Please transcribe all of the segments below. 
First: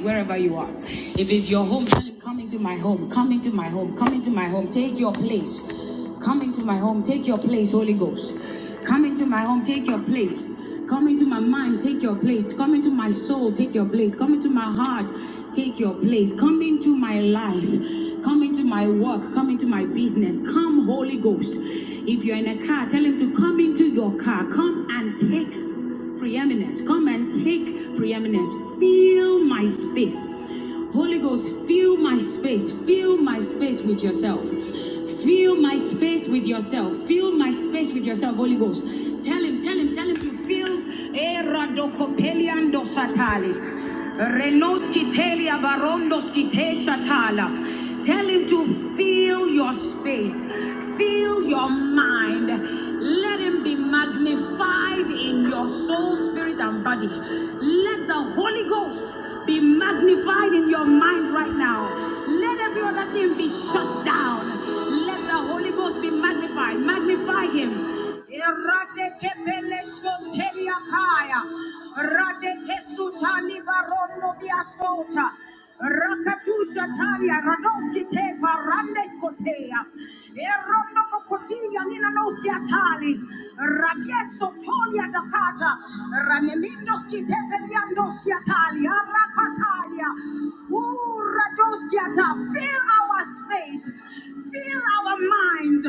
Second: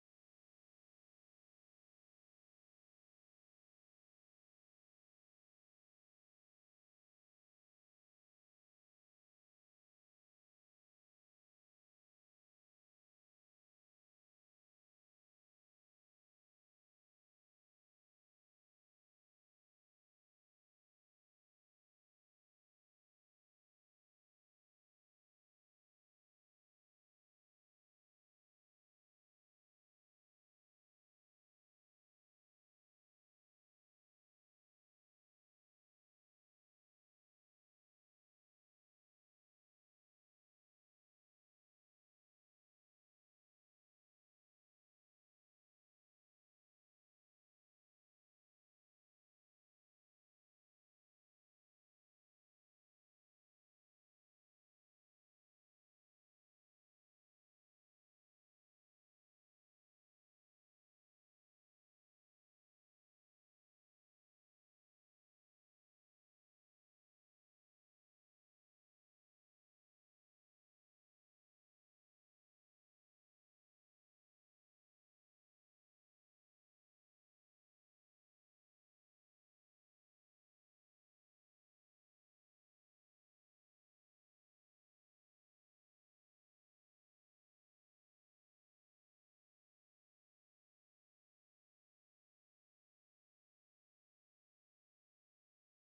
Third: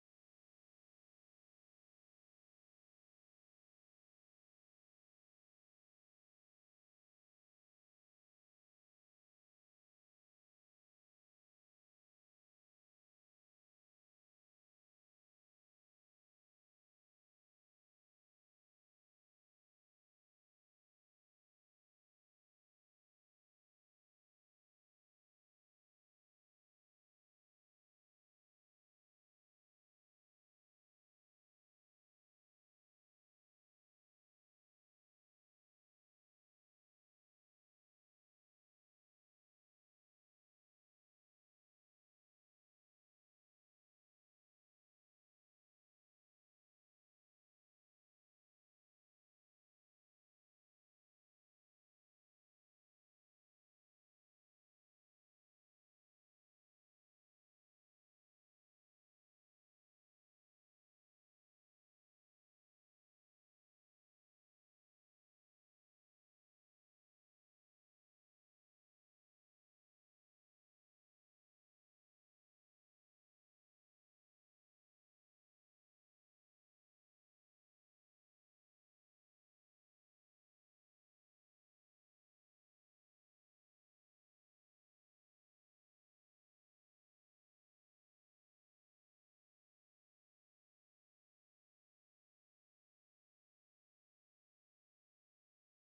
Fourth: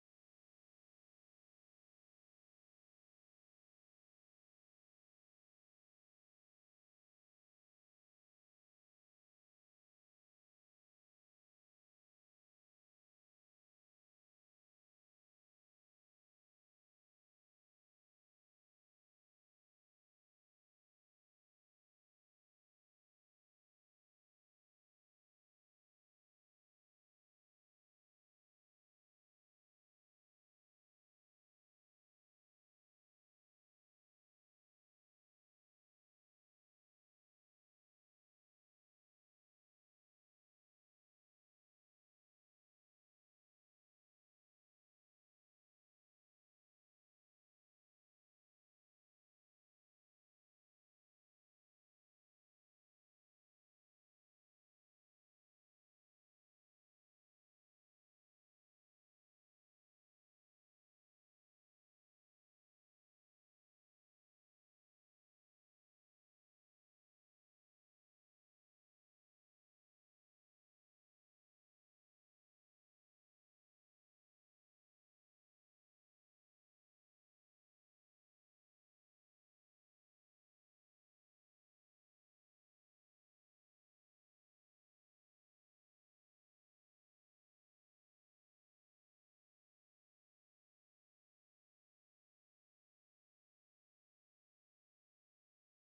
wherever you are. If it's your home, tell him, come into my home, come into my home, come into my home, take your place. Come into my home, take your place, Holy Ghost. Come into my home, take your place. Come into my mind, take your place. Come into my soul, take your place. Come into my heart, take your place. Come into my life. Come into my work. Come into my business. Come, Holy Ghost. If you're in a car, tell him to come into your car. Come and take preeminence. Come and take preeminence. Fill my space. Holy Ghost, fill my space. Fill my space with yourself. Fill my space with yourself. Fill my space with yourself, Holy Ghost. Tell him, tell him, tell him to fill. Eradokopeliando satali. Renoski telia barondoski Tell him to fill your space, fill your mind. Let him be be magnified in your soul, spirit, and body. Let the Holy Ghost be magnified in your mind right now. Let every other thing be shut down. Let the Holy Ghost be magnified. Magnify Him. Rakatusha Talia, Radoski Te, Parandes Kotea, Erondo Bokotia, Nina Noski Atali, Rabieso Tolia Dakata, Ranemindoski Te, Peliandoski Atali, Arakatalia, Uradoski Ata, fill our space, fill our minds,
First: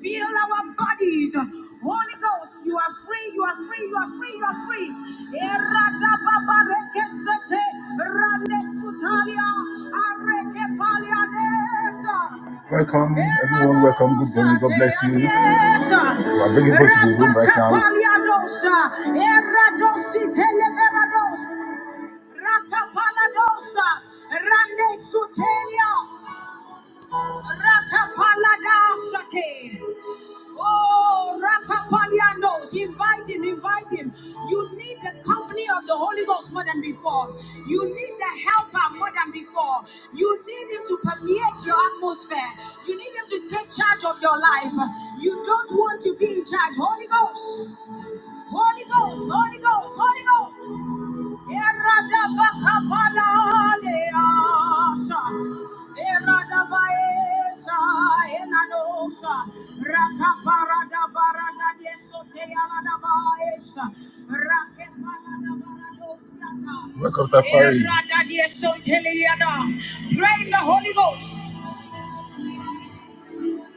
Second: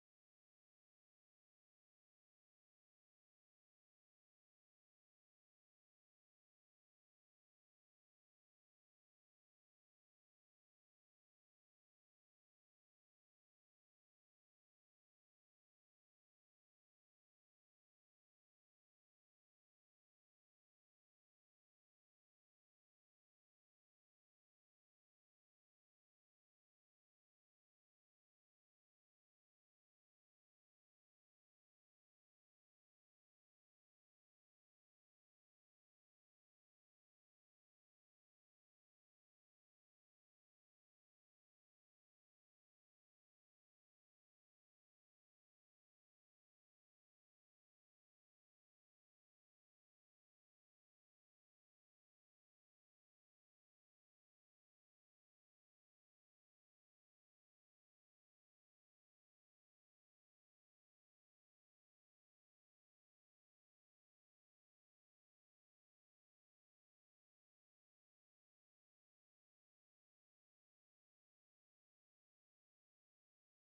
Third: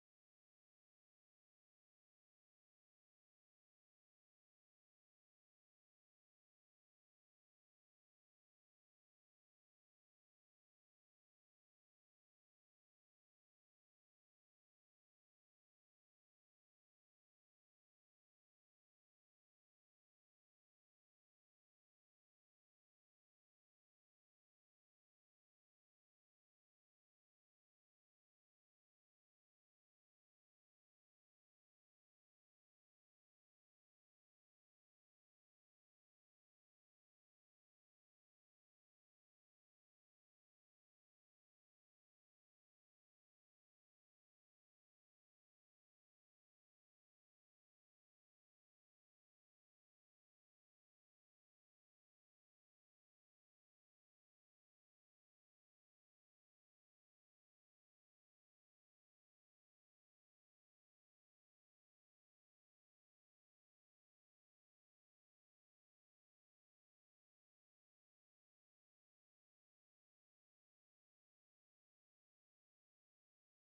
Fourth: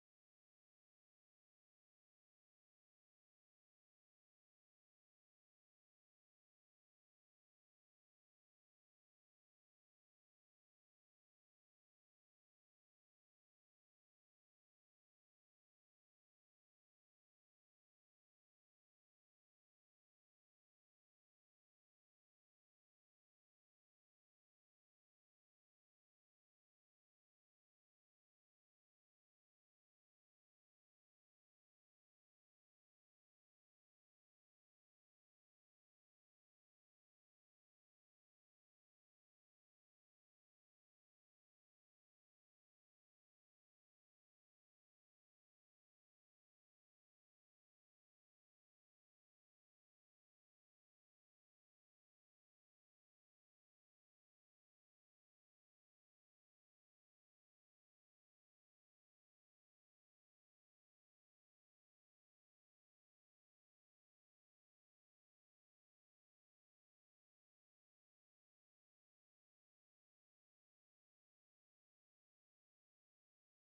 fill our bodies Holy Ghost, you are free, you are free, you are free, you are free. Eradababarekesete, randesutalia, arekepaliadesa. Rapakapaliadosa, eradositeleberados, rakapaladosa, randesutelia, rakapalada. sate. Oh, Rakapaliandos, invite him, invite him. You need the company of the Holy Ghost more than before. You need the helper more than before. You need him to permeate your atmosphere. You need him to take charge of your life. You don't want to be in charge. Holy Ghost, Holy Ghost, Holy Ghost, Holy Ghost. Welcome, Safari. Pray in the Holy Ghost.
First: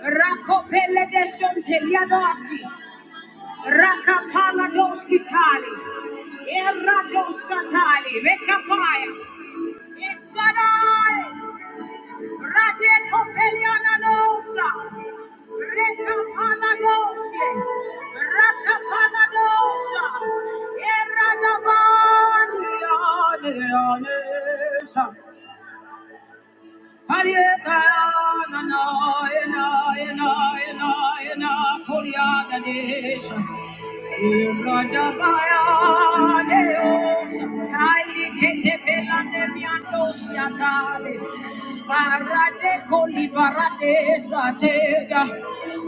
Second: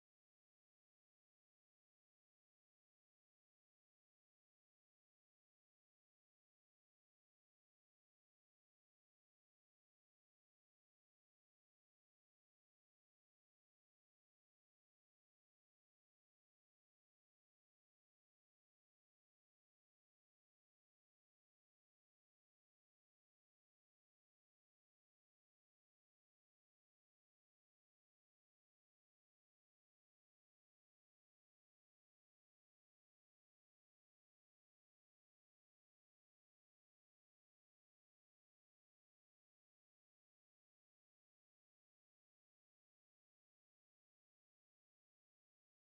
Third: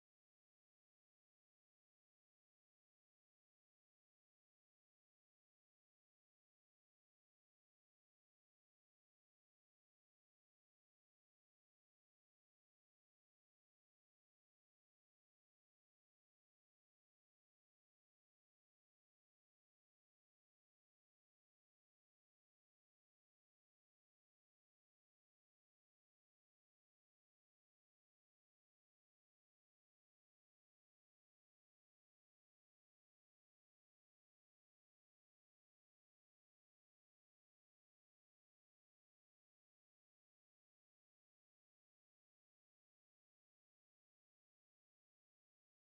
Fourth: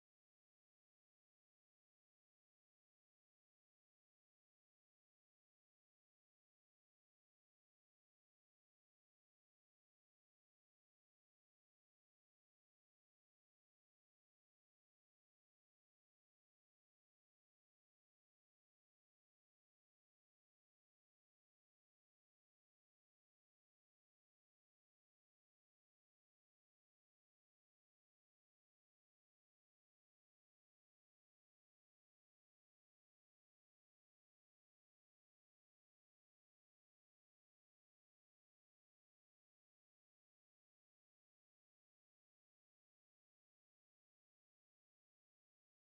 Rakopele de Sonteliadasi. Rakapala dos Kitali. Erados Satali. Rekapaya. Yes, Shaddai. Rade Kopeliana Nosa. Rekapana Nosa. Rakapana Nosa. Eradabani Anesa.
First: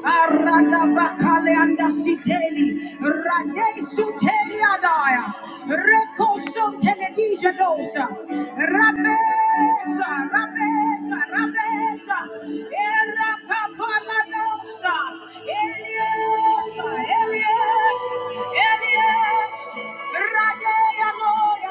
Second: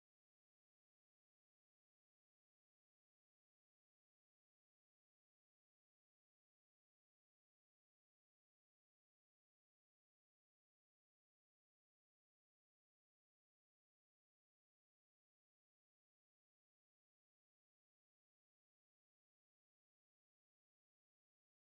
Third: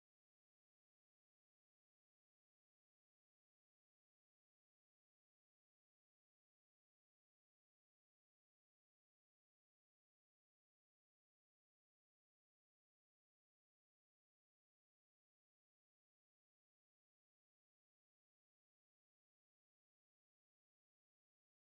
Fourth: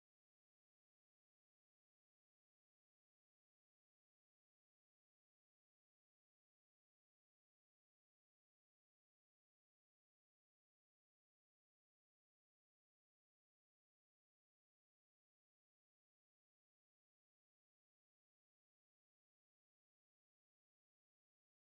Arada bakale anda siteli, rade suteli adaya. Recoso televisio dosa. Rabesa, rabesa, rabesa. Era capala dosa. Elias, Elias, Elias. Radea moya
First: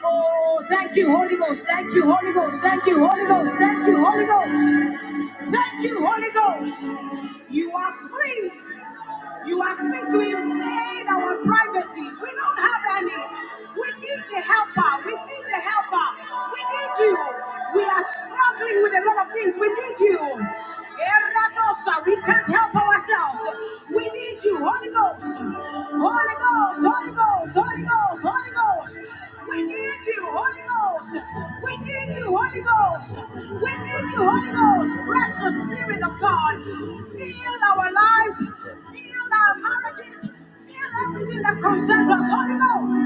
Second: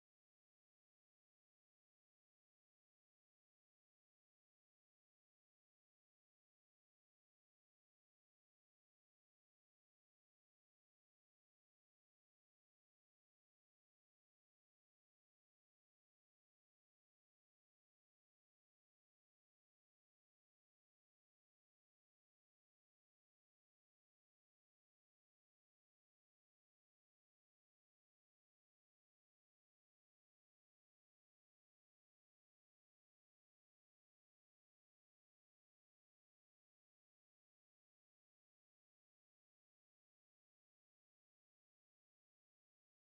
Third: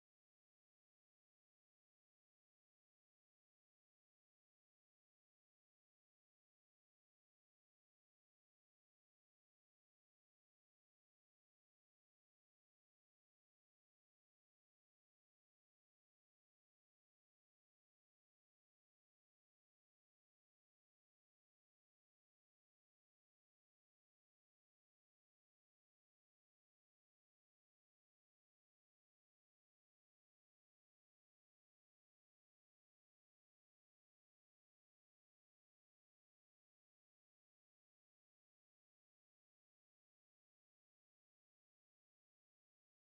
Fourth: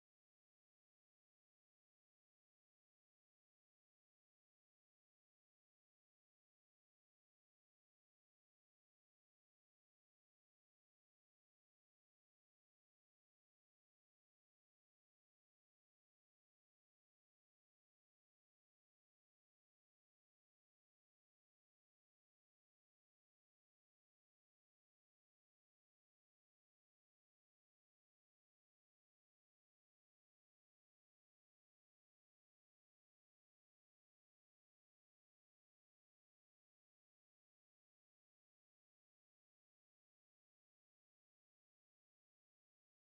Oh, thank you, Holy Ghost. Thank you, Holy Ghost. Thank you, Holy Ghost. Thank you, Holy Ghost. Thank you, Holy Ghost. You are free. You are free to invade our privacies. We don't have any. We need the helper. We need the helper. We need you. We are struggling with a lot of things. We need you. Erradosa, We can't help ourselves. We need you, Holy Ghost. Holy Ghost, Holy Ghost, Holy Ghost, Holy Ghost. We need you, Holy Ghost. We need you, Holy Ghost. We need you, Holy Ghost. Precious Spirit of God. Fill our lives. Fill our marriages. Fill everything that concerns us, Holy Ghost.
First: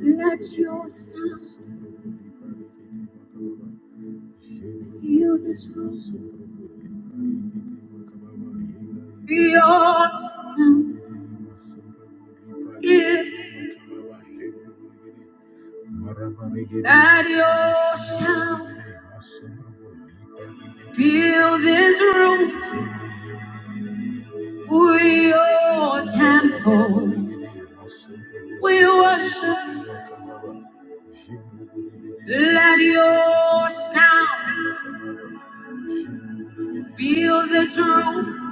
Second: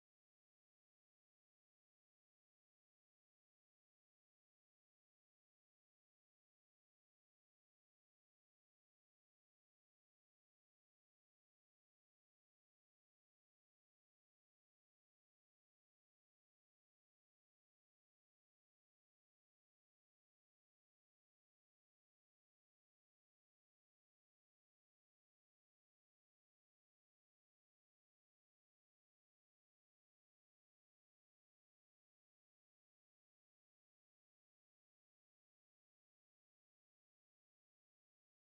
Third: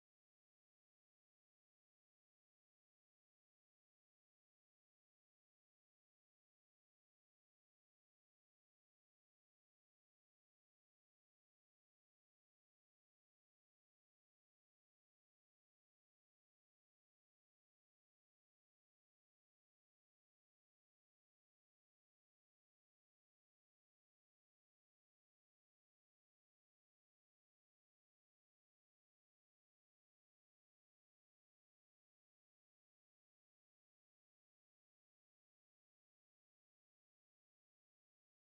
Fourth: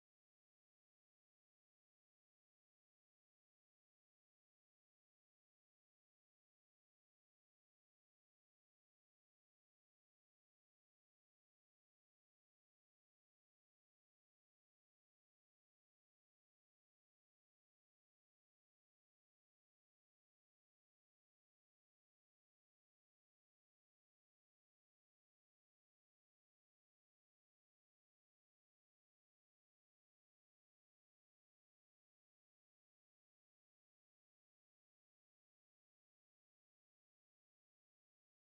Let your sound fill this room. That your sound fill this room with your temple. We worship. Let your sound fill this room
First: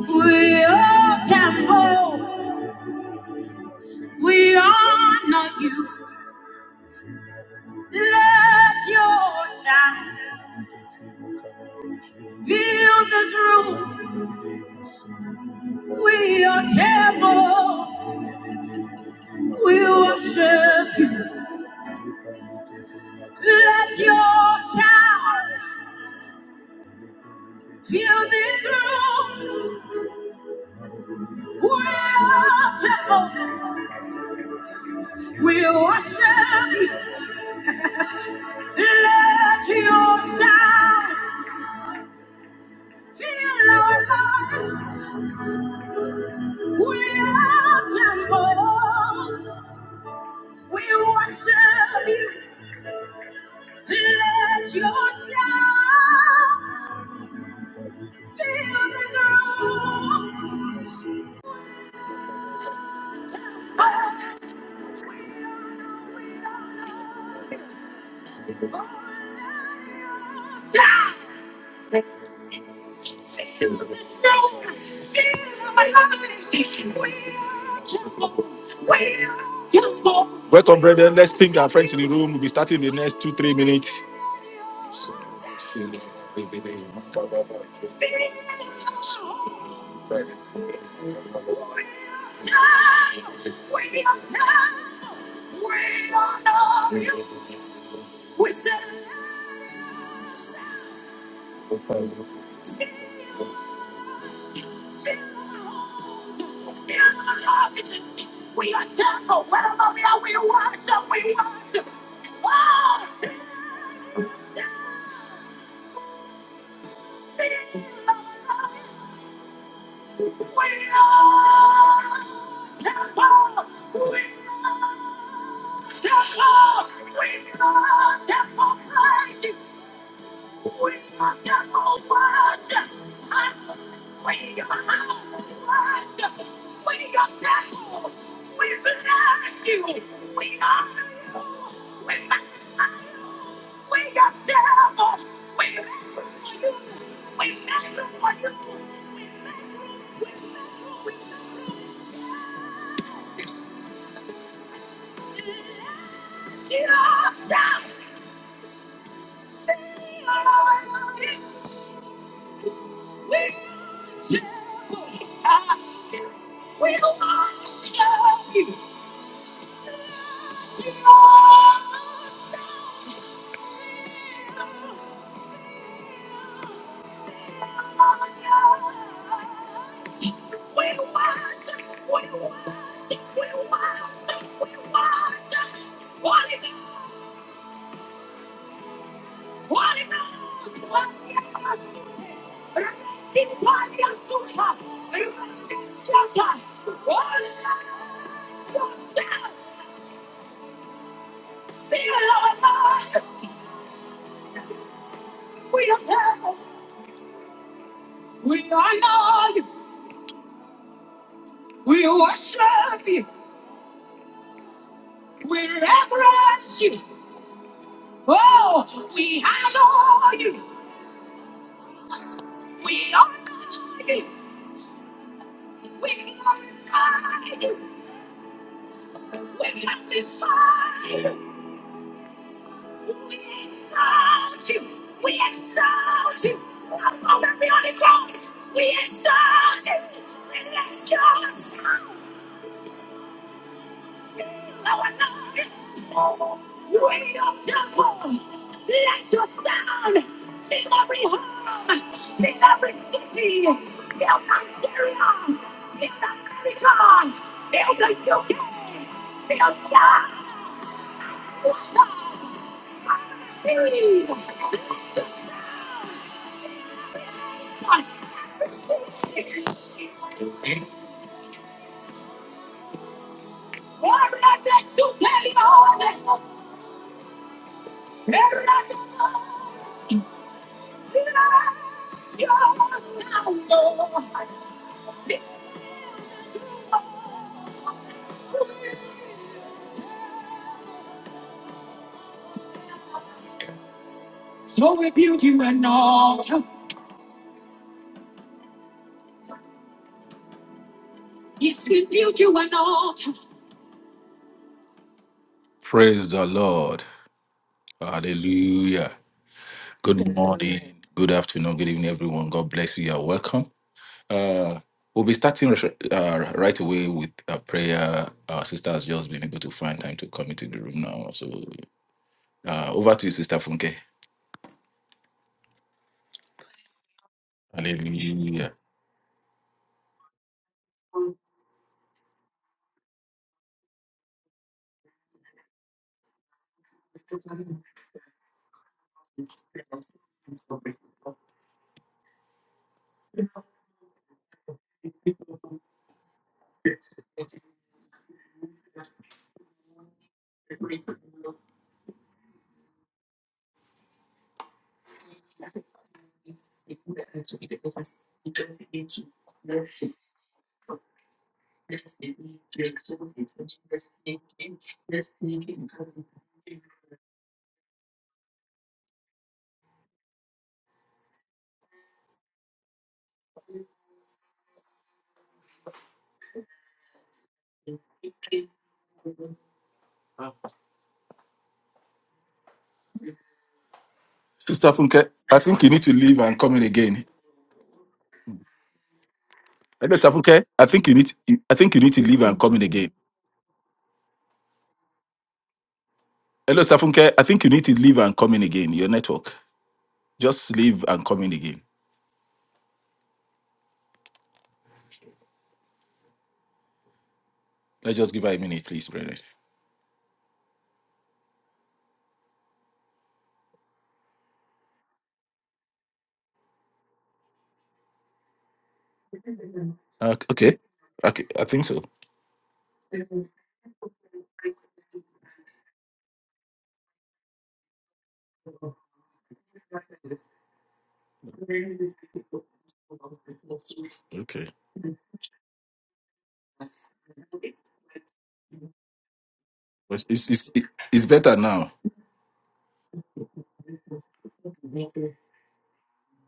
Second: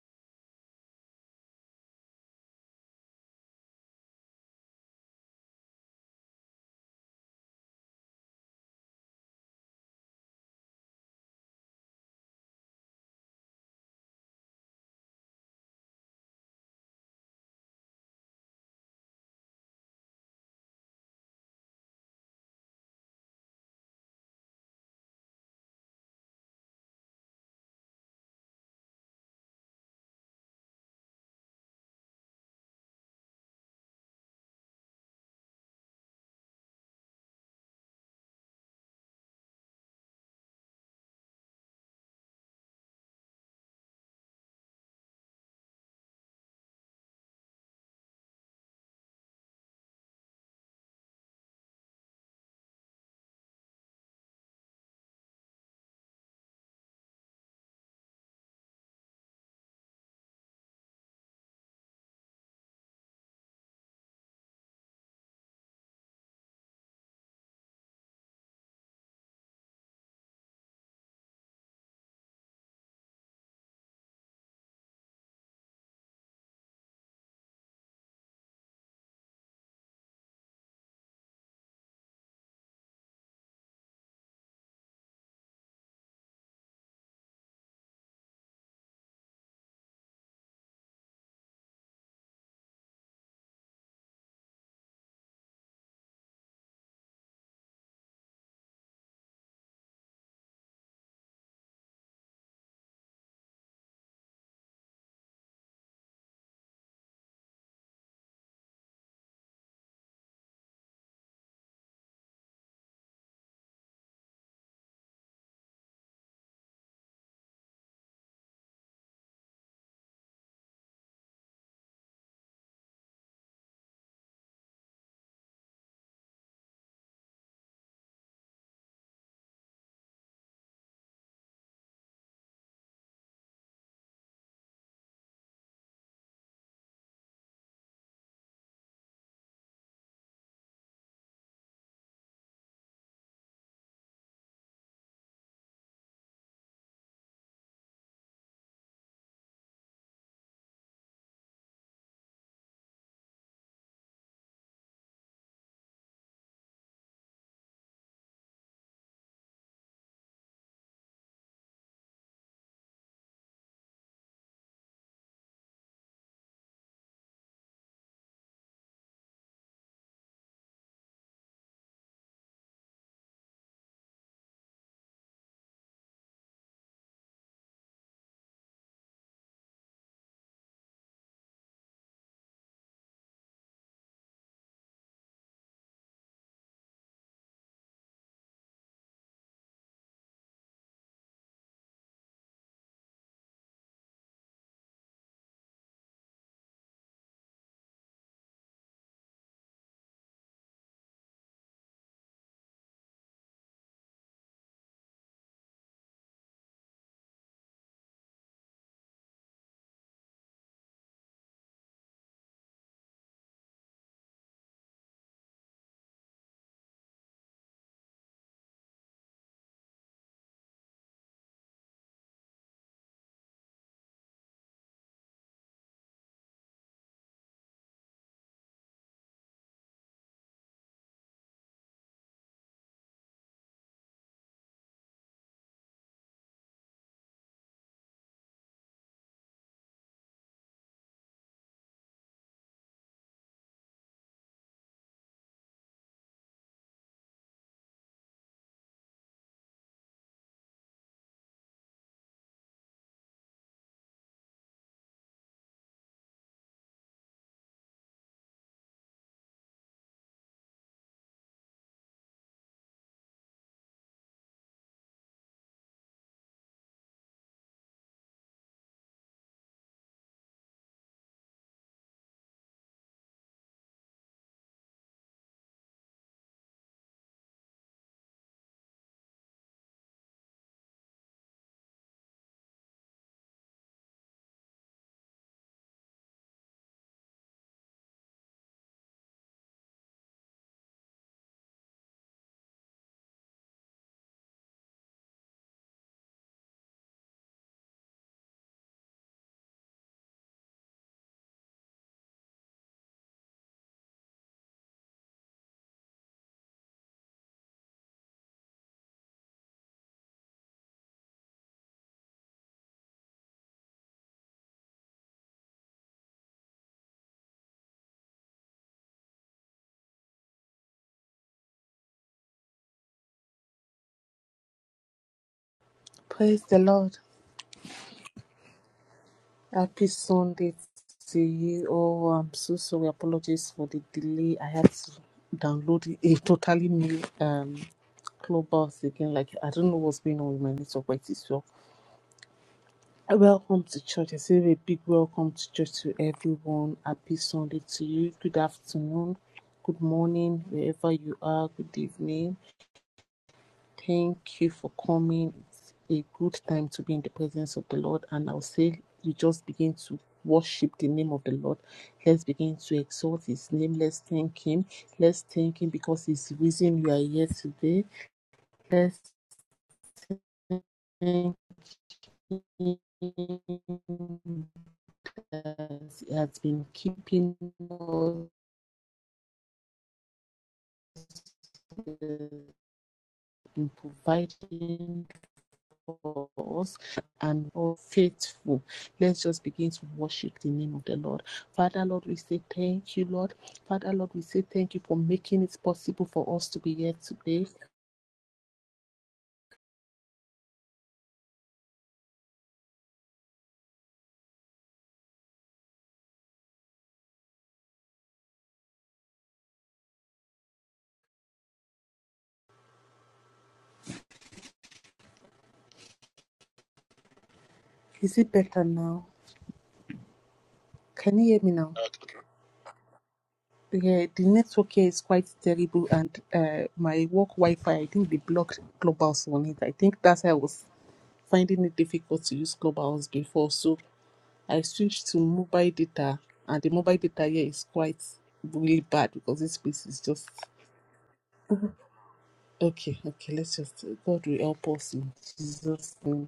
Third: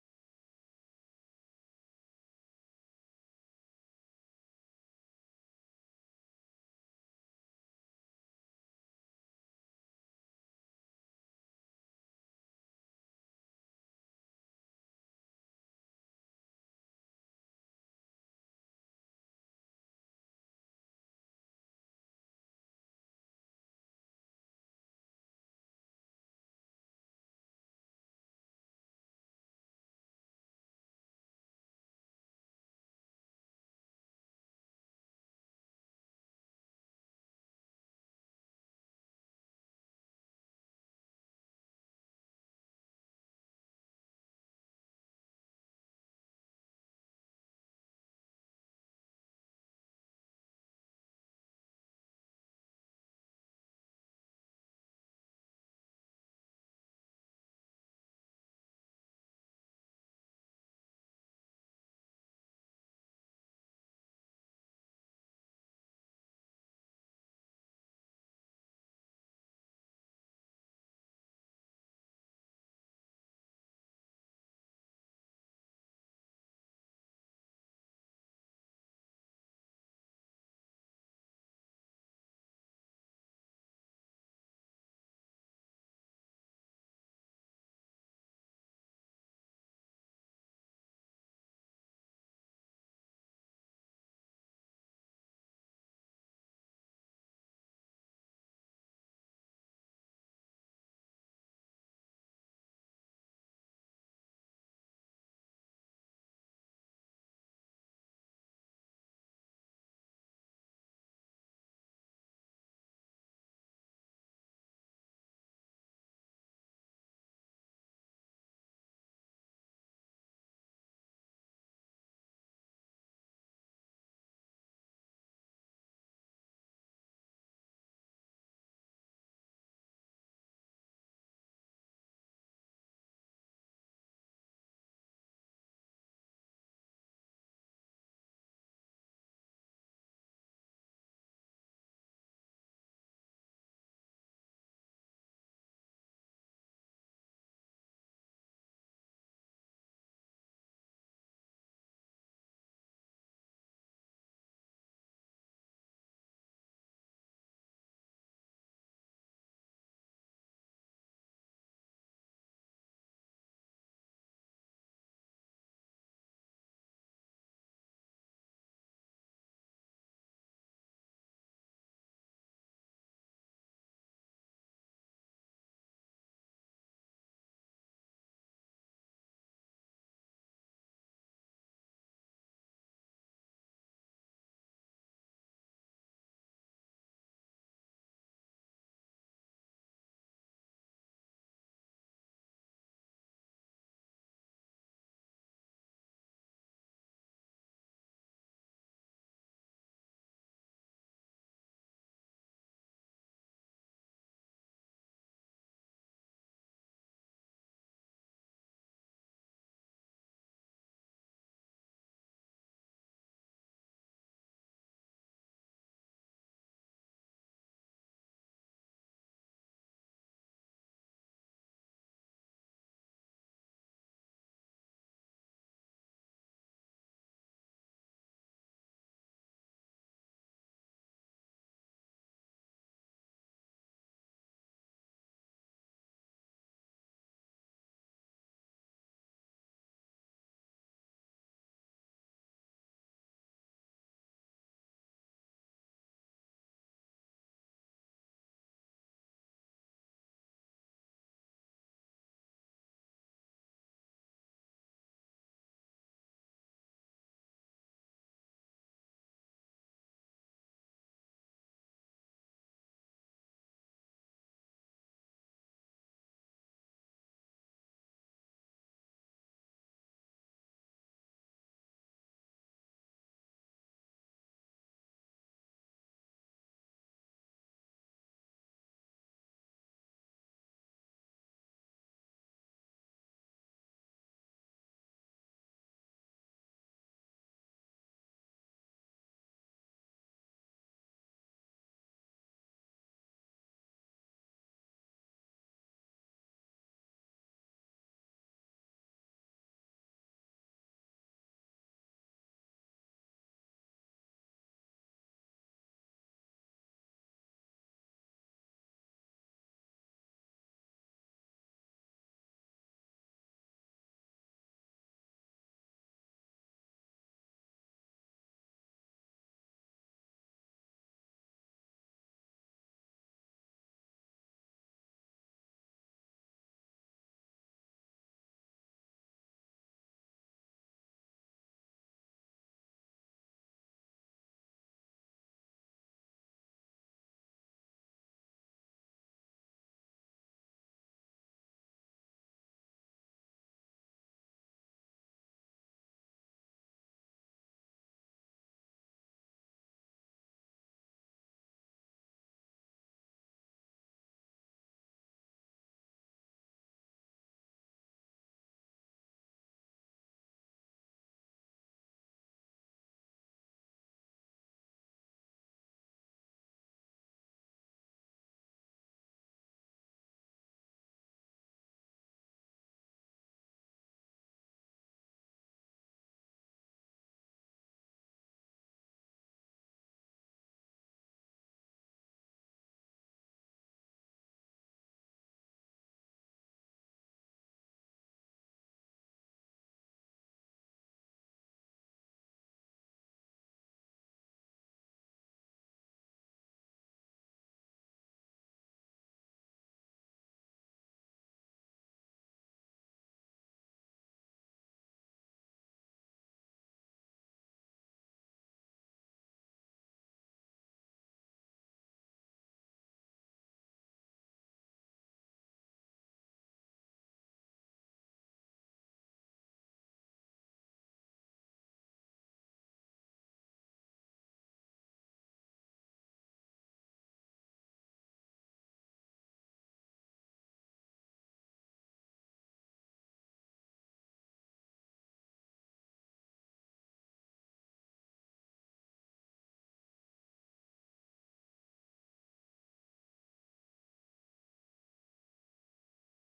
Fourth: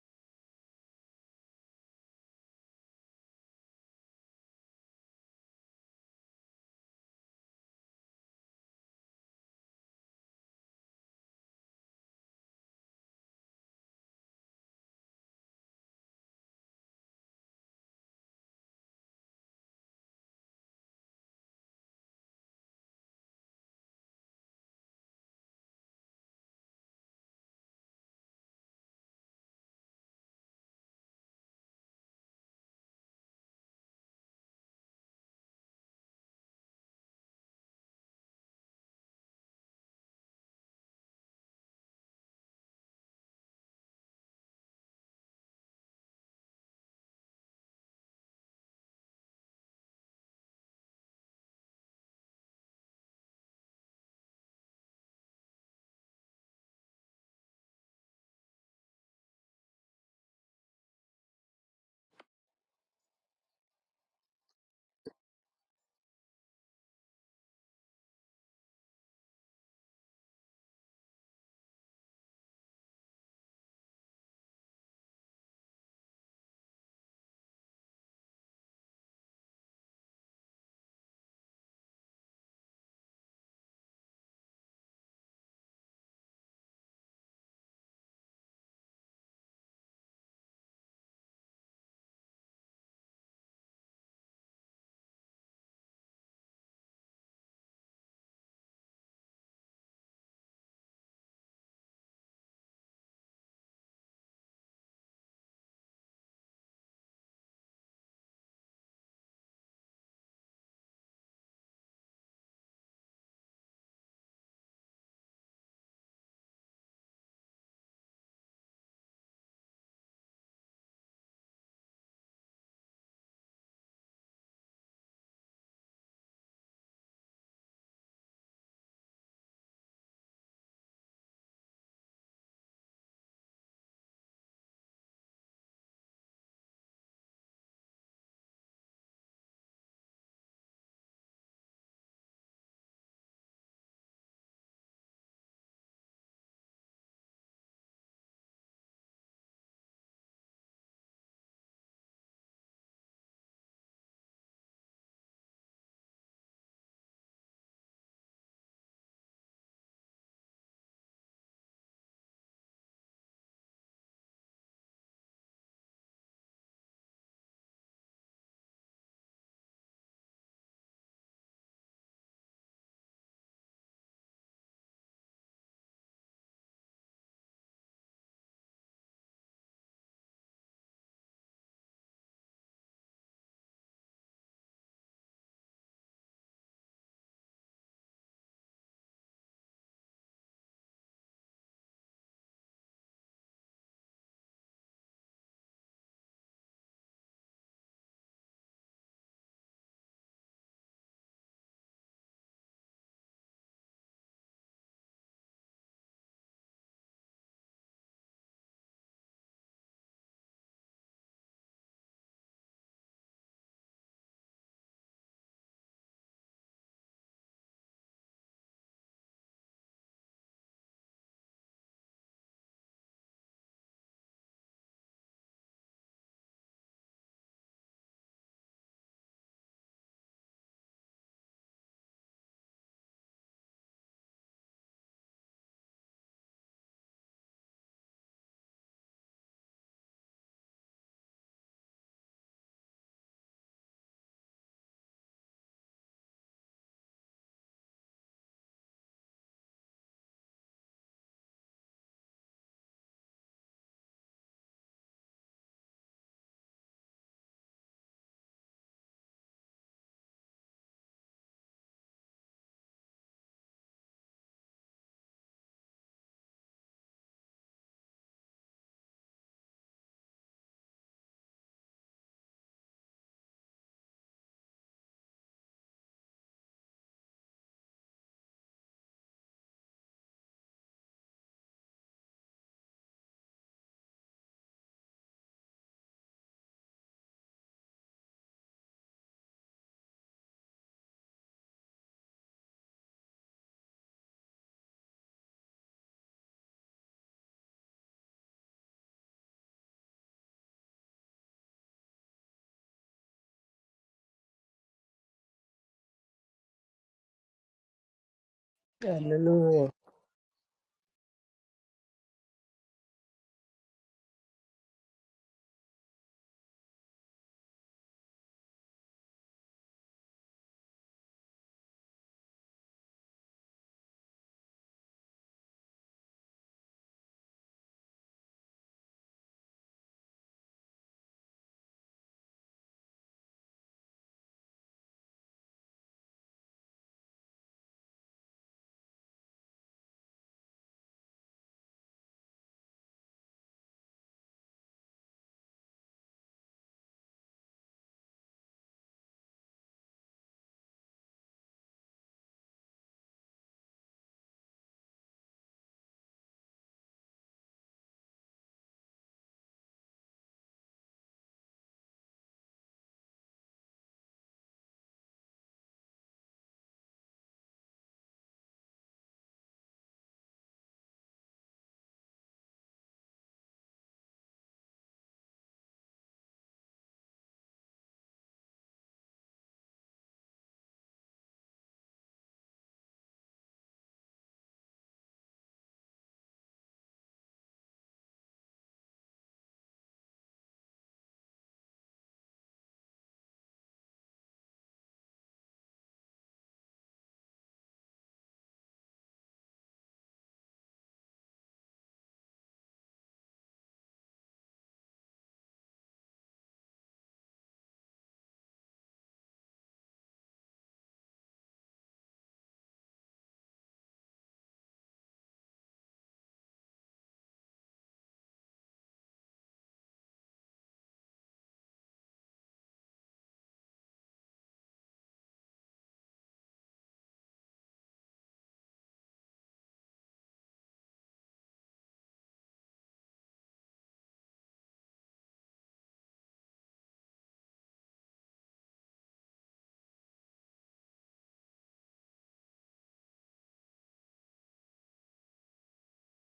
with your temple. We honor you. Let your sound fill this room. We are temple. We worship you. Let your sound fill this room. We are temple. We worship you. Let your sound fill our lives. We are temple. We worship you. Let yourself fill this room. Oh, we honor, we honor. Oh, let yourself fill our lives. We are temple. We are not yourself. We are temple. We are temple. We are the new. We said let us be temples in the offices. We are temple. Wherever we are, we worship. We worship. Oh, temples in the office. We are temple. We are. We adore, we love, we worship, we adore, we worship, we adore, we bless you, we honor you, we admire you, we adore, we make room for you, we make room for you, we make room, we make room, we make room for you, we adore. We worship, we worship, we worship. What is it? Holy Ghost, Paliasute, Rekin Paliasuta, Rendisata, Holy Ghost, yourself, fill our lives. We adore, we honor you, we worship you, we reverence you. Oh, we honor you, we honor you, we glorify you, we magnify We exalt you. We exalt you. Come on, everybody, go. We exalt you. We lift your sound. Still our noise. We your temple. Let your sound. Till every home. Till every city. Till Nigeria. Till America. Till the UK. Till God. What does? Series. Let your sound. So we build you an altar. Yes, we build you an altar. Praise the Lord. Hallelujah. Hallelujah. Good morning. Good afternoon. Good evening, everyone. God bless you. You're welcome. Uh, we'll be starting uh, right away with a prayer. Our sister has just been able to find time to come into the room now. So uh, over to you, Sister Funke. Praise the Lord. Hallelujah. Happy Sunday to you. Oh, I'm so sorry. Apologies for the delay. I had to download a totally new um clubhouse again. Like I don't know what's going on with my network, but it's well. Welcome to church. I say a big welcome to church to everyone. Happy Sunday to you. Good afternoon. Good morning, wherever you are. Good evening. Thank you for coming. It's a good time to be in the presence of the Lord. And I'll say, you just begin to worship the name of the Lord. Let's begin to exalt his name. Let's thank him. Let's thank him because he's the reason you are here today. Let's thank him that he has been keeping us, has been Sister providing Funke, I think you need to leave for and come in us again. and all faithful. Let's just begin to Hello, Sister worship Funke. the I name of think you the need. Lord. I think you Father, need to Lord, we leave and say come in again. thank you, Lord. Father, Lord, we say thank you for making it possible for us to Hello, be Sister here Funke. I think today. you need to leave and come in again. Your network. Just leave and come in again. Let's just give her a minute, please, brother. Is it better now? Uh, Okay. Can Okay. you hear I me think now? so. Yeah, the network here is quite terrible, and uh, my work Wi-Fi, I think they blocked Clubhouse on it. I think that's why I was finding it difficult to use Clubhouse before. So Okay. I switched to mobile data, and the mobile data here is quite really bad because this space is It's, just it's better now. okay. Okay, let's just God will help us in Jesus' name.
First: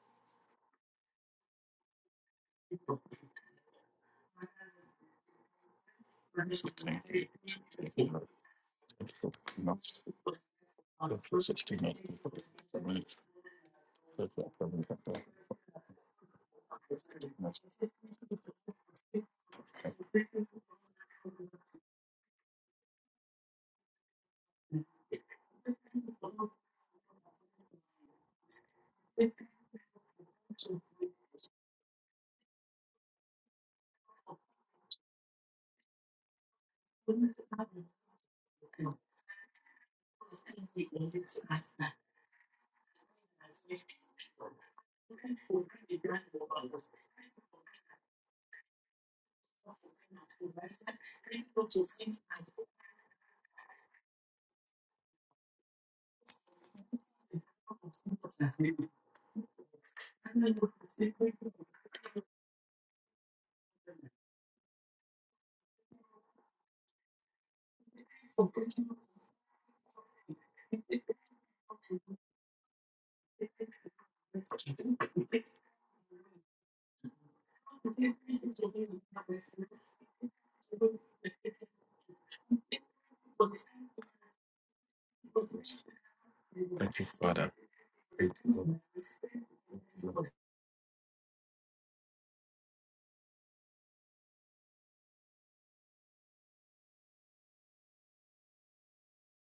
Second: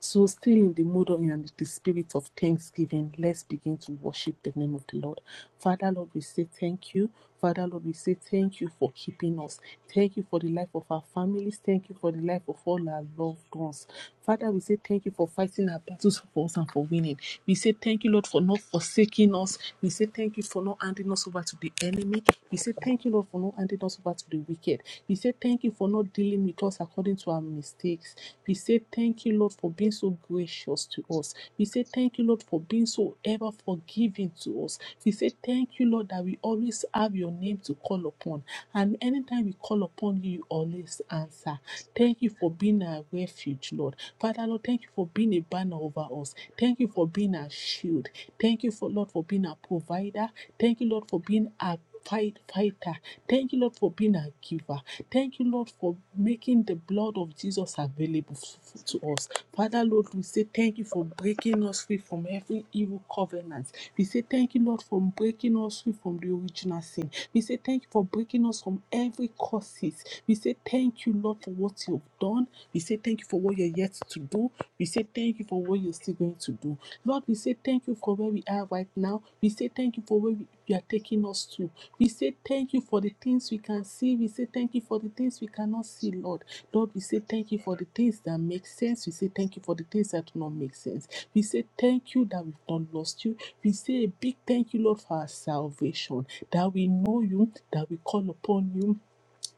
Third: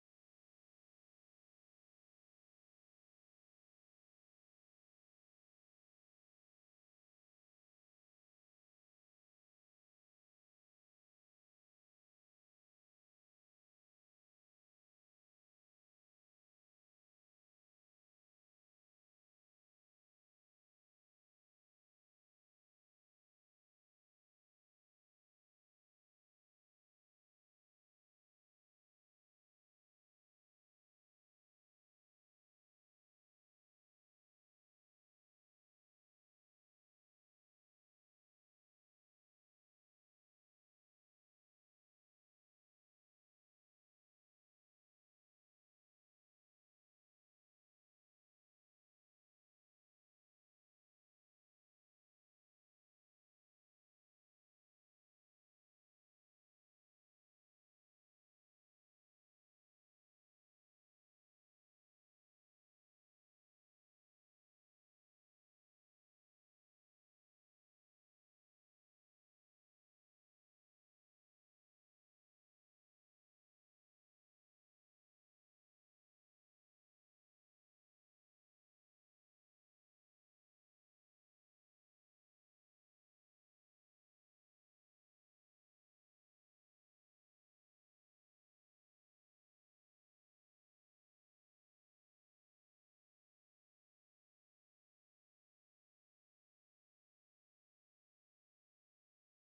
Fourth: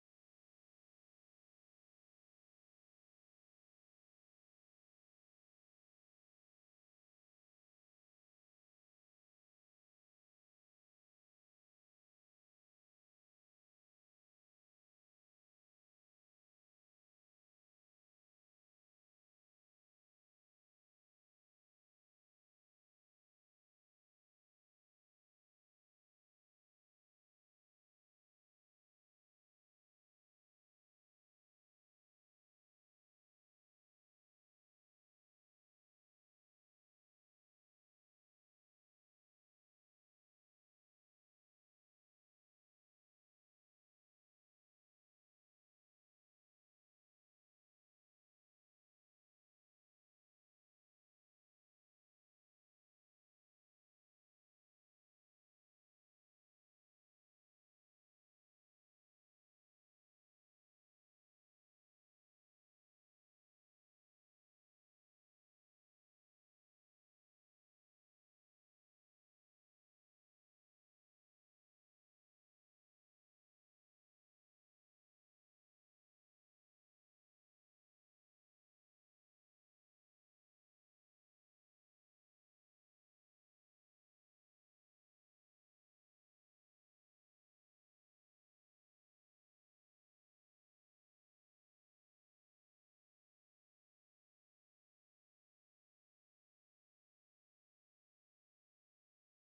So, still in the mood of- and the spirit of thanksgiving, let's begin to worship the name of the Lord. Father, Lord, we say thank you. Father, Lord, we say thank you for keeping us. Thank you for the life of our families. Thank you for the life of all our loved ones. Father, we say thank you for fighting our battles for us and for winning. We say thank you, Lord, for not forsaking us. We say thank you for not handing us over to the enemy. We say thank you, Lord, for not handing us over to the wicked. We say thank you for not dealing with us according to our mistakes. We say thank you, Lord, for being so gracious to us. We say thank you, Lord, for being so ever forgiving to us. We say thank you, Lord, that we always have your name to call upon. And anytime we call upon you, you always answer. Thank you for being our refuge, Lord. Father, Lord, thank you for being a banner over us. Thank you for being our shield. Thank you for Lord for being our provider. Thank you, Lord, for being our fight fighter. Thank you, Lord, for being our giver. Thank you, Lord, for making the blood of Jesus available f- to us. Father, Lord, we say thank you for breaking us free from every evil covenant. We say thank you, Lord, for breaking us free from the original sin. We say thank you for breaking us from every curses. We say thank you, Lord, for what you've done. We say thank you for what you're yet to do. We say thank you for what you're still going to do. Lord, we say thank you for where we are right now. We say thank you for where we, you are taking us to. We say thank you for the things we can see. We say thank you for the things we cannot see, Lord. Lord, we say thank you for the things that make sense. We say thank you for the things that do not make sense. We say thank you that we've not lost you. We say a big thank you, Lord, for our salvation. That we know you, that we call upon you,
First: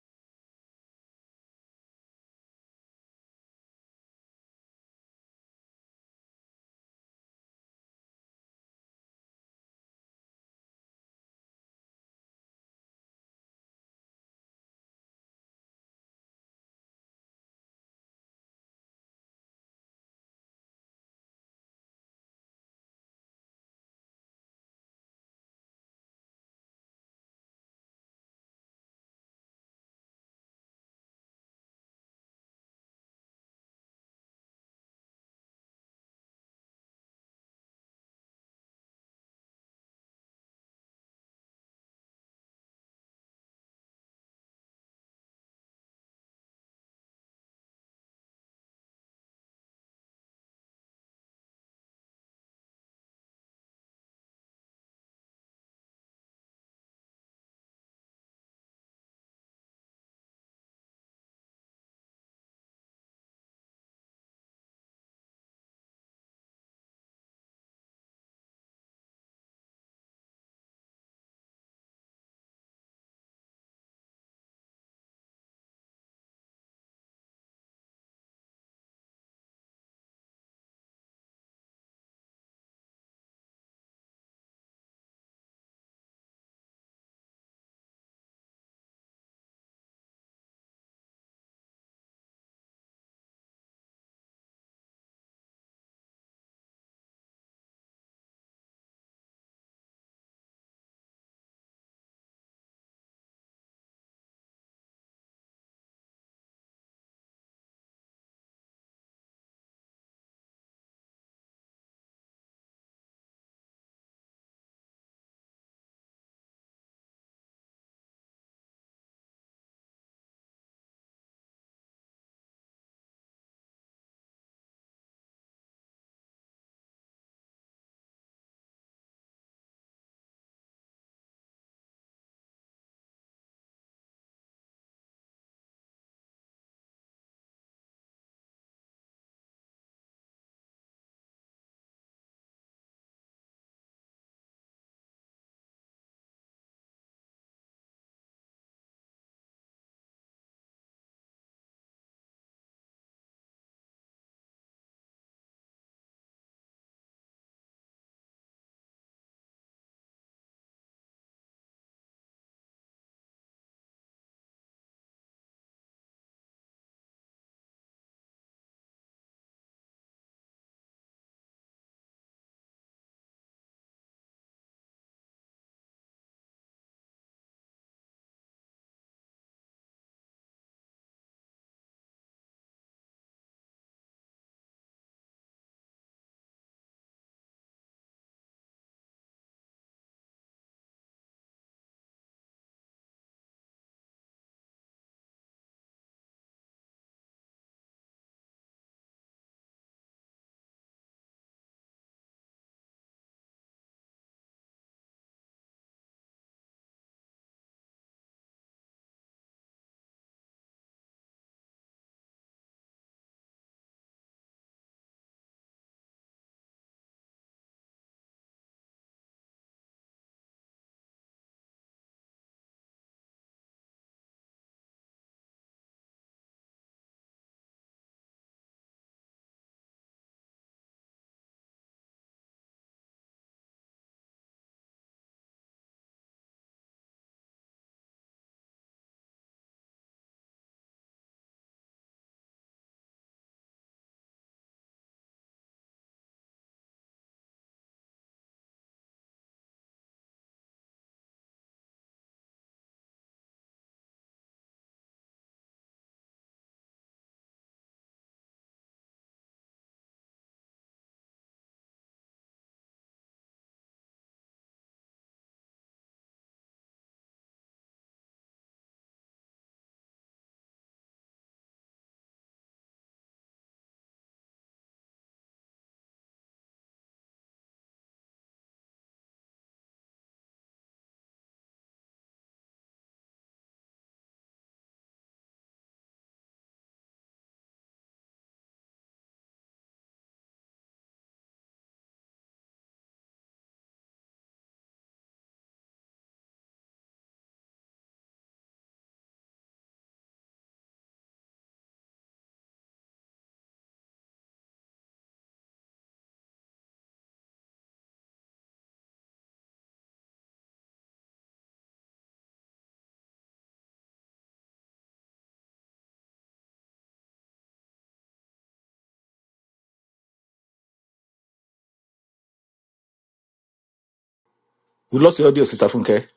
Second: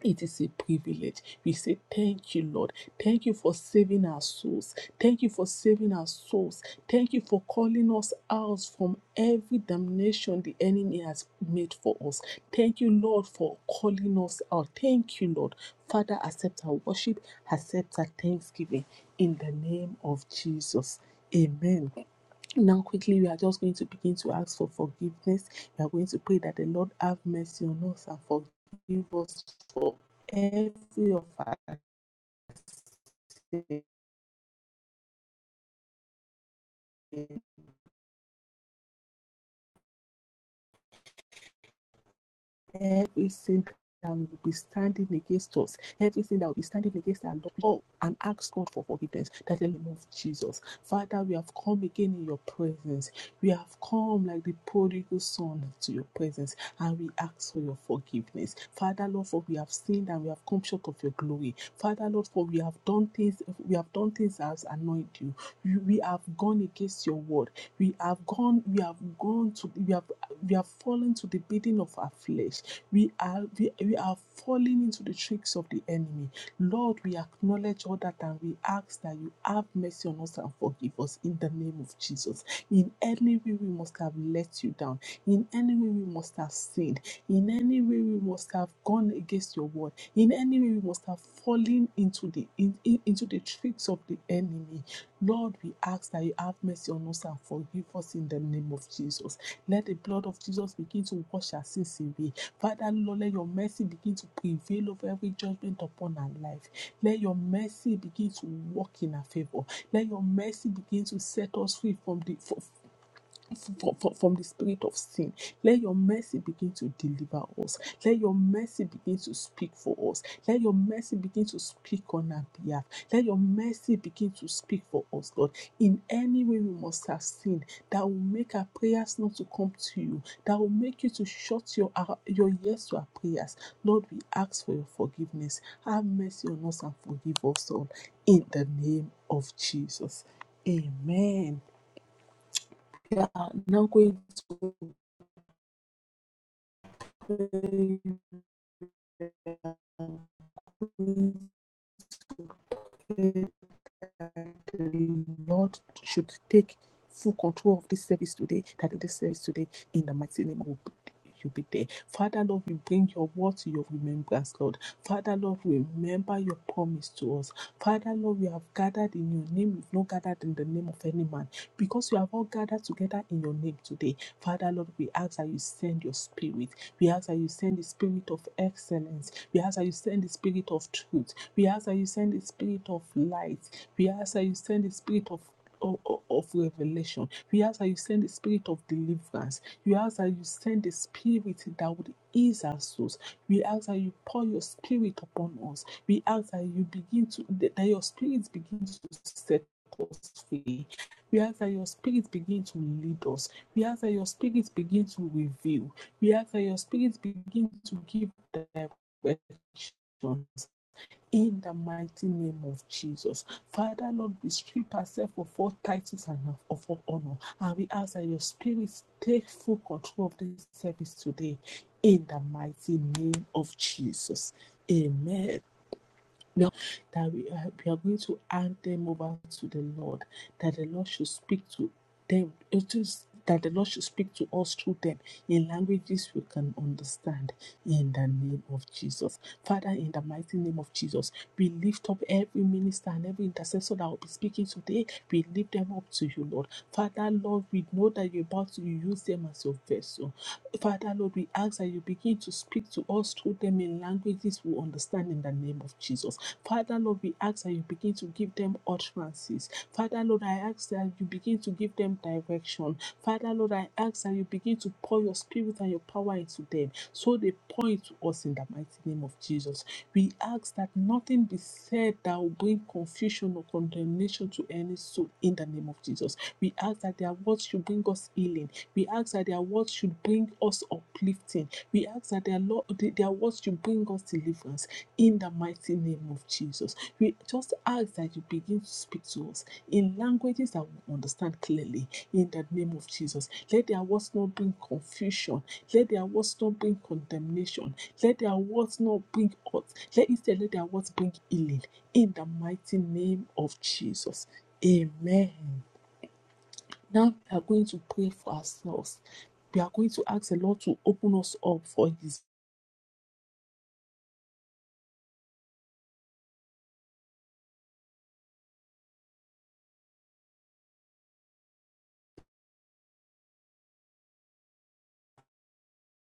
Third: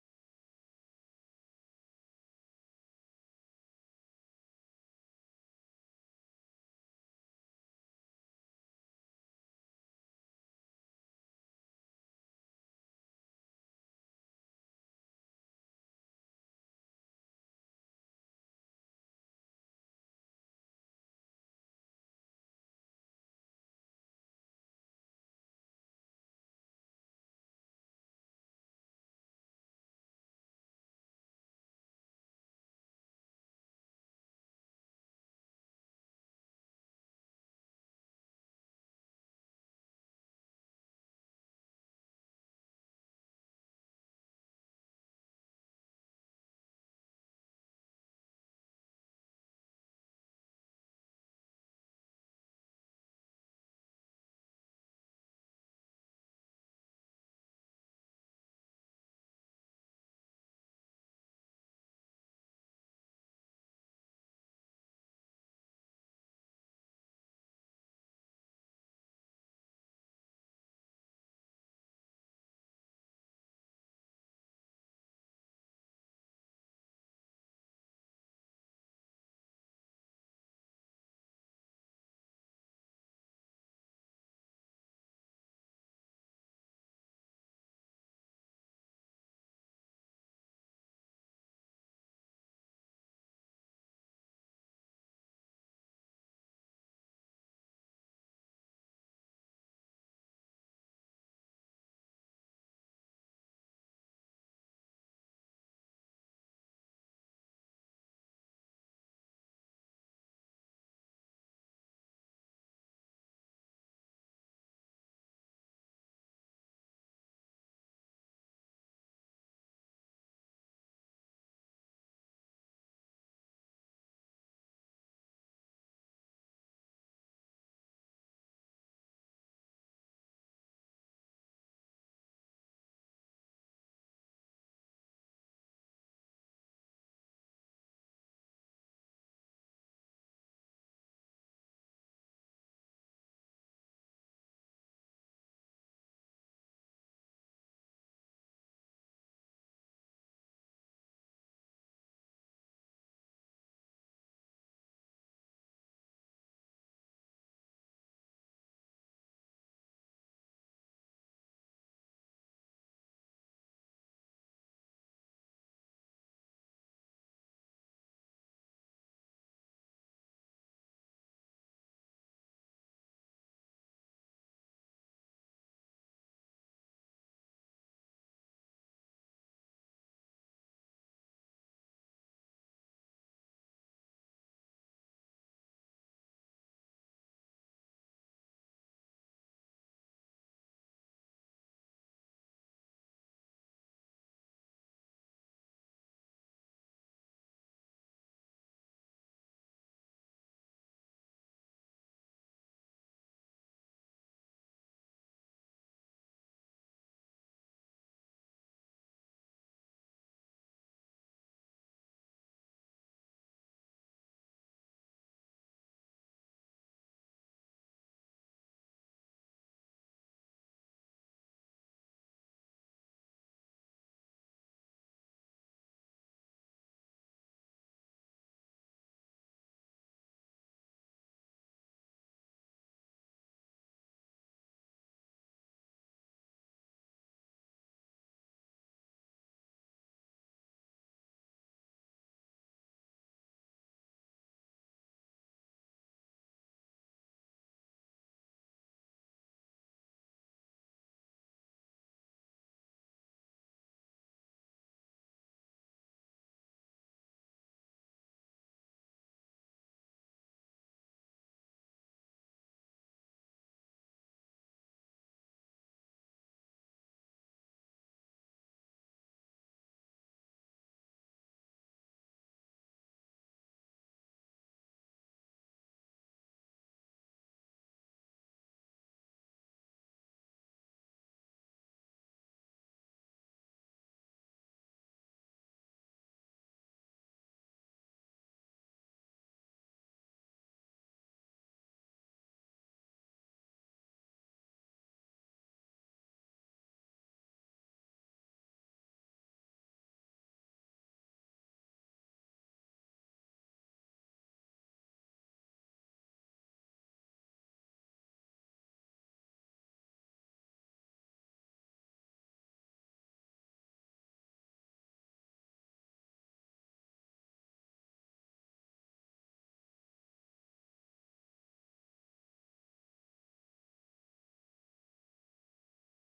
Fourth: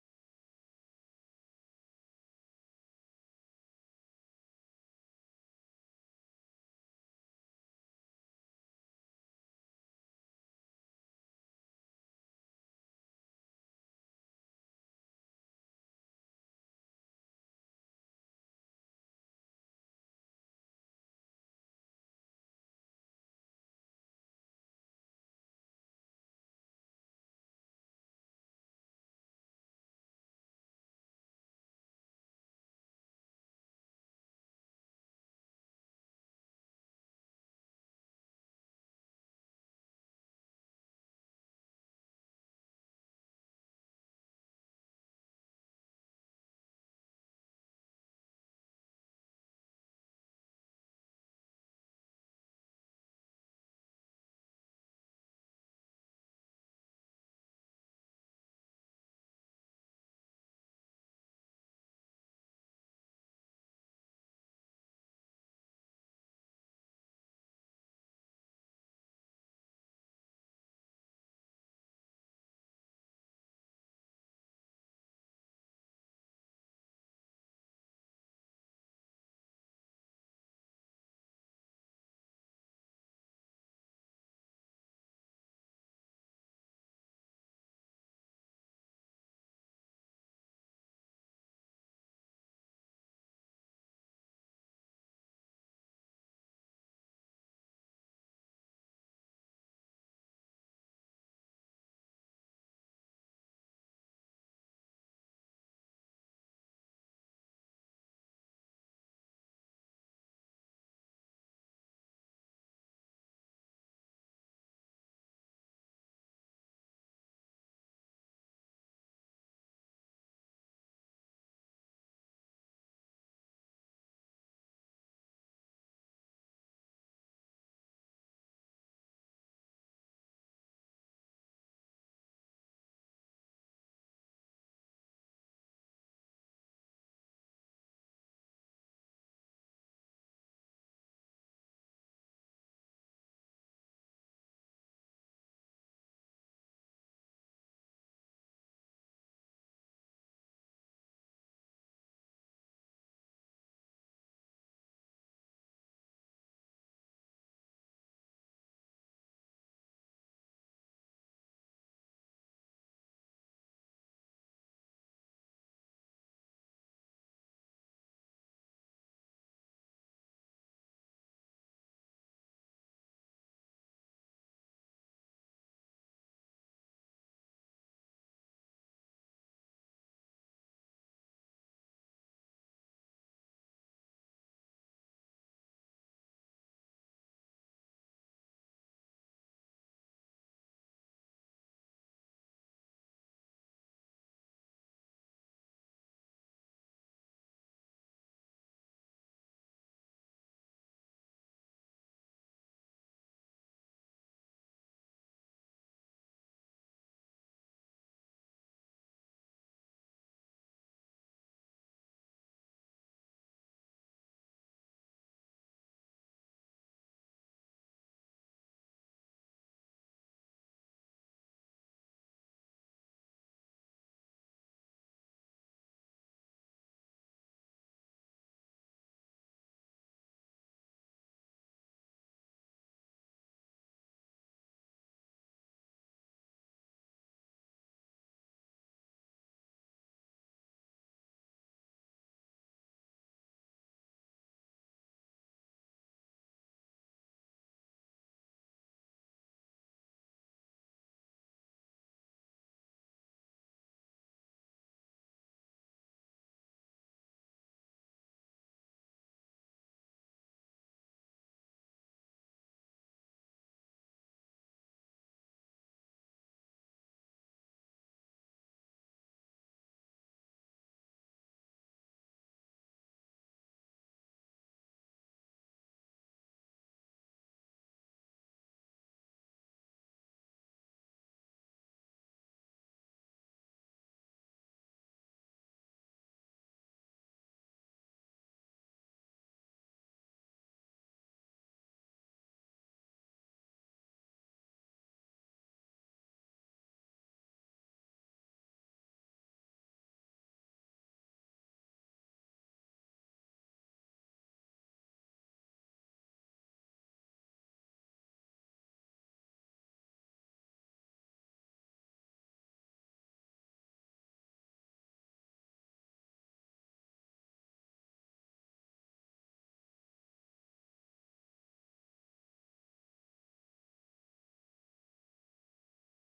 it is a privilege. We say, Thank you, Lord. Thank you for saving our souls. Thank you for saving our souls. Thank you for calling us out from every damnation the enemy has made for us. Thank you, Lord, for calling us out. Thank you, Lord. Father, accept our worship, accept our thanksgiving in the name of Jesus. Amen. Now, quickly, we are just going to begin to ask for forgiveness. We are going to pray that the Lord have mercy on us and forgive us for every of our sins. everything that will be standing against us, everything that will be standing against our Lord, oh, and ask God for forgiveness. That in the name of Jesus. Father, we have come again in your presence. We have come like the prodigal son to your presence, and we ask for your forgiveness. Father, Lord, for we have sinned and we have come short of your glory. Father, Lord, for we have done things, we have done things that has annoyed you. You- we have gone against your word we have gone we have gone to we have we have fallen to the bidding of our flesh we are we, we are falling into the tricks of the enemy lord we acknowledge all that and we ask that you have mercy on us and forgive us in the name of jesus in any way we must have let you down in any way we must have sinned in any way we must have gone against your word in any way we must have fallen into the in, in- into the tricks of the enemy Lord, we ask that you have mercy on us and forgive us in the name of Jesus. Let the blood of Jesus begin to wash our sins away. Father, Lord, let your mercy begin to prevail over every judgment upon our life. Let your mercy begin to work in our favor. Let your mercy begin to set us free from the from, from, from the spirit of sin. Let your mercy begin to deliver us. Let your mercy begin to speak for us. Let your mercy begin to speak on our behalf. Let your mercy begin to speak for us, Lord. In any way we must have sinned that will make our prayers not to come to you, that will make you to shut your, our- your ears to our prayers. Lord, we ask for your forgiveness. Have mercy on us and forgive us all. In the name of Jesus. Amen. We are now going. the Lord should take full control of this service today, that this service today, in the mighty name of you be there. Father, Lord, we bring your word to your remembrance, Lord. Father, Lord, we remember your promise to us. Father, Lord, we have gathered in your name. We've not gathered in the name of any man because we have all gathered together in your name today. Father, Lord, we ask that you send your spirit. We ask that you send the spirit of excellence. We ask that you send the spirit of truth. We ask that you send the spirit of light. We ask that you send the spirit of of, of revelation. We ask that you send the spirit of deliverance. We ask that you send the spirit that would ease our souls. We ask that you pour your spirit upon us. We ask that you begin to that that your spirit begins to set us free. We ask that your spirit begin to lead us. We ask that your spirit begin to reveal. We ask that your spirit begin to give direction in the mighty name of Jesus. Father, Lord, we strip ourselves of all titles and of all honor. And we ask that your spirit take full control of this service today in the mighty name of Jesus. Amen. No, that we are, we are going to hand them over to the Lord, that the Lord should speak to them. It is that the Lord should speak to us through them in languages we can understand in the name of Jesus. Father, in the mighty name of Jesus, we lift up every minister and every intercessor that will be speaking today. We lift them up to you, Lord. Father, Lord, we know that you're about to use them as your vessel. Father Lord, we ask that you begin to speak to us through them in languages we understand in the name of Jesus. Father Lord, we ask that you begin to give them utterances. Father Lord, I ask that you begin to give them direction. Father Lord, I ask that you begin to pour your spirit and your power into them so they point to us in the mighty name of Jesus. We ask that nothing be said that will bring confusion or condemnation to any soul in the name of Jesus. We ask that their words should bring us healing we ask that their words should bring us uplifting. We ask that their, Lord, their words should bring us deliverance in the mighty name of Jesus. We just ask that you begin to speak to us in languages that we understand clearly in the name of Jesus. Let their words not bring confusion. Let their words not bring condemnation. Let their words not bring hurt. Let instead let their words bring healing in the mighty name of Jesus. Amen. Now we are going to pray for ourselves. We are going to ask the Lord to open us up for His. We lost your audio, Sister Funke.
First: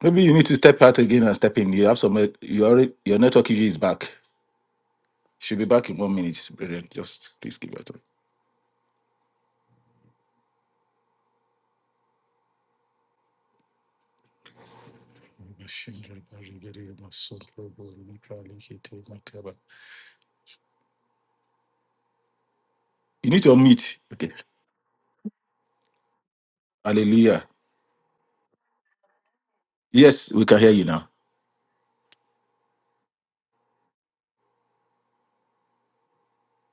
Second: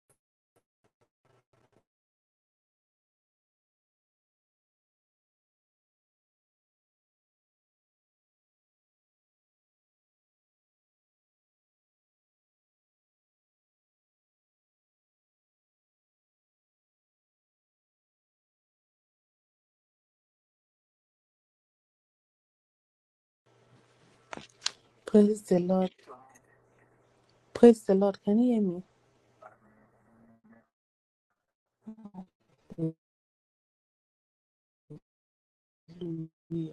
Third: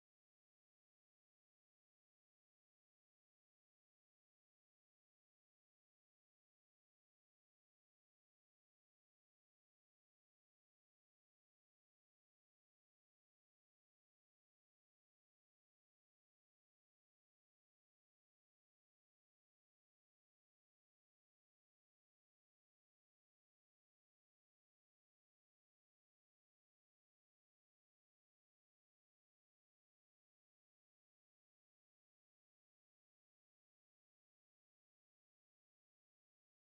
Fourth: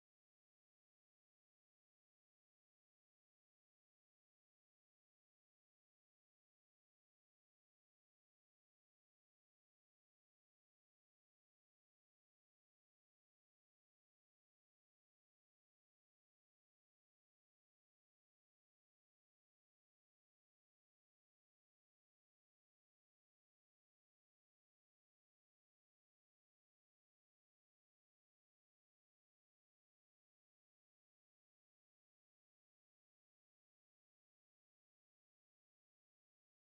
Maybe you need to step out again and step in. You have some. You already your network issue is back. Should be back in one minute, brethren. Just please give it time. You need to unmute. Okay. Praise the Lord. Hallelujah. Praise the Lord. Can you Yes, we can hear you now. hear me? Hallelujah.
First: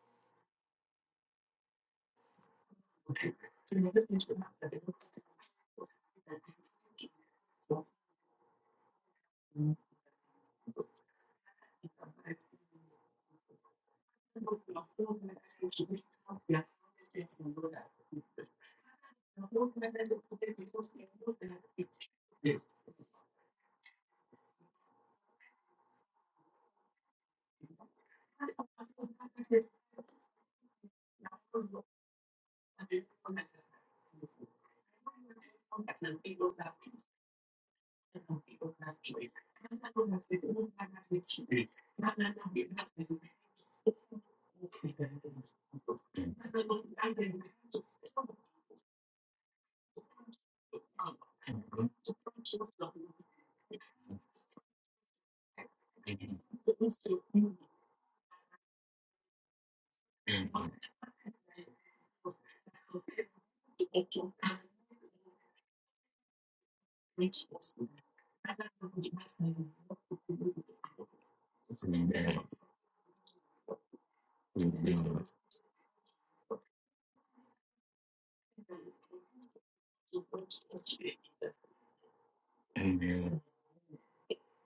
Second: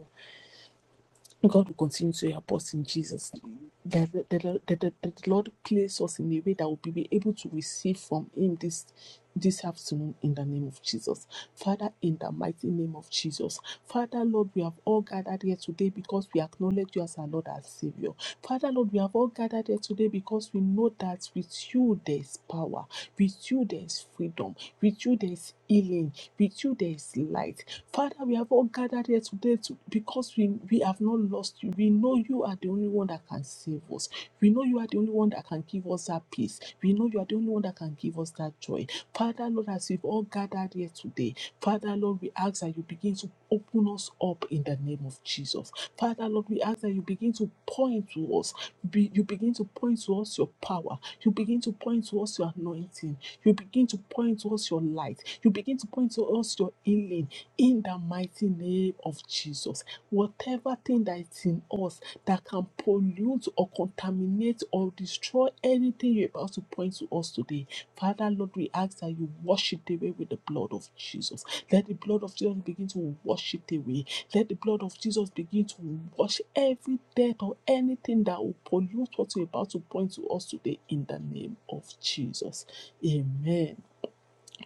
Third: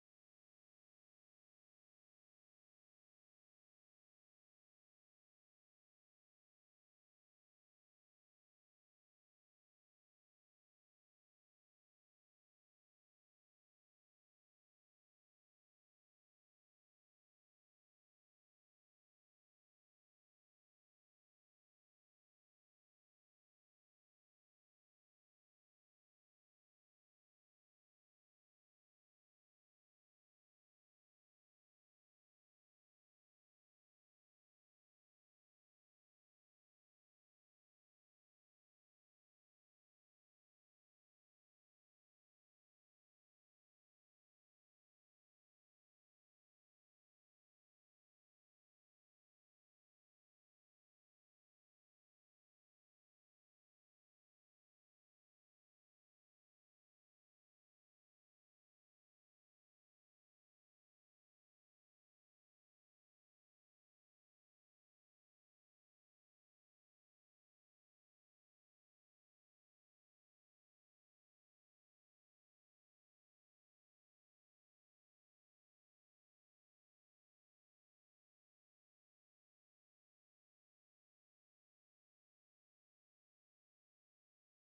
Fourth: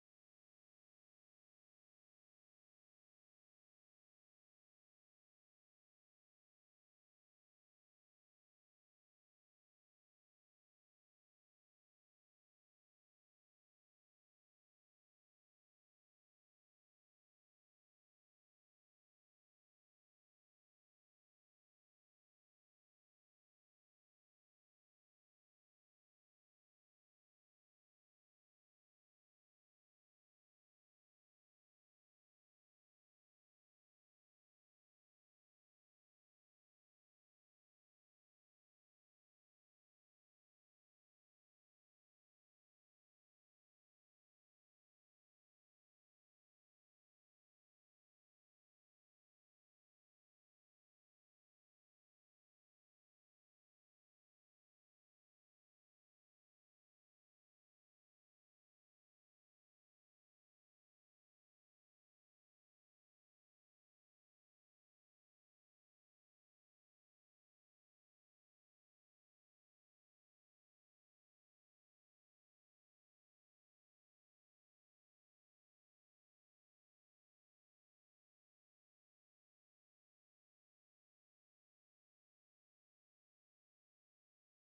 God will continue to help us in Jesus' name. That the, that the, the, the Lord place us in a way that we'll be able to receive from Him this this afternoon in the name of Jesus. Father, in the mighty name of Jesus. Father, Lord, we have all gathered here today because we acknowledge you as our Lord and Savior. Father, Lord, we have all gathered here today because we know that with you there is power, with you there is freedom, with you there is healing, with you there is light. Father, we have all gathered gathered here today to, because we, we have not lost you. We know you are the only one that can save us. We know you are the only one that can give us that peace. We know you are the only one that can give us that joy. Father, Lord, as we've all gathered here today, Father, Lord, we ask that you begin to open us up in the name of Jesus. Father, Lord, we ask that you begin to point to us. Be, you begin to point to us your power. You begin to point to us your anointing. You begin to point to us your light. You begin to point to us your healing in the mighty name of Jesus. Whatever thing that is in us that can pollute or contaminate or destroy anything you're about to point to us today, Father Lord, we ask that you wash it away with the blood of Jesus. Let the blood of Jesus begin to wash it away. Let the blood of Jesus begin to wash every death or anything that will pollute what you're about to point to us today in the name of Jesus. Amen.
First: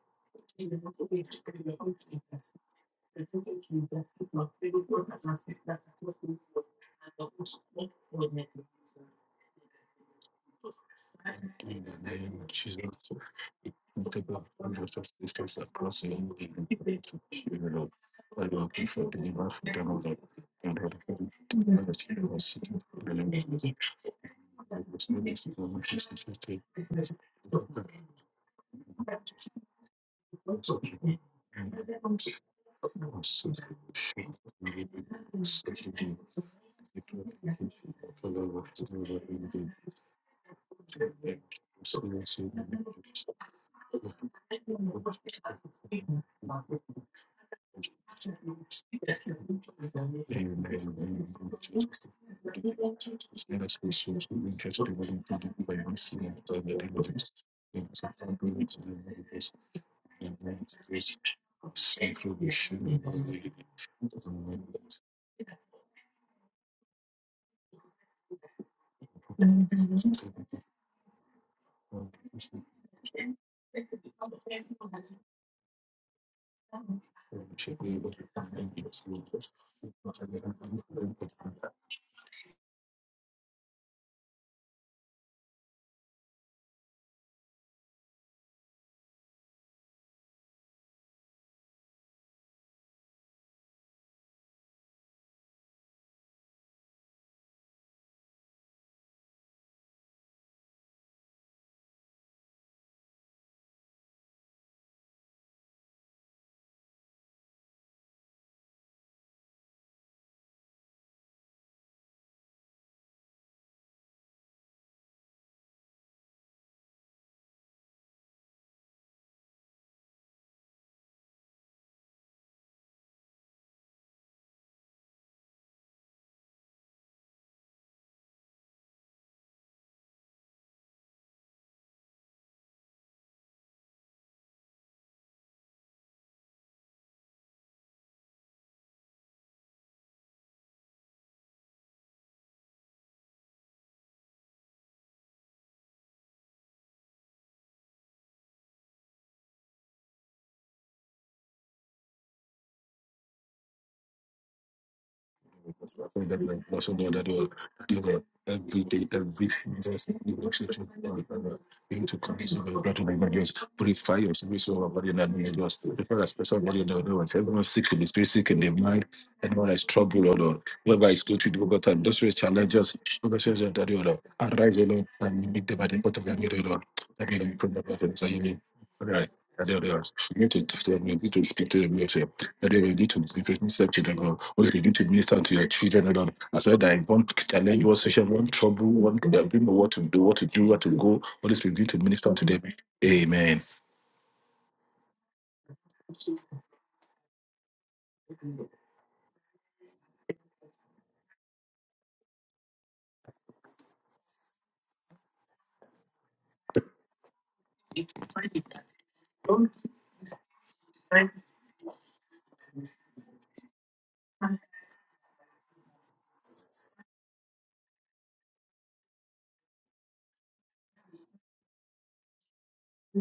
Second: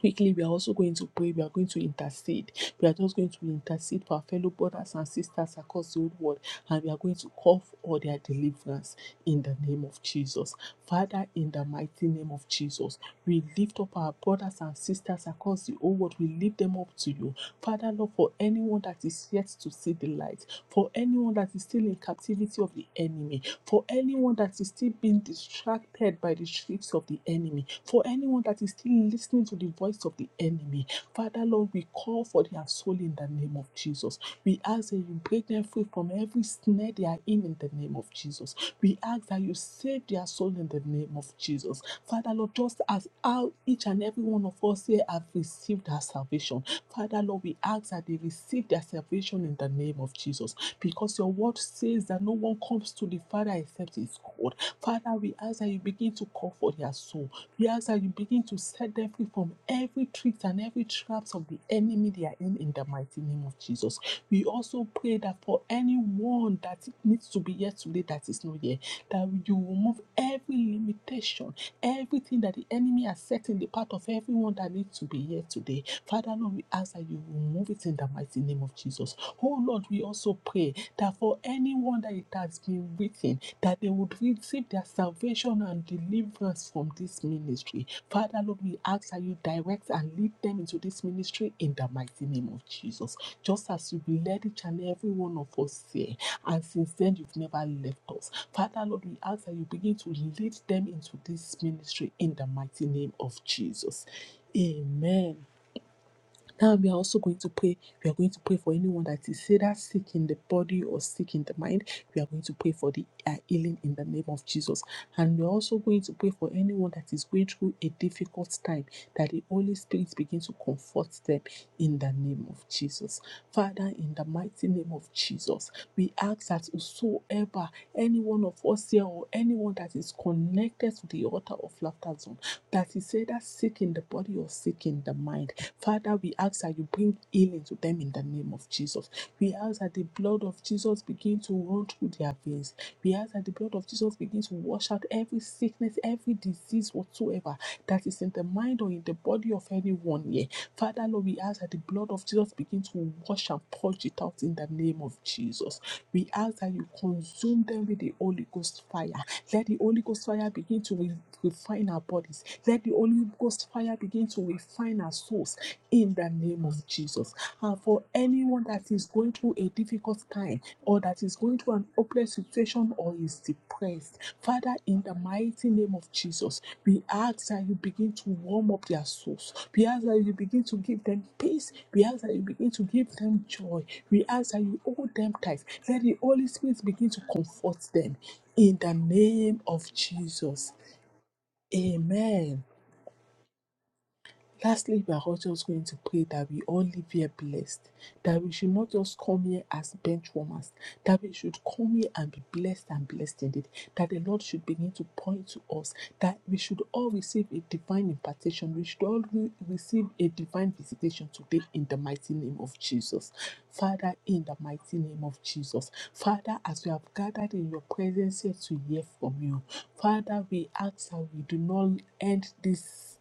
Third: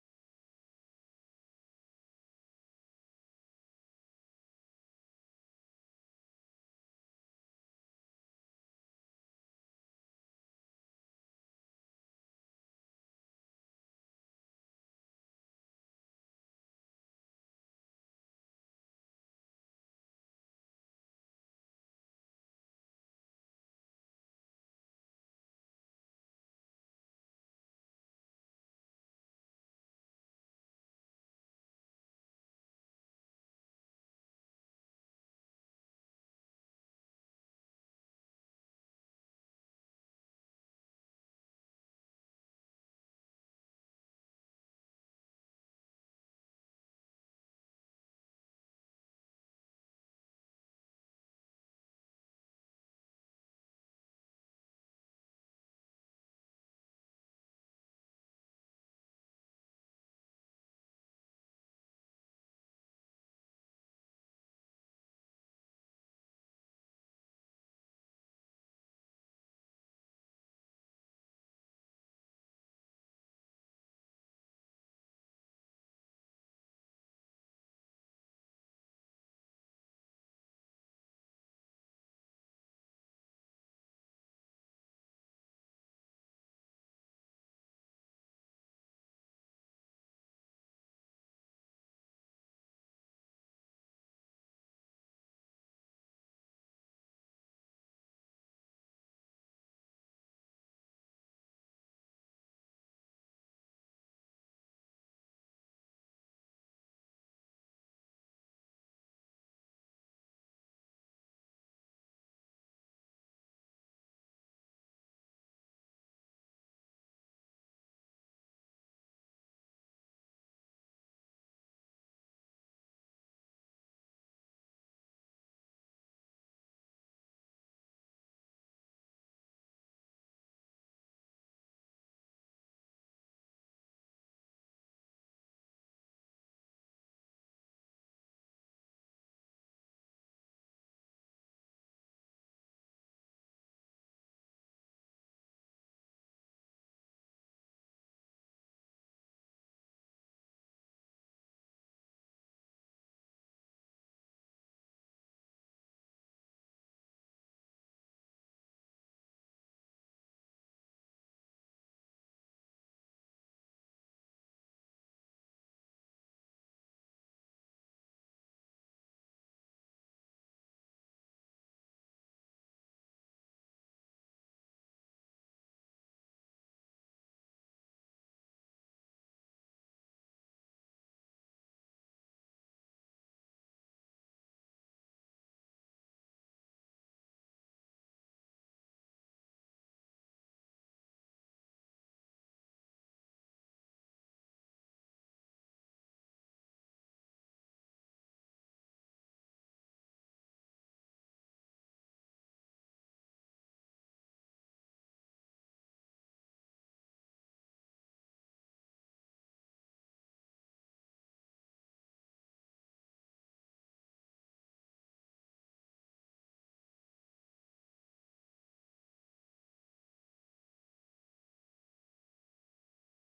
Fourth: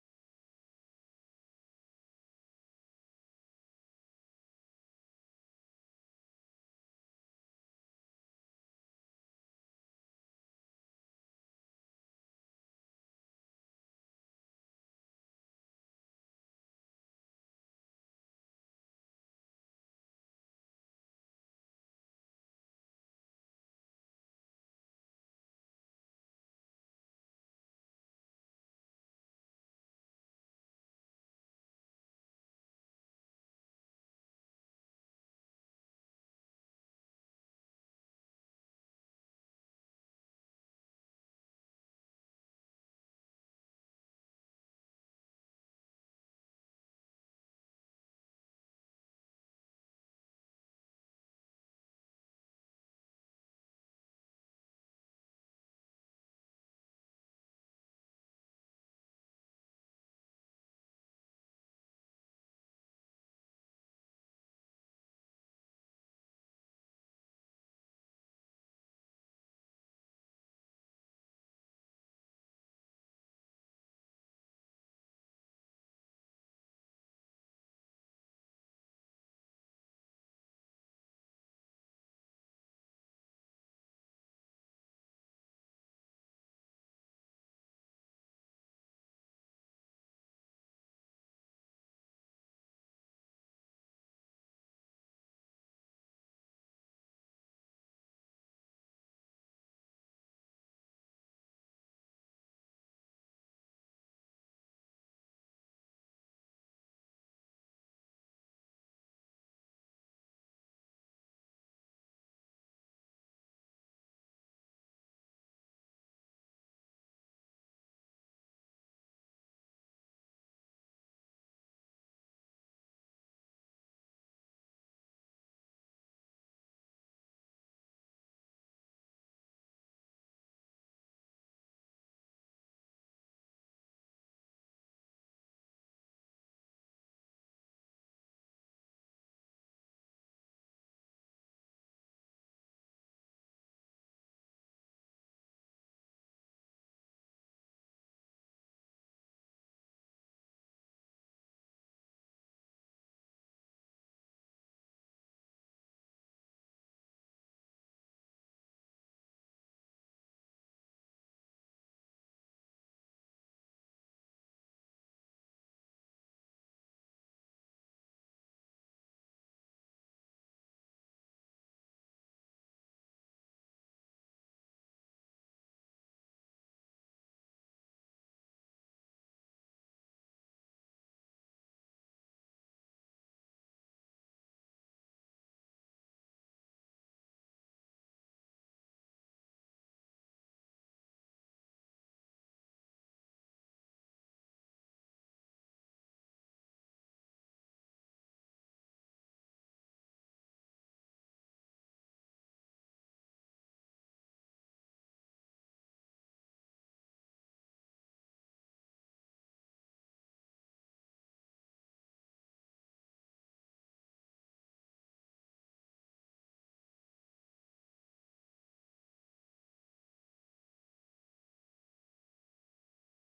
Quickly, we are also going to pray. We are going to intercede. We are just going to intercede for our fellow brothers and sisters across the whole world. And we are going to call for their deliverance in the name of Jesus. Father, in the mighty name of Jesus, we lift up our brothers and sisters across the whole world. We lift them up to you. Father, Lord, for anyone that is yet to see the light, for anyone that is still in captivity of the enemy, for anyone that is still being distracted by the tricks of the enemy, for anyone that is still listening to the voice of the enemy, Father, Lord, we call for their soul in the name of Jesus. We ask that you break them free from every snare they are in in the name of Jesus. We ask that you save their soul in the name of Jesus. Father Lord, just as how each and every one of us here have received our salvation, Father Lord, we ask that they receive their salvation in the name of Jesus, because your word says that no one comes to the Father except His God. Father, we ask that you begin to call for their soul. We ask that you begin to set them free from every trick and every traps of the enemy they are in, in the mighty name of Jesus. We also pray that for anyone that needs to be here today that is not here, that you remove every limitation Everything that the enemy has set in the path of everyone that needs to be here today, Father Lord, we ask that you remove it in the mighty name of Jesus. Oh Lord, we also pray that for anyone that it has been written, that they would receive their salvation and deliverance from this ministry. Father Lord, Lord, we ask that you direct and lead them into this ministry in the mighty name of Jesus. Just as you've led each and every one of us here, and since then you've never left us. Father, Lord, we ask that you begin to lead them into this ministry in the mighty name of Jesus. Amen. Now we are also going to pray. We are going to pray for anyone that is either sick in the body or sick in the mind. We are going to pray for the uh, healing in the name of Jesus. And we are also going to pray for anyone that is going through a difficult time, that the Holy Spirit begins to comfort them in the name of Jesus. Father, in the mighty name of Jesus, we ask that whosoever, any one of us here or anyone that is connected to the altar of laughter zone, that is either sick in the body or sick in the mind. Father, we ask that you bring healing to them in the name of Jesus. We ask that the blood of Jesus begin to run through their veins. We ask that the blood of Jesus begin to wash out every sickness, every disease whatsoever that is in the mind or in the body of anyone here. Father, Lord, we ask that the blood of Jesus begin to wash and purge it out in the name of Jesus. We ask that you consume them with the Holy Ghost fire. Let the Holy Ghost fire begin to re- refine our bodies. Let the to my Holy God, just Ghost fire purify begin your to spirit, soul, and refine body, our and that may souls just in purify your the special name body, of and the Jesus. ones. Everyone And sick in for the spirit, sick in anyone the that mind, is going through anyone a that is difficult troubled, Lord, time Lord. or Whoever is that is going through going through difficult an time, those who are hopeless situation challenges, or is those who are that, depressed, Lord, Father, arise, O in Lord, the and make mighty them at name the of bottom of the Jesus, middle, Lord. we Let me know ask you that you the begin blessing, so to you need. warm up their All right. And souls. the We ask others, that you you need to begin to talk to give them, you them need to speak peace. to them, you We need ask to that you that begin they to will need give to them different joy. minister to them, We Lord. ask that Also, you you need to hold them minister to tight. your Let children, O the Lord. Holy As well, Spirit that in begin to one comfort challenge, one them social, one in trouble, the one they don't name know what of to do, what to do, Jesus. where to go. Holy Spirit, begin to minister to Amen. them Amen. Lastly, we are all just going to pray that we all live here blessed, that we should not just come here as benchwarmers, that we should come here and be blessed and blessed indeed, that the Lord should begin to point to us, that we should all receive a divine impartation, we should all re- receive a divine visitation today in the mighty name of Jesus. Father, in the mighty name of Jesus, Father, as we have gathered in your presence here to hear from you, Father, we ask that we do not end this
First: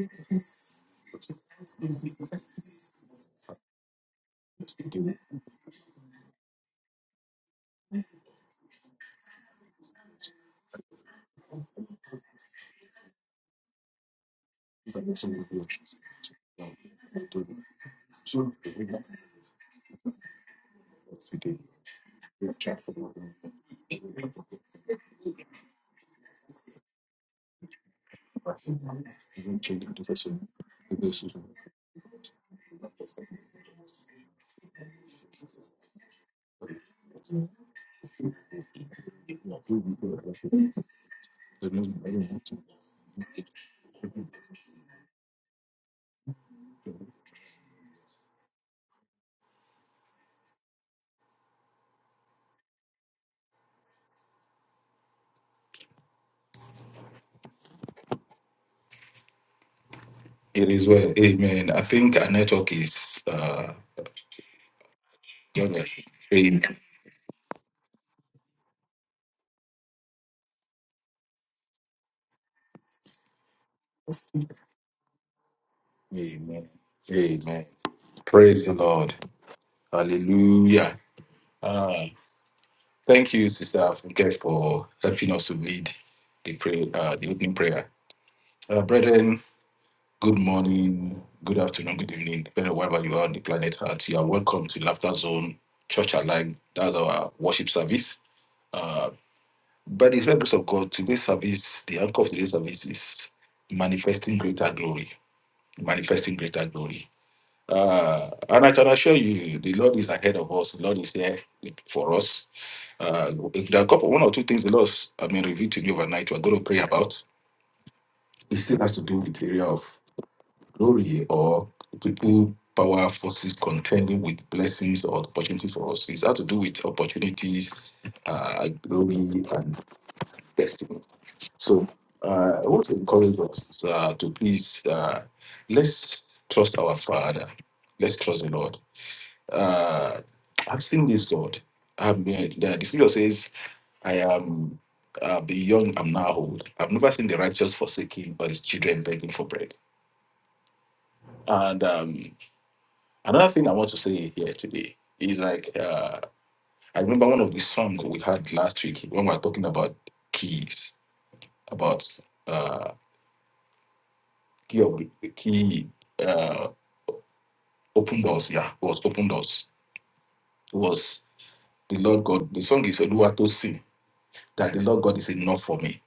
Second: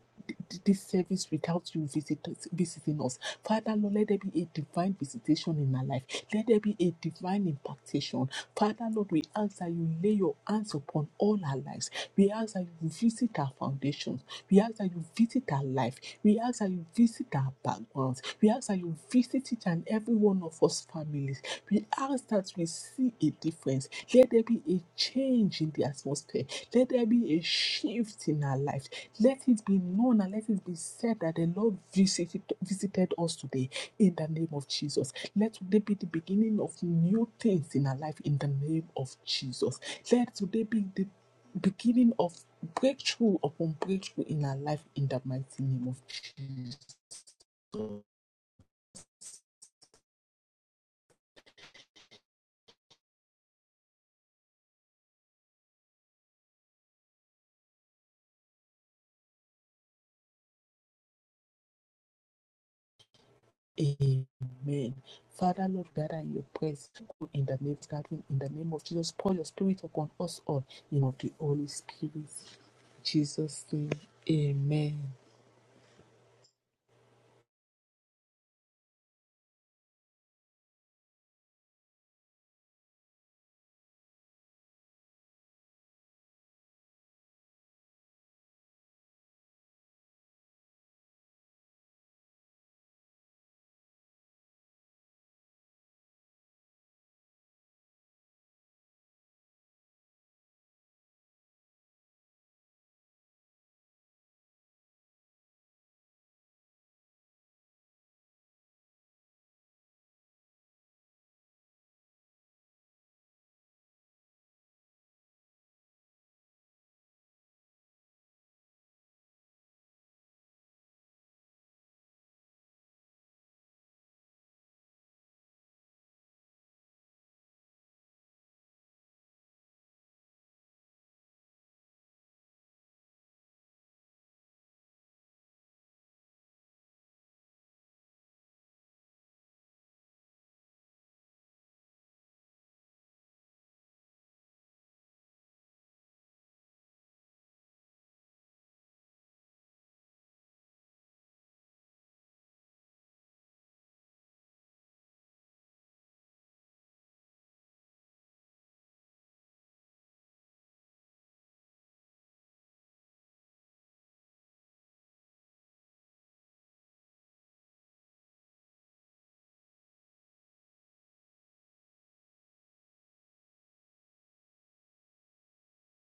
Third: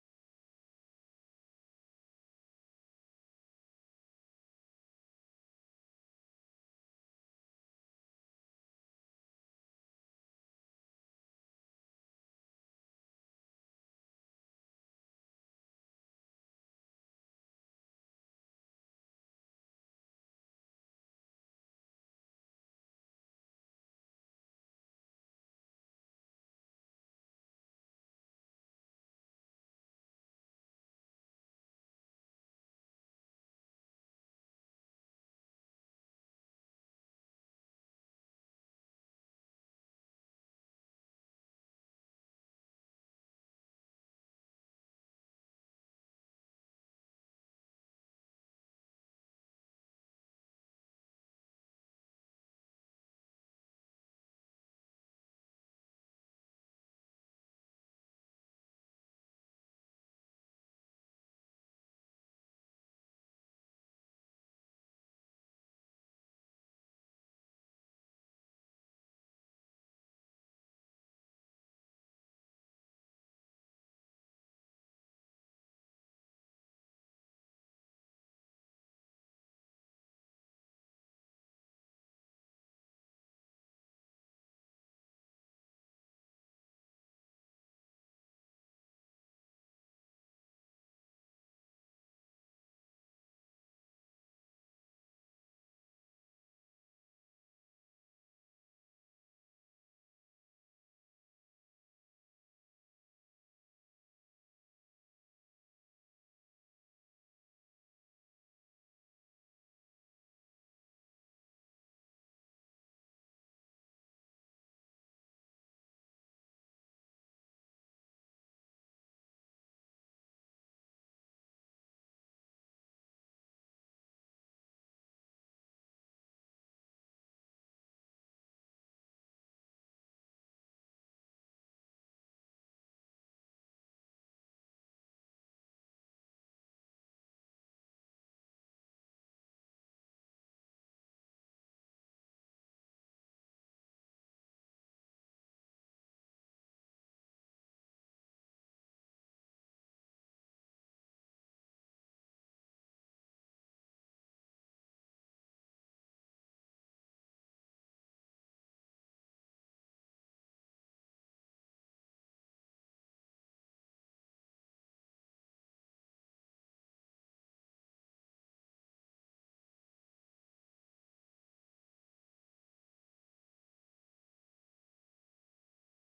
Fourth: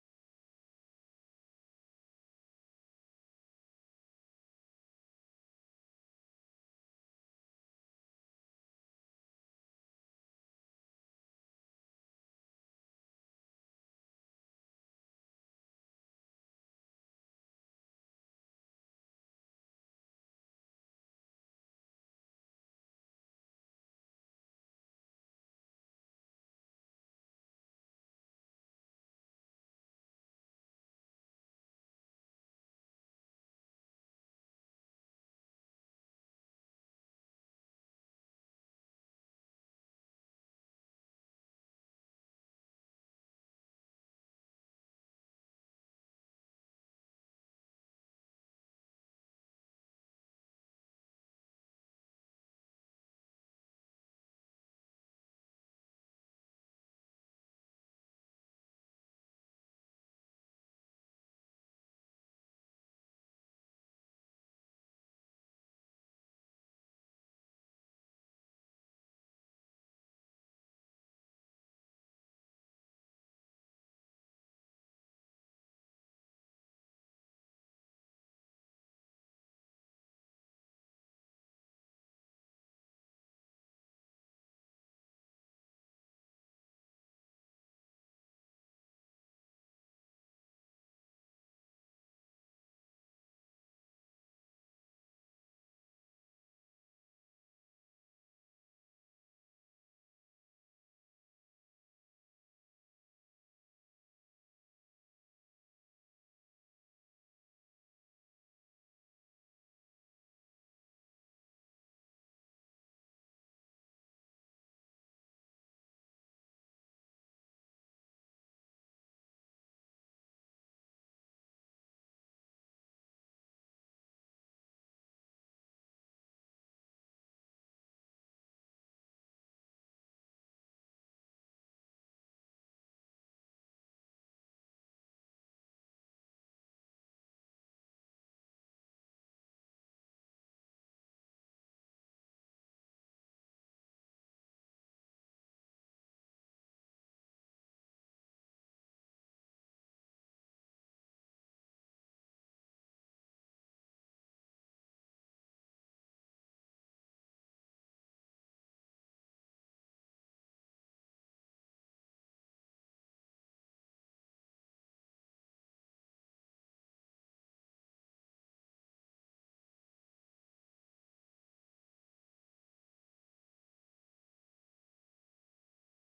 this service without you visit, visiting us. Father, Lord, let there be a divine visitation in our life. Let there be a divine impactation. Father, Lord, we ask that you lay your hands upon all our lives. We ask that you visit our foundations. We ask that you visit our life. We ask that you visit our backgrounds. We ask that you visit each and every one of us families. We ask that we see be a difference. Let there be a change in the atmosphere. Let there be a shift in our life. Let it be known and let it be said that the Lord visited, visited us today in the name of Jesus. Let today be the beginning of new things in our life in the name of Jesus. Let today be the beginning of breakthrough upon breakthrough in our life in the mighty name of It is well. Amen. I think our network is uh Amen. Father, Amen. Lord, gather in your Amen. praise in the name, gathering in the name of Jesus. Pour your spirit upon us all. In of the Holy Spirit. In Jesus' name. Amen. Amen. Amen. Praise the Lord. Hallelujah. Ah, thank you, Sister Afunke, for helping us to lead the prayer, uh, the opening prayer. Uh, brethren, good morning, good afternoon, good evening, depending on wherever you are on the planet Earth. You are welcome to Laughter Zone Church Alive. That's our worship service. Uh, by the grace of God, today's service, the anchor of today's service is testimony. So uh, I want to encourage us uh, to please uh, let's trust our Father. Let's trust the Lord. Uh, I've seen this Lord. I've been the the scripture says, "I am uh, the young, I'm now old. I've never seen the righteous forsaken or his children begging for bread." And um, another thing I want to say here today is like uh, I remember one of the songs we had last week when we were talking about keys, about uh, key of key. Uh, Open doors, yeah, it was open doors. It was the Lord God. The song is Oluwato Si, that the Lord God is enough for me.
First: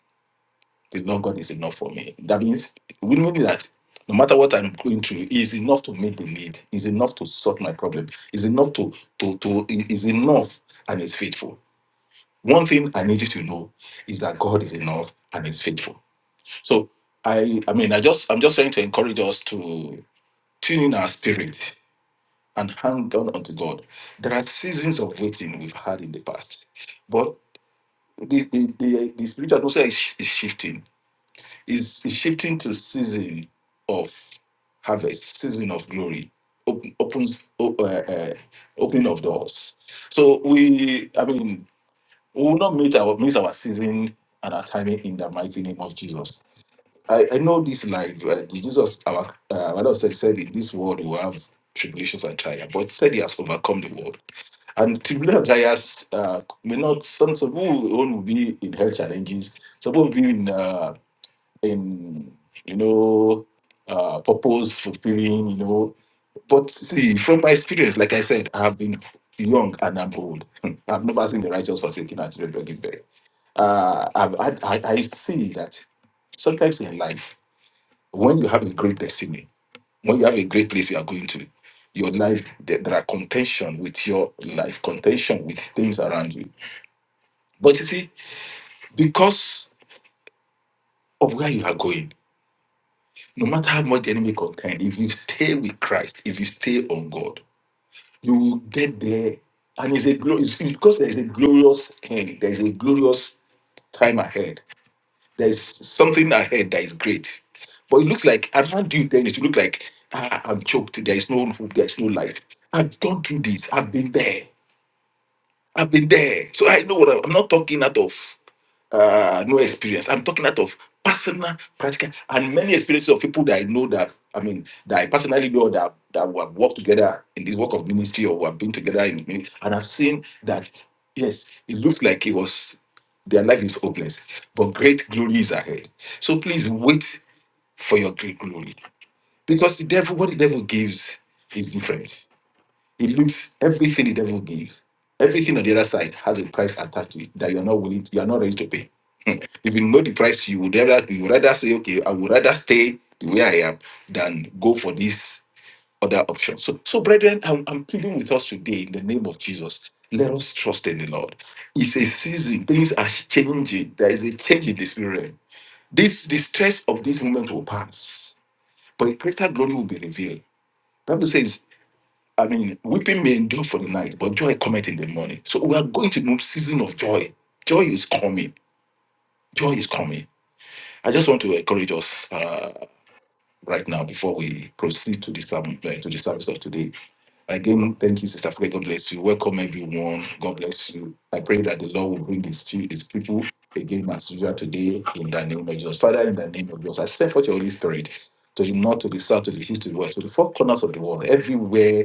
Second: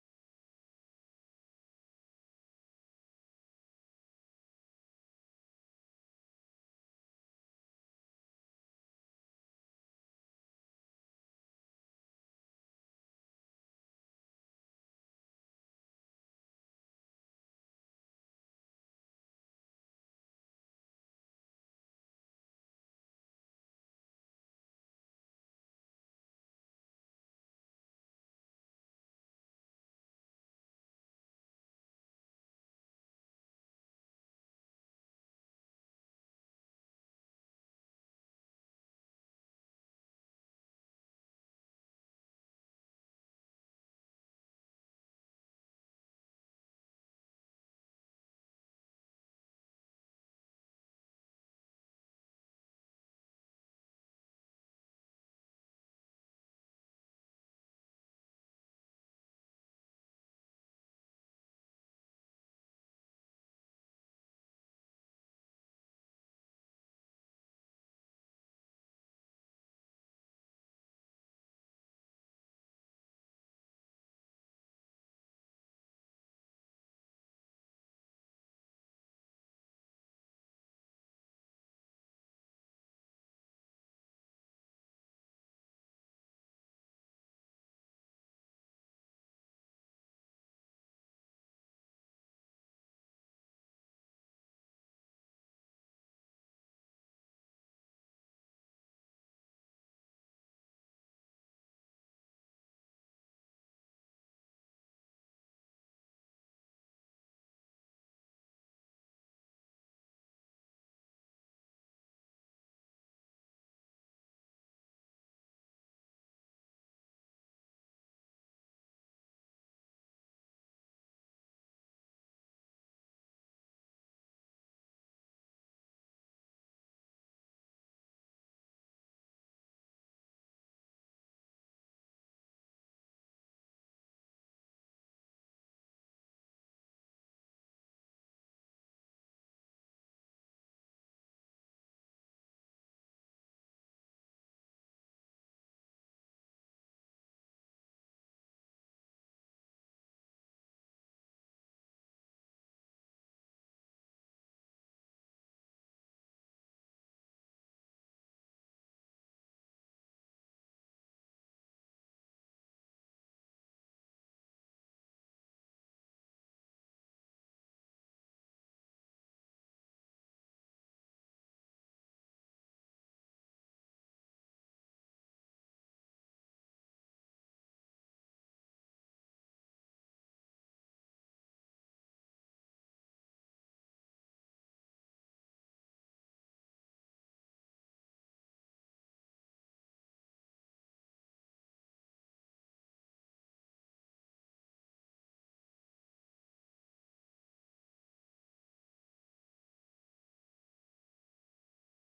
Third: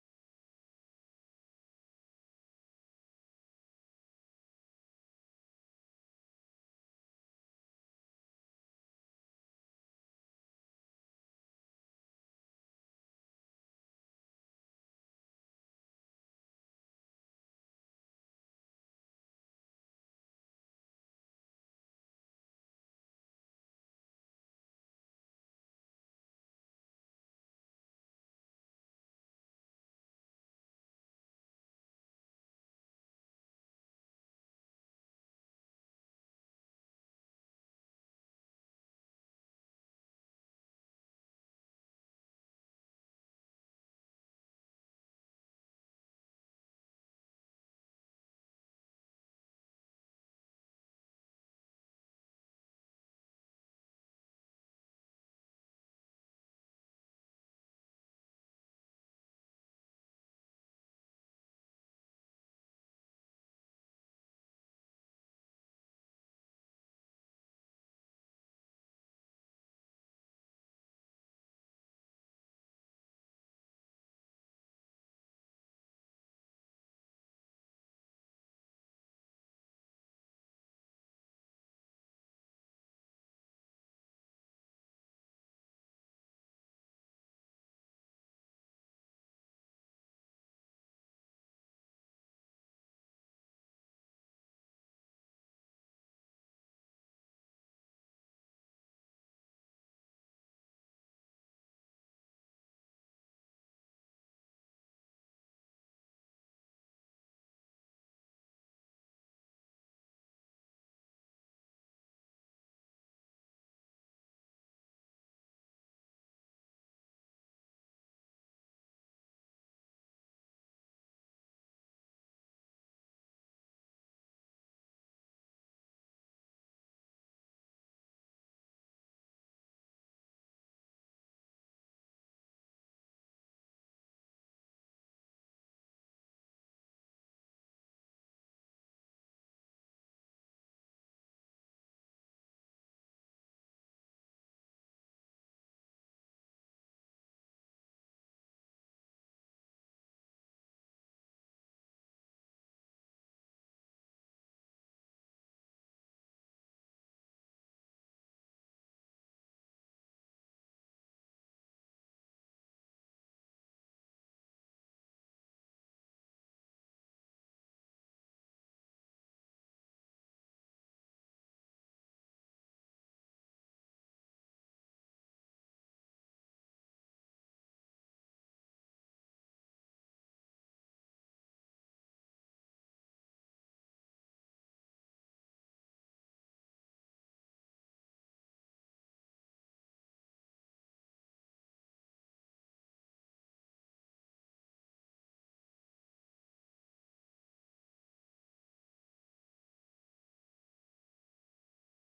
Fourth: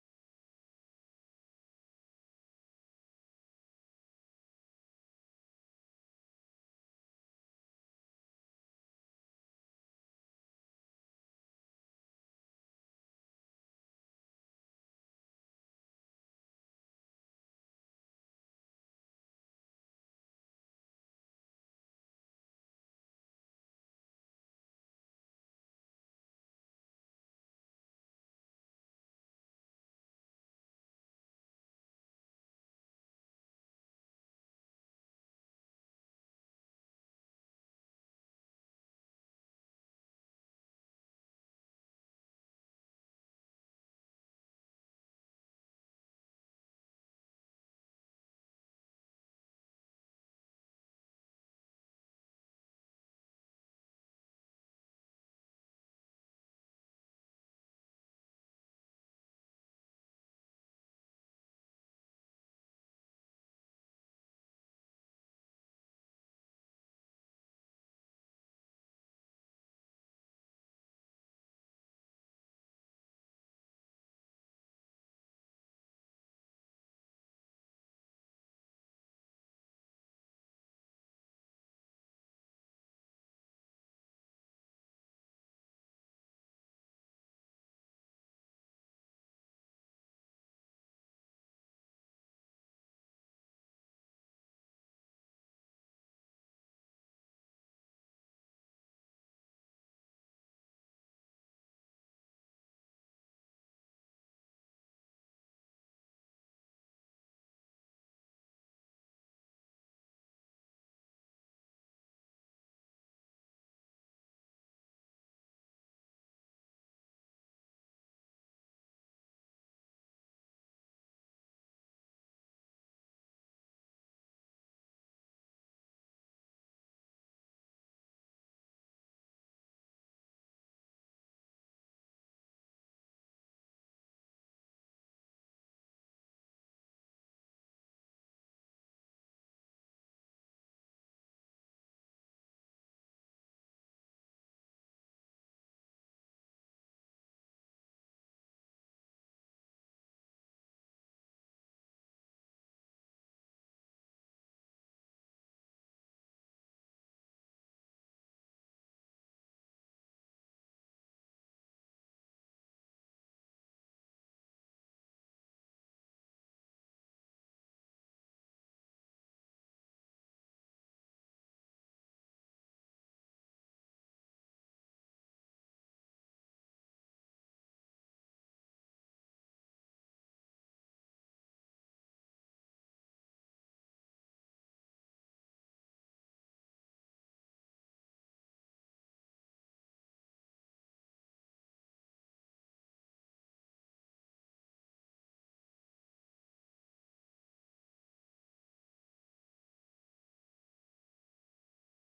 The Lord God is enough for me. That means we know that no matter what I'm going through, He is enough to meet the need. Is enough to solve my problem. Is enough to to to is enough and is faithful. One thing I need you to know is that God is enough and is faithful. So I I mean I just I'm just trying to encourage us to tune in our spirit and hang on unto God. There are seasons of waiting we've had in the past, but the the, the, the spiritual atmosphere is, sh- is shifting. Is is shifting to season of harvest, season of glory, open, opens op- uh, uh, opening of doors. So we, I mean, we will not meet our miss our season and our timing in the mighty name of Jesus. I, I know this life. Uh, Jesus, our uh, our Lord said, said in this world we will have tribulations and trials, but said he has overcome the world. And tubular dryers uh, may not, some, some people will will be in health challenges, some people will be in, uh, in you know, uh, purpose fulfilling, you know. But see, from my experience, like I said, I have been young and I'm old. Hmm. I've never seen the righteous forsaken and children begging bread. Uh, I've, I, I, I see that sometimes in life, when you have a great destiny, when you have a great place you are going to, your life, there, there are contention with your life, contention with things around you. But you see, because of where you are going, no matter how much the enemy contend, if you stay with Christ, if you stay on God, you will get there. And it's a glorious, because there is a glorious end, there is a glorious time ahead. There's something ahead that is great. But it looks like around you then it look like ah, I'm choked. There is no hope. There is no life. I've gone through this. I've been there. I've been there. So I know what I'm, I'm not talking out of uh, no experience. I'm talking out of personal, practical, and many experiences of people that I know that, I mean, that I personally know that, that we have worked together in this work of ministry or we have been together in min- And I've seen that, yes, it looks like it was, their life is hopeless, but great glory is ahead. So please wait for your great glory because the devil, what the devil gives is different. It looks everything the devil gives, everything on the other side has a price attached to it that you're not willing, you are not ready to pay. Hmm. if you know the price, you would rather you would rather say, okay, I would rather stay the way I am than go for this other option. So, so brethren, I'm, I'm pleading with us today in the name of Jesus. Let us trust in the Lord. It's a season; things are changing. There is a change in the spirit. realm. This the stress of this moment will pass, but greater glory will be revealed. Bible says I mean, weeping may endure for the night, but joy cometh in the morning. So we are going to a season of joy. Joy is coming. Joy is coming. I just want to encourage us. uh, right now before we proceed to the sermon, uh, to the service of today. Again, thank you, Sister Fred. God bless you. Welcome, everyone. God bless you. I pray that the Lord will bring his, chi- his people again as usual today in the name of Jesus. Father, in the name of Jesus, I send forth your Holy Spirit to the north, to the south, to the east, to the west, to the four corners of the world, everywhere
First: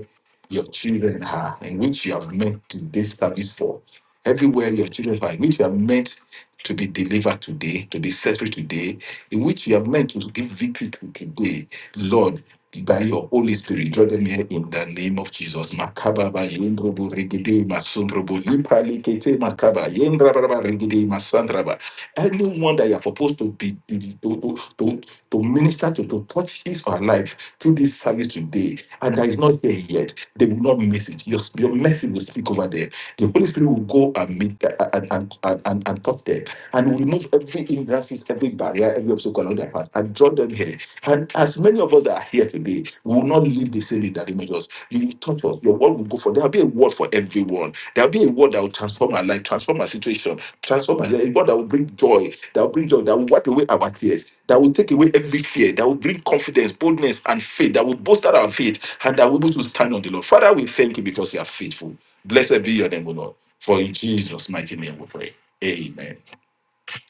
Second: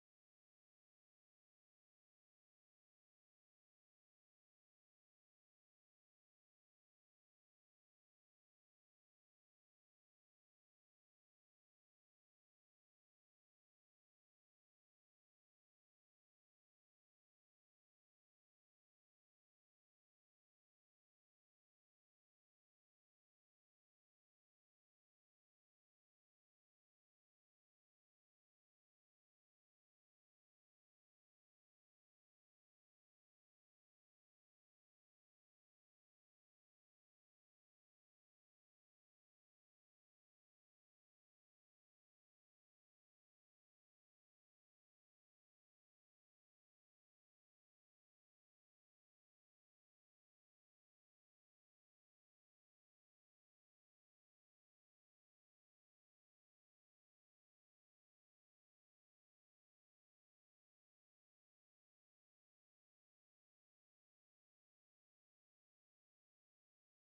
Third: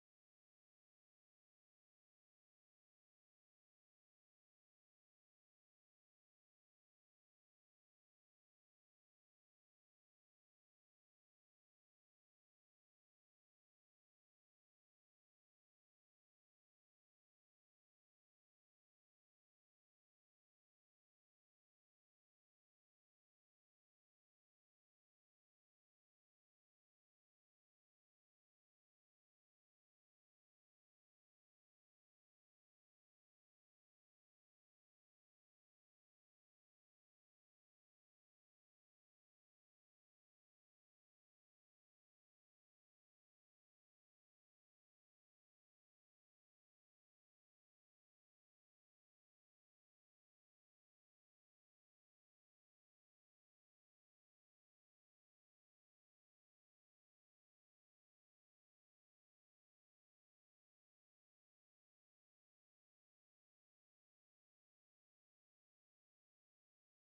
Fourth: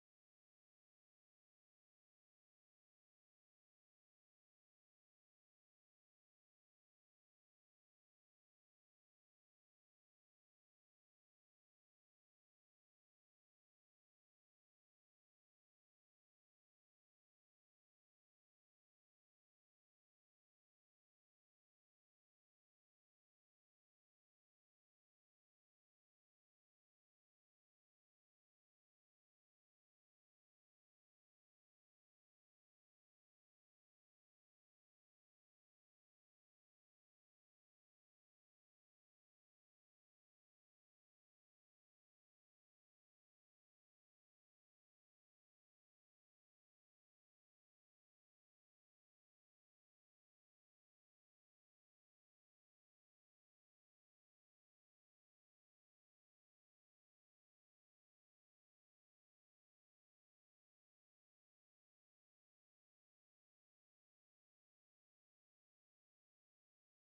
your children are, in which you have meant today's service for. Everywhere your children are, in which you are meant to be delivered today, to be set free today, in which you are meant to give victory to today Lord, by your Holy Spirit, draw them here in the name of Jesus. Makababa, Yendrobo, Regede, Masundrobo, Lipalikete, Makaba, Yendrabraba, Regede, Masandraba. Anyone that you are supposed to be to, to, to, to minister to, to touch his or her life through this service today, and that is not here yet, they will not miss it. Your, your message will speak over there. The Holy Spirit will go and meet and, and, and, and, and talk there and will remove every hindrances, every barrier, every obstacle along their path and draw them here. and. Many of us that are here today will not live in that image. We want to go for there will be a God that will bring joy, that will bring joy, that will wipe away our tears, that will take away every fear, that will bring confidence, boldness, and faith, that will bolster our faith, and that will be able to stand on the Lord. Father, we thank you because you are faithful. Blessed be your name, O Lord. For in Jesus' mighty name we pray. Amen.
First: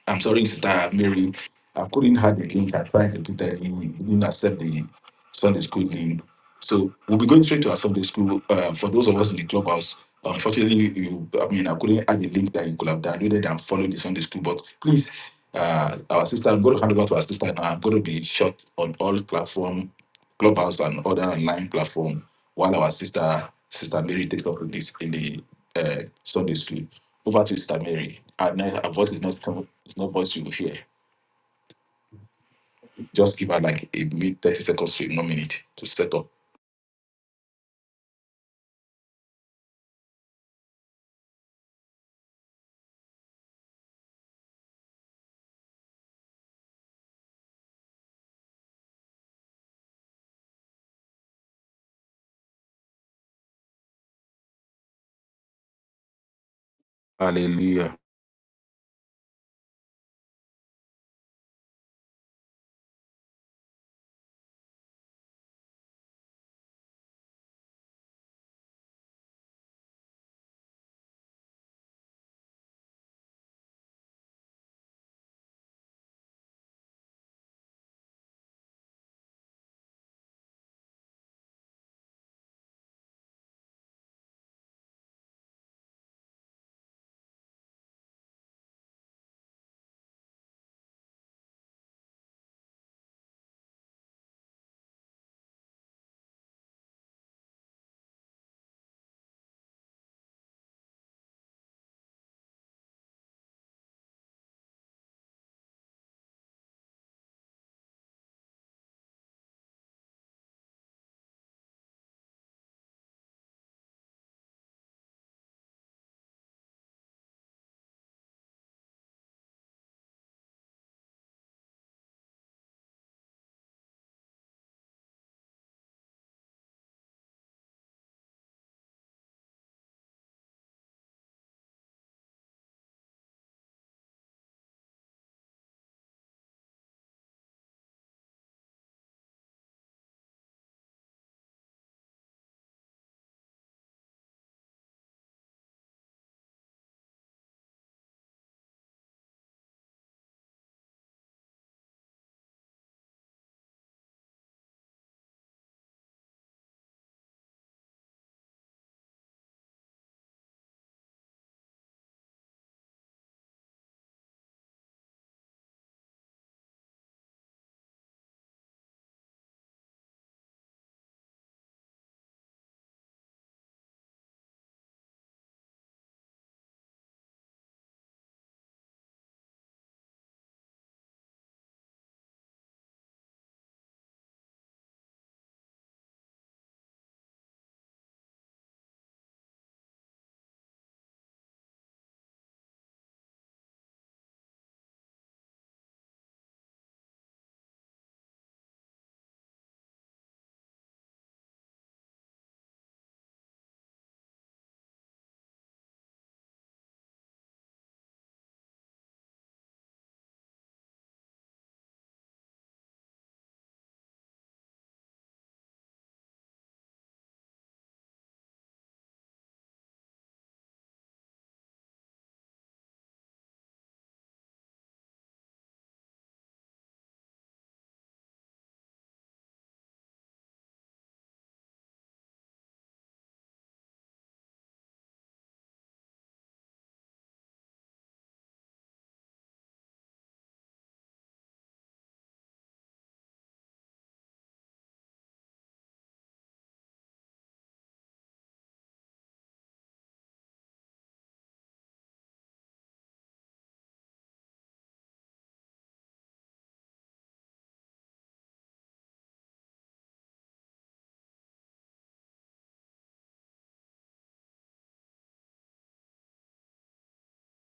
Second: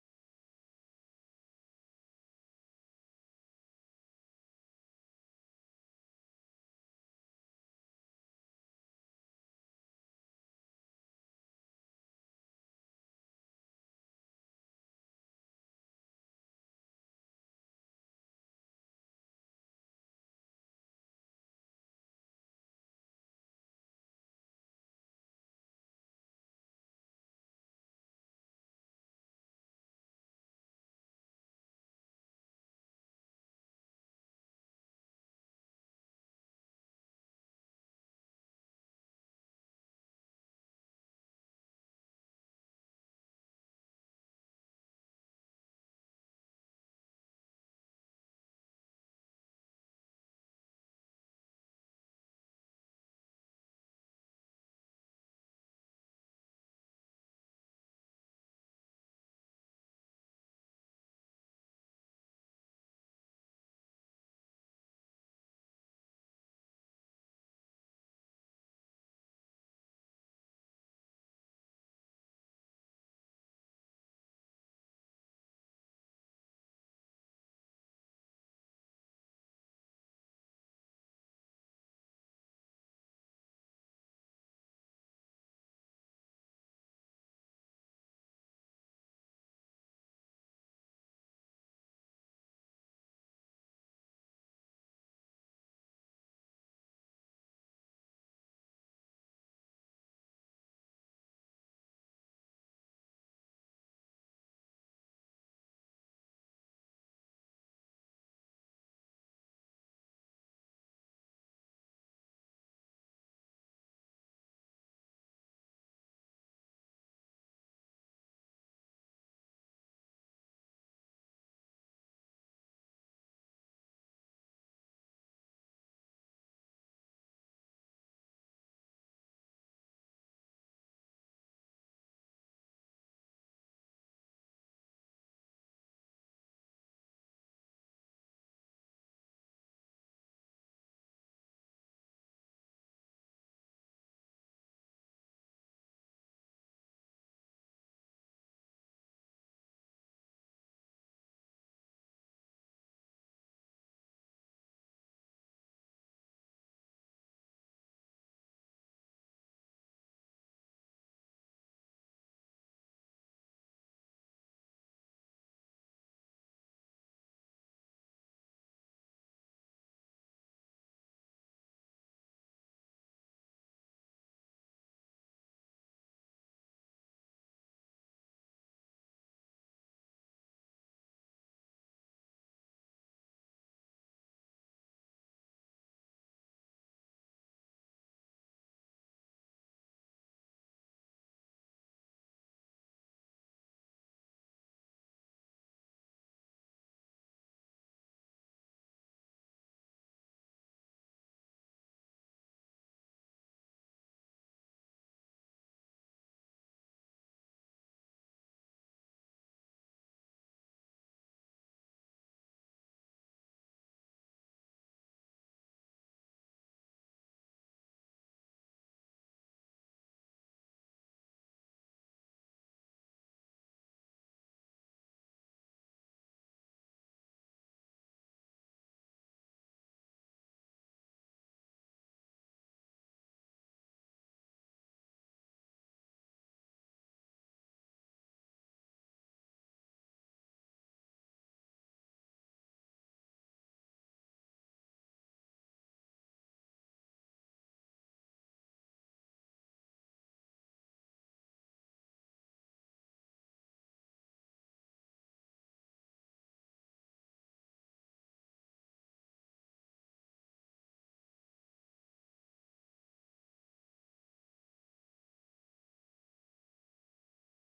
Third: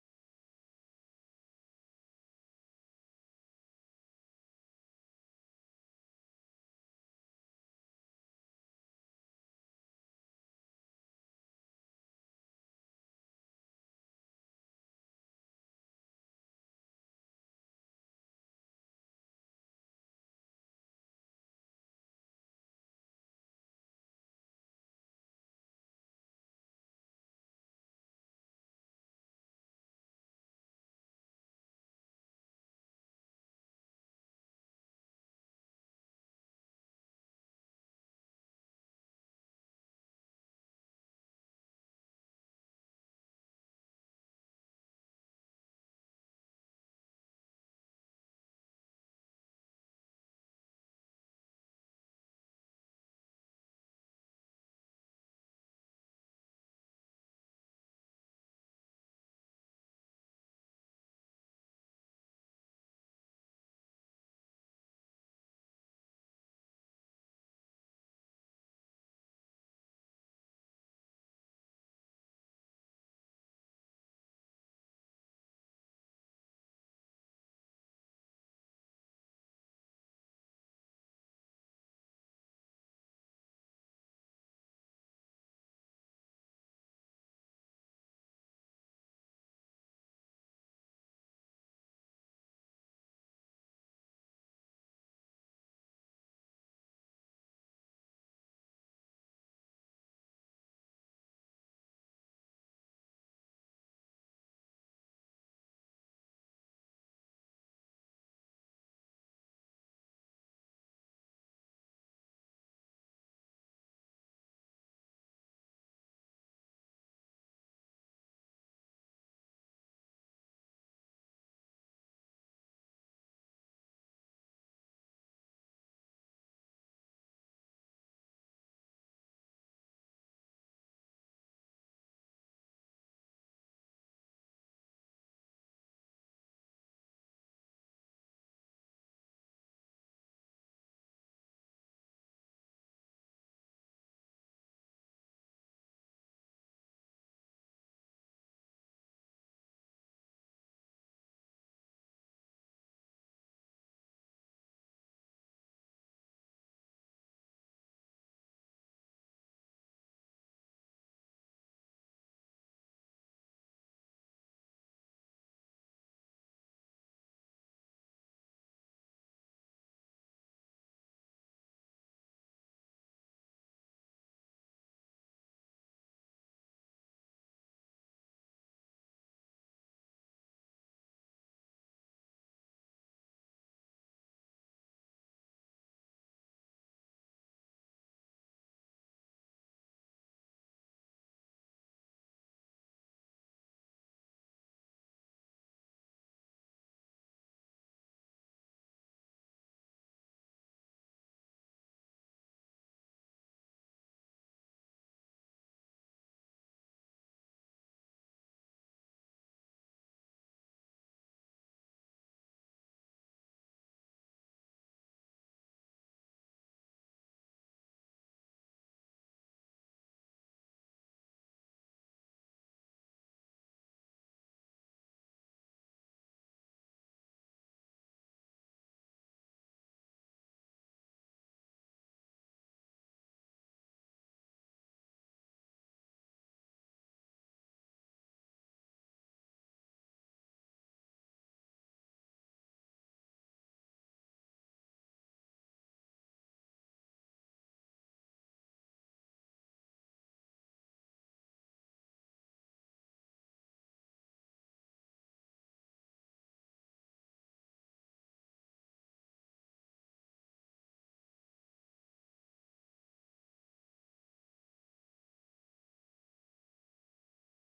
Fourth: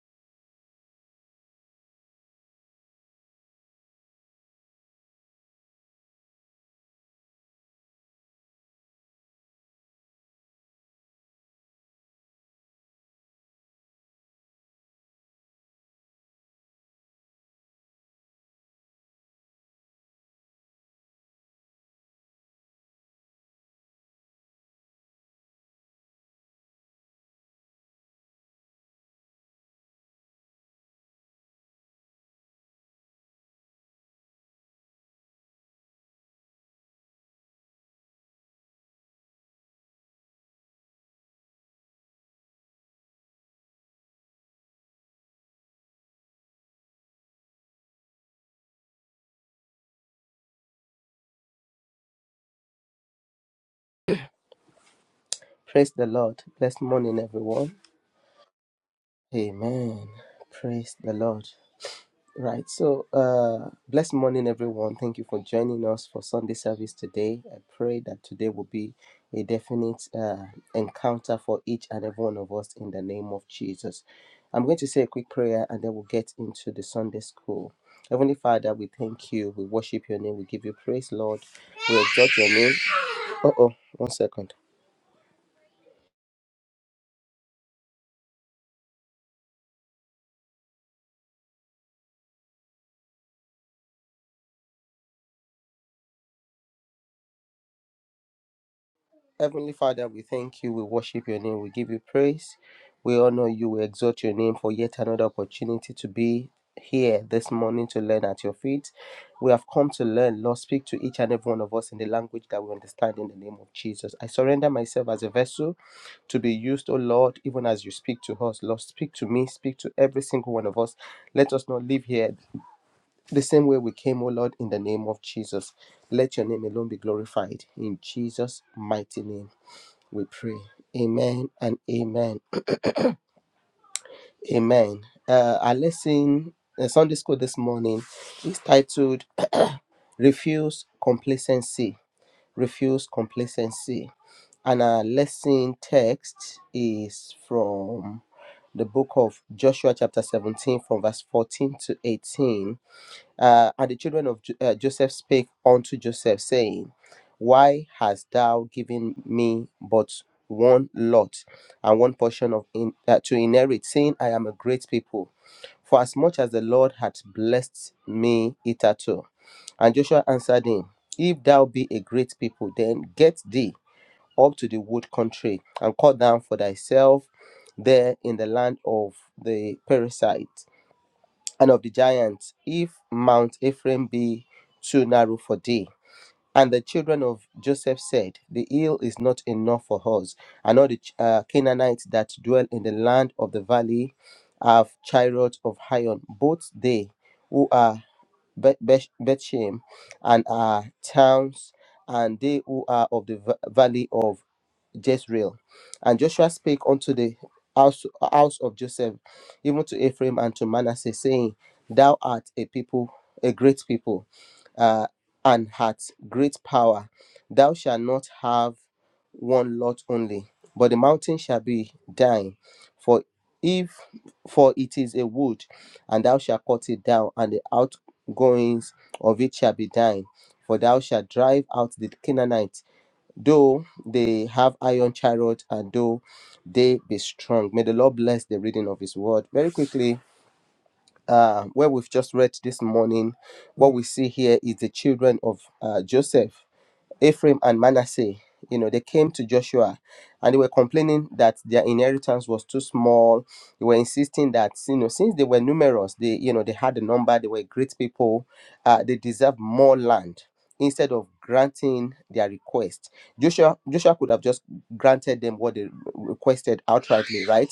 I'm sorry, Sister Mary. I couldn't have the link. I tried to put that in. It didn't accept the Sunday school link. So we'll be going straight to our Sunday school. Uh, for those of us in the clubhouse, unfortunately, you, I mean, I couldn't add the link that you could have downloaded and followed the Sunday school. But please, uh, our sister, I'm going to hand over to our sister. Now. I'm going to be short on all platform, clubhouse and other online platform, while our sister, sister Mary, takes up with this in the uh, Sunday school. Over to Sister Mary. Her, no- her voice is not, it's not voice you will hear. Just give her like a mid 30 seconds to a minute to set up. Praise the Lord. Blessed morning, everyone. Hallelujah. Amen. Praise the Lord. Right. So, uh, blessed morning, everyone. Thank you for joining us for Sunday service today. I pray that today will be a definite uh, encounter for each and every one of us in the name of Jesus. I'm going to say a quick prayer and then we'll get into the Sunday school. Heavenly Father, we thank you. We worship your name. We give you praise, Lord. We exalt your name. Uh oh. One second. Heavenly Father, we thank you, we worship your name, we give you praise, we honor you, we exalt your name for yet another opportunity to be here this morning to learn at your feet. We have come to learn, Lord, speak to each and every one of us in the language that we understand in the name of Jesus. I surrender myself as a vessel to be used, Oh Lord, even as you speak to us. Lord, speak to me, speak to every single one of us. Let us not live here the same way we came, Oh Lord, in the name of Jesus. Let your name alone be glorified in Jesus' mighty name we pray. Amen and amen. Amen. Uh, our lesson, uh, Sunday school this morning, is titled Refuse Complacency. Refuse Complacency. And our lesson text is from the book of Joshua, chapter 17, from verse 14 to 18. Uh, and the children of Jo- uh, Joseph spake unto Joseph, saying, Why hast thou given me but one lot and one portion of in, uh, to inherit, seeing I am a great people? For as much as the Lord hath blessed me hitherto. And Joshua answered him, If thou be a great people, then get thee up to the wood country and cut down for thyself there in the land of the Perizzites and of the giants, if Mount Ephraim be too narrow for thee. And the children of Joseph said, The hill is not enough for us, and all the Ch- uh, Canaanites that dwell in the land of the valley have chariots of iron, both they who are Be- Be- Bethshem and are towns, and they who are of the va- valley of Jezreel. And Joshua spake unto the house, house of Joseph, even to Ephraim and to Manasseh, saying, Thou art a people, a great people, uh, and hast great power. Thou shalt not have one lot only, but the mountain shall be thine. For if for it is a wood, and thou shalt cut it down, and the outgoings of it shall be thine. For thou shalt drive out the Canaanites though they have iron chariot and though they be strong. May the Lord bless the reading of his word. Very quickly, uh, where we've just read this morning, what we see here is the children of uh, Joseph. Ephraim and Manasseh, you know, they came to Joshua and they were complaining that their inheritance was too small. They were insisting that, you know, since they were numerous, they, you know, they had a number, they were great people, uh, they deserved more land instead of granting their request. Joshua Joshua could have just granted them what they requested outrightly, right?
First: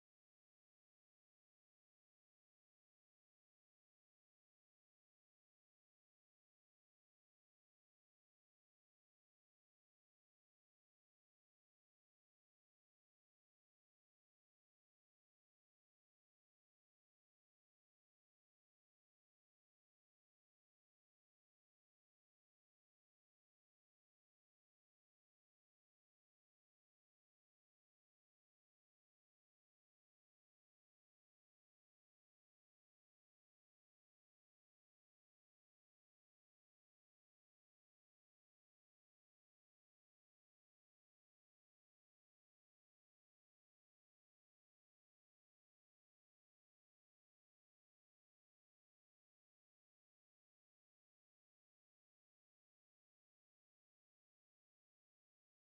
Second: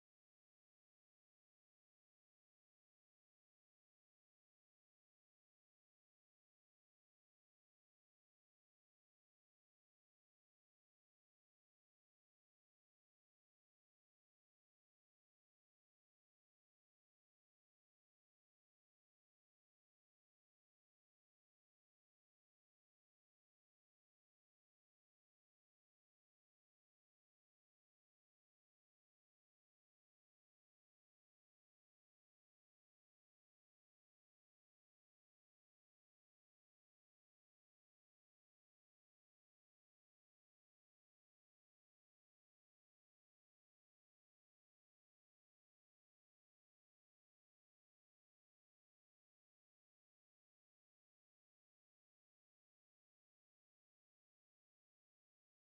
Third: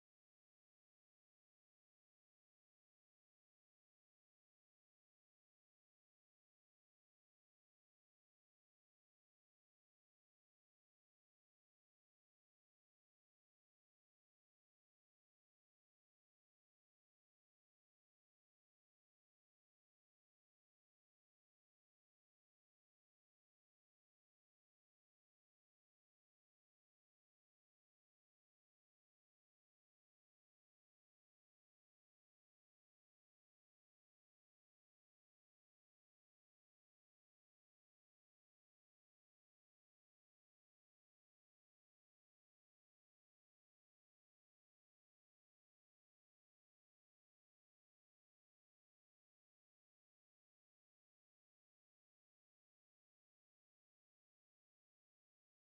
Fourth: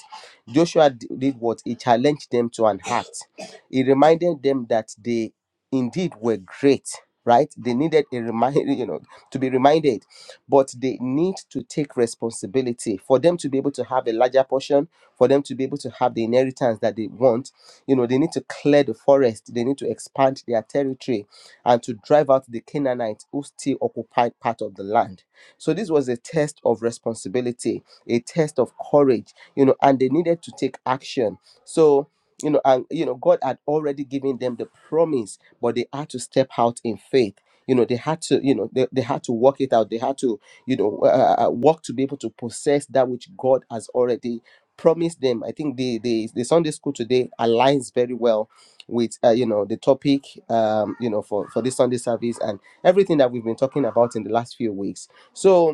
Joshua d- did what? He challenged them to an act. He reminded them that they indeed were great right they needed a reminder you know to be reminded, but they need to take responsibility for them to be able to have a larger portion, for them to be able to have the inheritance that they want. You know, they need to clear the forest, they need to expand their territory and to drive out the Canaanites who still occupied part of the land. So this was a test of responsibility, a test of courage, you know, and they needed to take action. So you know, and you know, God had already given them the promise, but they had to step out in faith you know they had to you know they, they had to work it out they had to you know uh, uh, uh, work to be able to possess that which god has already promised them i think the the, the sunday school today aligns very well with uh, you know the topic um you know for for this sunday service and everything that we've been talking about in the last few weeks so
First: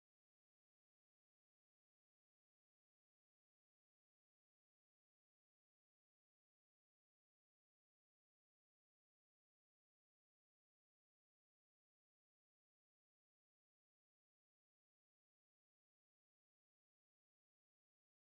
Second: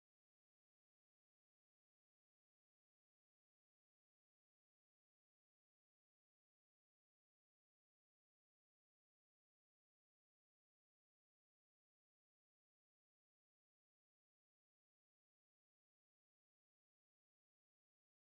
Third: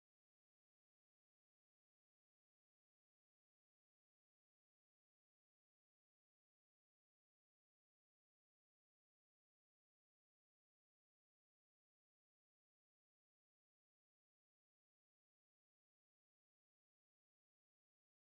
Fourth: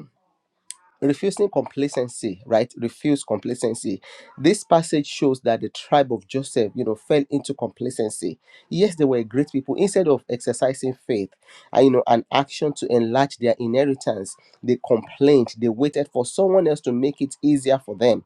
refusing complacency right refuse complacency this passage shows that the tribe of joseph you know fell into complacency yes they were great people instead of exercising faith and you know an action to enlarge their inheritance they complained they waited for someone else to make it easier for them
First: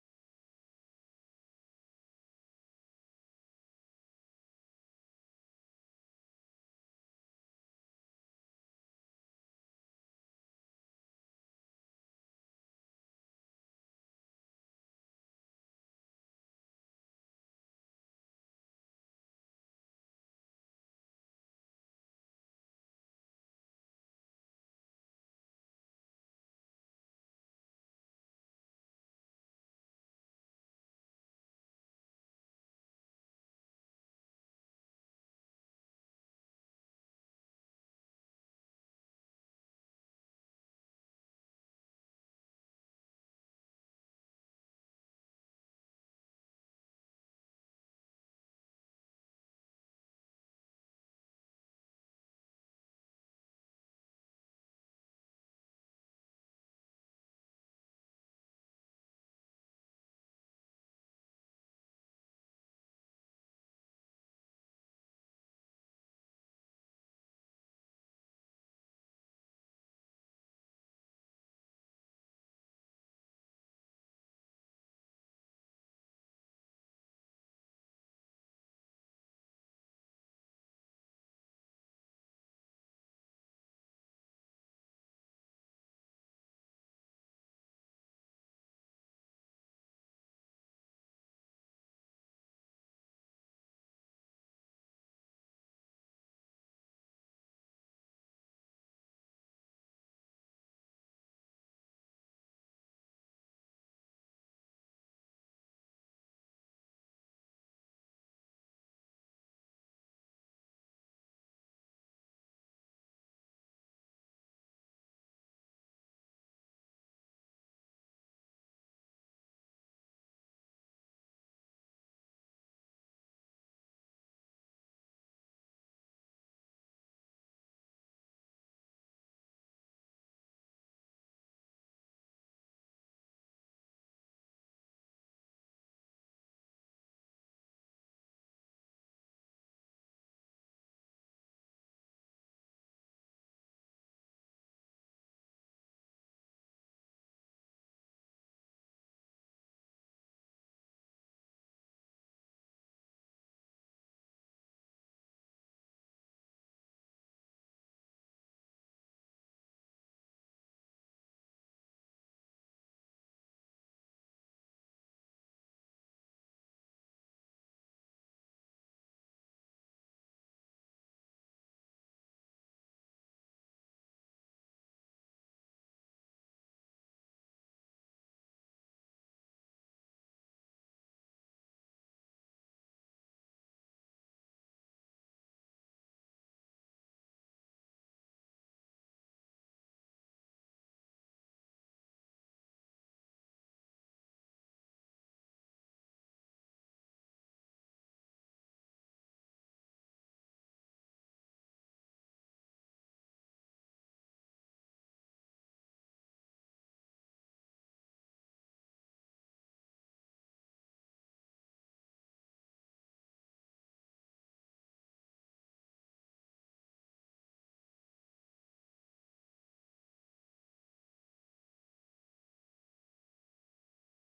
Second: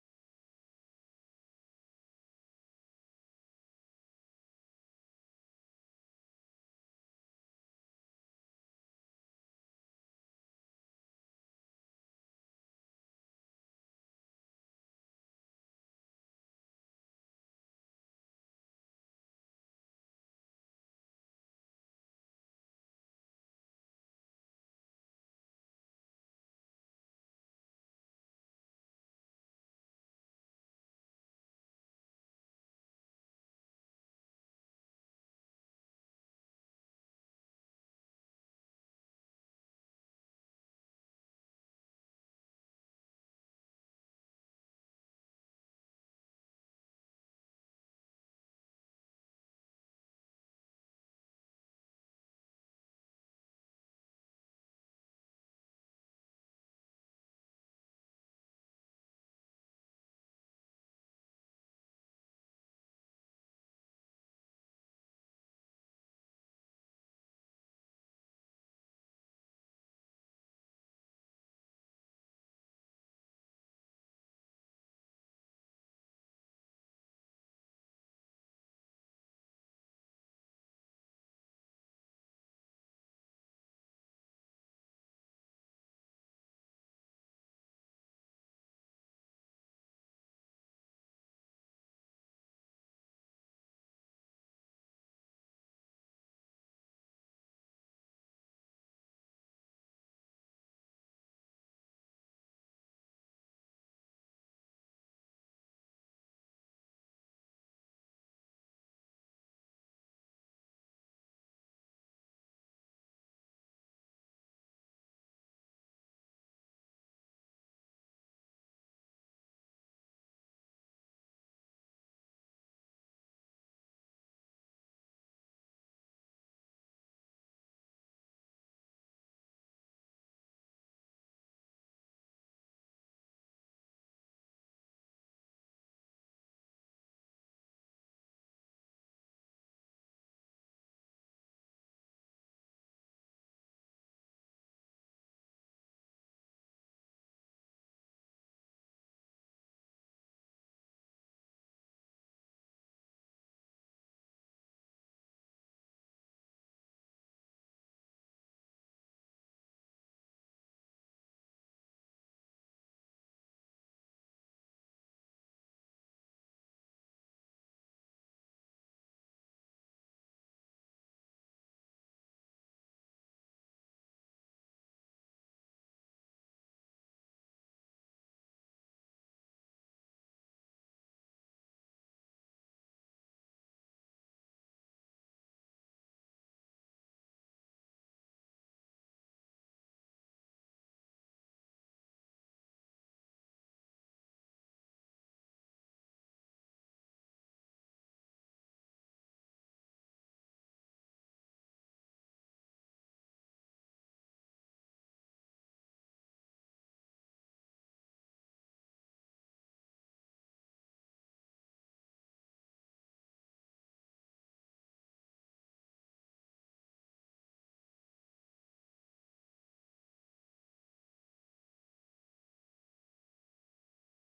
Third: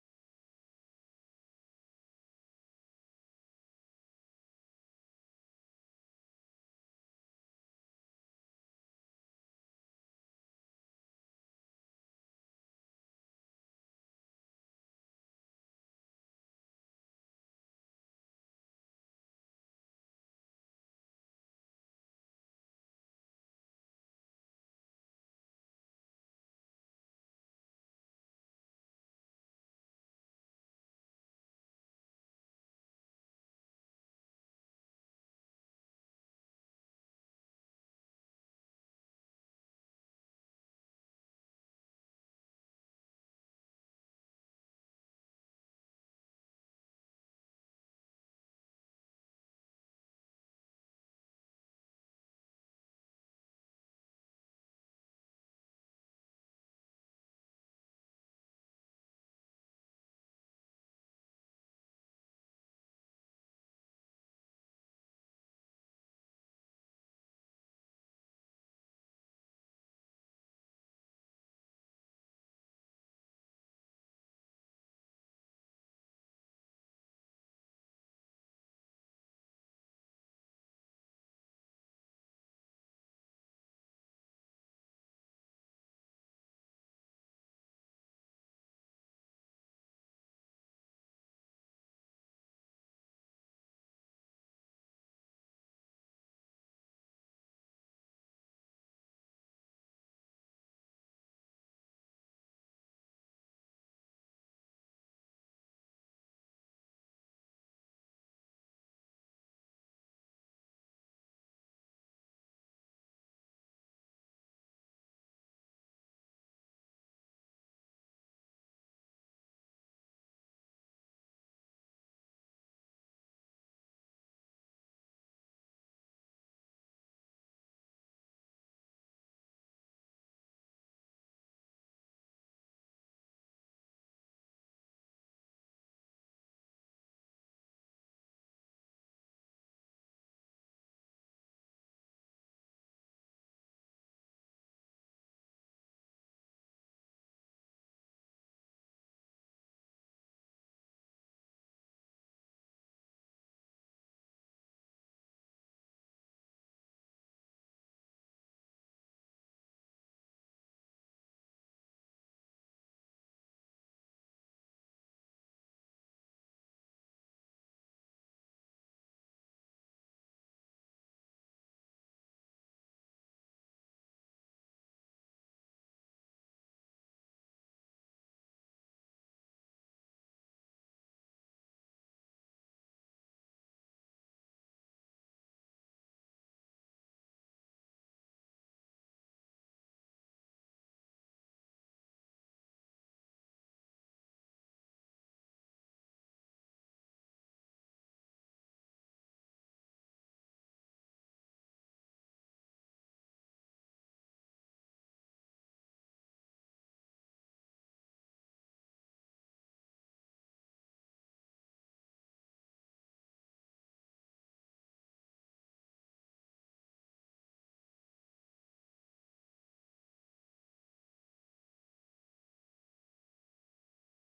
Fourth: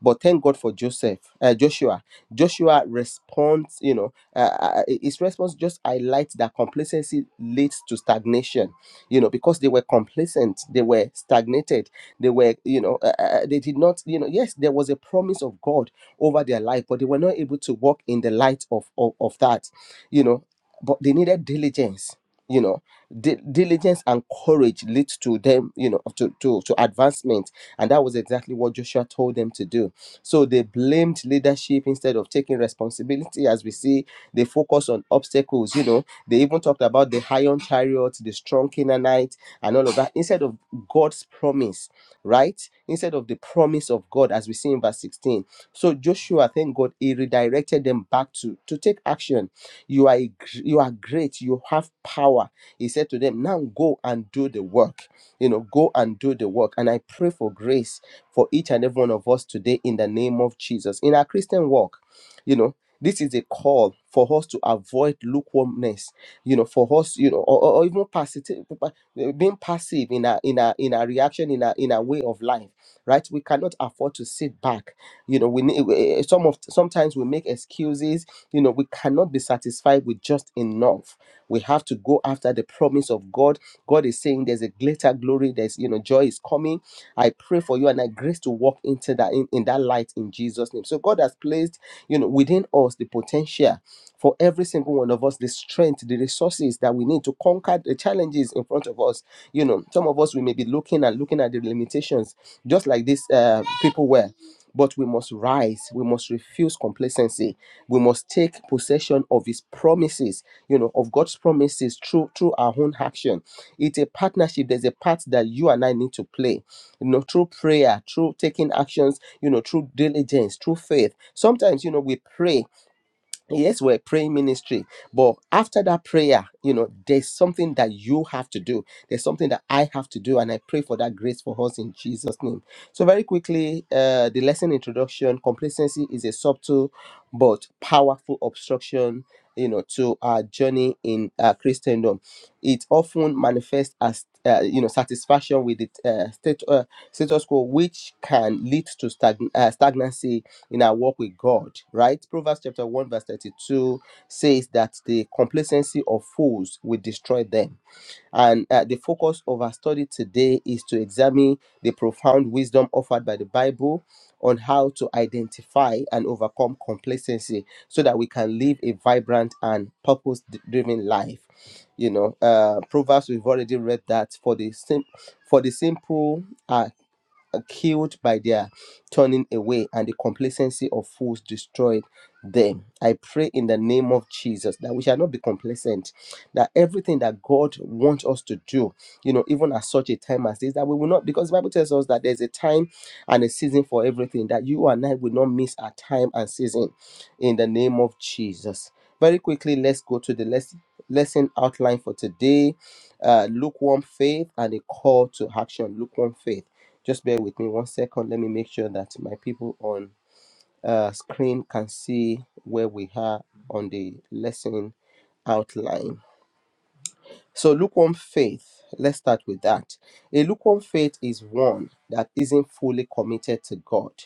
but thank God for Joseph, uh, Joshua. Joshua responds, you know, uh, uh, uh, his response just highlights that complacency leads to stagnation, you know, because they were complacent, they were stagnated, they were, you know, uh, uh, they did not, you know, yes, there was a promise of God over their life, but they were not able to walk in the light of, of, of that, you know, but they needed diligence. You know, di- diligence and courage leads to them, you know, to, to to advancement, and that was exactly what Joshua told them to do so they blamed leadership instead of taking responsibility. As we see, they focus on obstacles. You know, they even talked about the iron chariot, the strong Canaanite, and all of that instead of God's promise, right? Instead of the promise of God, as we see in verse 16. So Joshua, thank God, he redirected them back to to take action. You are a gr- you are great. You have power. He said to them, now go and do the work. You know, go and do the work. And I pray for grace for each and every one of us today in the name of Jesus. In our Christian walk, you know, this is a call for us to avoid lukewarmness, you know, for us, you know, or, or even passive, being passive in our in our in our reaction, in our in our way of life, right? We cannot afford to sit back. You know, we need eh, some of sometimes we make excuses. You know, we cannot be satisfied with just enough. We have to go after the promise of God. God is saying there's a greater glory. There's you know, joy is coming I pray for you and I grace to walk into that in, in that light in Jesus' name. So God has placed, you know, within us the potential for every single one of us, the strength, the resources that we need to conquer the challenges in front of us. You know, some of us we may be looking and looking at the limitations, just like these uh, people were. But we must rise. We must refuse complacency. We must take possession of His promises. You know, of God's promises through through our own action. It's a partnership. There's a part that you and I need to play you know, through prayer, through taking actions, you know, through diligence, through faith. Sometimes, you know, we pray yes we're praying ministry but after that prayer you know there's something that you have to do there's something that i have to do and i pray for that grace for us in jesus name so very quickly uh, the lesson introduction complacency is a subtle but powerful obstruction you know to our journey in uh, christendom it often manifests as uh, you know satisfaction with the uh, state, uh, status quo which can lead to stagn- uh, stagnancy in our walk with God, right? Proverbs chapter 1, verse 32 says that the complacency of fools will destroy them. And uh, the focus of our study today is to examine the profound wisdom offered by the Bible on how to identify and overcome complacency so that we can live a vibrant and purpose driven life. You know, uh, Proverbs, we've already read that for the, sim- for the simple are killed by their turning away and the complacency of fools destroyed them i pray in the name of jesus that we shall not be complacent that everything that god wants us to do you know even at such a time as this that we will not because the bible tells us that there's a time and a season for everything that you and i will not miss our time and season in the name of jesus very quickly let's go to the lesson lesson outline for today uh, lukewarm faith and a call to action lukewarm faith just bear with me one second. Let me make sure that my people on uh, screen can see where we are on the lesson outline. So, lukewarm faith, let's start with that. A lukewarm faith is one that isn't fully committed to God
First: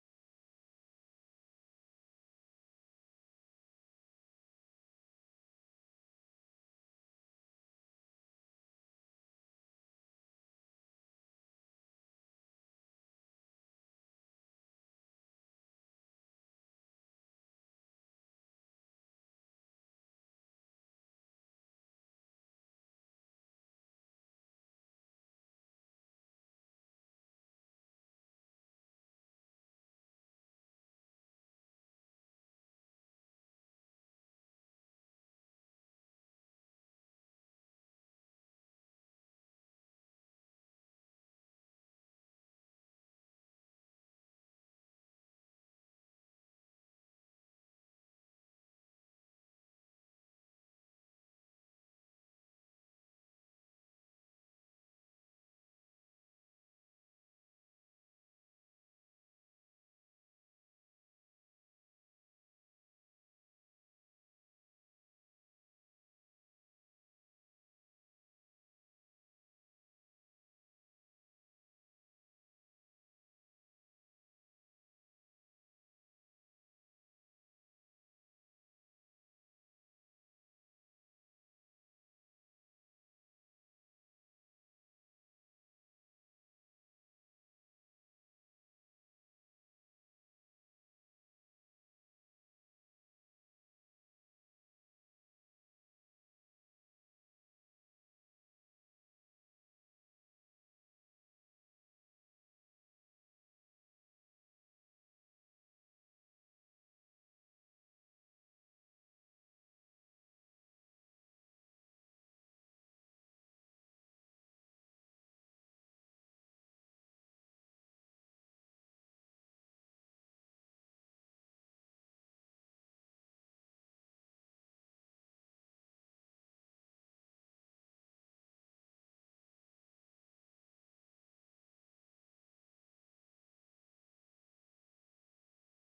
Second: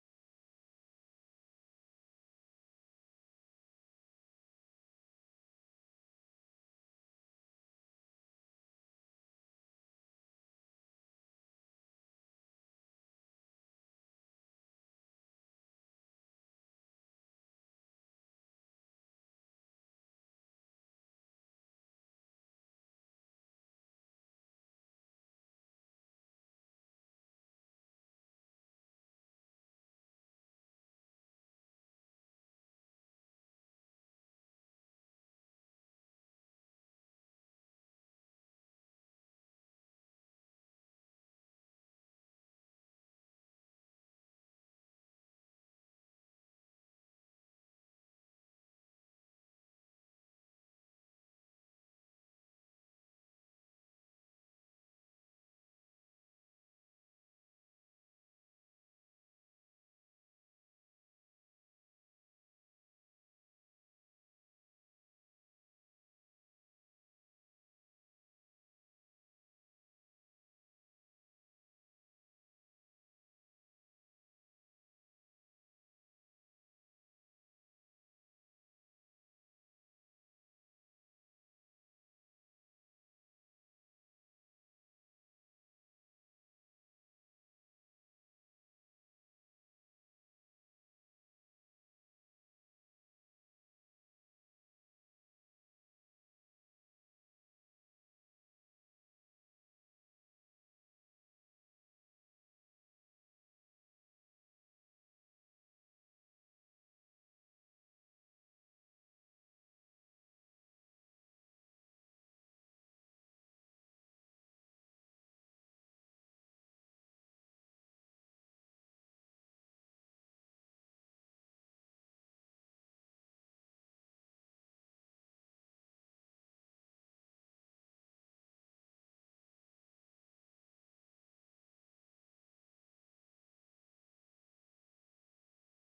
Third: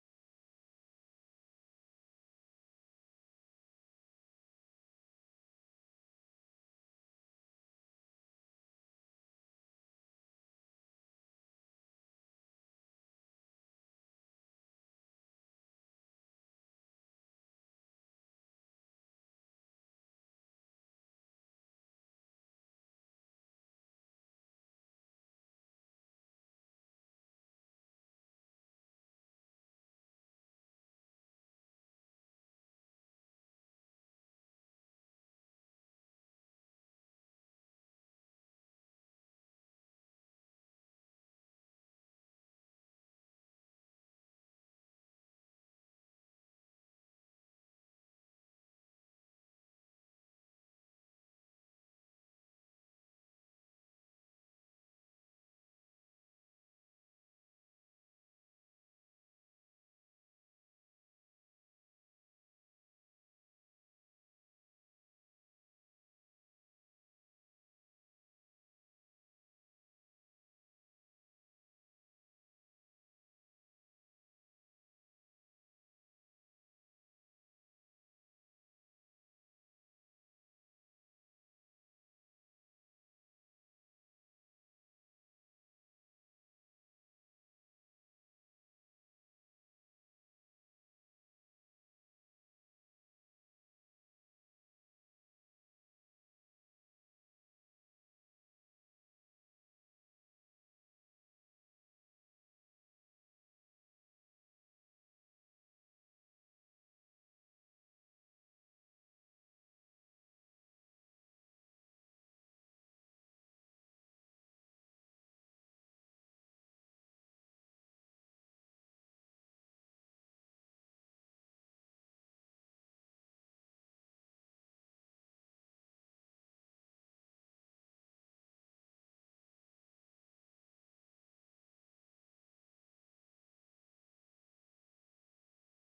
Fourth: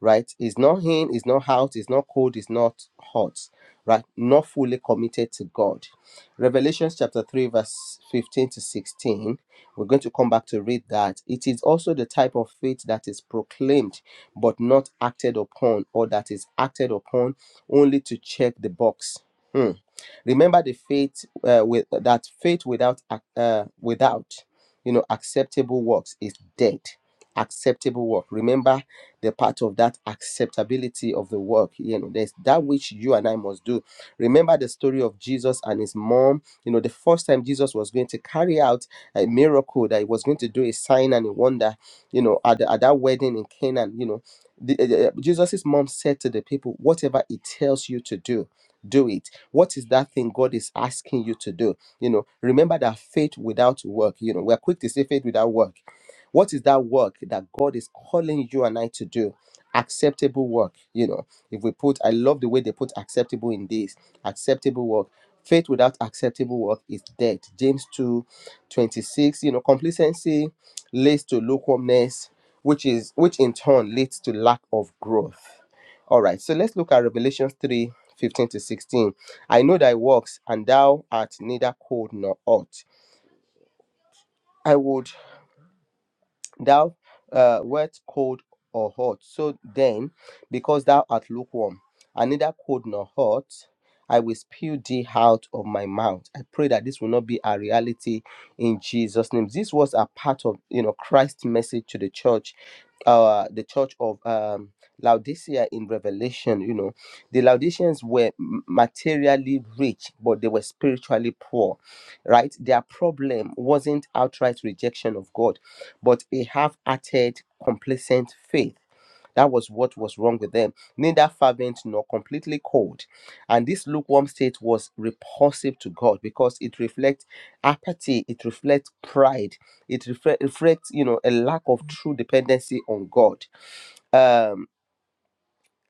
right? He's not in, he's not out, he's not cold, he's not hot, right? Not fully committed to God. Revelation chapter 3, verse 15 to 16. We're going to come back to read that. It is also the type of faith that is proclaimed but not acted upon, or that is acted upon only to check the box. Hmm. Remember the faith uh, with that faith without ac- uh, without you know acceptable works is dead. Acceptable work. Remember the part of that acceptability of the work you know there's that which you and i must do remember the story of jesus and his mom you know the first time jesus was going to carry out a miracle that he was going to do a sign and a wonder you know at, the- at that wedding in canaan you know the, uh, uh, jesus's mom said to the people whatever it tells you to do do it what is that thing god is asking you to do you know remember that faith without work you know we're quick to say faith without work what is that work that God is calling you and I to do? Acceptable work. You know, if we put, I love the way they put acceptable in this acceptable work. Faith without acceptable work is dead. James 2, 26. You know, complacency leads to lukewarmness, which is which in turn leads to lack of growth. All right, so let's look at Revelation 3, 15 to 16. I know thy works, and thou art neither cold nor hot. I would thou uh, wert cold or hot. So then, because thou art lukewarm, and neither cold nor hot, I will spew thee out of my mouth. I pray that this will not be a reality in Jesus' name. This was a part of you know Christ's message to the church, uh, the church of um, Laodicea in Revelation. You know, the Laodiceans were m- materially rich, but they were spiritually poor. Right, their problem wasn't outright rejection of God but a half-hearted, complacent faith. That was what was wrong with them, neither fervent nor completely cold. And this lukewarm state was repulsive to God because it reflects apathy, it reflects pride, it refle- reflects, you know, a lack of true dependency on God. Um,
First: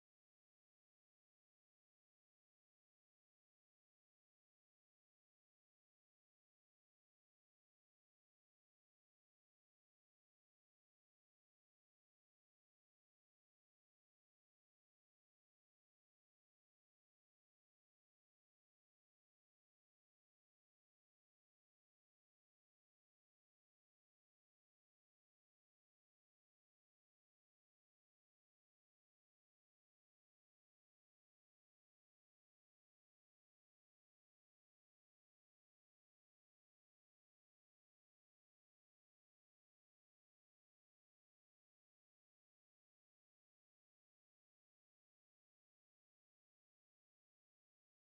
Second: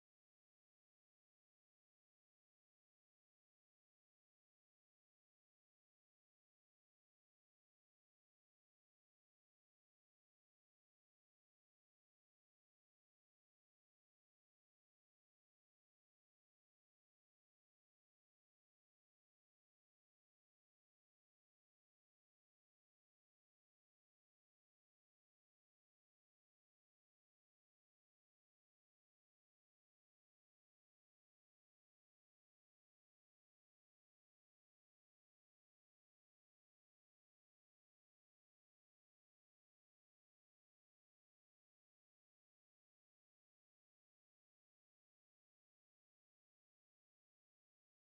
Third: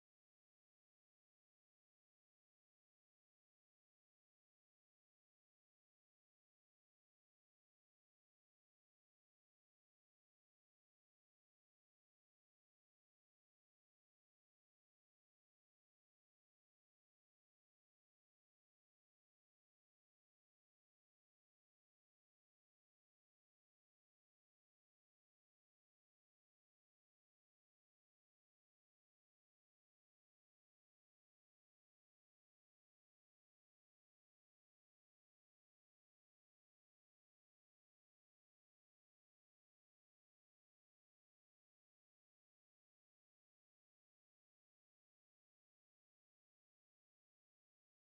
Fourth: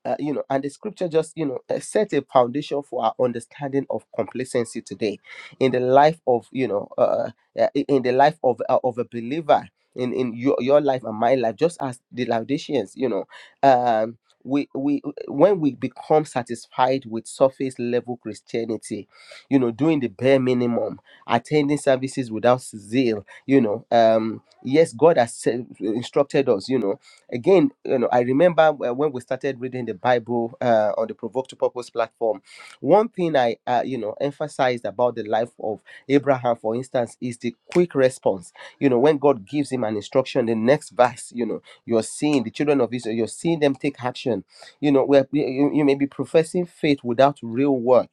uh, you know, and the scripture just, you know, uh, set a foundation for our understanding of complacency today in the life of, you know, uh, uh, uh, i- in the life of uh, of a believer in in your, your life and my life, just as the Laodiceans, you know, um, we we when we become satisfied with surface level Christianity, you know, doing the bare minimum, attending services without zeal, you know, um, yes, God has said- instructed us, you know. Again, you know, I remember uh, when we started reading the Bible uh, on the Provoke to Purpose platform. One thing I, uh, you know, emphasized about the life of Abraham, for instance, is the quick response. You know, when God gives him an instruction, the next verse, you know, you're seeing the children of Israel, you're seeing them take action. You know, where you, you you may be professing faith without real work,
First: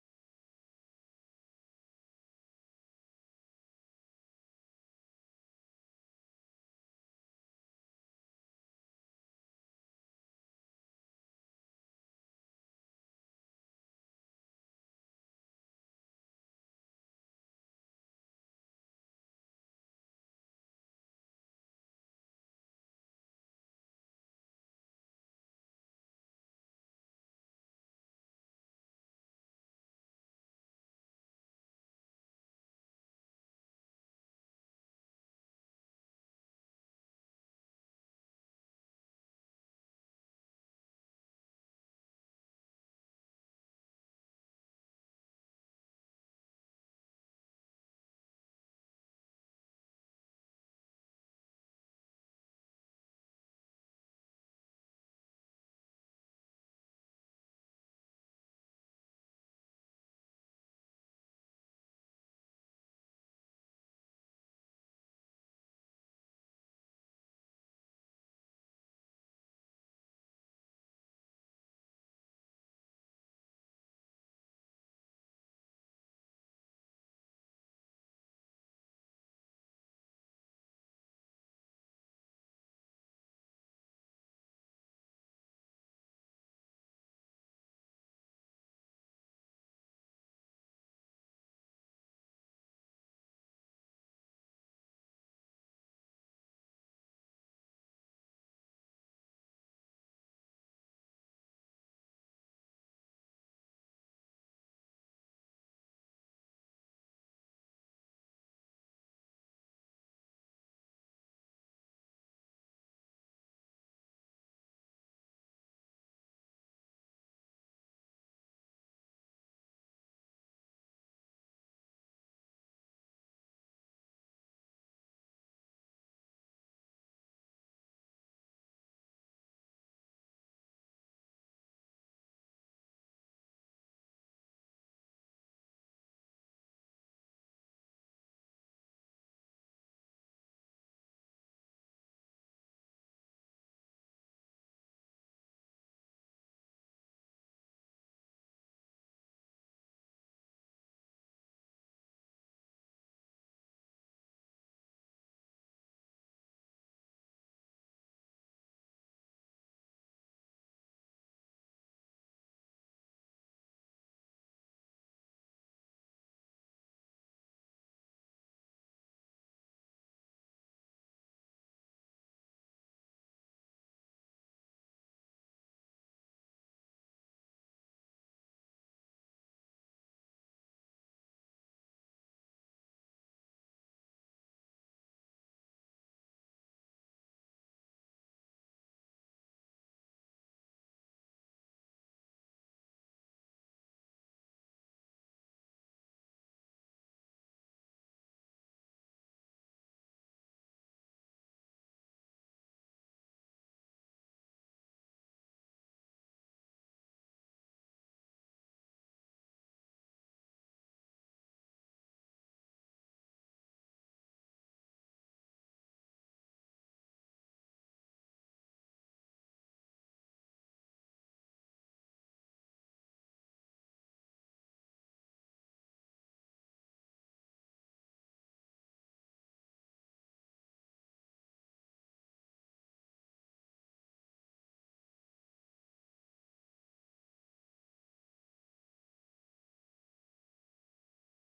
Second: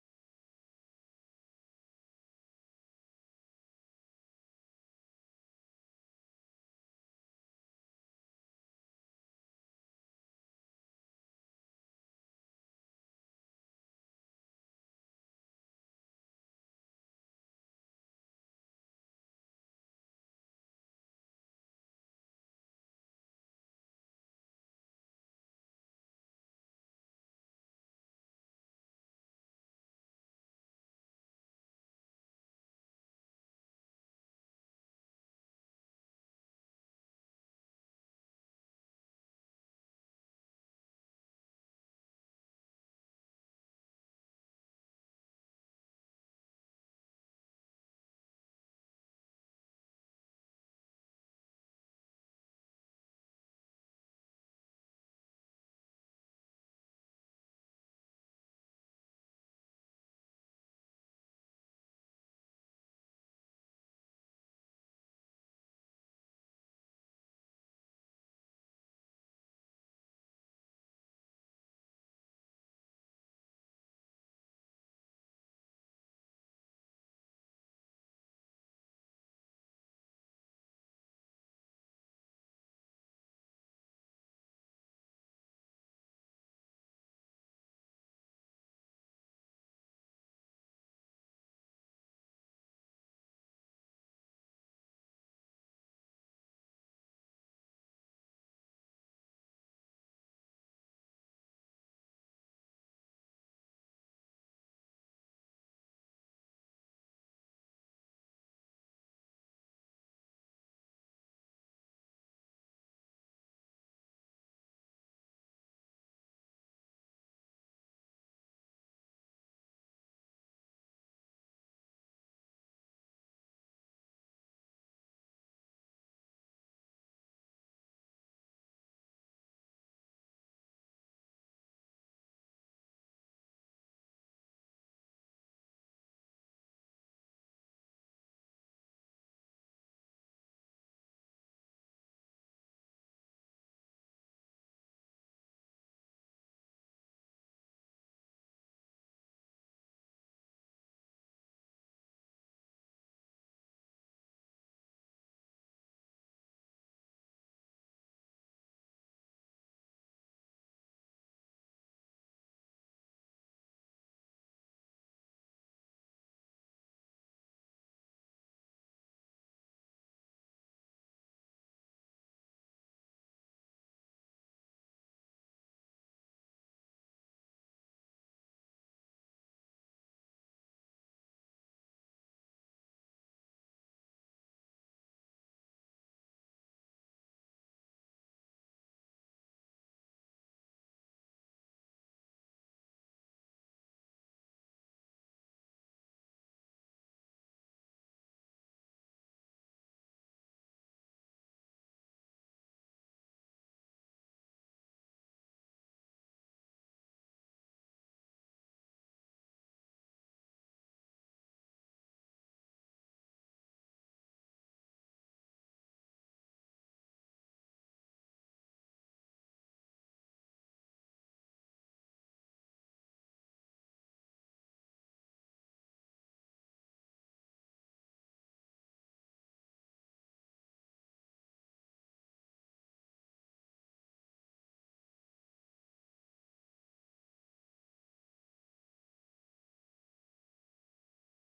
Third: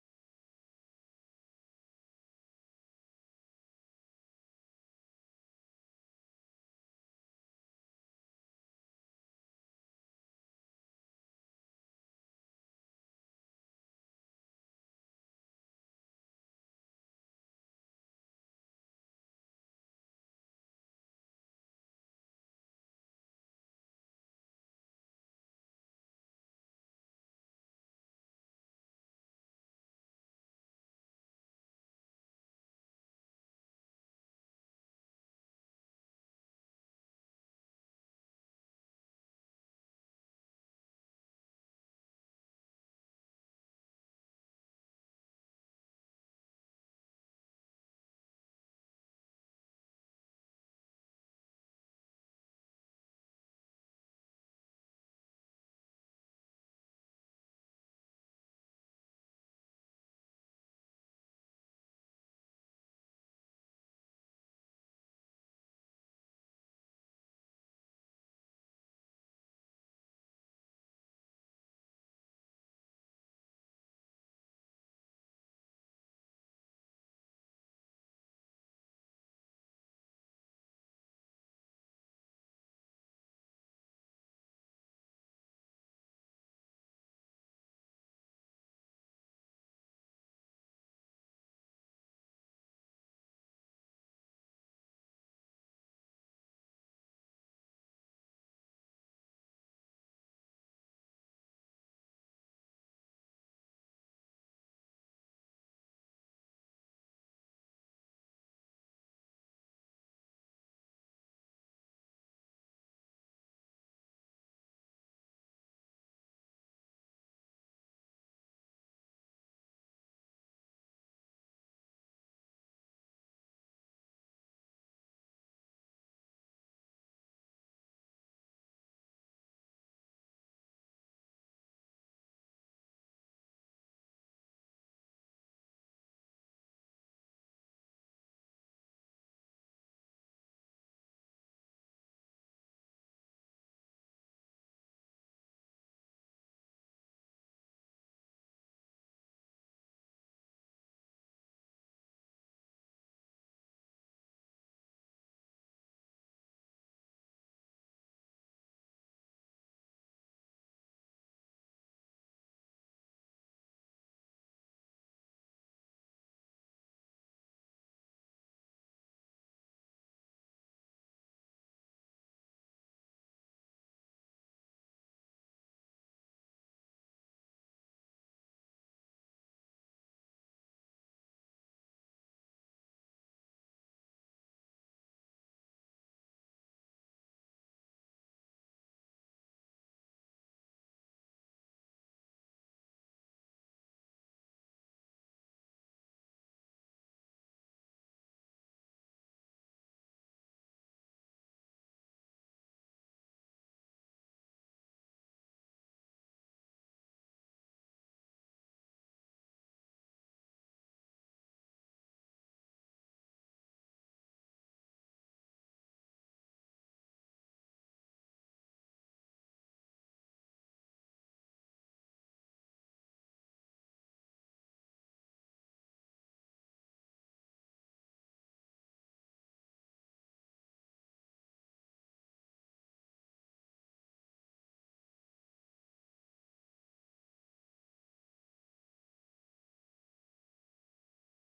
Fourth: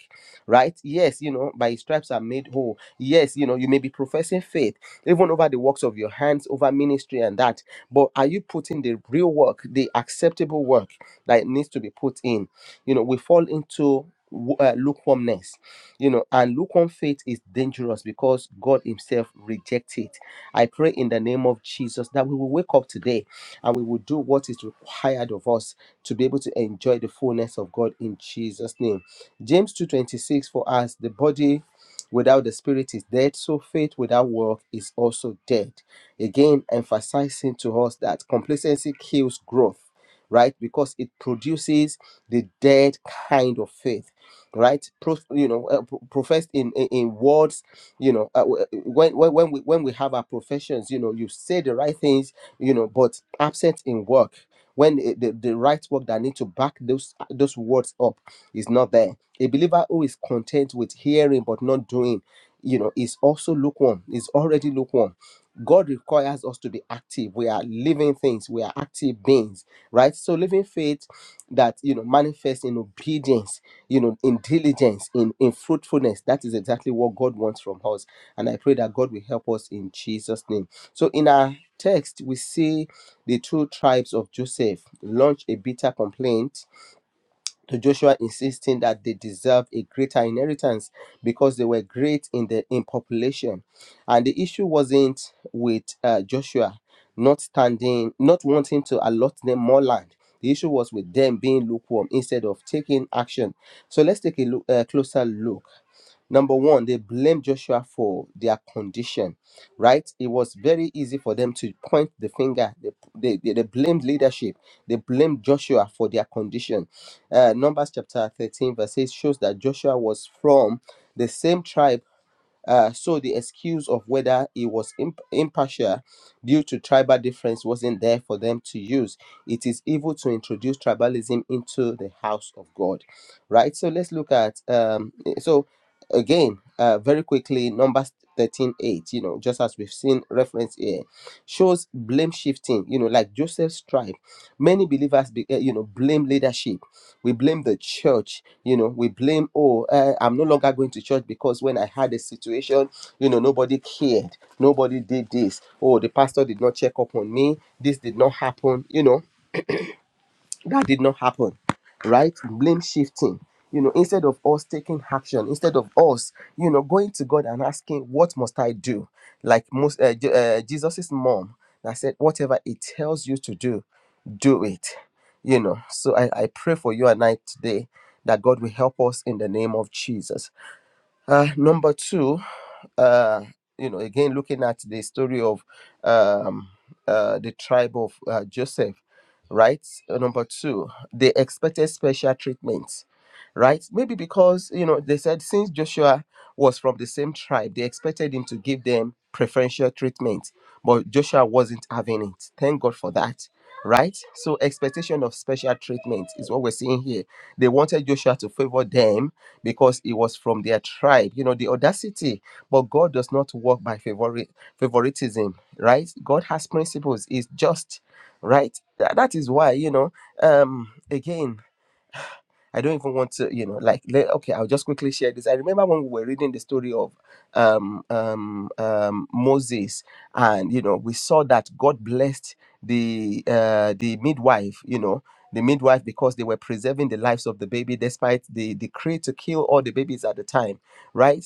right? Yes, you know, by his stripes are made whole. Yes, you know, you may be professing faith even over the works of your hands, over ministry and that but are you putting the real work the acceptable work that needs to be put in you know we fall into w- uh, lukewarmness you know and lukewarm faith is dangerous because god himself rejects it i pray in the name of jesus that we will wake up today and we will do what is required of us to be able to enjoy the fullness of god in jesus name james 2.26 for us the body without the spirit is dead so faith without work is also dead Again, emphasizing to us that complacency kills growth, right? Because it produces the dead kind of faith, right? Pro, you know, uh, pro- professed in, in in words, you know, uh, w- uh, when when when we when we have our professions, you know, you say the right things, you know, but absent in work. When i- the, the right work that need to back those those words up is not there. A believer who is content with hearing but not doing, you know, is also lukewarm, is already lukewarm God requires us to be active. We are living things. We are active beings, right? So living faith that you know manifests in obedience, you know, in diligence, in in fruitfulness. That is exactly what God wants from us, and I pray that God will help us in Jesus' name. So in our text, we see the two tribes of Joseph launch a bitter complaint to Joshua, insisting that they deserve a greater inheritance because they were great in the in population. And the issue wasn't with uh, Joshua not standing, not wanting to allot them more land. The issue was with them being lukewarm instead of taking action. So let's take a look, a closer look. Number one, they blame Joshua for their condition, right? It was very easy for them to point the finger. they, they they blamed leadership. They blamed Joshua for their condition uh, Numbers chapter 13, verse 8 shows that Joshua was from the same tribe. Uh, so the excuse of whether he was imp- impartial due to tribal difference wasn't there for them to use. It is evil to introduce tribalism into the house of God, right? So let's look at um, eh, so again uh, very quickly Numbers 13 8, You know, just as we've seen reference here, shows blame shifting. You know, like Joseph's tribe, many believers, be, eh, you know, blame leadership we blame the church you know we blame oh uh, i'm no longer going to church because when i had a situation you know nobody cared nobody did this oh the pastor did not check up on me this did not happen you know that did not happen right blame shifting you know instead of us taking action instead of us you know going to god and asking what must i do like most uh, Je- uh, jesus's mom that said whatever it tells you to do do it you know so I, I pray for you and i today that god will help us in the name of jesus uh, number two, uh, you know, again looking at the story of um, uh, the tribe of uh, Joseph, right? Uh, Number two, they expected special treatment, right? Maybe because you know they said since Joshua was from the same tribe, they expected him to give them preferential treatment, but Joshua wasn't having it. Thank God for that. Right, so expectation of special treatment is what we're seeing here. They wanted Joshua to favor them because he was from their tribe. You know, the audacity. But God does not work by favori- favoritism, right? God has principles, is just, right? Tha- that is why, you know, um, again, I don't even want to, you know, like let, okay, I'll just quickly share this. I remember when we were reading the story of um, um, um, Moses, and you know, we saw that God blessed the uh, the midwife, you know, the midwife because they were preserving the lives of the baby despite the decree to kill all the babies at the time, right?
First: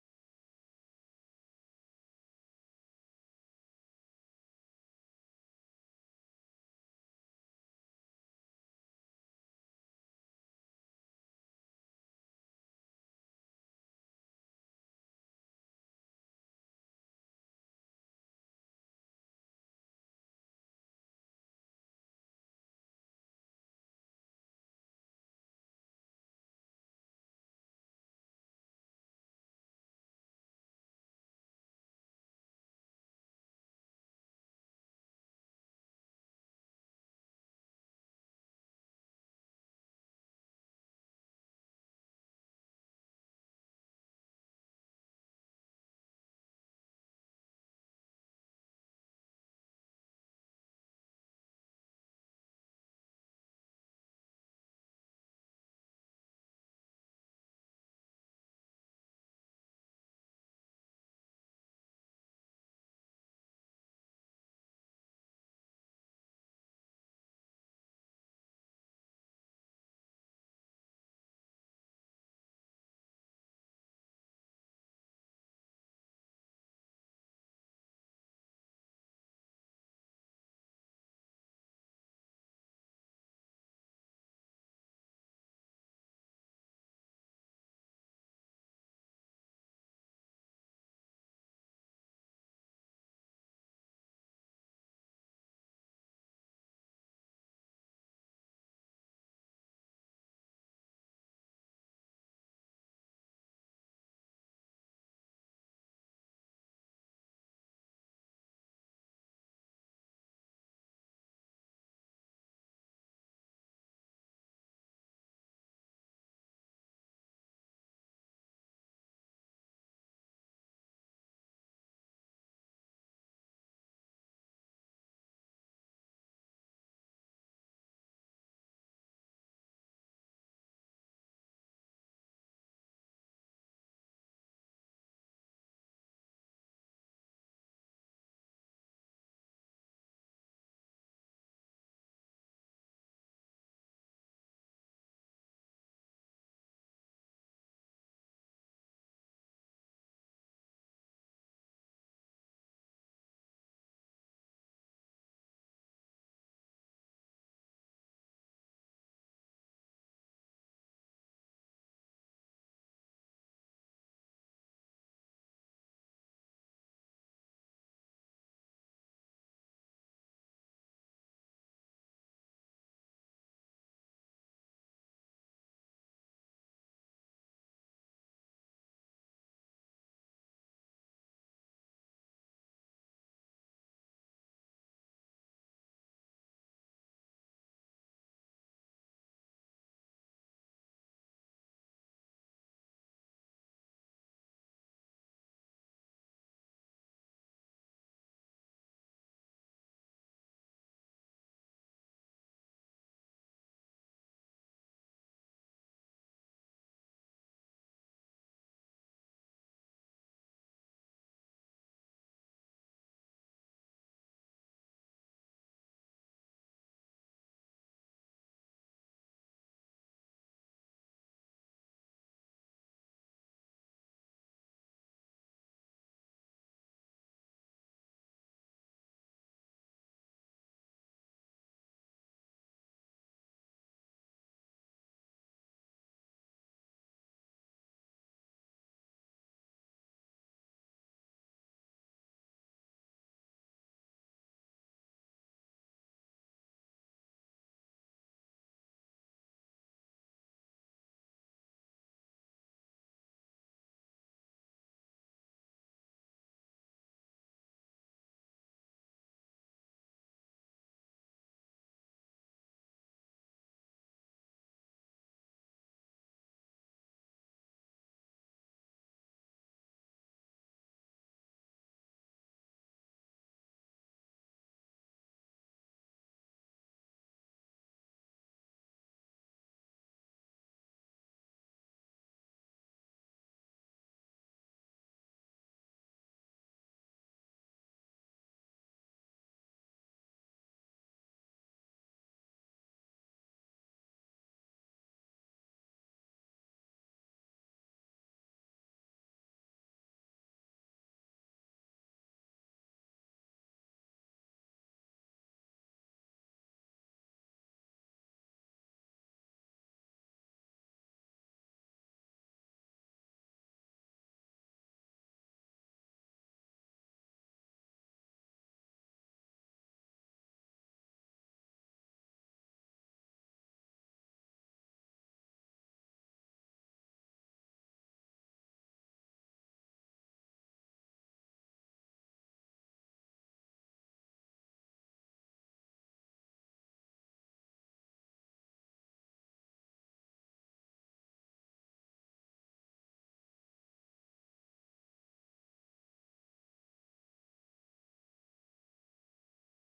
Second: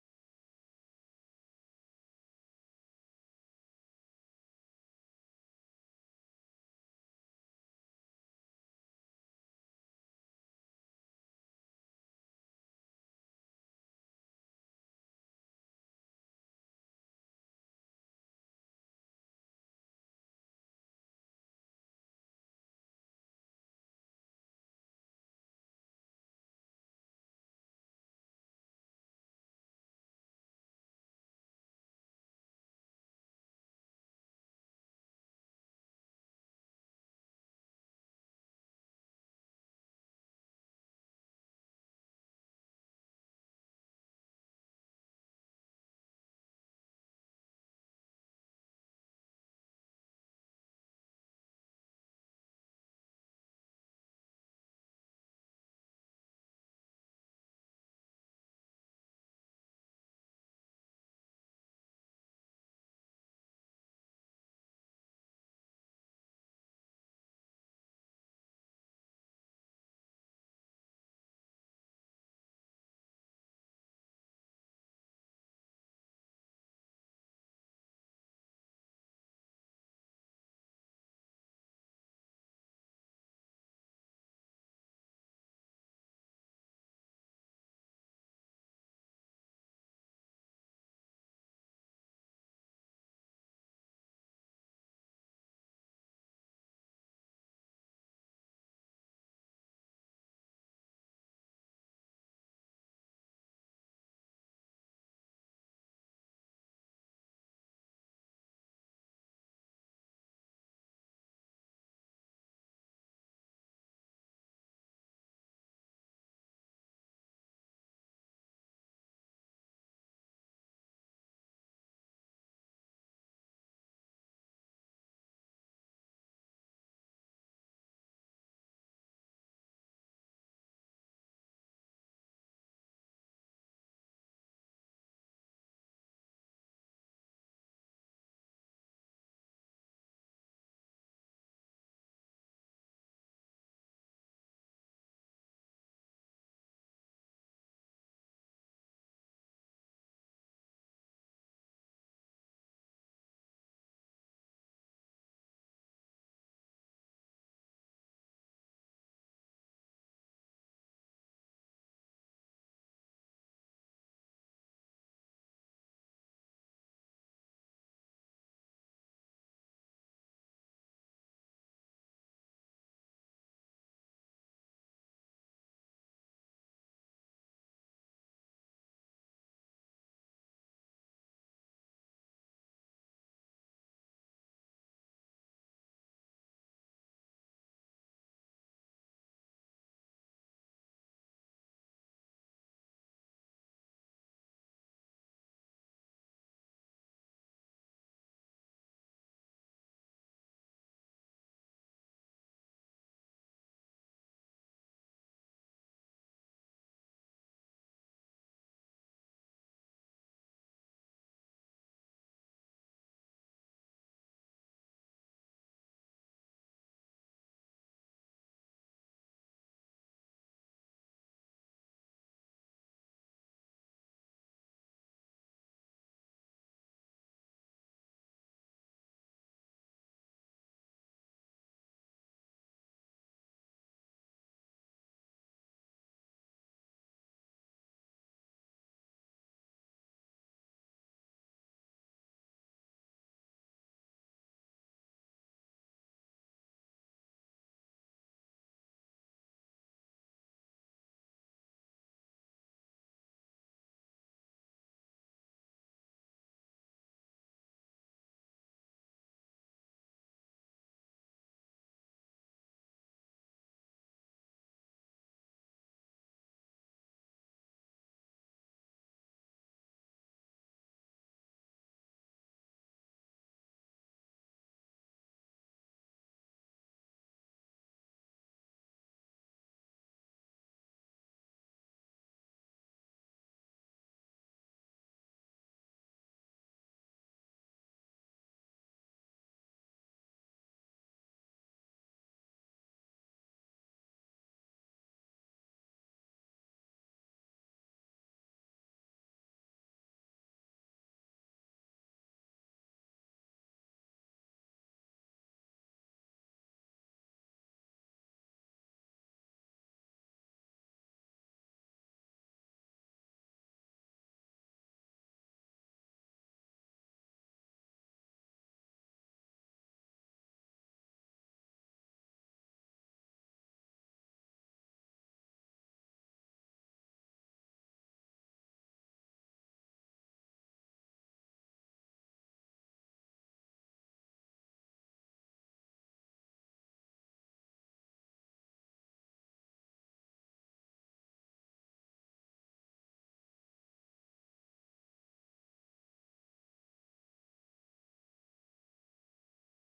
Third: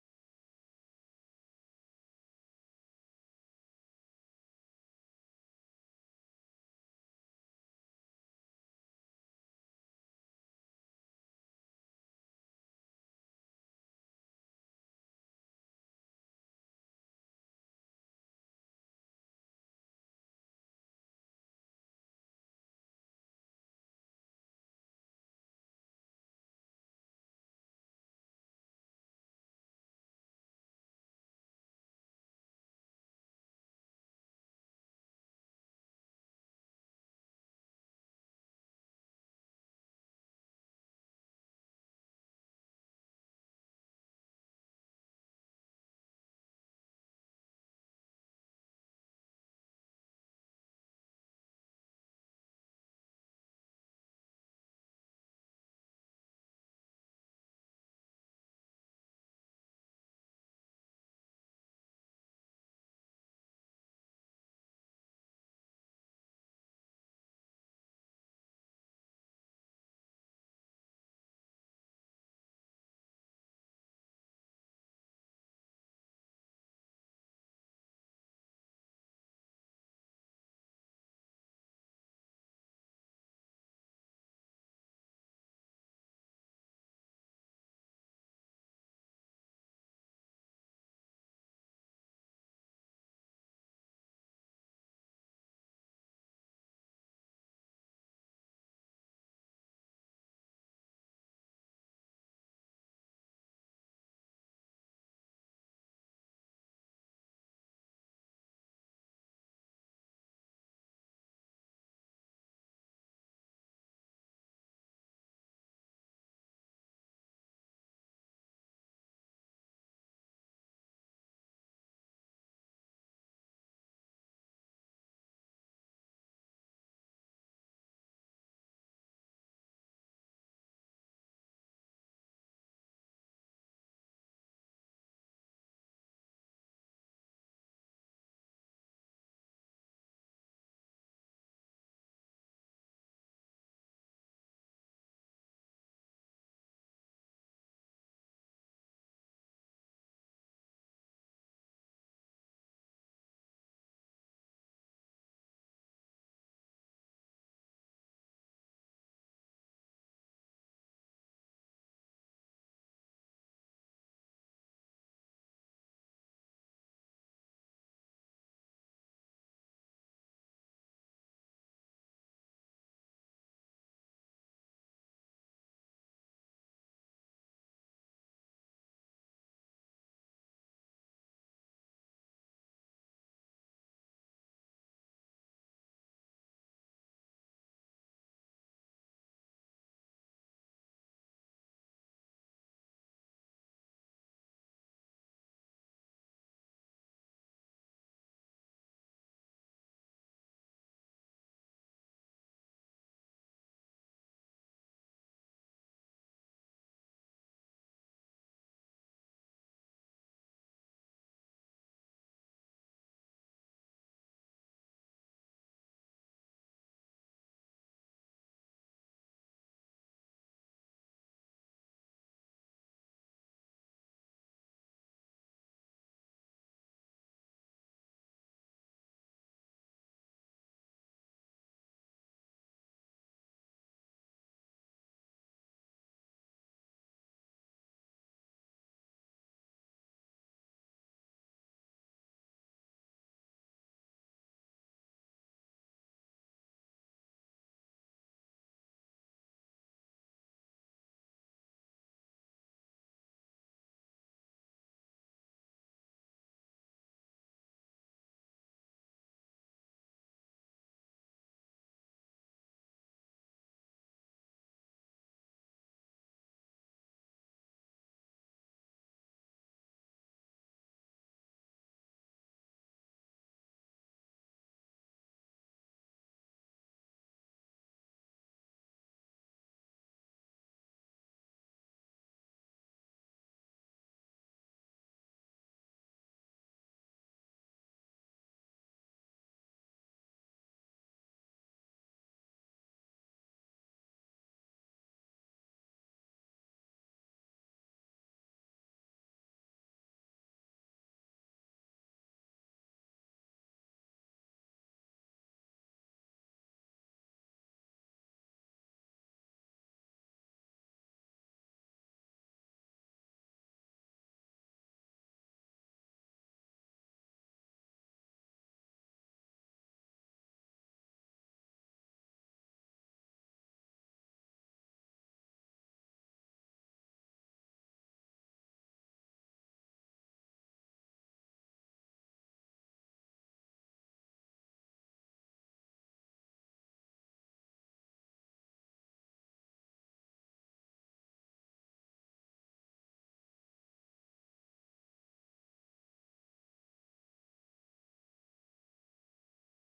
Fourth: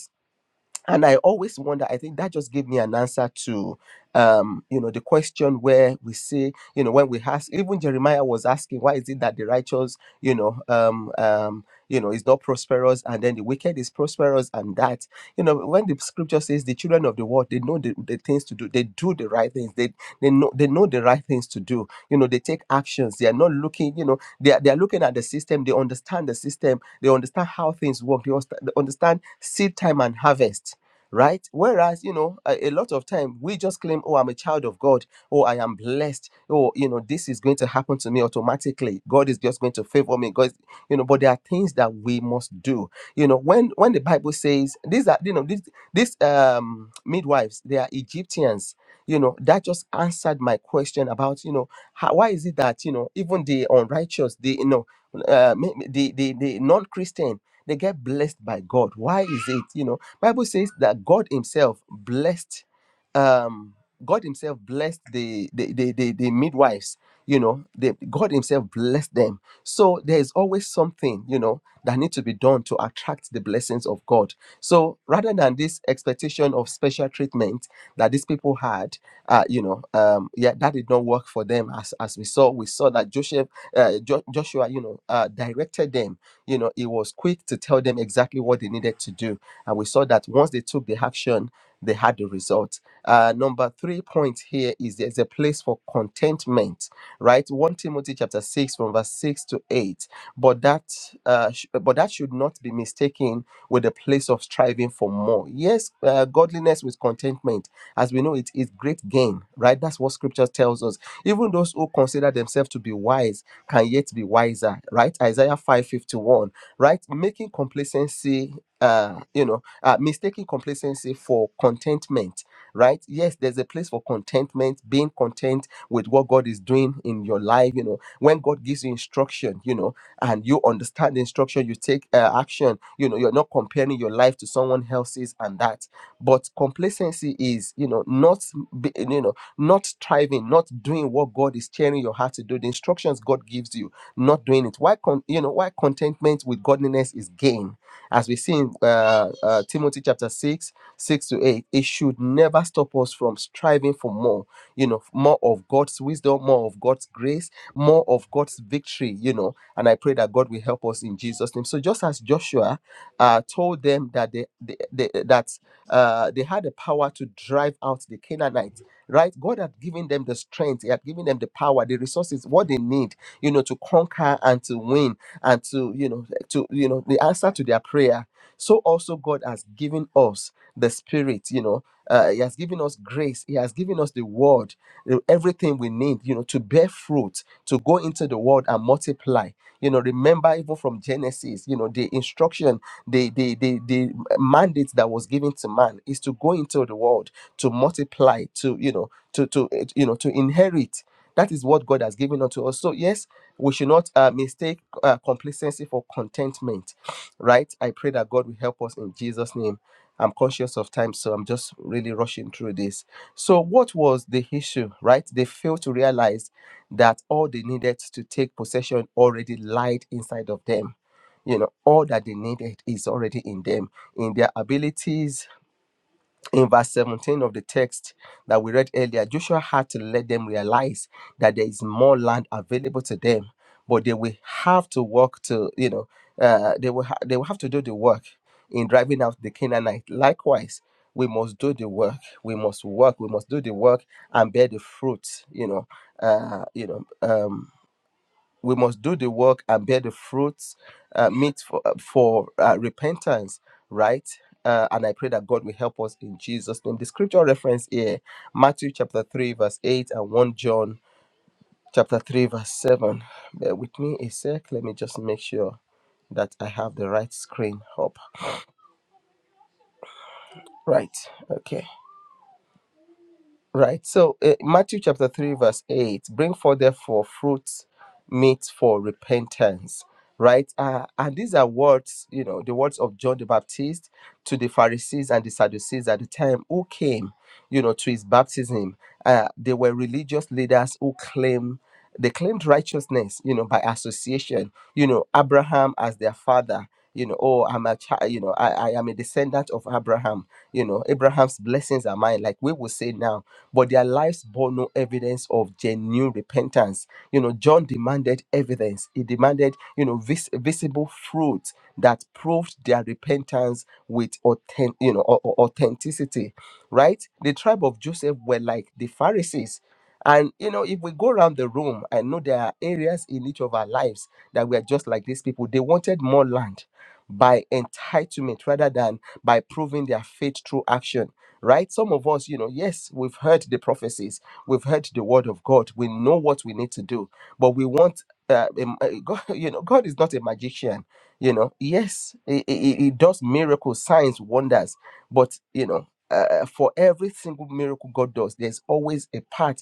and i always wonder i think that just gave me an answer to um you know the question where we see you know when we ask even jeremiah was asking why is it that the righteous you know um um you know is not prosperous and then the wicked is prosperous and that you know when the scripture says the children of the world they know the, the things to do they do the right things they they know they know the right things to do you know they take actions they are not looking you know they are, they are looking at the system they understand the system they understand how things work they understa- they understand seed time and harvest right whereas you know a, a lot of time we just claim oh i'm a child of god oh i am blessed oh you know this is going to happen to me automatically god is just going to favor me god is- you know but there are things that we must do you know when when the bible says these are you know these these um midwives they are egyptians you know that just answered my question about you know how, why is it that you know even the unrighteous the you know uh, ma- ma- the the, the non-christian they get blessed by god why is it you know Bible says that God Himself blessed, um, God Himself blessed the the, the, the, the midwives. You know, the, God Himself blessed them. So there is always something you know that needs to be done to attract the blessings of God. So rather than this expectation of special treatment that these people had, uh, you know, um, yeah, that did not work for them. As as we saw, we saw that Joseph, uh, jo- Joshua, you know, uh, directed them. You know, he was quick to tell them exactly what they needed to do and we saw that once they took the action, they had the result. Uh, number three point here is there's a place for contentment, right? 1 Timothy chapter 6 from verse 6 to 8. But that uh, sh- but that should not be mistaken with a place of striving for more. Yes, uh, godliness with contentment, as we know it, is great gain, right? That's what scripture tells us. Even those who consider themselves to be wise can yet be wiser, right? Isaiah 5:51 right? Making complacency, uh, you know, uh, mistaking complacency for contentment, right? Yes, there's a place for contentment, being content with what God is doing in your life, you know, when God gives you instruction, you know, and you understand the instruction, you take uh, action, you know, you're not comparing your life to someone else's and that. But complacency is, you know, not, be, you know, not striving, not doing what God is tearing your heart to do, the instructions God gives you not doing it why con- you know why contentment with godliness is gain as we see in uh, uh, timothy chapter 6 6 to 8 it should never stop us from striving for more you know more of god's wisdom more of god's grace more of god's victory you know and i pray that god will help us in jesus name so just as joshua uh, told them that they, they, they that uh, they had the power to drive out the canaanites right god had given them the strength he had given them the power the resources what they need you know, to conquer and to win and to, you know, to, you know, the answer to their prayer. So also God has given us the spirit, you know, uh, he has given us grace. He has given us the word, you know, everything we need, you know, to bear fruit, to go into the world and multiply. You know, remember even from Genesis, you know, the instruction, the the the, the mandate that was given to man is to go into the world, to multiply, to you know, to to eh, you know, to inherit. That is what God has given unto us. So, yes, we should not uh, mistake uh, complacency for contentment, right? I pray that God will help us in Jesus' name. I'm conscious of time, so I'm just really rushing through this. So, what was the issue, right? They failed to realize that all they needed to take possession already lied inside of them. You know, all that they needed is already in them, in their abilities, in verse 17 of the text that we read earlier, Joshua had to let them realize that there is more land available to them, but they will have to work to, you know, uh, they will ha- they will have to do the work in driving out the Canaanite. Likewise, we must do the work. We must work. We must do the work and bear the fruit. You know, uh, you know. Um, we must do the work and bear the fruits uh, meet for, uh, for uh, repentance right uh, and i pray that god will help us in jesus name the scripture reference here matthew chapter 3 verse 8 and 1 john chapter 3 verse 7 bear with me a sec let me just make sure that i have the right screen up right okay Right. So uh, Matthew chapter 3, verse 8 bring forth therefore fruits meet for repentance. Right. Uh, and these are words, you know, the words of John the Baptist to the Pharisees and the Sadducees at the time who came, you know, to his baptism. Uh, they were religious leaders who claim They claimed righteousness, you know, by association, you know, Abraham as their father, you know oh i'm a child you know I, I am a descendant of abraham you know abraham's blessings are mine like we will say now but their lives bore no evidence of genuine repentance you know john demanded evidence he demanded you know vis- visible fruit that proved their repentance with authentic you know au- au- authenticity right the tribe of joseph were like the pharisees and you know if we go around the room i know there are areas in each of our lives that we are just like these people they wanted more land by entitlement rather than by proving their faith through action. Right? Some of us, you know, yes, we've heard the prophecies, we've heard the word of God, we know what we need to do, but we want, uh, um, uh, God, you know, God is not a magician. You know, yes, he, he, he does miracles, signs, wonders, but you know, uh, for every single miracle God does, there's always a part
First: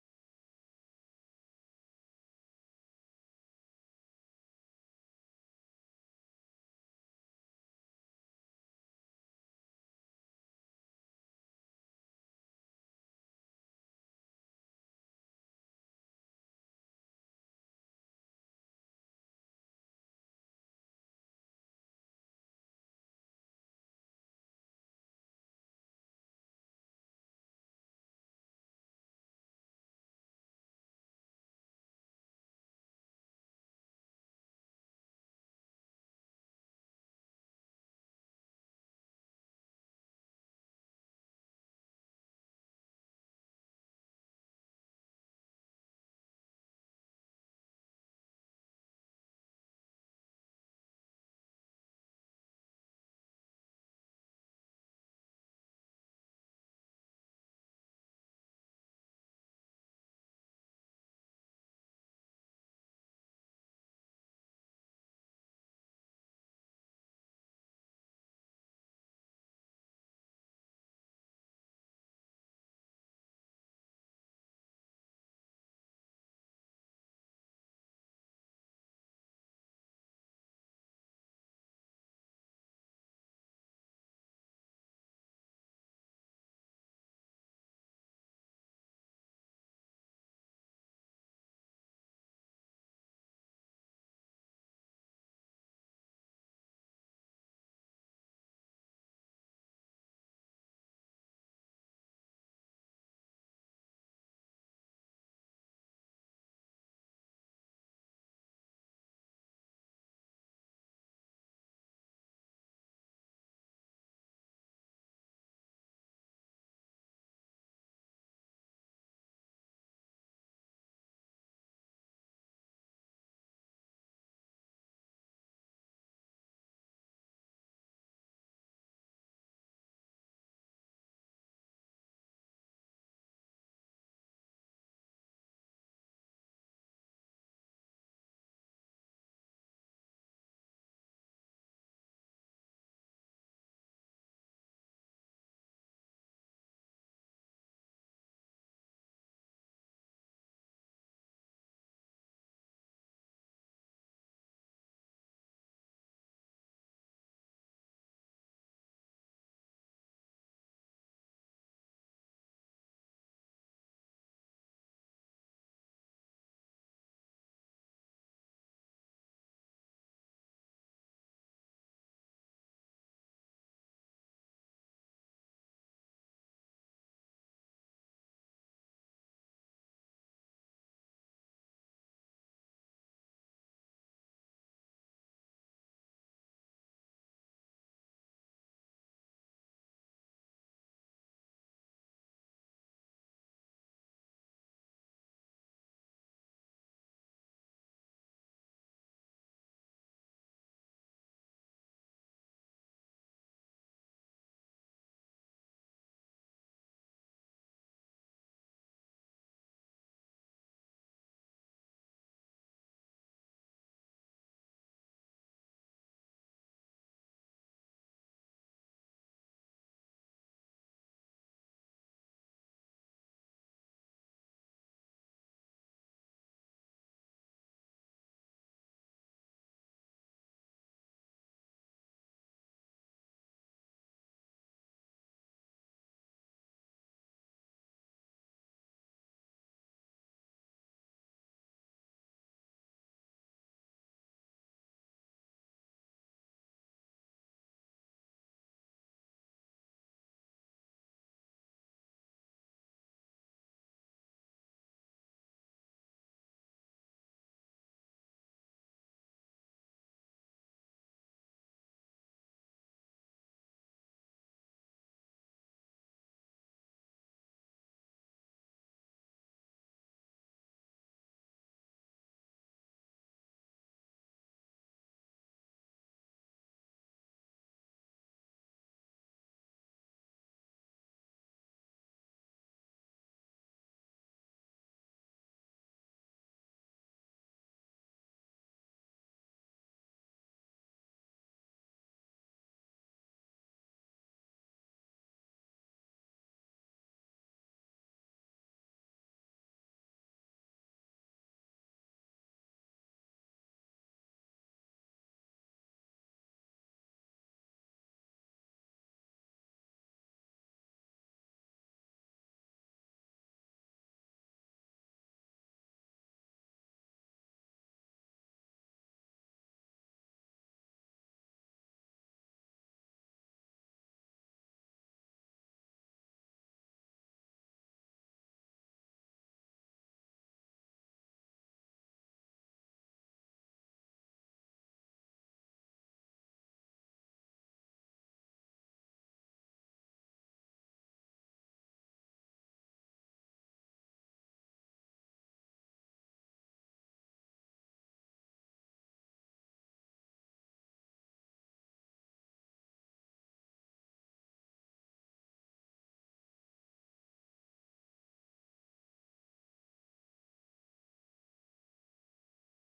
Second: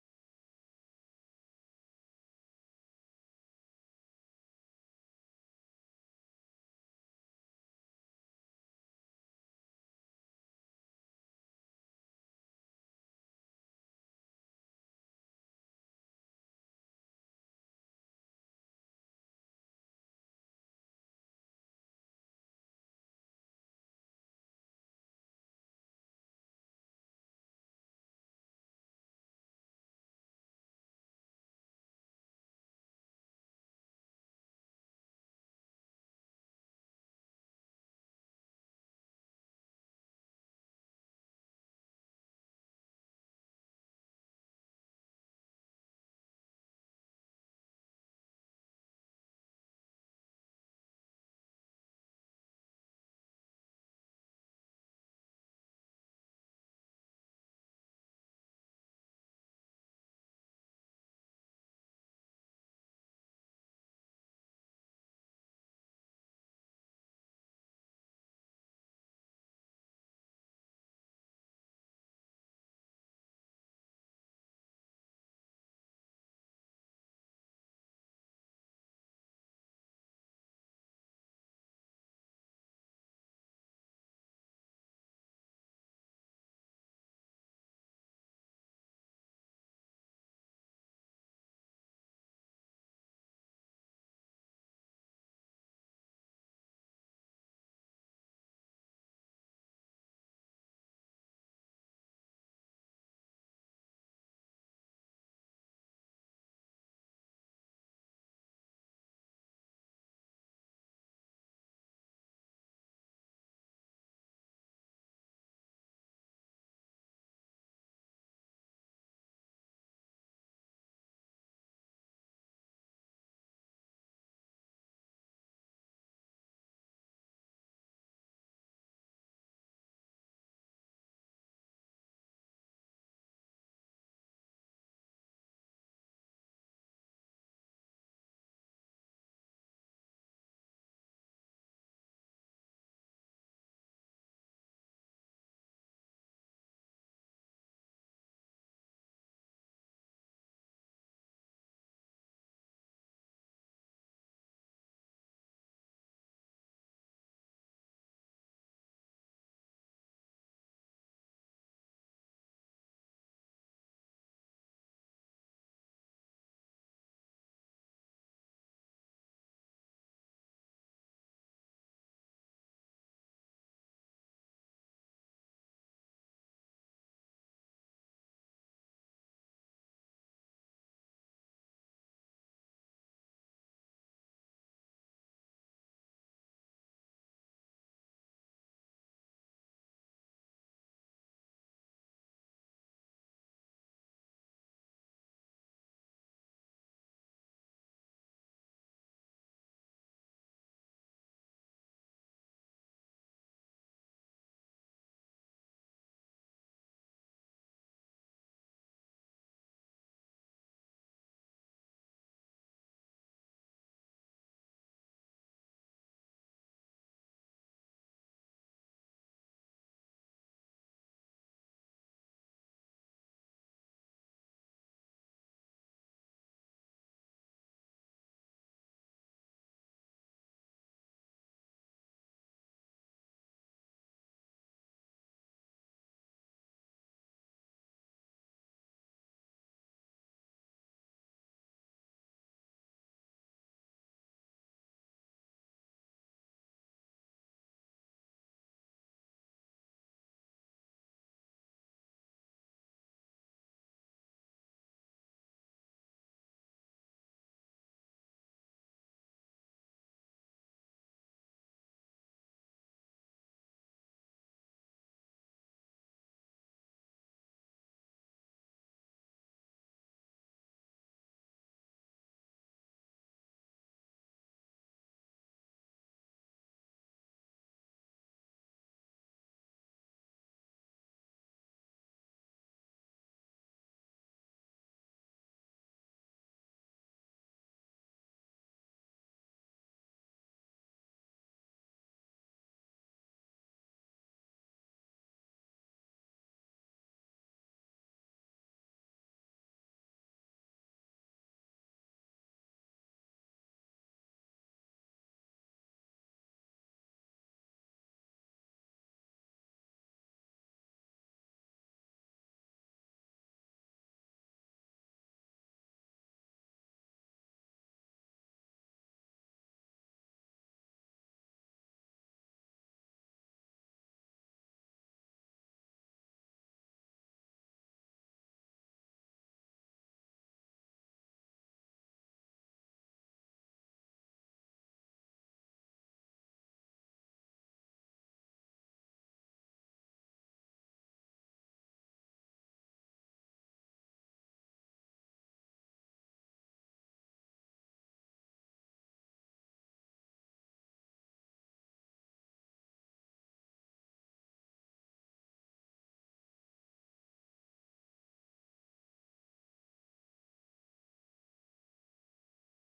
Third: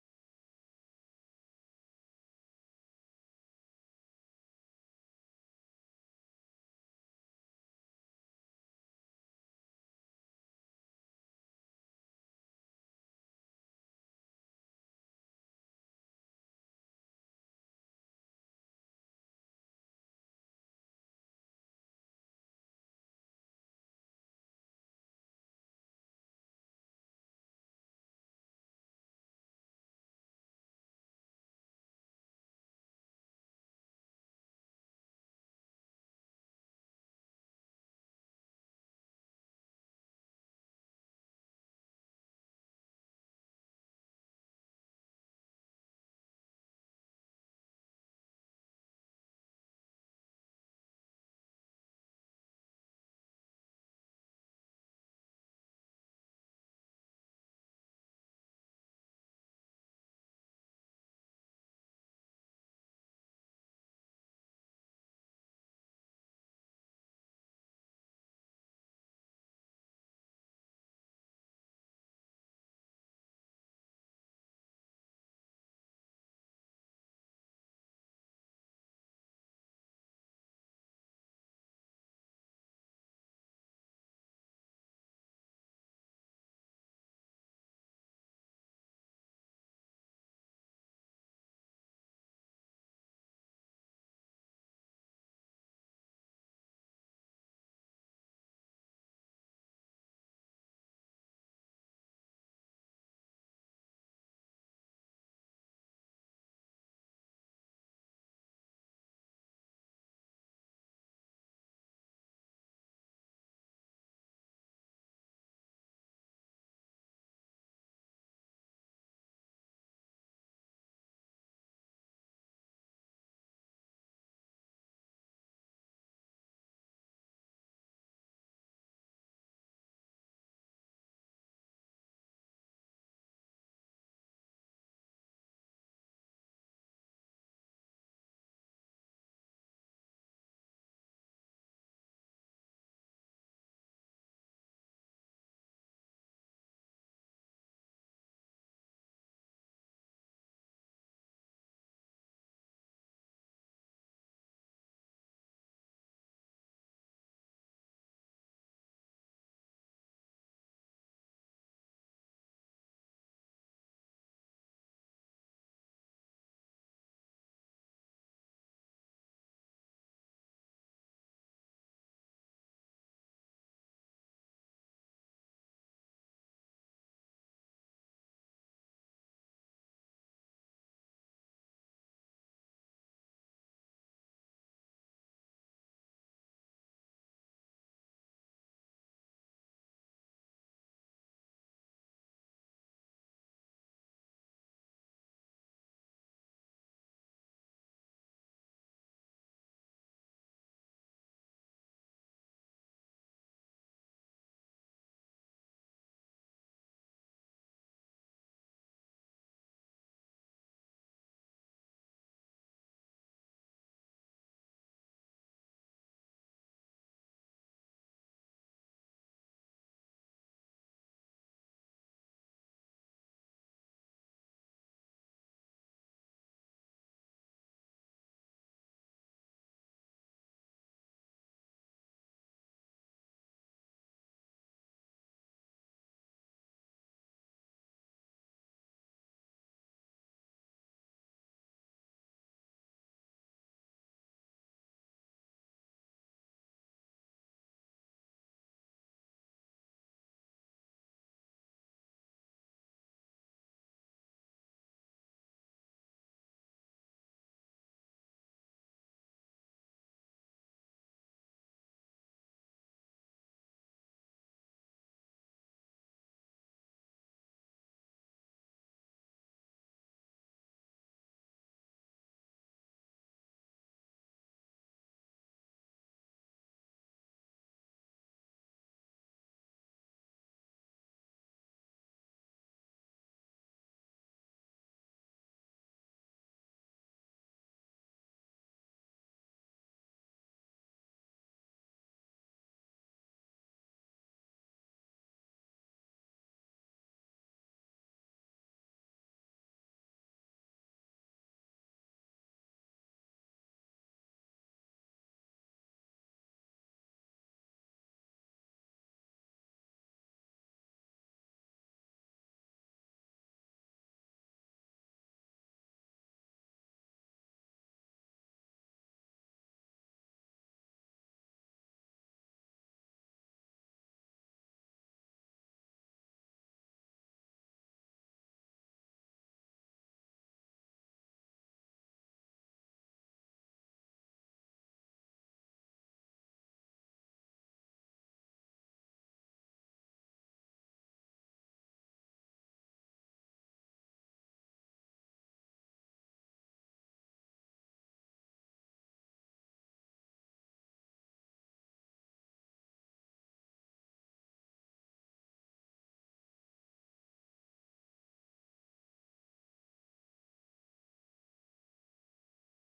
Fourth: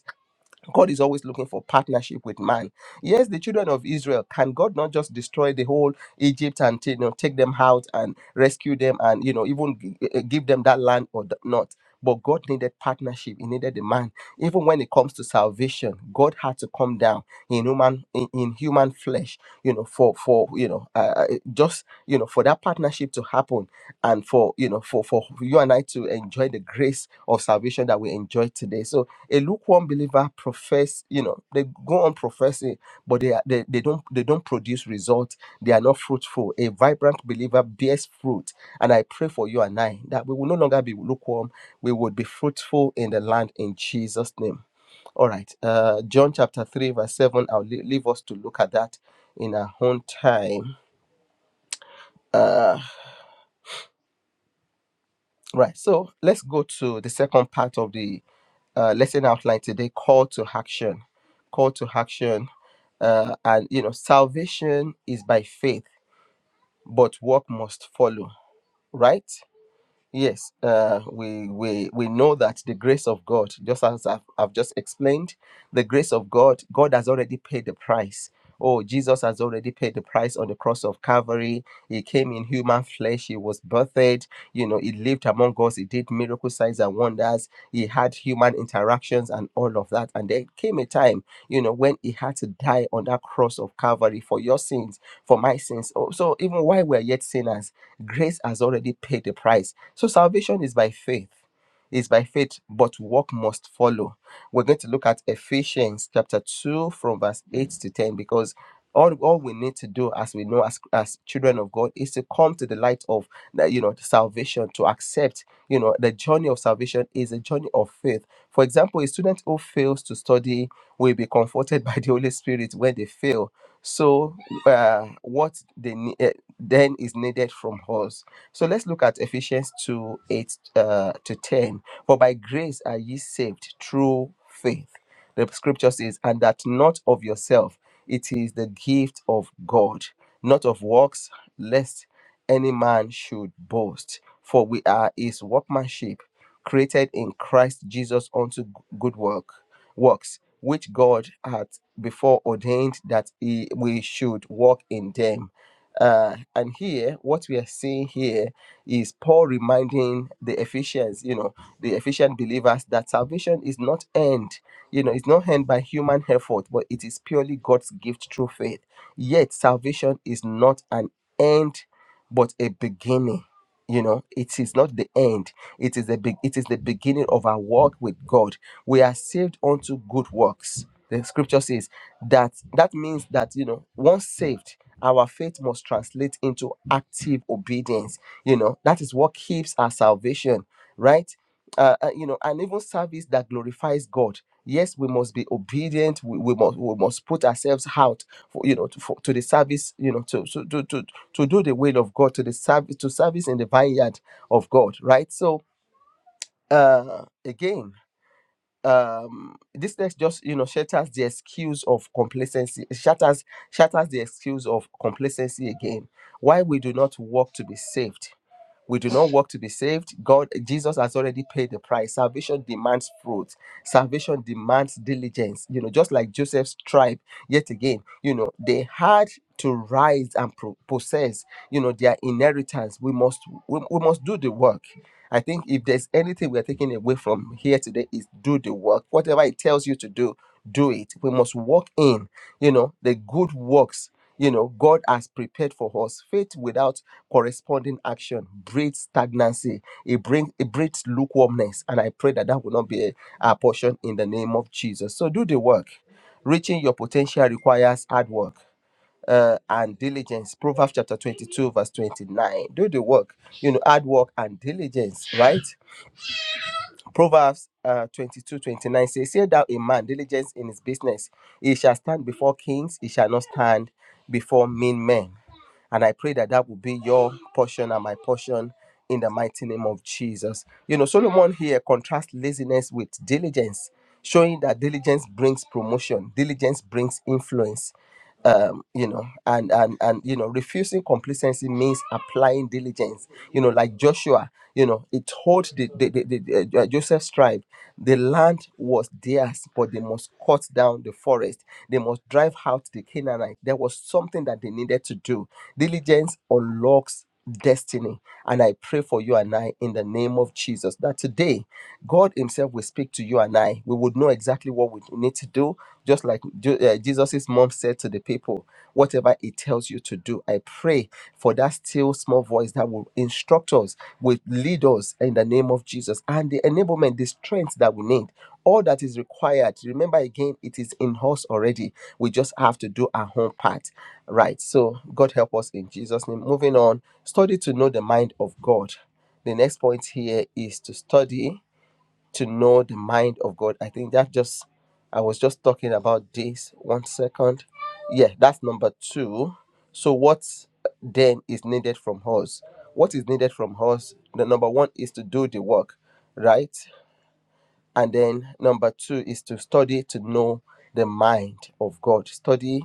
God is always looking for partnership with man. Yes, the children of Israel can God not just destroy the whole Egypt and take, you know, take them out and rescue them and you know even gi- eh, eh, give them that land or th- not? But God needed partnership. He needed a man. Even when it comes to salvation, God had to come down in human in, in human flesh. You know, for for you know, uh, uh, eh, just you know, for that partnership to happen, and for you know, for for you and I to enjoy the grace of salvation that we enjoy today. So a lukewarm believer profess you know they go on professing but they, are, they they don't they don't produce results they are not fruitful a vibrant believer bears fruit and i pray for you and i that we will no longer be lukewarm we would be fruitful in the land in jesus name all right uh john chapter 3 verse 7 i'll lea- leave us to look at that in our own time Uh Right. So let's go to the second part of the uh, lesson outline today: call to action. Call to action, uh, and you know, salvation is by faith, but work must follow. Right. Yes, uh, we, we we know that the grace of God, just as I've, I've just explained, the grace of God, God has already paid the price. Oh, Jesus has already paid the price on the cross of Calvary. He came in human flesh. He was birthed. You know, he lived among us. He did miracle signs and wonders. He had human interactions and all of that. And there came a time, you know, when he had to die on that cross of Calvary for your sins, for my sins. Oh, so even while we're yet sinners, grace has already paid the price so salvation is by faith. It's by faith, but work must follow. We're going to look at Ephesians chapter 2 from verse 8 to 10 because all, all we need to do as we know as, as children of God is to come to the light of the, you know the salvation to accept you know the journey of salvation is a journey of faith. For example, a student who fails to study will be comforted by the Holy Spirit when they fail. So uh, what they ne- eh, then is needed from us so let's look at Ephesians 2 8 uh, to 10. For by grace are ye saved through faith. The scripture says, and that not of yourself, it is the gift of God, not of works, lest any man should boast. For we are his workmanship, created in Christ Jesus unto g- good work, works, which God hath before ordained that he, we should walk in them uh, and here, what we are seeing here is Paul reminding the Ephesians, you know, the Ephesian believers that salvation is not end, you know, it's not end by human effort, but it is purely God's gift through faith. Yet, salvation is not an end, but a beginning. You know, it is not the end. It is the big. It is the beginning of our walk with God. We are saved unto good works. The scripture says that. That means that you know, once saved our faith must translate into active obedience you know that is what keeps our salvation right uh, uh, you know and even service that glorifies god yes we must be obedient we, we must we must put ourselves out for you know to, for, to the service you know to, to to to to do the will of god to the service to service in the vineyard of god right so uh again um this text just you know shatters the excuse of complacency it shatters shatters the excuse of complacency again why we do not work to be saved we do not work to be saved. God, Jesus has already paid the price. Salvation demands fruit. Salvation demands diligence. You know, just like Joseph's tribe, yet again, you know, they had to rise and pro- possess, you know, their inheritance. We must, we, we must do the work. I think if there's anything we are taking away from here today is do the work. Whatever it tells you to do, do it. We must walk in, you know, the good works you know, God has prepared for us. Faith without corresponding action breeds stagnancy. It brings it breeds lukewarmness, and I pray that that will not be a, our portion in the name of Jesus. So do the work. Reaching your potential requires hard work uh, and diligence. Proverbs chapter twenty-two, verse twenty-nine. Do the work. You know, hard work and diligence, right? Proverbs uh, 22 29 says, Say thou a man diligence in his business, he shall stand before kings, he shall not stand before mean men. And I pray that that will be your portion and my portion in the mighty name of Jesus. You know, Solomon here contrasts laziness with diligence showing that diligence brings promotion diligence brings influence um you know and and and you know refusing complacency means applying diligence you know like joshua you know it told the, the, the, the uh, joseph's tribe the land was theirs but they must cut down the forest they must drive out the canaanite there was something that they needed to do diligence unlocks destiny. And I pray for you and I in the name of Jesus that today God Himself will speak to you and I. We would know exactly what we need to do, just like Ju- uh, Jesus' mom said to the people, whatever He tells you to do. I pray for that still small voice that will instruct us, will lead us in the name of Jesus, and the enablement, the strength that we need. All that is required, remember again, it is in us already. We just have to do our own part. Right. So God help us in Jesus' name. Moving on, study to know the mind of God. The next point here is to study to know the mind of God. I think that just I was just talking about this one second. Yeah, that's number two. So what then is needed from us? What is needed from us? The number one is to do the work, right? And then number two is to study to know the mind of God. Study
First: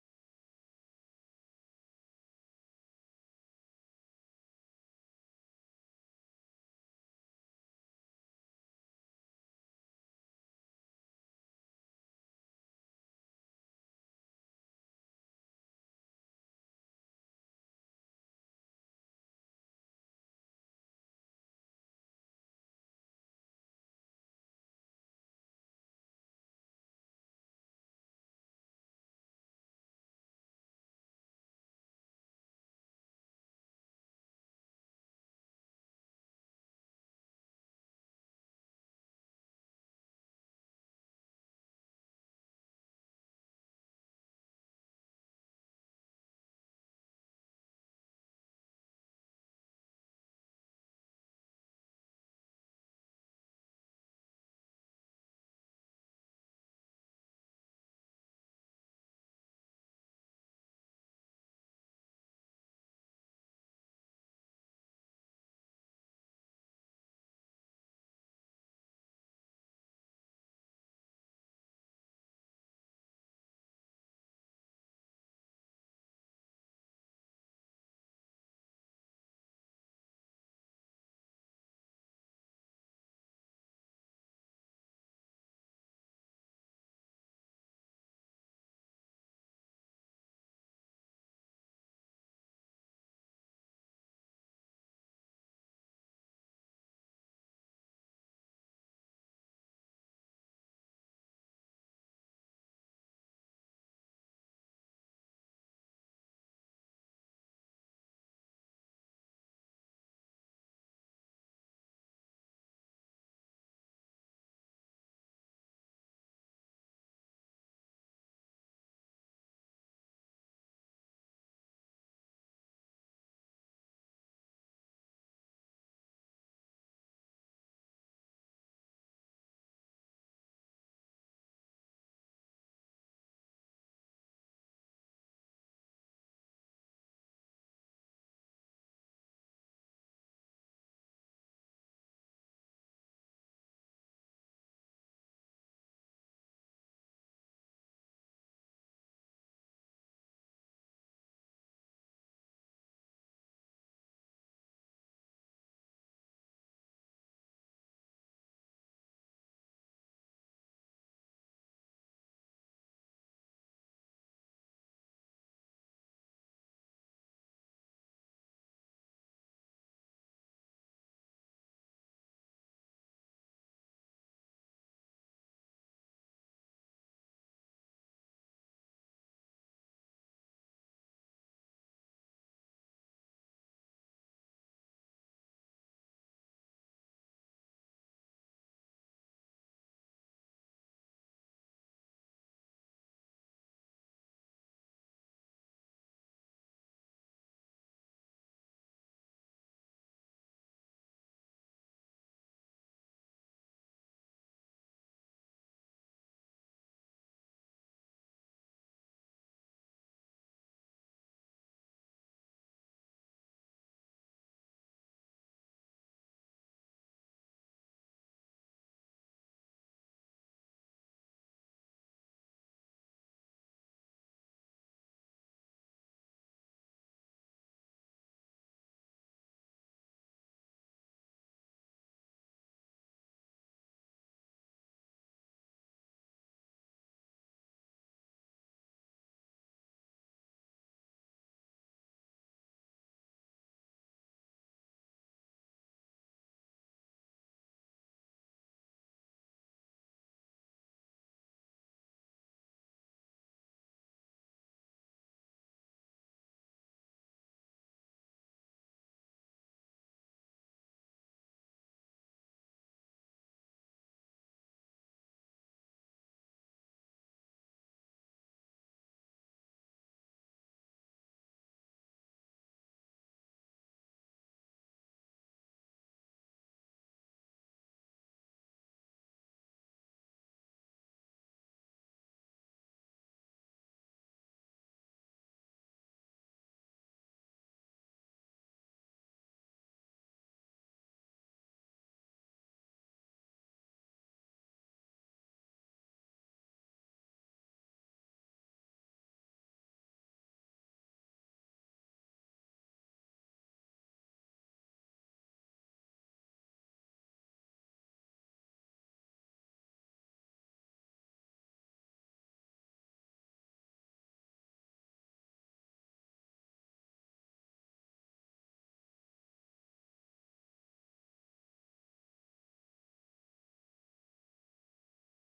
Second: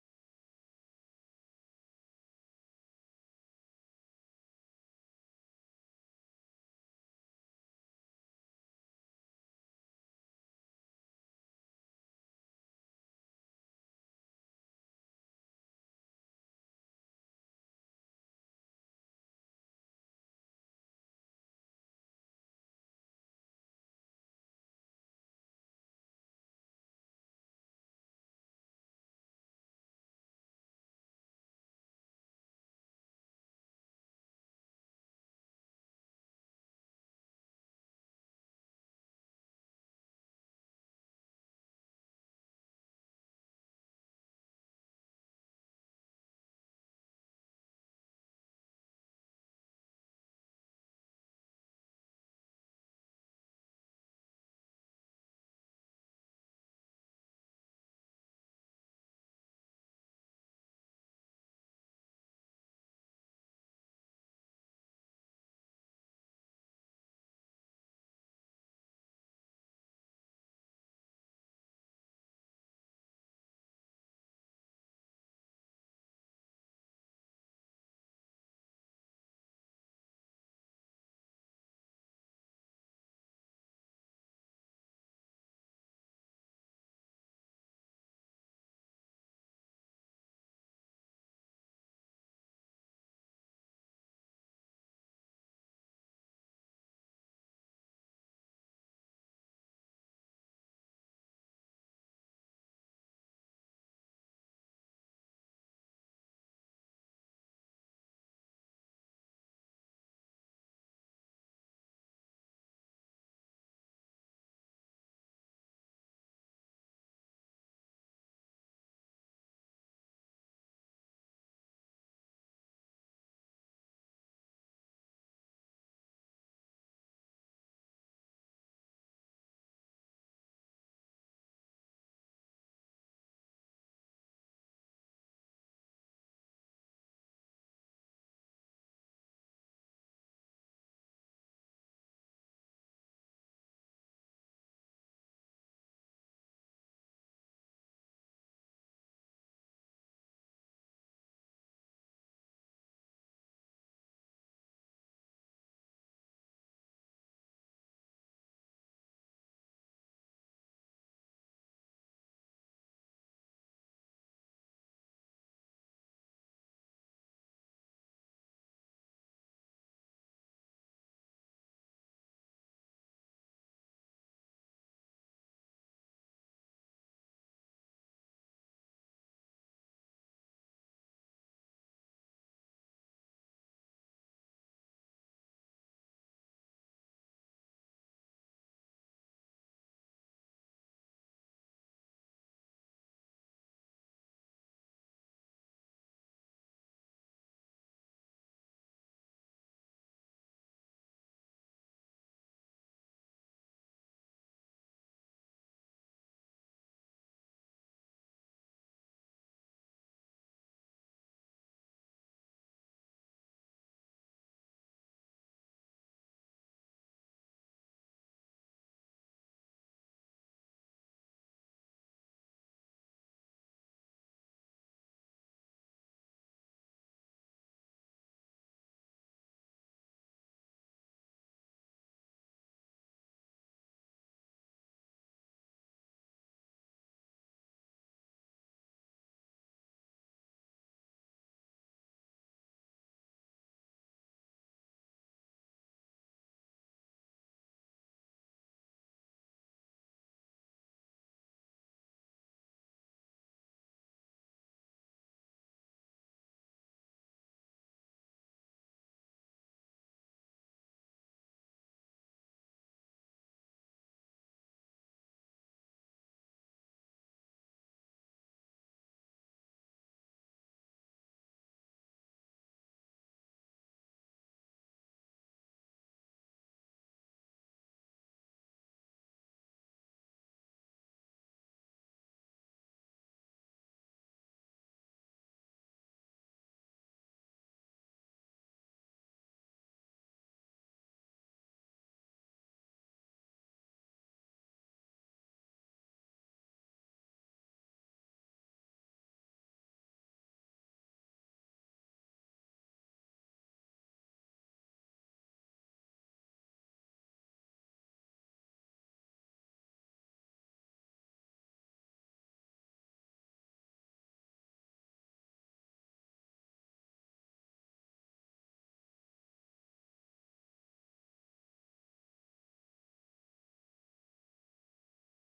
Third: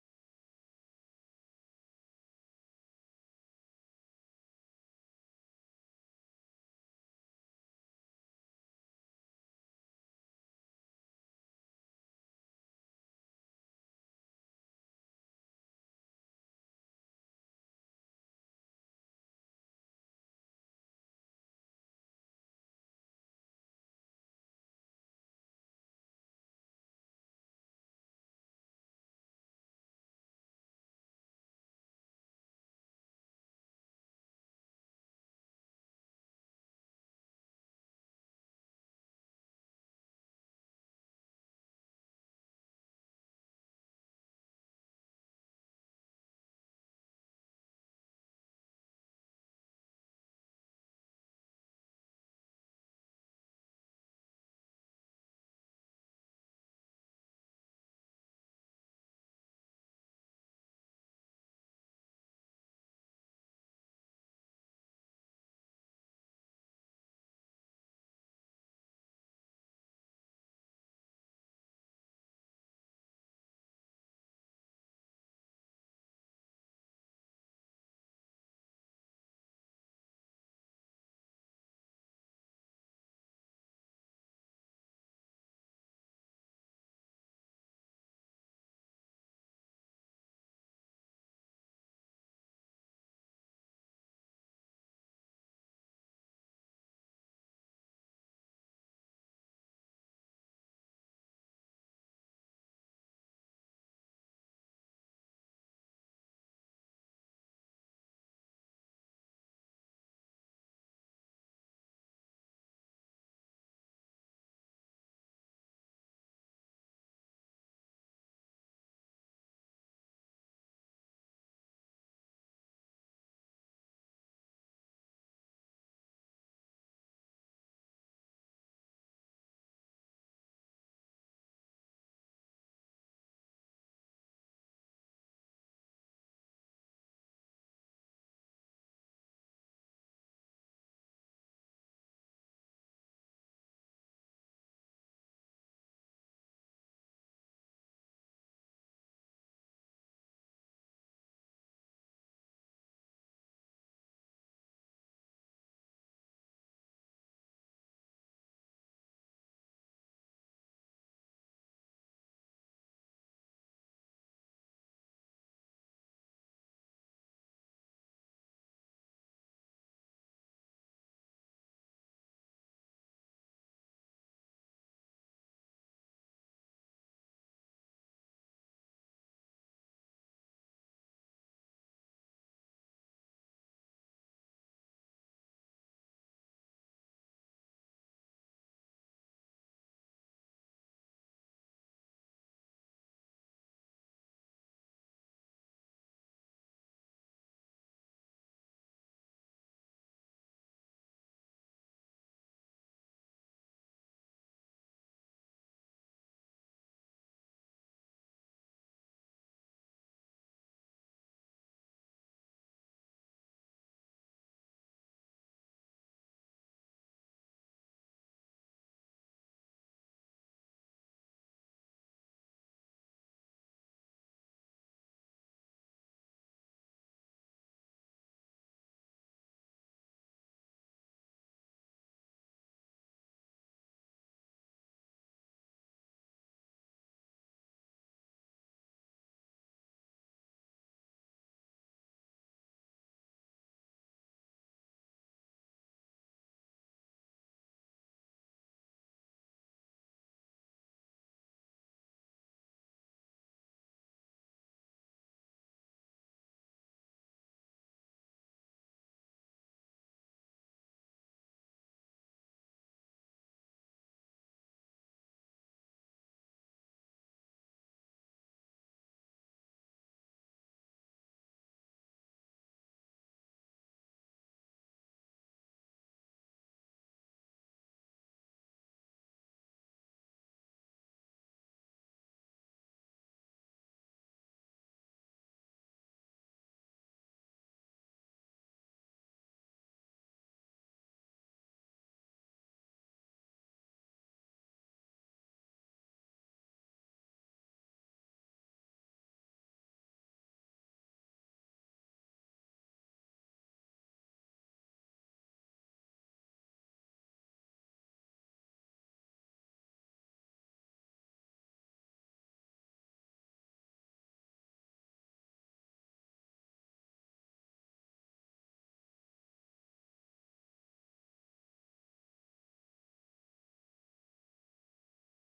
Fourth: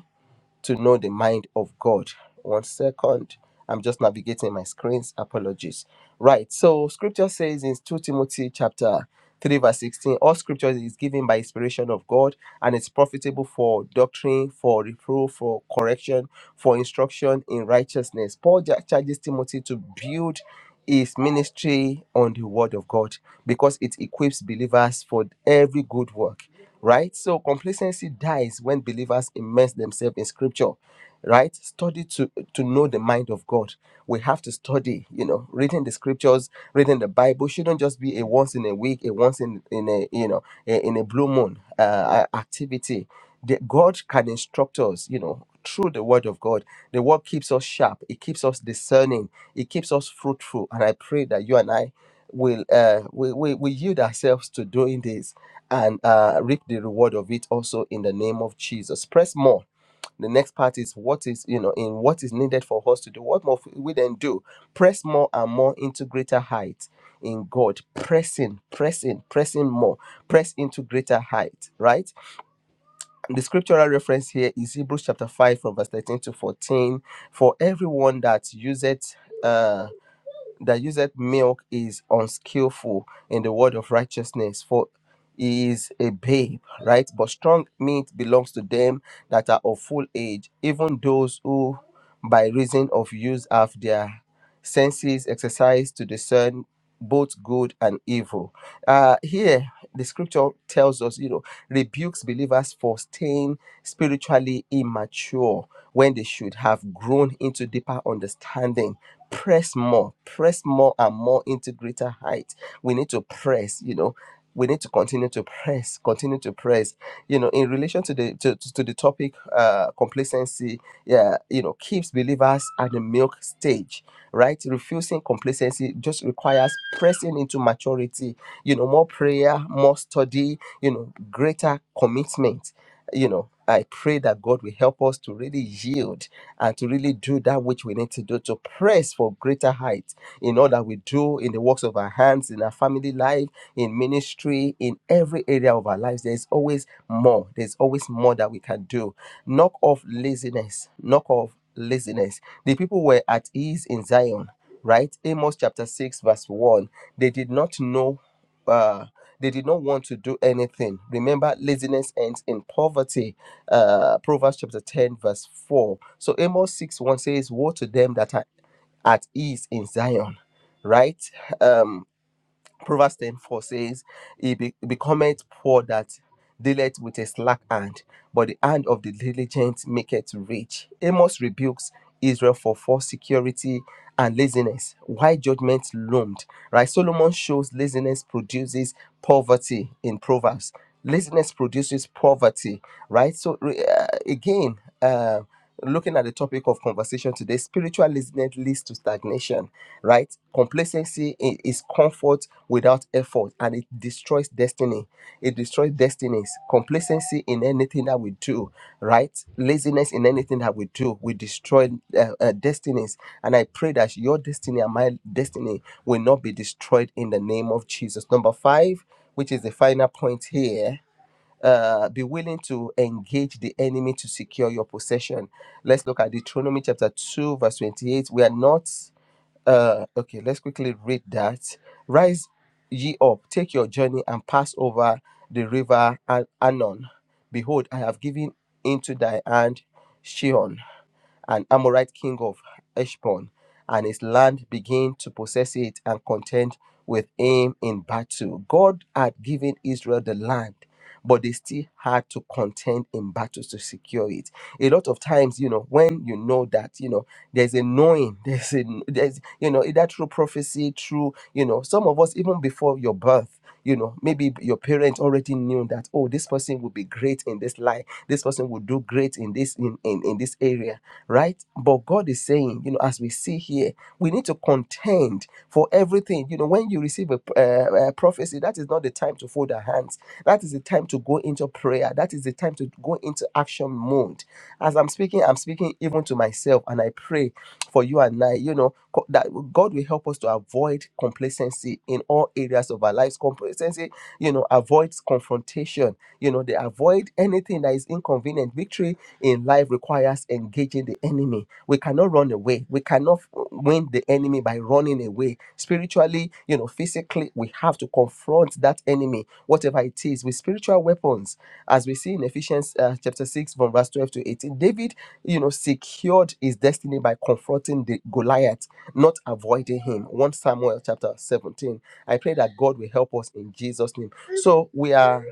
to know the mind of God. One second. I'm just navigating my screens. Apologies. Right. So scripture says in 2 Timothy chapter 3 verse 16, all scripture is given by inspiration of God and it's profitable for doctrine, for reproof, for correction, for instruction in righteousness. Paul ja- charges Timothy to build his ministry on the word of God because it equips believers for every good work right? So complacency dies when believers immerse themselves in scripture, right? Study to, to know the mind of God. We have to study, you know, reading the scriptures, reading the Bible shouldn't just be a once in a week, a once in, in a, you know, a- in a blue moon uh, activity. The, God can instruct us, you know, through the word of God. The word keeps us sharp. It keeps us discerning. It keeps us fruitful. And I pray that you and I will uh, we, we, we yield ourselves to doing this and uh, reap the reward of it also in the name of Jesus. Press more. The next part is what is, you know, in what is needed for us to do. What more we then do? Press more and more into greater height in God. Pressing, pressing, pressing more. Press into greater height, right? And the scriptural reference here is Hebrews chapter 5 from verse 13 to 14. For everyone that useth uh that useth milk is unskillful in the word of righteousness, for he is a babe, right? But strong meat belongs to them that are of full age, even those who, by reason of use, have their senses exercised to discern both good and evil. Uh, here, the scripture tells us, you know, rebukes believers for staying spiritually immature when they should have grown into deeper understanding press more, press more and more into greater height. We need to press, you know. We need to continue to press, continue to press. You know, in relation to the to, to the topic, uh, complacency, yeah, you know, keeps believers at the milk stage, right? Refusing complacency just requires pressing into maturity. You know, more prayer, more study. You know, greater commitment you know, I pray that God will help us to really yield and to really do that which we need to do to press for greater heights in all that we do in the works of our hands, in our family life, in ministry, in every area of our lives. There's always more. There's always more that we can do. Knock off laziness. Knock off laziness. The people were at ease in Zion, right? Amos chapter 6, verse 1. They did not know uh, they did not want to do anything. Remember, laziness ends in poverty. Uh, Proverbs chapter 10, verse 4. So Amos 6 1 says, Woe to them that are at ease in Zion, right? Um, Proverbs ten four says, It be- it becometh poor that dealeth with a slack hand, but the hand of the diligent maketh rich. Amos rebukes Israel for false security and laziness. Why judgment loomed? Right? Solomon shows laziness produces poverty in Proverbs. Laziness produces poverty, right? So, re- uh, again, uh, looking at the topic of conversation today, spiritual laziness leads to stagnation, right? Complacency i- is comfort without effort and it destroys destiny. It destroys destinies. Complacency in anything that we do, right? Laziness in anything that we do, we destroy uh, uh, destinies. And I pray that your destiny and my destiny will not be destroyed in the name of Jesus. Number five, which is the final point here uh, be willing to engage the enemy to secure your possession. Let's look at Deuteronomy chapter 2, verse 28. We are not, uh, okay, let's quickly read that. Rise ye up, take your journey, and pass over the river An- Anon. Behold, I have given into thy hand Shihon an Amorite king of Heshbon, and his land began to possess it and contend with him in battle. God had given Israel the land, but they still had to contend in battles to secure it. A lot of times, you know, when you know that, you know, there's a knowing, there's a there's you know, either through prophecy, through, you know, some of us even before your birth. You know, maybe your parents already knew that, oh, this person will be great in this life. This person will do great in this in, in, in this area right? But God is saying, you know, as we see here, we need to contend for everything. You know, when you receive a, uh, a prophecy, that is not the time to fold our hands. That is the time to go into prayer. That is the time to go into action mode as I'm speaking, I'm speaking even to myself, and I pray for you and I, you know, co- that God will help us to avoid complacency in all areas of our lives. Complacency, you know, avoids confrontation, you know, they avoid anything that is inconvenient. Victory in life requires engaging the enemy. We cannot run away. We cannot win the enemy by running away. Spiritually, you know, physically, we have to confront that enemy, whatever it is, with spiritual weapons. As we see in Ephesians uh, chapter 6, from verse 12 to 18, David, you know, secured his destiny by confronting the Goliath, not avoiding him. 1 Samuel chapter 17. I pray that God will help us in Jesus' name. So we are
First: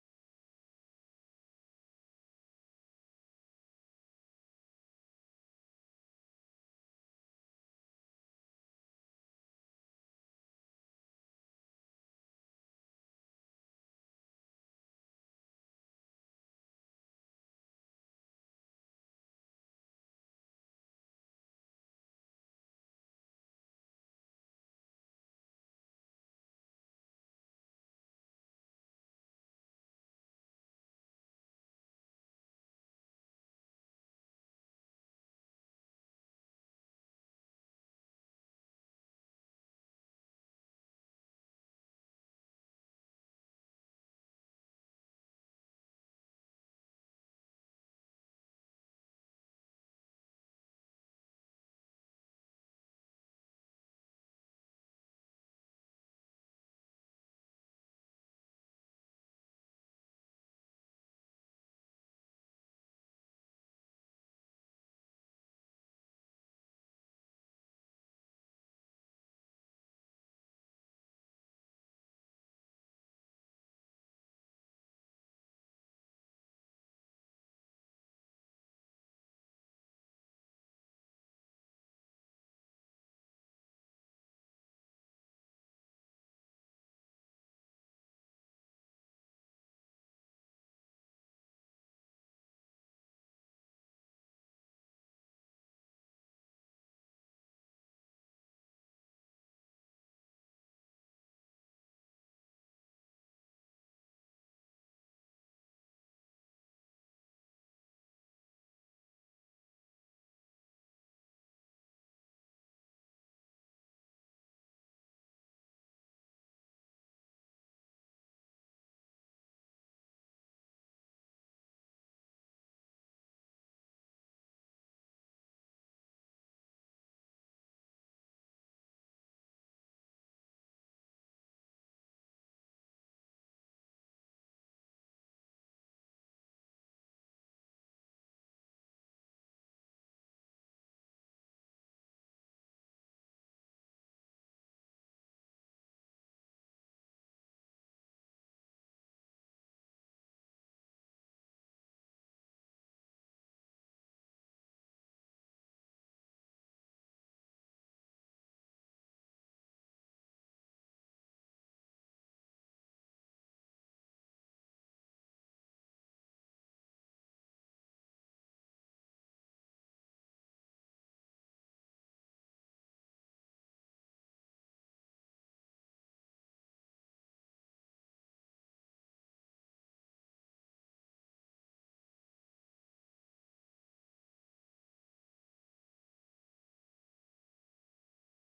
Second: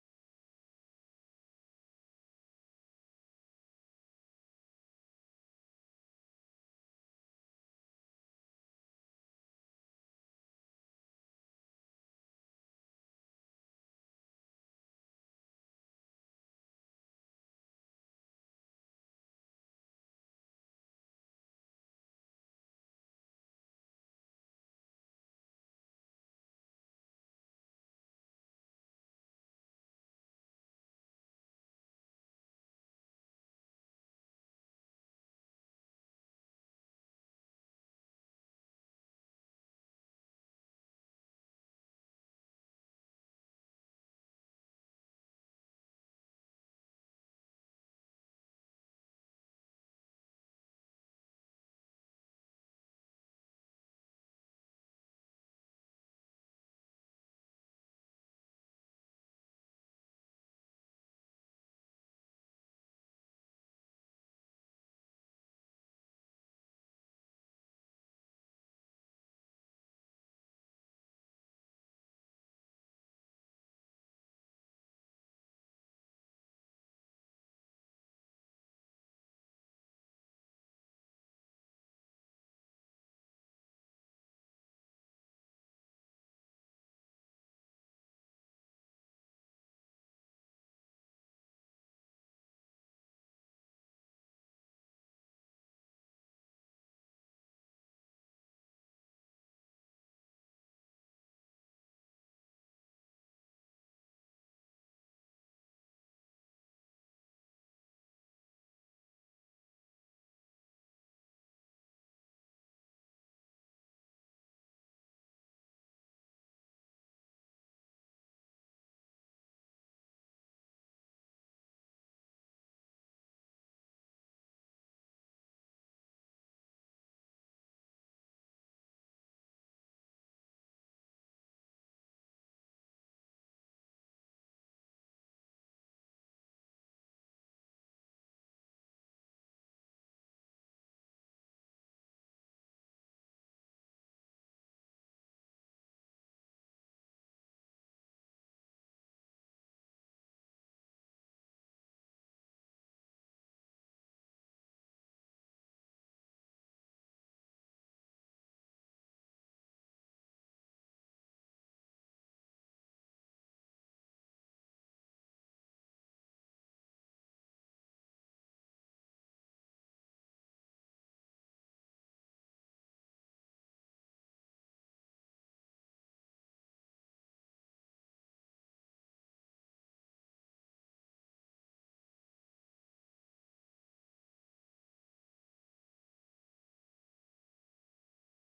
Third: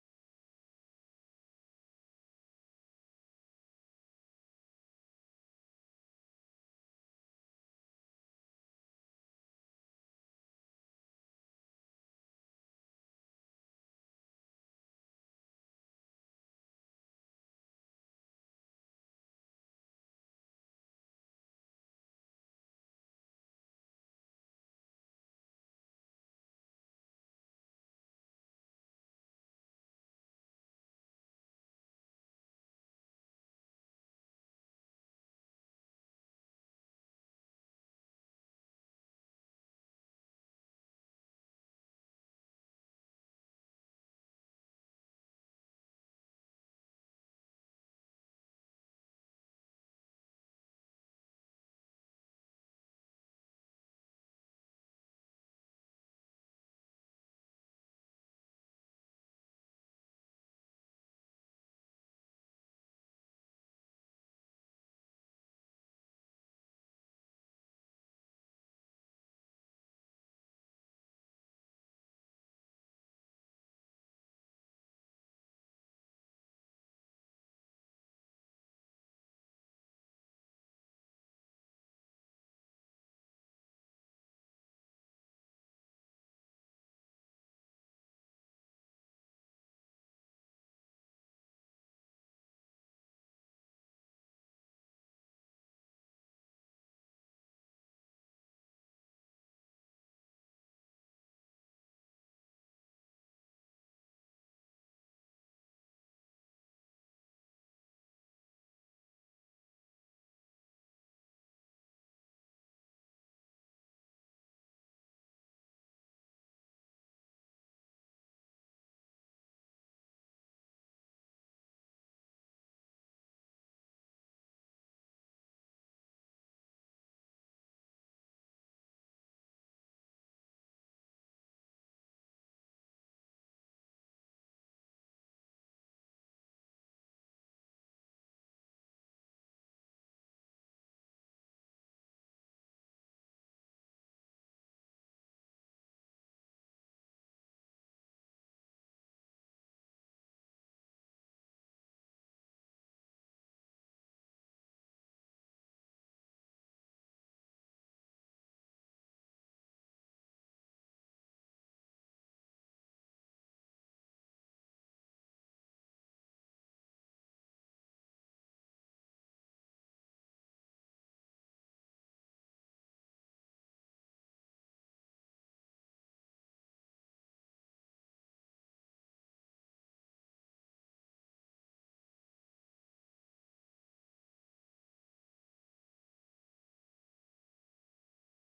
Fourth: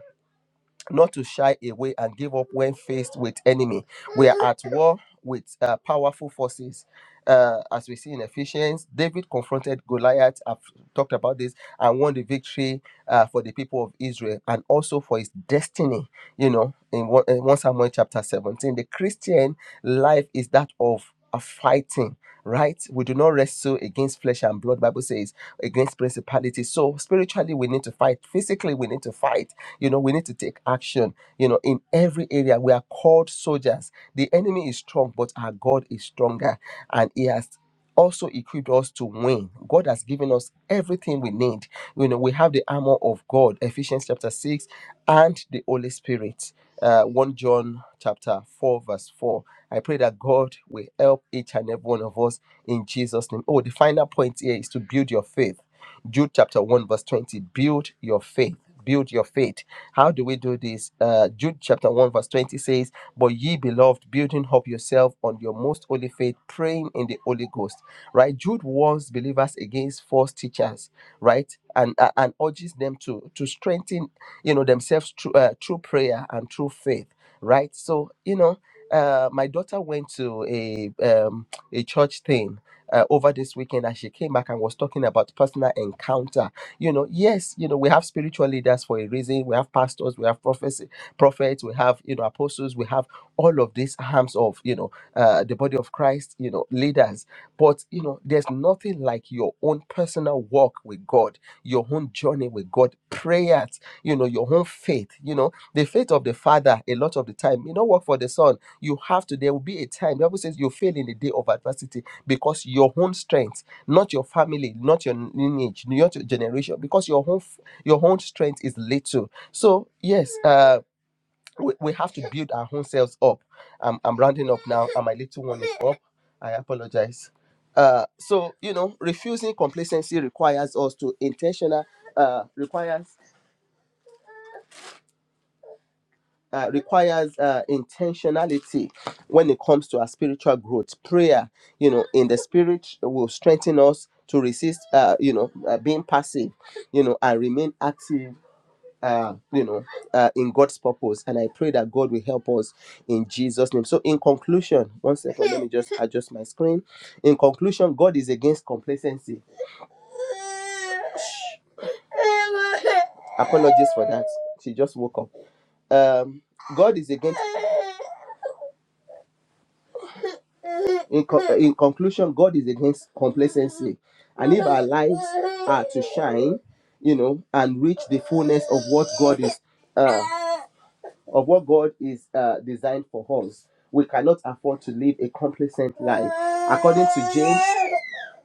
not to shy away and give up when faced with enemy. We are at war with uh, powerful forces. Uh, as we see in Ephesians, David confronted Goliath. I've talked about this and won the victory uh, for the people of Israel and also for his destiny. You know, in one, in 1 Samuel chapter 17, the Christian life is that of a fighting right we do not wrestle against flesh and blood bible says against principalities so spiritually we need to fight physically we need to fight you know, we need to take action. You know, in every area, we are called soldiers. The enemy is strong, but our God is stronger, and He has also equipped us to win. God has given us everything we need. You know, we have the armor of God, Ephesians chapter 6, and the Holy Spirit. Uh, 1 John chapter 4, verse 4. I pray that God will help each and every one of us in Jesus' name. Oh, the final point here is to build your faith. Jude chapter 1, verse 20. Build your faith. Build your faith. How do we do this? Uh, Jude chapter 1, verse 20 says, But ye beloved, building up yourself on your most holy faith, praying in the Holy Ghost. Right? Jude warns believers against false teachers, right? And, uh, and urges them to, to strengthen, you know, themselves through, uh, through prayer and through faith, right? So, you know, uh, my daughter went to a, um, a church thing uh, over this weekend and she came back and was talking about personal encounter you know, yes, you know, we have spiritual leaders for a reason. We have pastors, we have prophets, prophets, we have, you know, apostles, we have all of these arms of, you know, uh, the body of Christ, you know, leaders. But, you know, there's nothing like your own personal walk with God, your own journey with God, prayers, you know, your own faith, you know, the faith of the father a lot of the time you know work for the son you have to there will be a time the bible says you fail in the day of adversity because your own strength not your family, not your lineage, not your generation, because your own f- your own strength is little. So yes, uh, we, we have to build our own selves up. I'm, I'm rounding up now, and my little one is up. I apologize. Uh, so you know, refusing complacency requires us to intentional. Uh, requires uh, requires uh, intentionality when it comes to our spiritual growth. Prayer, you know, in the spirit will strengthen us to resist, uh, you know, uh, being passive, you know, and remain active. Uh, you know, uh, in God's purpose, and I pray that God will help us in Jesus' name. So, in conclusion, one second, let me just adjust my screen. In conclusion, God is against complacency. Apologies for that. She just woke up. Um, God is against. In, co- in conclusion, God is against complacency. And if our lives are to shine, you know, and reach the fullness of what God is. Uh, of what God is uh, designed for us. We cannot afford to live a complacent life. According to James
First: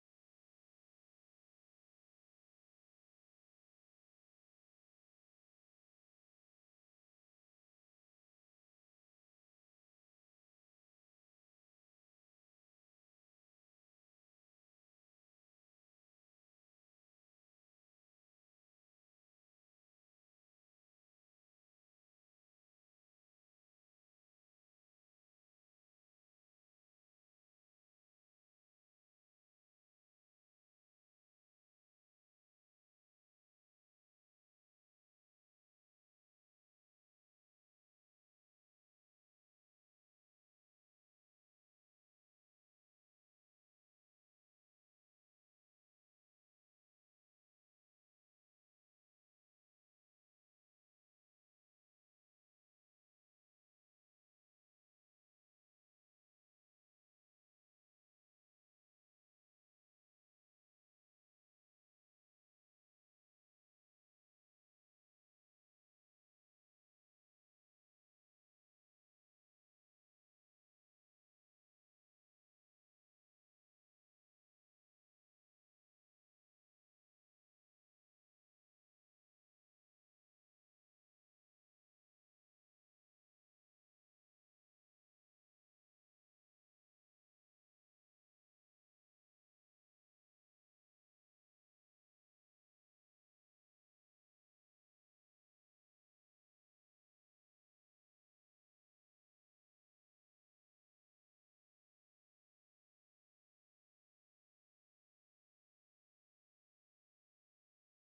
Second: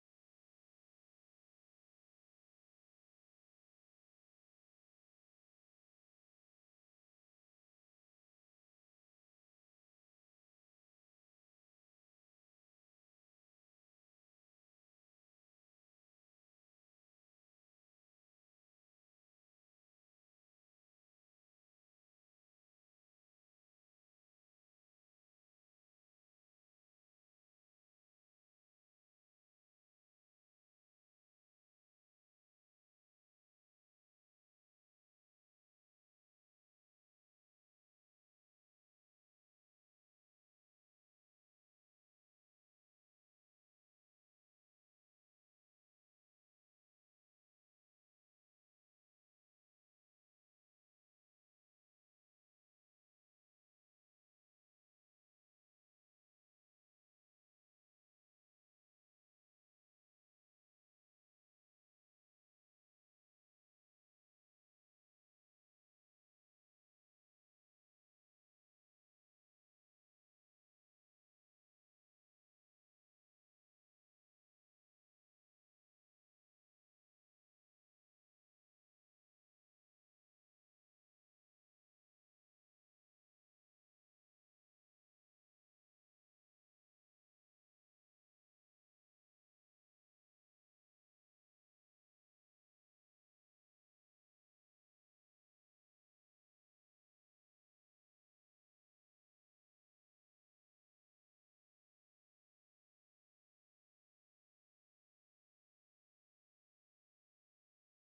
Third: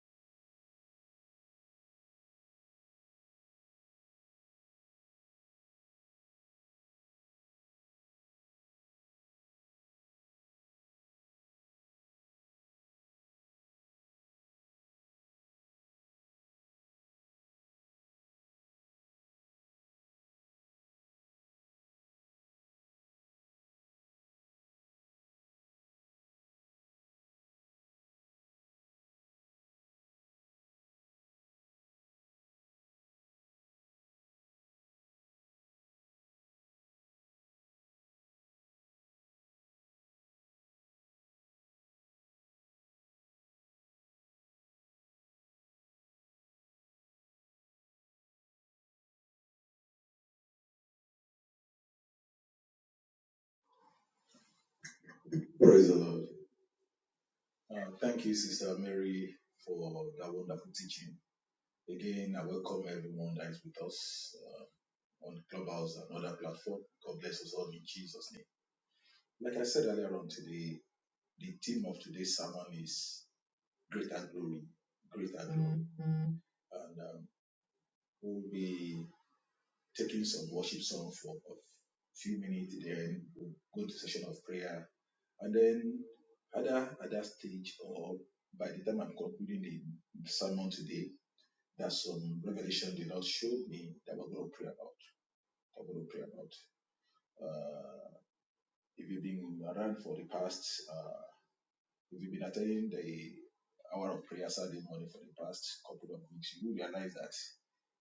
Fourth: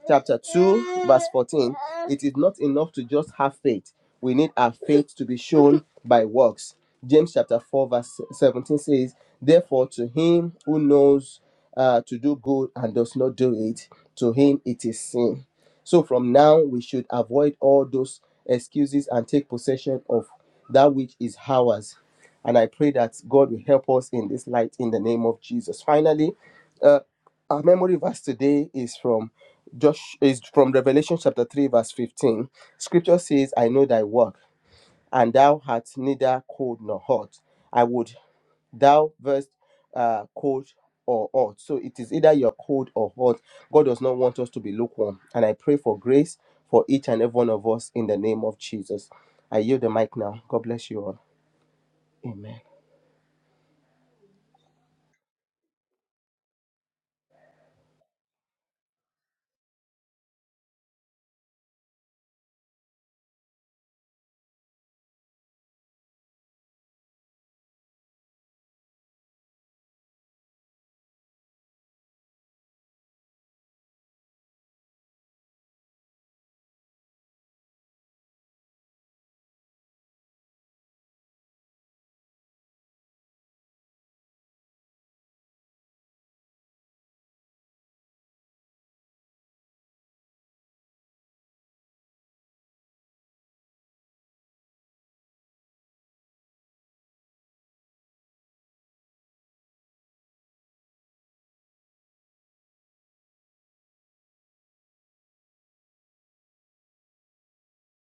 chapter 2, verse 14, it is not enough to just have faith. We need our faith to be shown by works. James chapter 4, verse 17 says, Therefore, to him who knows uh, to do good and does not do it, to him it is sin. So from now, we should avoid all those excuses and take possession of that which is ours and I pray that God will help us in this light in the name of Jesus. Finally, uh, our memory verse today is from Josh is from Revelation chapter 3, verse 15. Scripture says, I know thy work, and thou art neither cold nor hot. I would thou verse uh, cold or hot. So it is either you're cold or hot. God does not want us to be lukewarm. And I pray for grace for each and every one of us in the name of Jesus. I yield the mic now. God bless you all. Amen. Praise the Lord. Uh, thank you, Sister Mary, for that wonderful teaching. Again, I welcome everyone that is with us uh, on Clubhouse and other platforms. God bless us all in Jesus' name. Like I said earlier on today, the theme of today's sermon is greater glory, greater glory, and um, we'll be taking some worship song for a few minutes, then we'll go to session of prayer. And then at that at that stage or by the time I'm concluding the sermon today, there's some revelation the Lord showed me that we're going to pray about. That we're going to pray about. Uh, if you've been around for the past, uh, if you've been attending the hour of prayer Saturday morning for the past couple of weeks, you will realize that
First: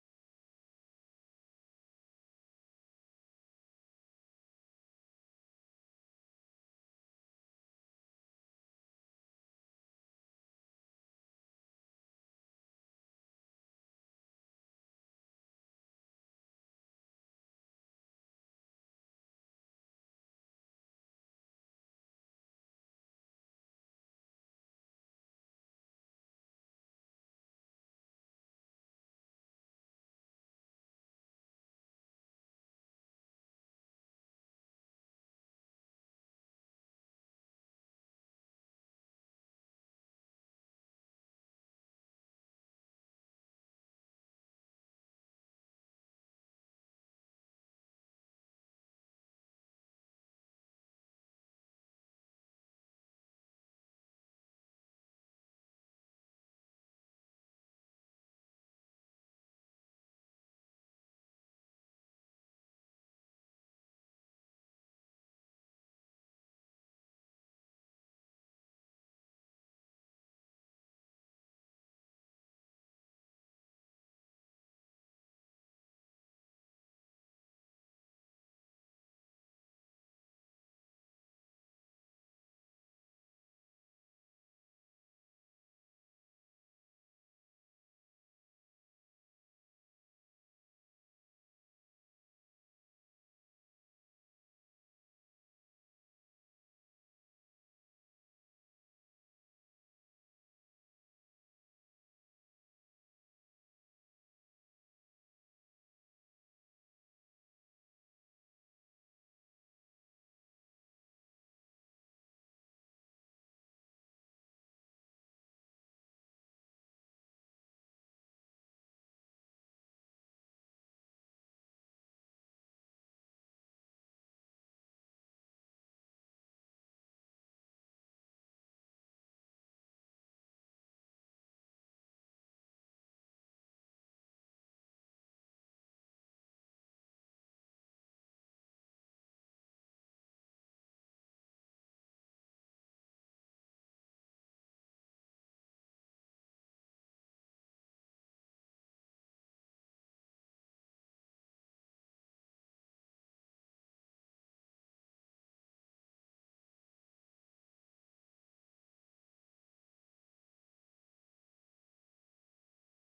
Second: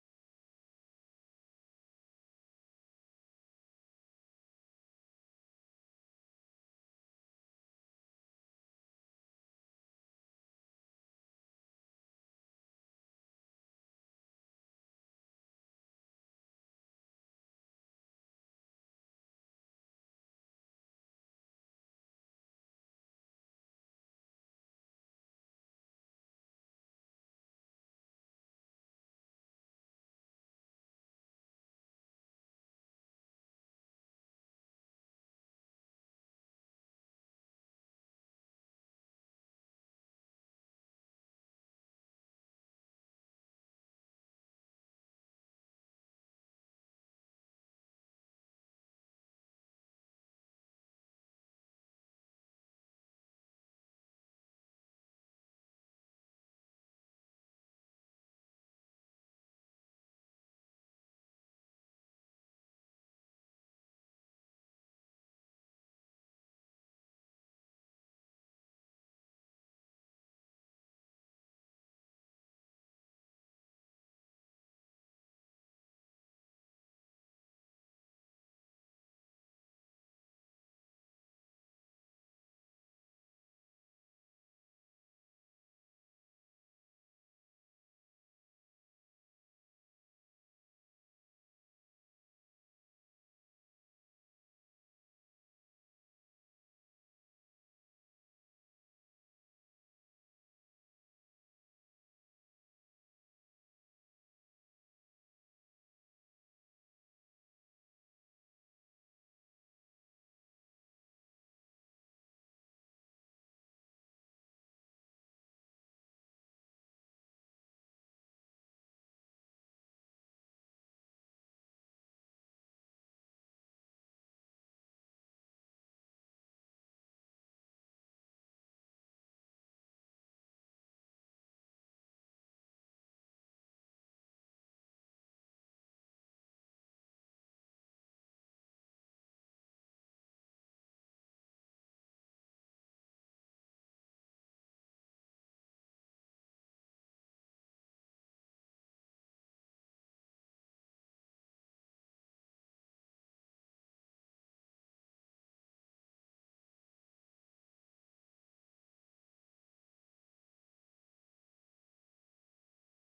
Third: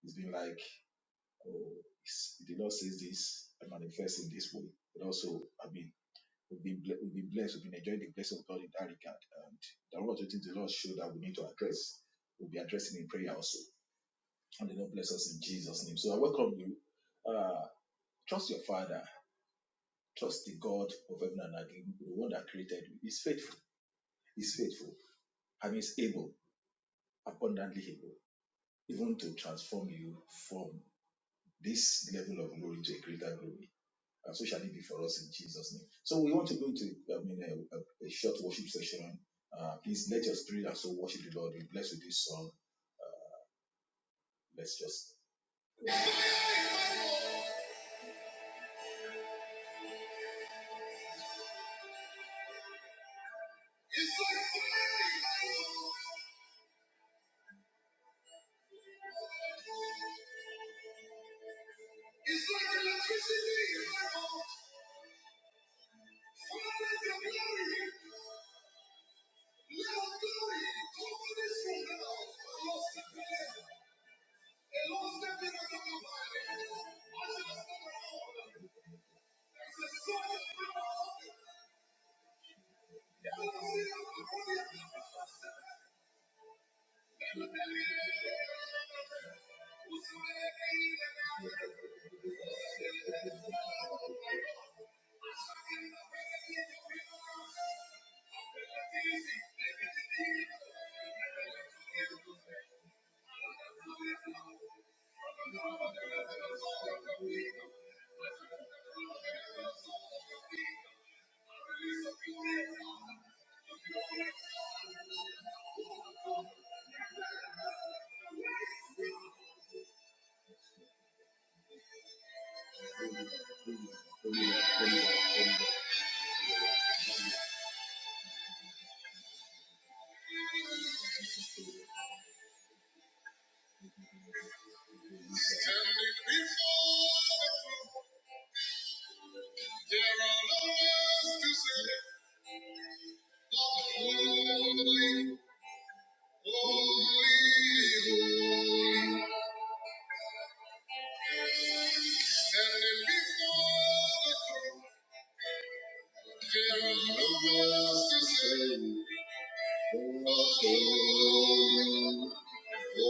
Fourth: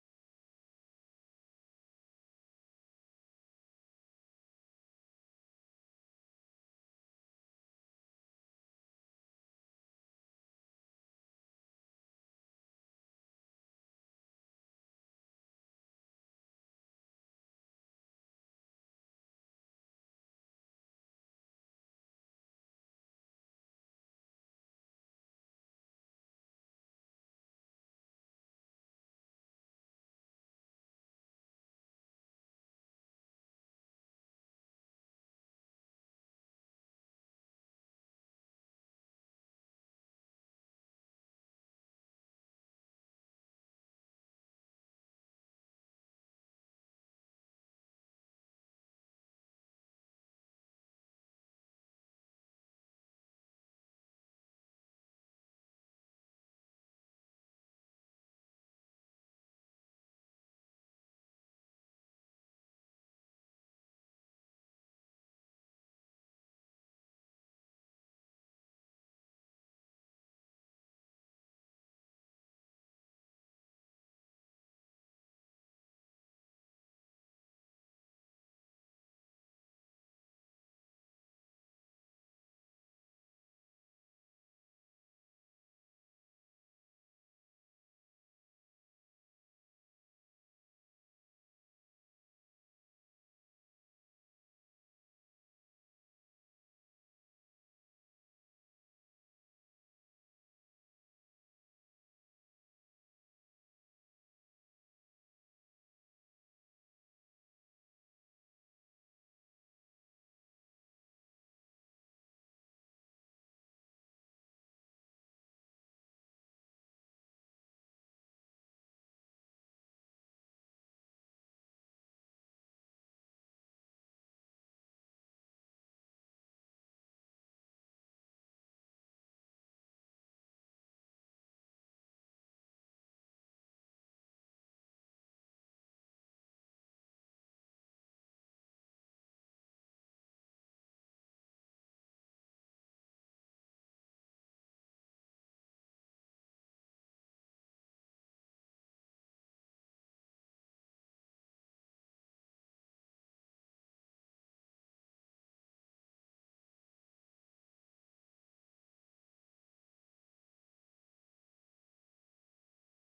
it's been like oh, the Lord says this and manifests in this way. But also, I mean, we've been, ble- we've been blessed, we've been enjoying the blessing of God in that regard. And there are a lot of things the Lord showed that we need to address. We'll be addressing in prayer also. And the Lord bless us in Jesus' name. So I welcome you. Uh, trust your Father. Trust the God of heaven and earth, the one that created you. He's faithful. He's faithful. And he's able, abundantly able, even to transform you from this level of glory to a greater glory. and so shall it be for us in Jesus' name. So we want to go into, I mean, a, a, a short worship session. Uh, please let your spirit and soul worship the Lord. Be blessed with this song. Let's just. It's like fire. It's like electricity. Father, your glory. Let our glory come to this room now. Lord, step in. And Lord, step in and come by. I shall step around. There's a song of power. Yeah. Standing before the throne, there are no words to say but holy, holy, holy. Standing before the throne, there are no words to say but holy. Thank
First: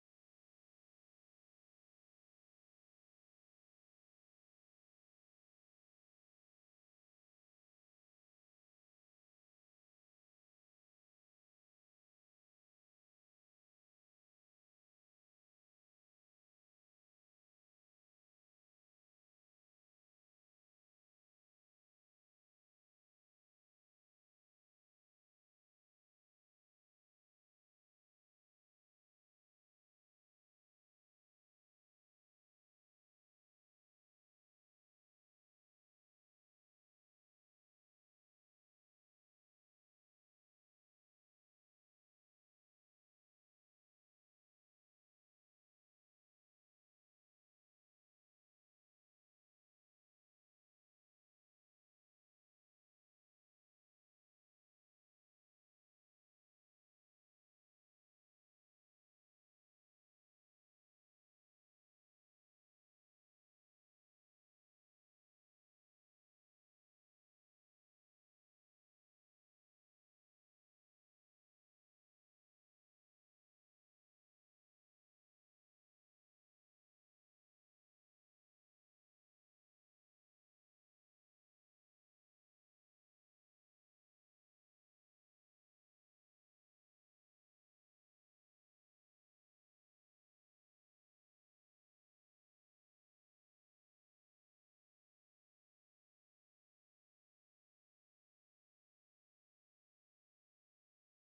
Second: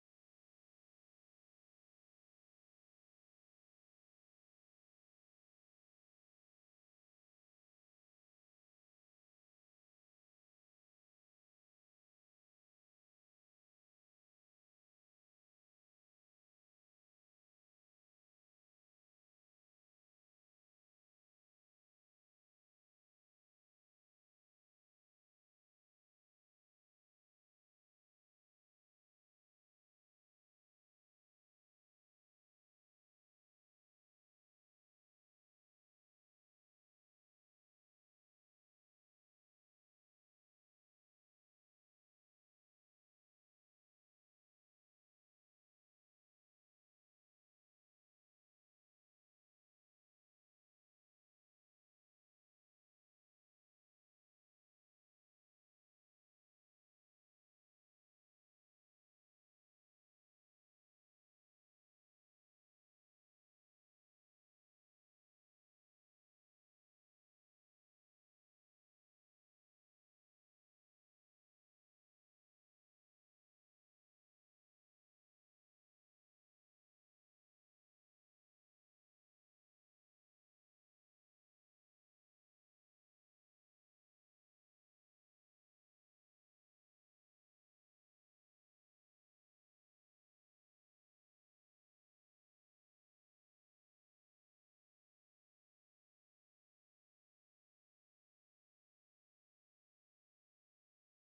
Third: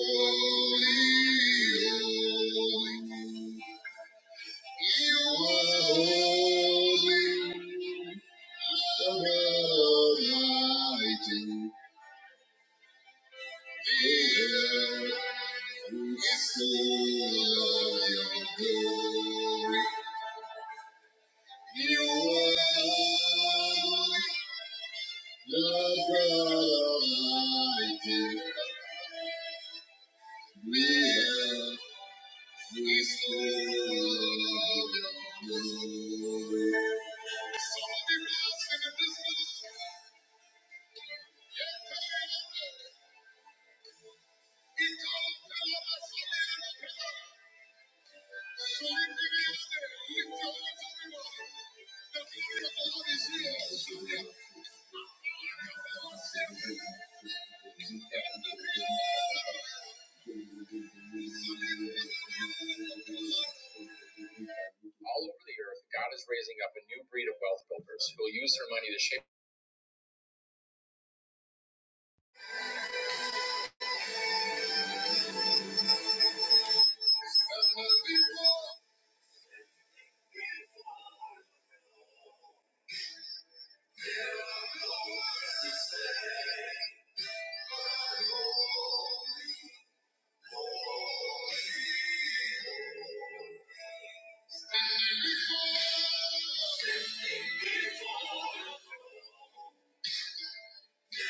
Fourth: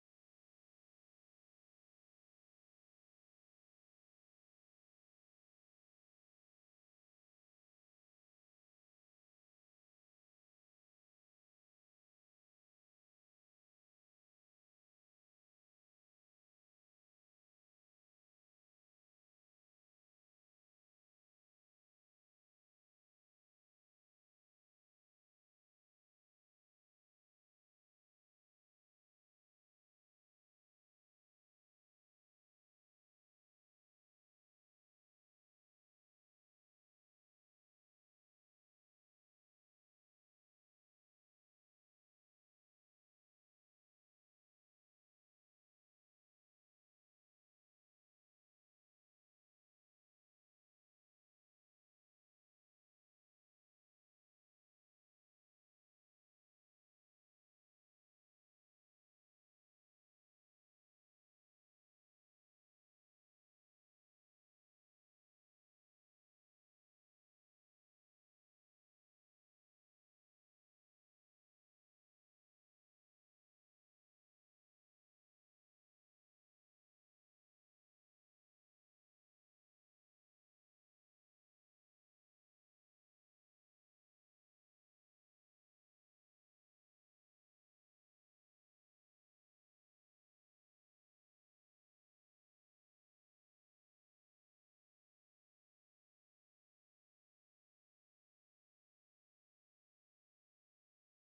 you. Thank you. All over the earth, God is raising up a new breed of wealth builders who will use their money to shape. Thank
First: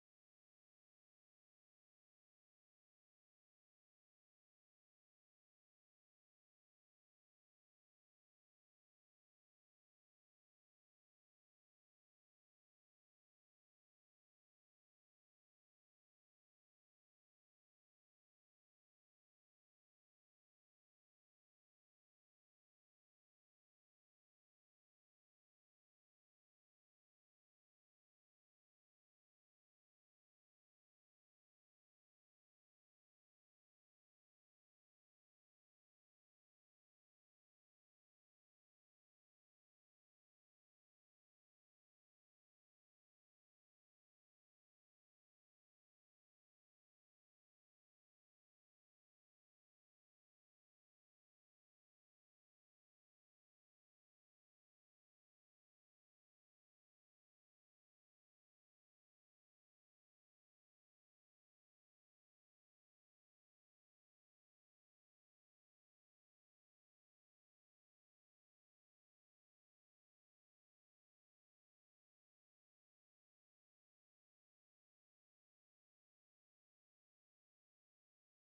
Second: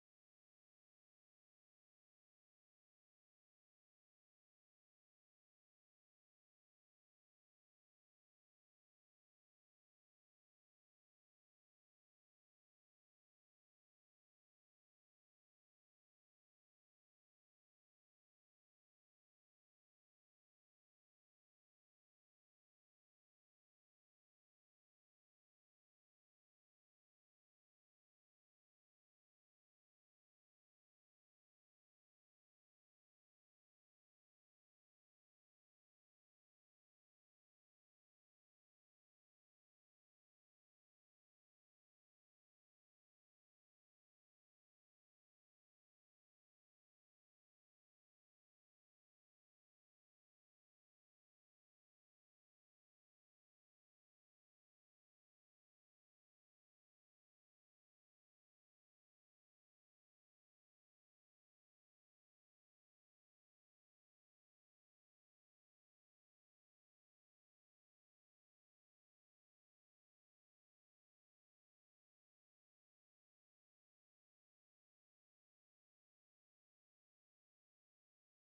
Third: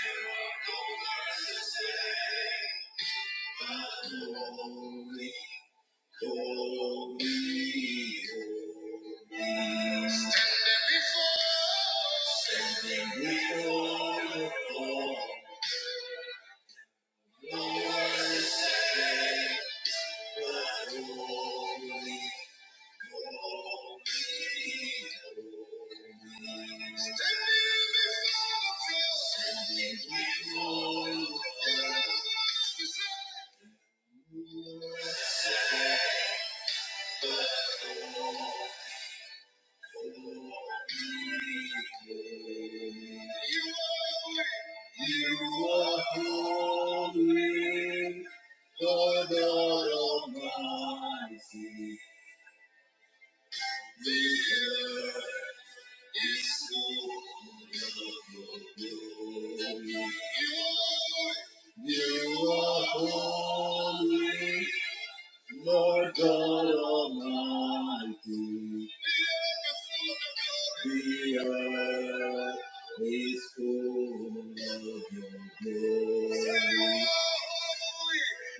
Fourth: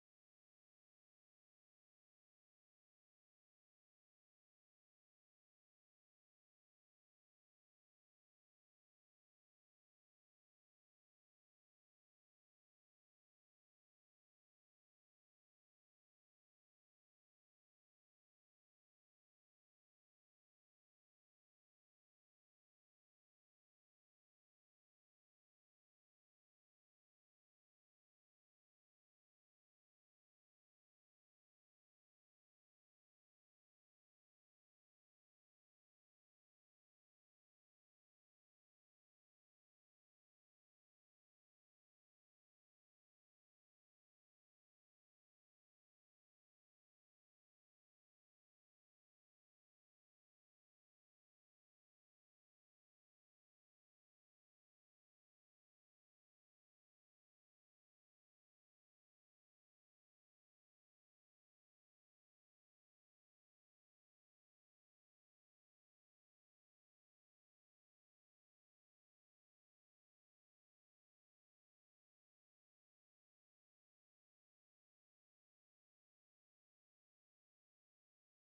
you. You are holy, Lord God Almighty. The earth You are holy, Lord God Almighty. The earth is full of your glory.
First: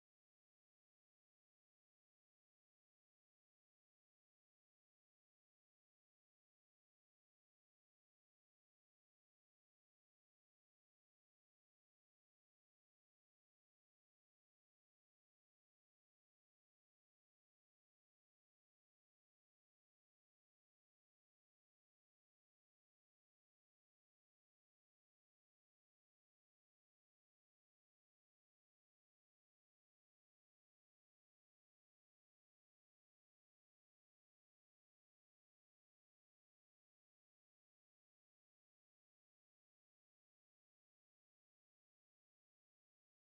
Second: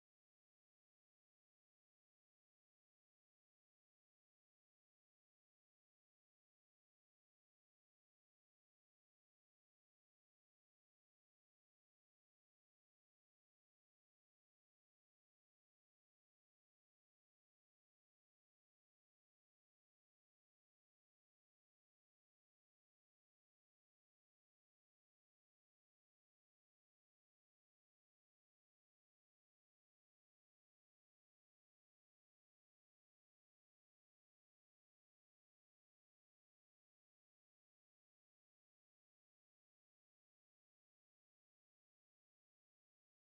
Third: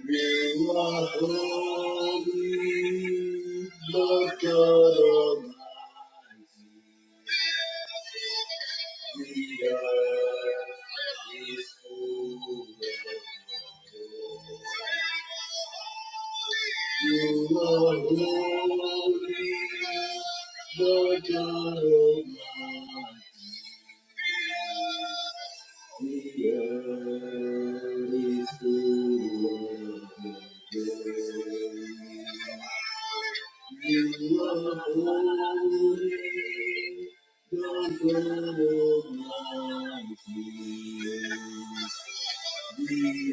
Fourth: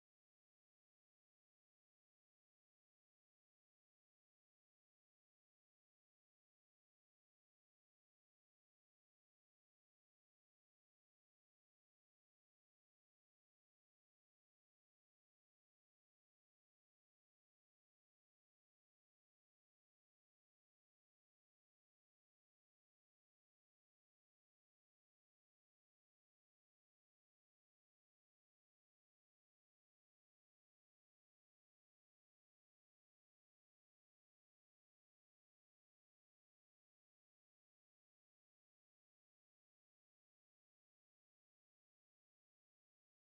You are holy, Lord God Almighty. You are holy, Lord God Almighty. The Earth is full of your glory. You are holy, Lord God Almighty. Hallelujah.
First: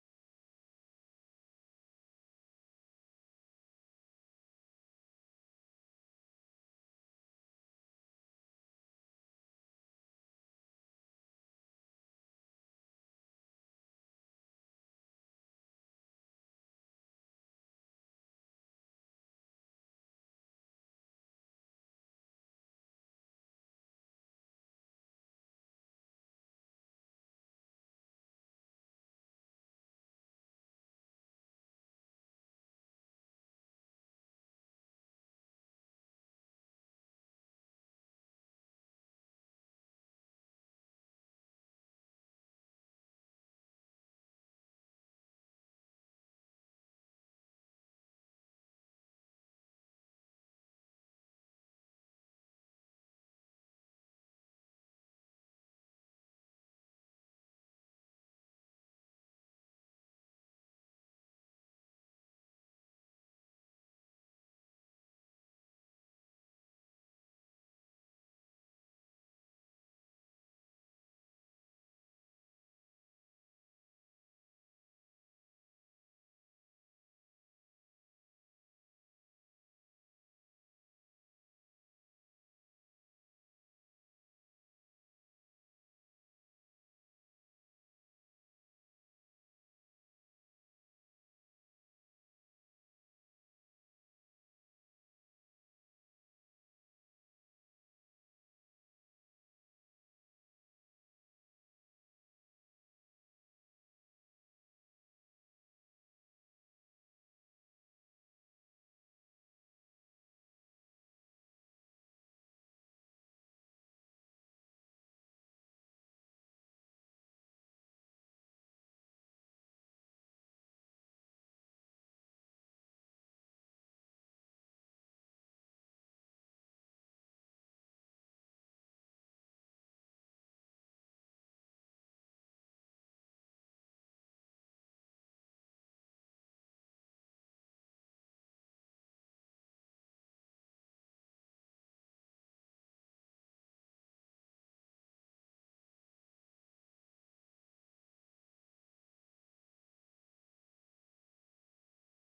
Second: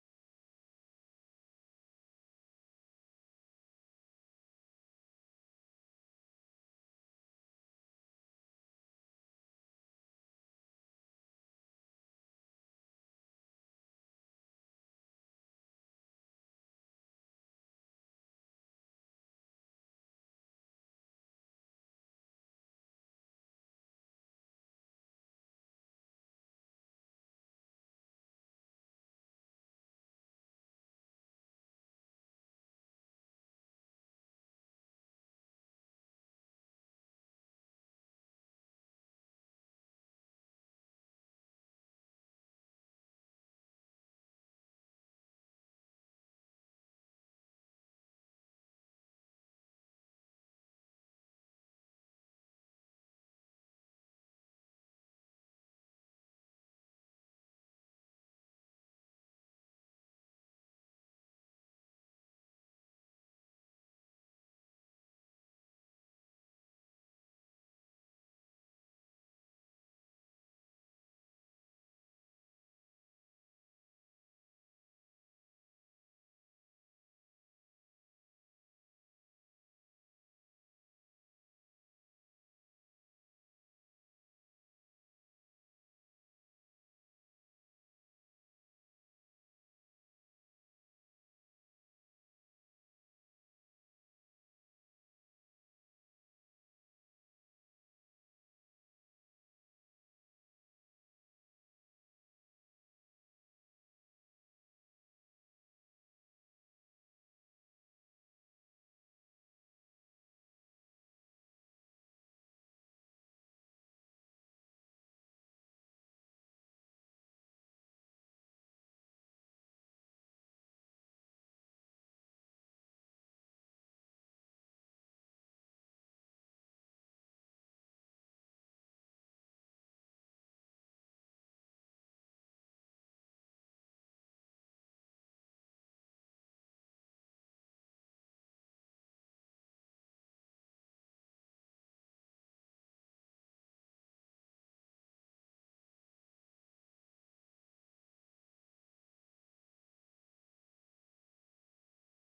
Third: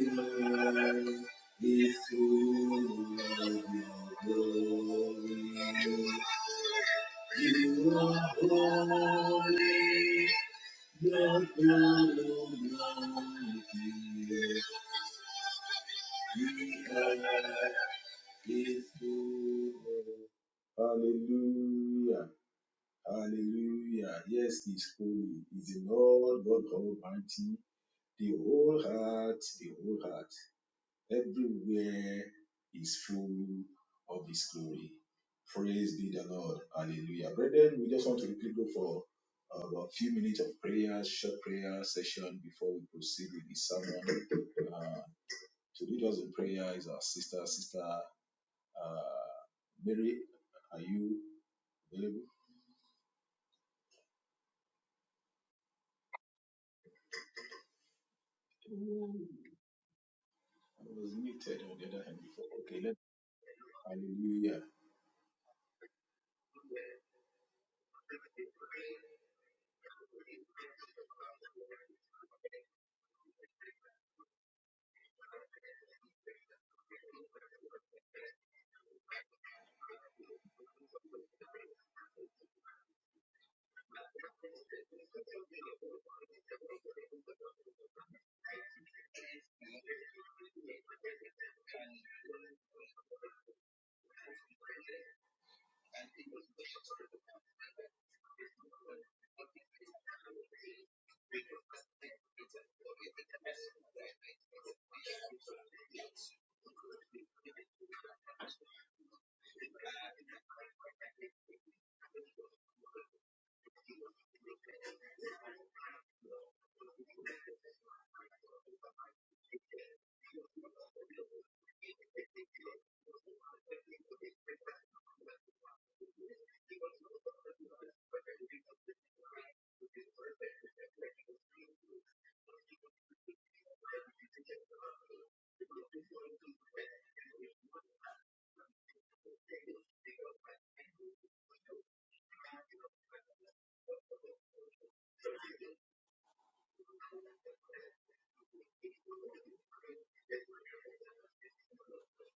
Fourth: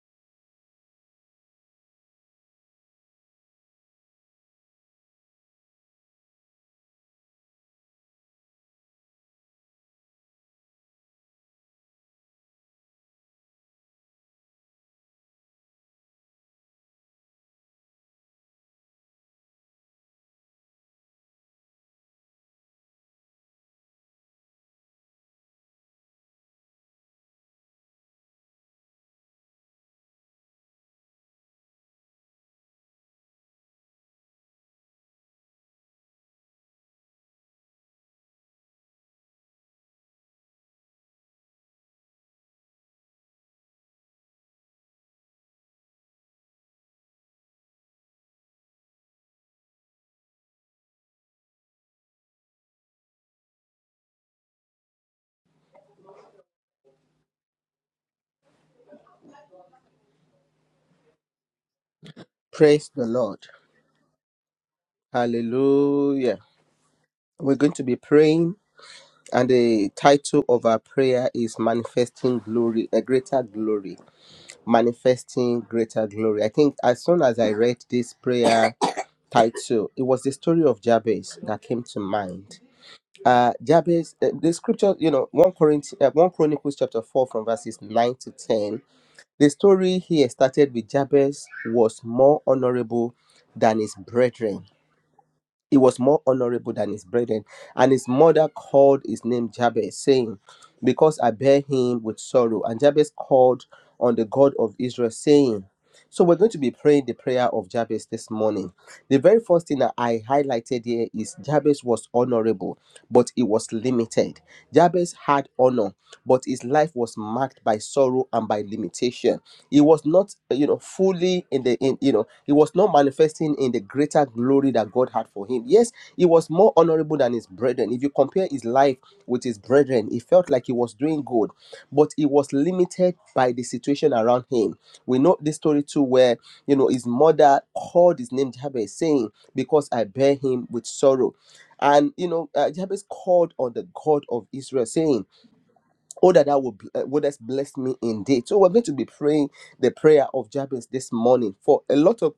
Hallelujah. Yes, he's holy. He's the Lord God Almighty. The whole heart, the whole heart. Everywhere is full of His glory. Praise be the Lord. Hallelujah. Brethren, we just want to quickly go for about a few minutes of prayer, short prayer session before we proceed with this sermon. Uh, to lead us in prayer is our sister, Sister uh, Mary. Are you available? I was muted on the other hand before. Okay, Praise let the Lord. Hallelujah. Hallelujah. We're going to be praying, and the title of our prayer is Manifesting Glory, a Greater Glory. Manifesting Greater Glory. I think as soon as I read this prayer title, it was the story of Jabez that came to mind. Uh, Jabez, uh, the scripture, you know, 1 Corinthians, uh, 1 Chronicles chapter 4 from verses 9 to 10. The story here started with Jabez was more honorable than his brethren he was more honorable than his brethren. And his mother called his name Jabez, saying, Because I bear him with sorrow. And Jabez called on the God of Israel, saying, So we're going to be praying the prayer of Jabez this morning. The very first thing that I highlighted here is Jabez was honorable, but it was limited. Jabez had honor, but his life was marked by sorrow and by limitation he was not uh, you know fully in the in you know he was not manifesting in the greater glory that god had for him yes he was more honorable than his brethren if you compare his life with his brethren he felt like he was doing good but he was limited by the situation around him we know this story too where you know his mother called his name jabez saying because i bear him with sorrow and you know uh, jabez called on the god of israel saying Oh, that thou would, uh, wouldest bless me indeed. So, we're going to be praying the prayer of Jabez this morning. For a lot of,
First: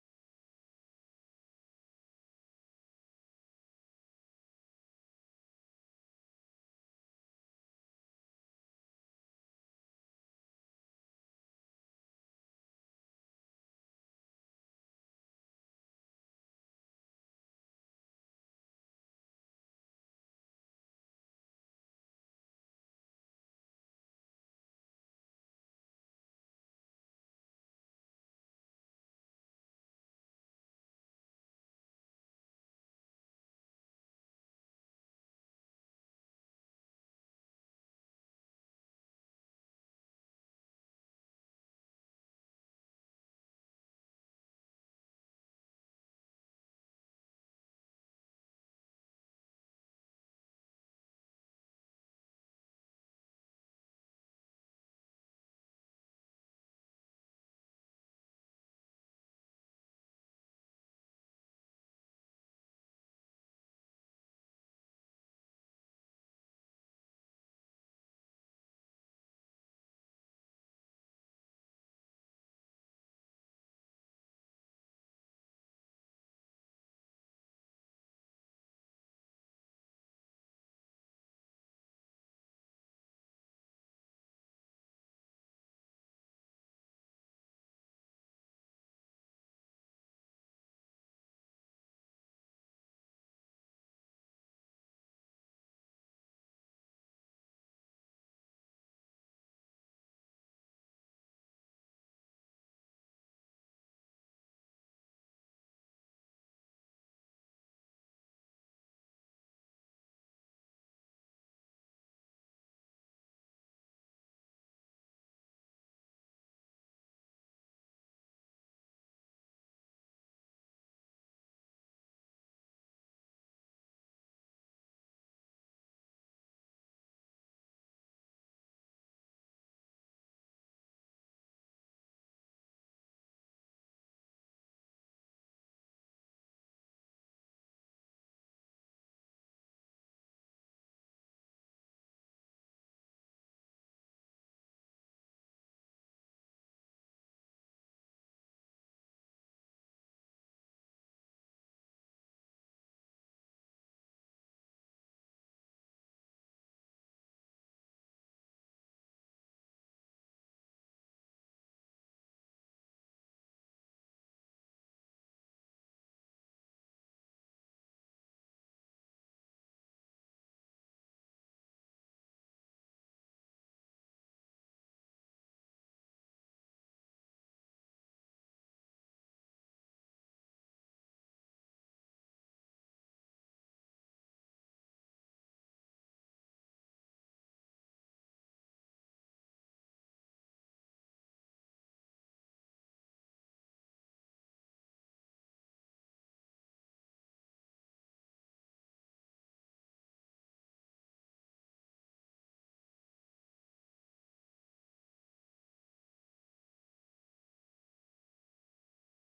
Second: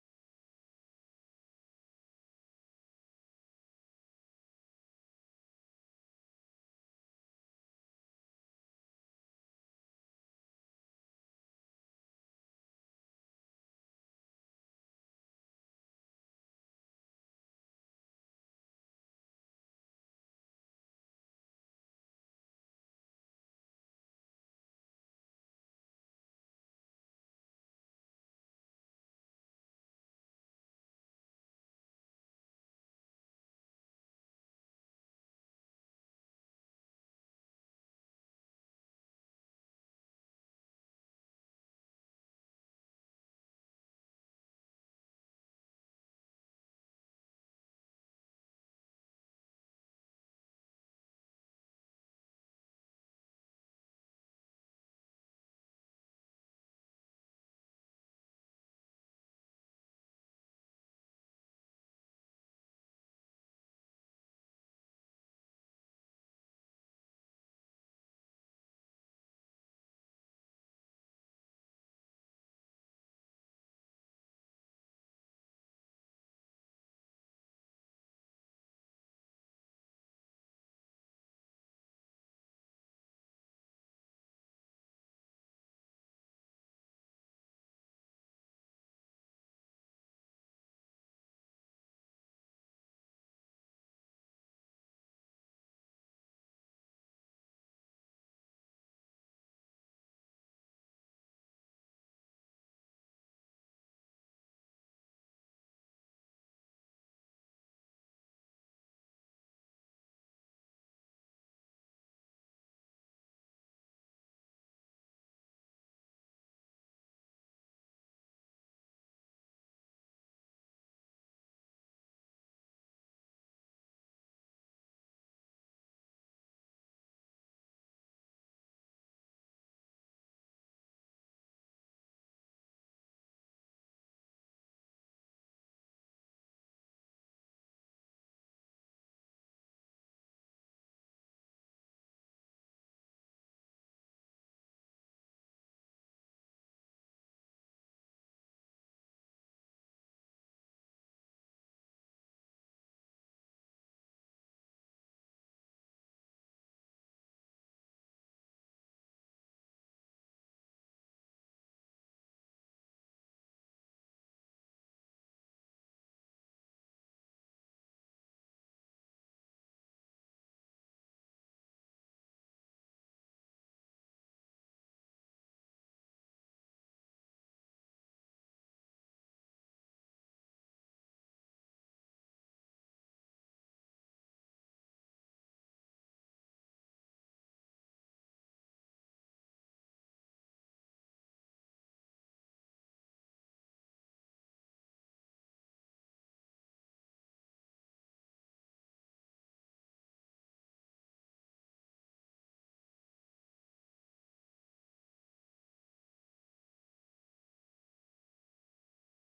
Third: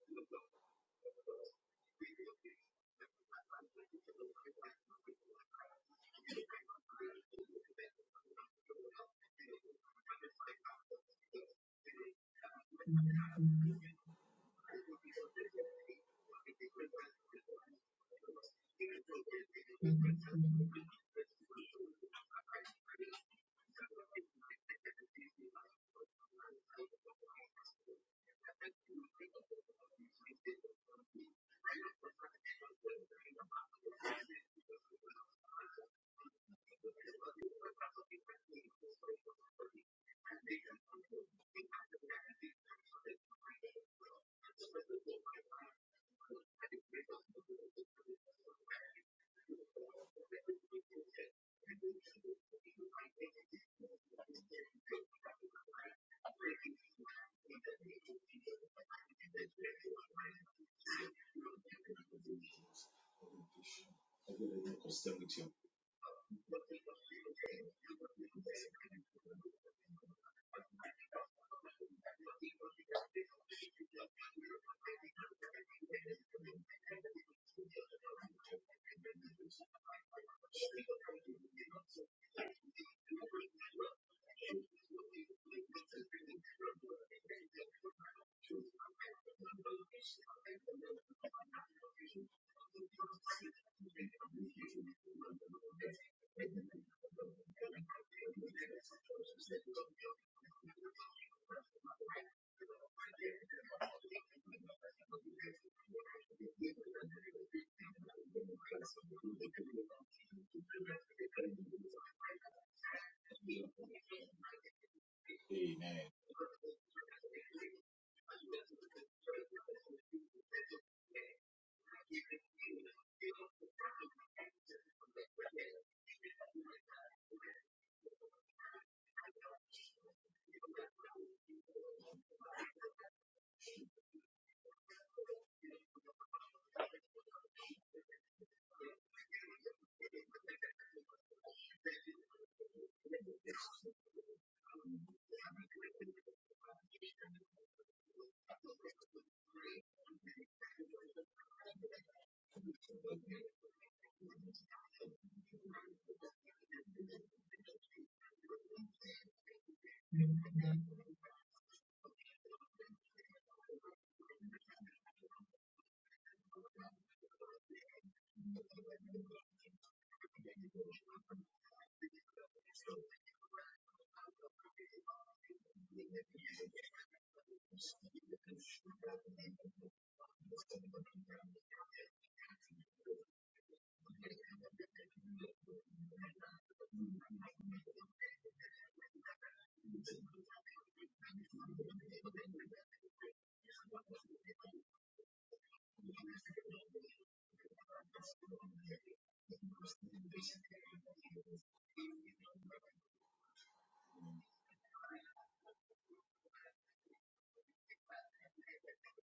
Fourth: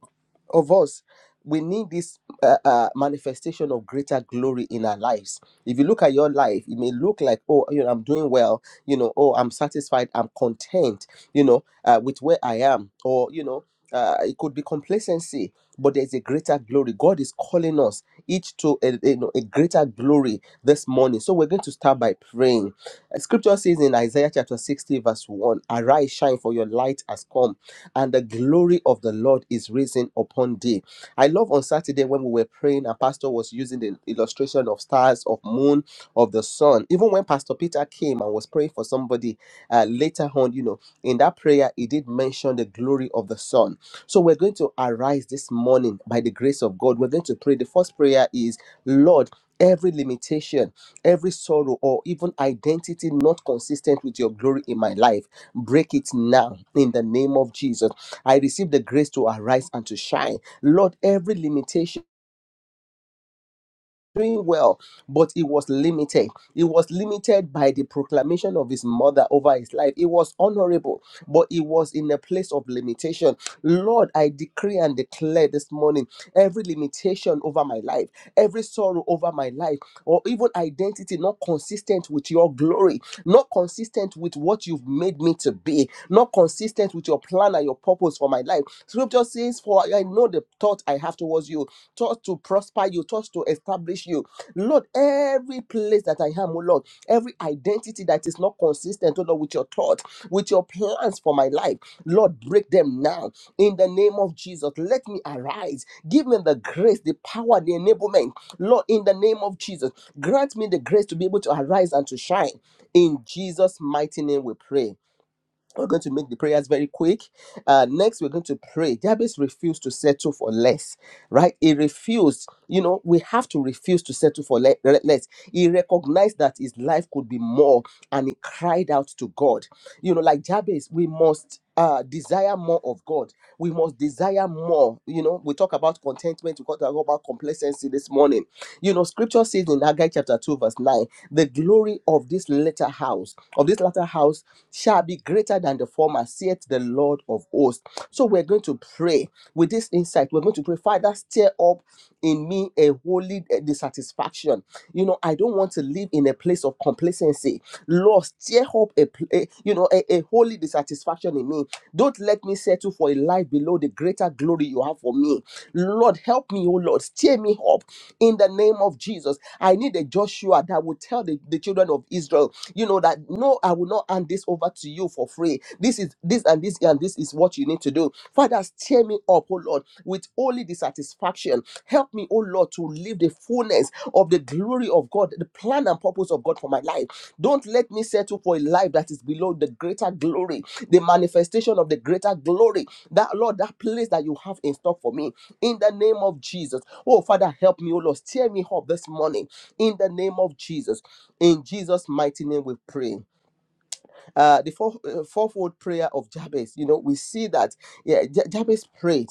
of us, we need this uh, uh, manifestation of greater glory in our lives. If you look at your life, it may look like, oh, you know, I'm doing well, you know, oh, I'm satisfied, I'm content, you know, uh, with where I am, or, you know, uh, it could be complacency, but there's a greater glory. God is calling us each to a, you know, a greater glory this morning. So we're going to start by praying uh, Scripture says in Isaiah chapter 60, verse 1 Arise, shine, for your light has come, and the glory of the Lord is risen upon thee. I love on Saturday when we were praying, and Pastor was using the illustration of stars, of moon, of the sun. Even when Pastor Peter came and was praying for somebody uh, later on, you know, in that prayer, he did mention the glory of the sun. So we're going to arise this morning by the grace of God. We're going to pray. The first prayer is, Lord, every limitation. Every sorrow or even identity not consistent with your glory in my life, break it now in the name of Jesus. I receive the grace to arise and to shine. Lord, every limitation Let doing me well, consent but with he you. was limited. He was limited by the proclamation of his mother over his life. He was honorable, but he was in a place of limitation. Lord, I decree and declare this morning every limitation over my life, every sorrow over my life, or even identity not consistent with your glory, not consistent with what you've made me to be, not consistent with your plan and your purpose for my life. Scripture says, For I know the thought I have towards you Touch to prosper you, touch to establish you. Lord, every place that I am, oh Lord, every identity that is not consistent, oh Lord, with your thought, with your plans for my life, Lord, break them now in the name of Jesus. Let me arise. Give me the grace, the power, the enablement. Lord, in the name of Jesus, grant me the grace to be able to arise and to shine. In Jesus' mighty name, we pray we're going Amen. to make the prayers very quick. Uh, next, we're going to pray. Jabez refused to settle for less, right? He refused. You know, we have to refuse to settle for le- le- less. He recognized that his life could be more and he cried out to God. You know, like Jabez, we must. Uh, desire more of God. We must desire more. You know, we talk about contentment, we talk about complacency this morning. You know, scripture says in Haggai chapter 2, verse 9, the glory of this latter house, of this latter house, shall be greater than the former, saith the Lord of hosts. So we're going to pray with this insight. We're going to pray, Father, stir up in me a holy eh, dissatisfaction. You know, I don't want to live in a place of complacency. Lord, stir up a, pl- eh, you know, a, a holy dissatisfaction in me. Don't let me settle for a life below the greater glory you have for me. Lord, help me, oh Lord, stir me up in the name of Jesus. I need a Joshua that will tell the, the children of Israel, you know, that no, I will not hand this over to you for free. This is this and this and this is what you need to do. Father, stir me up, oh Lord, with only the satisfaction. Help me, oh Lord, to live the fullness of the glory of God, the plan and purpose of God for my life. Don't let me settle for a life that is below the greater glory, the manifestation of the greater glory. That Lord, that place that you have in stock for me in the name of Jesus. Oh, Father, help me, oh Lord. Steer me up this morning in the name of Jesus. In Jesus' mighty name, we pray. Uh, the fourth, uh, fourfold prayer of Jabez, you know, we see that yeah, Ja- Jabez prayed.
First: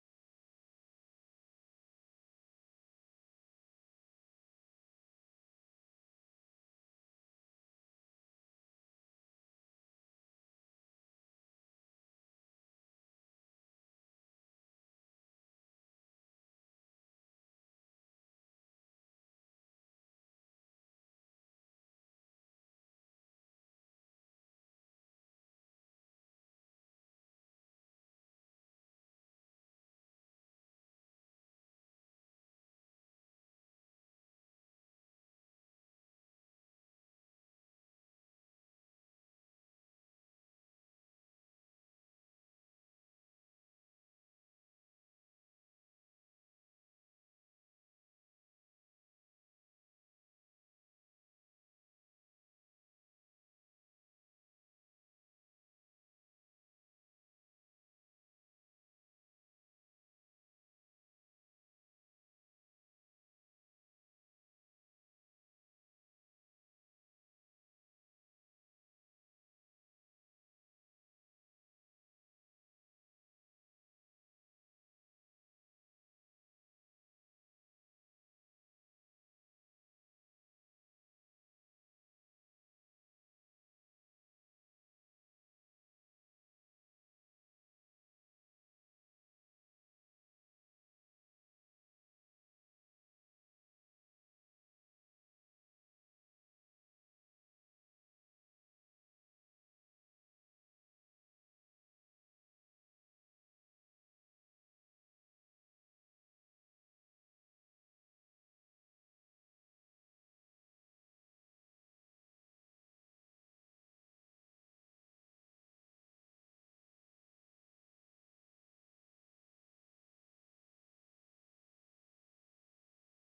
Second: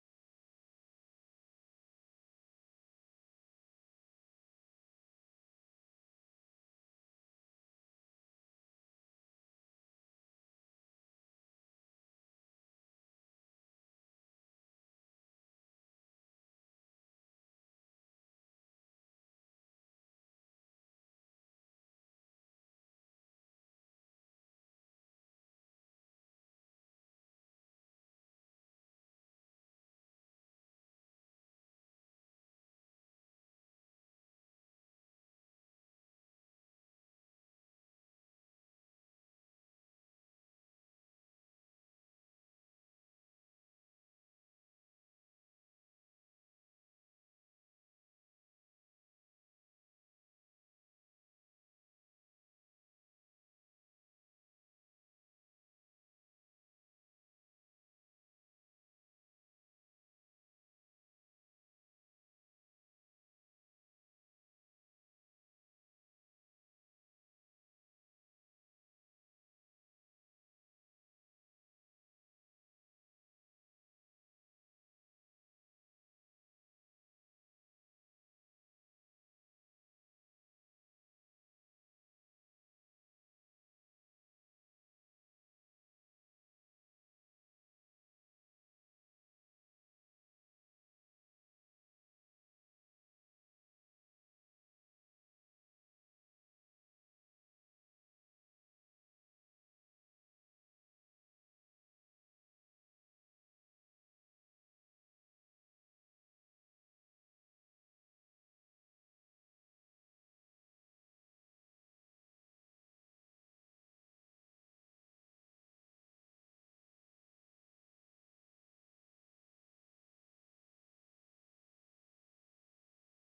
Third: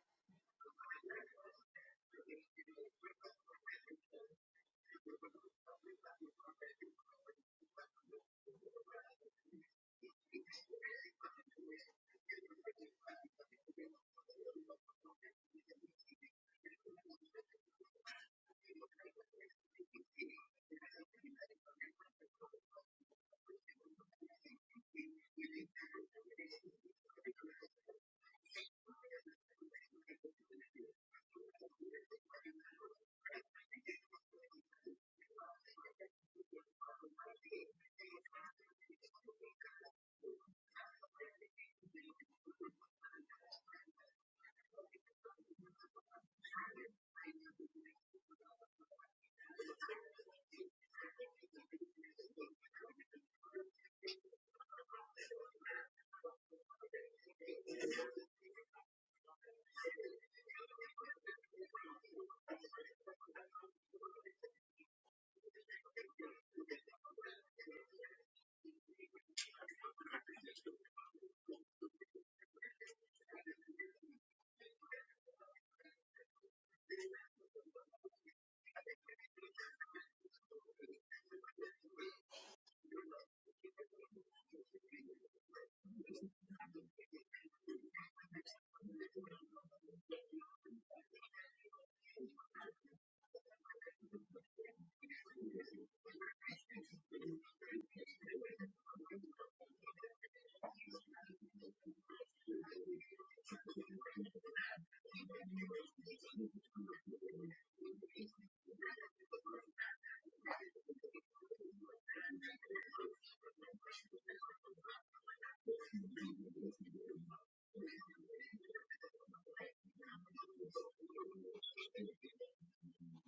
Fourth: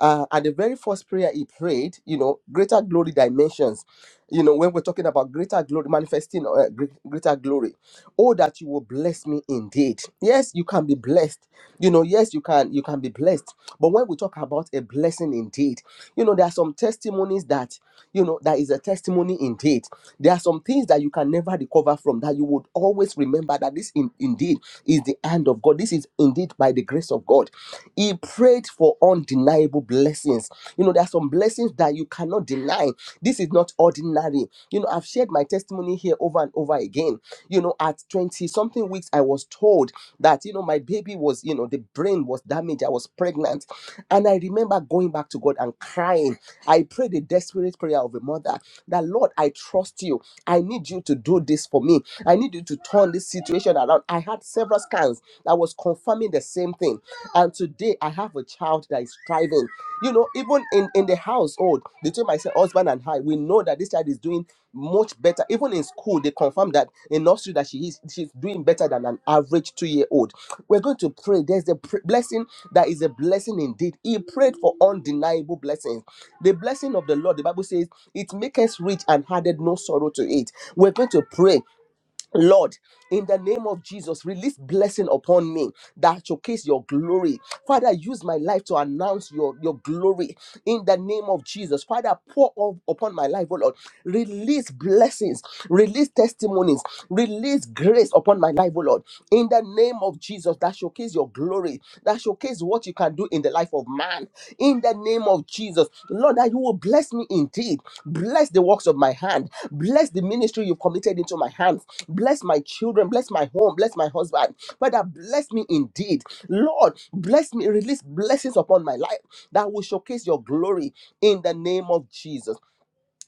Uh, and the very first prayer he prayed, you know, greater glory dimensions. You know, when we're talking about greater glory, manifesting uh, gre- greater glory oh that you will bless me indeed yes you can be blessed you know yes you can you can be blessed but when we talk about a blessing indeed you know there are some testimonies that you know that is a testimony indeed there are some things that you can never recover from that you would always remember that this in, indeed is the hand of god this is indeed by the grace of god he prayed for undeniable blessings you know there are some blessings that you cannot deny this is not ordinary you know i've shared my testimony here over and over again you know at 20 something weeks i was told that you know my baby was you know the brain was damaged i was pregnant and i remember going back to god and crying i prayed a desperate prayer of a mother that lord i trust you i need you to do this for me i need you to turn this situation around i had several scans that was confirming the same thing and today i have a child that is thriving you know, even in, in the household, between myself, husband, and I, we know that this child is doing much better. Even in school, they confirm that in nursery that she is she's doing better than an average two-year-old. We're going to pray. There's a pr- blessing that is a blessing indeed. He prayed for undeniable blessings. The blessing of the Lord, the Bible says, it makes rich and added no sorrow to it. We're going to pray Lord, in the name of Jesus, release blessing upon me that showcase your glory. Father, use my life to announce your, your glory in the name of Jesus. Father, pour up upon my life, oh Lord. Release blessings, release testimonies, release grace upon my life, oh Lord. In the name of Jesus, that showcase your glory, that showcase what you can do in the life of man. In the name of Jesus, Lord, that you will bless me indeed. Bless the works of my hand. Bless the ministry you've committed into my hands. Bless my children. Bless my home. Bless my husband. Father, bless me indeed. Lord, bless me. Release blessings upon my life that will showcase your glory in the name of Jesus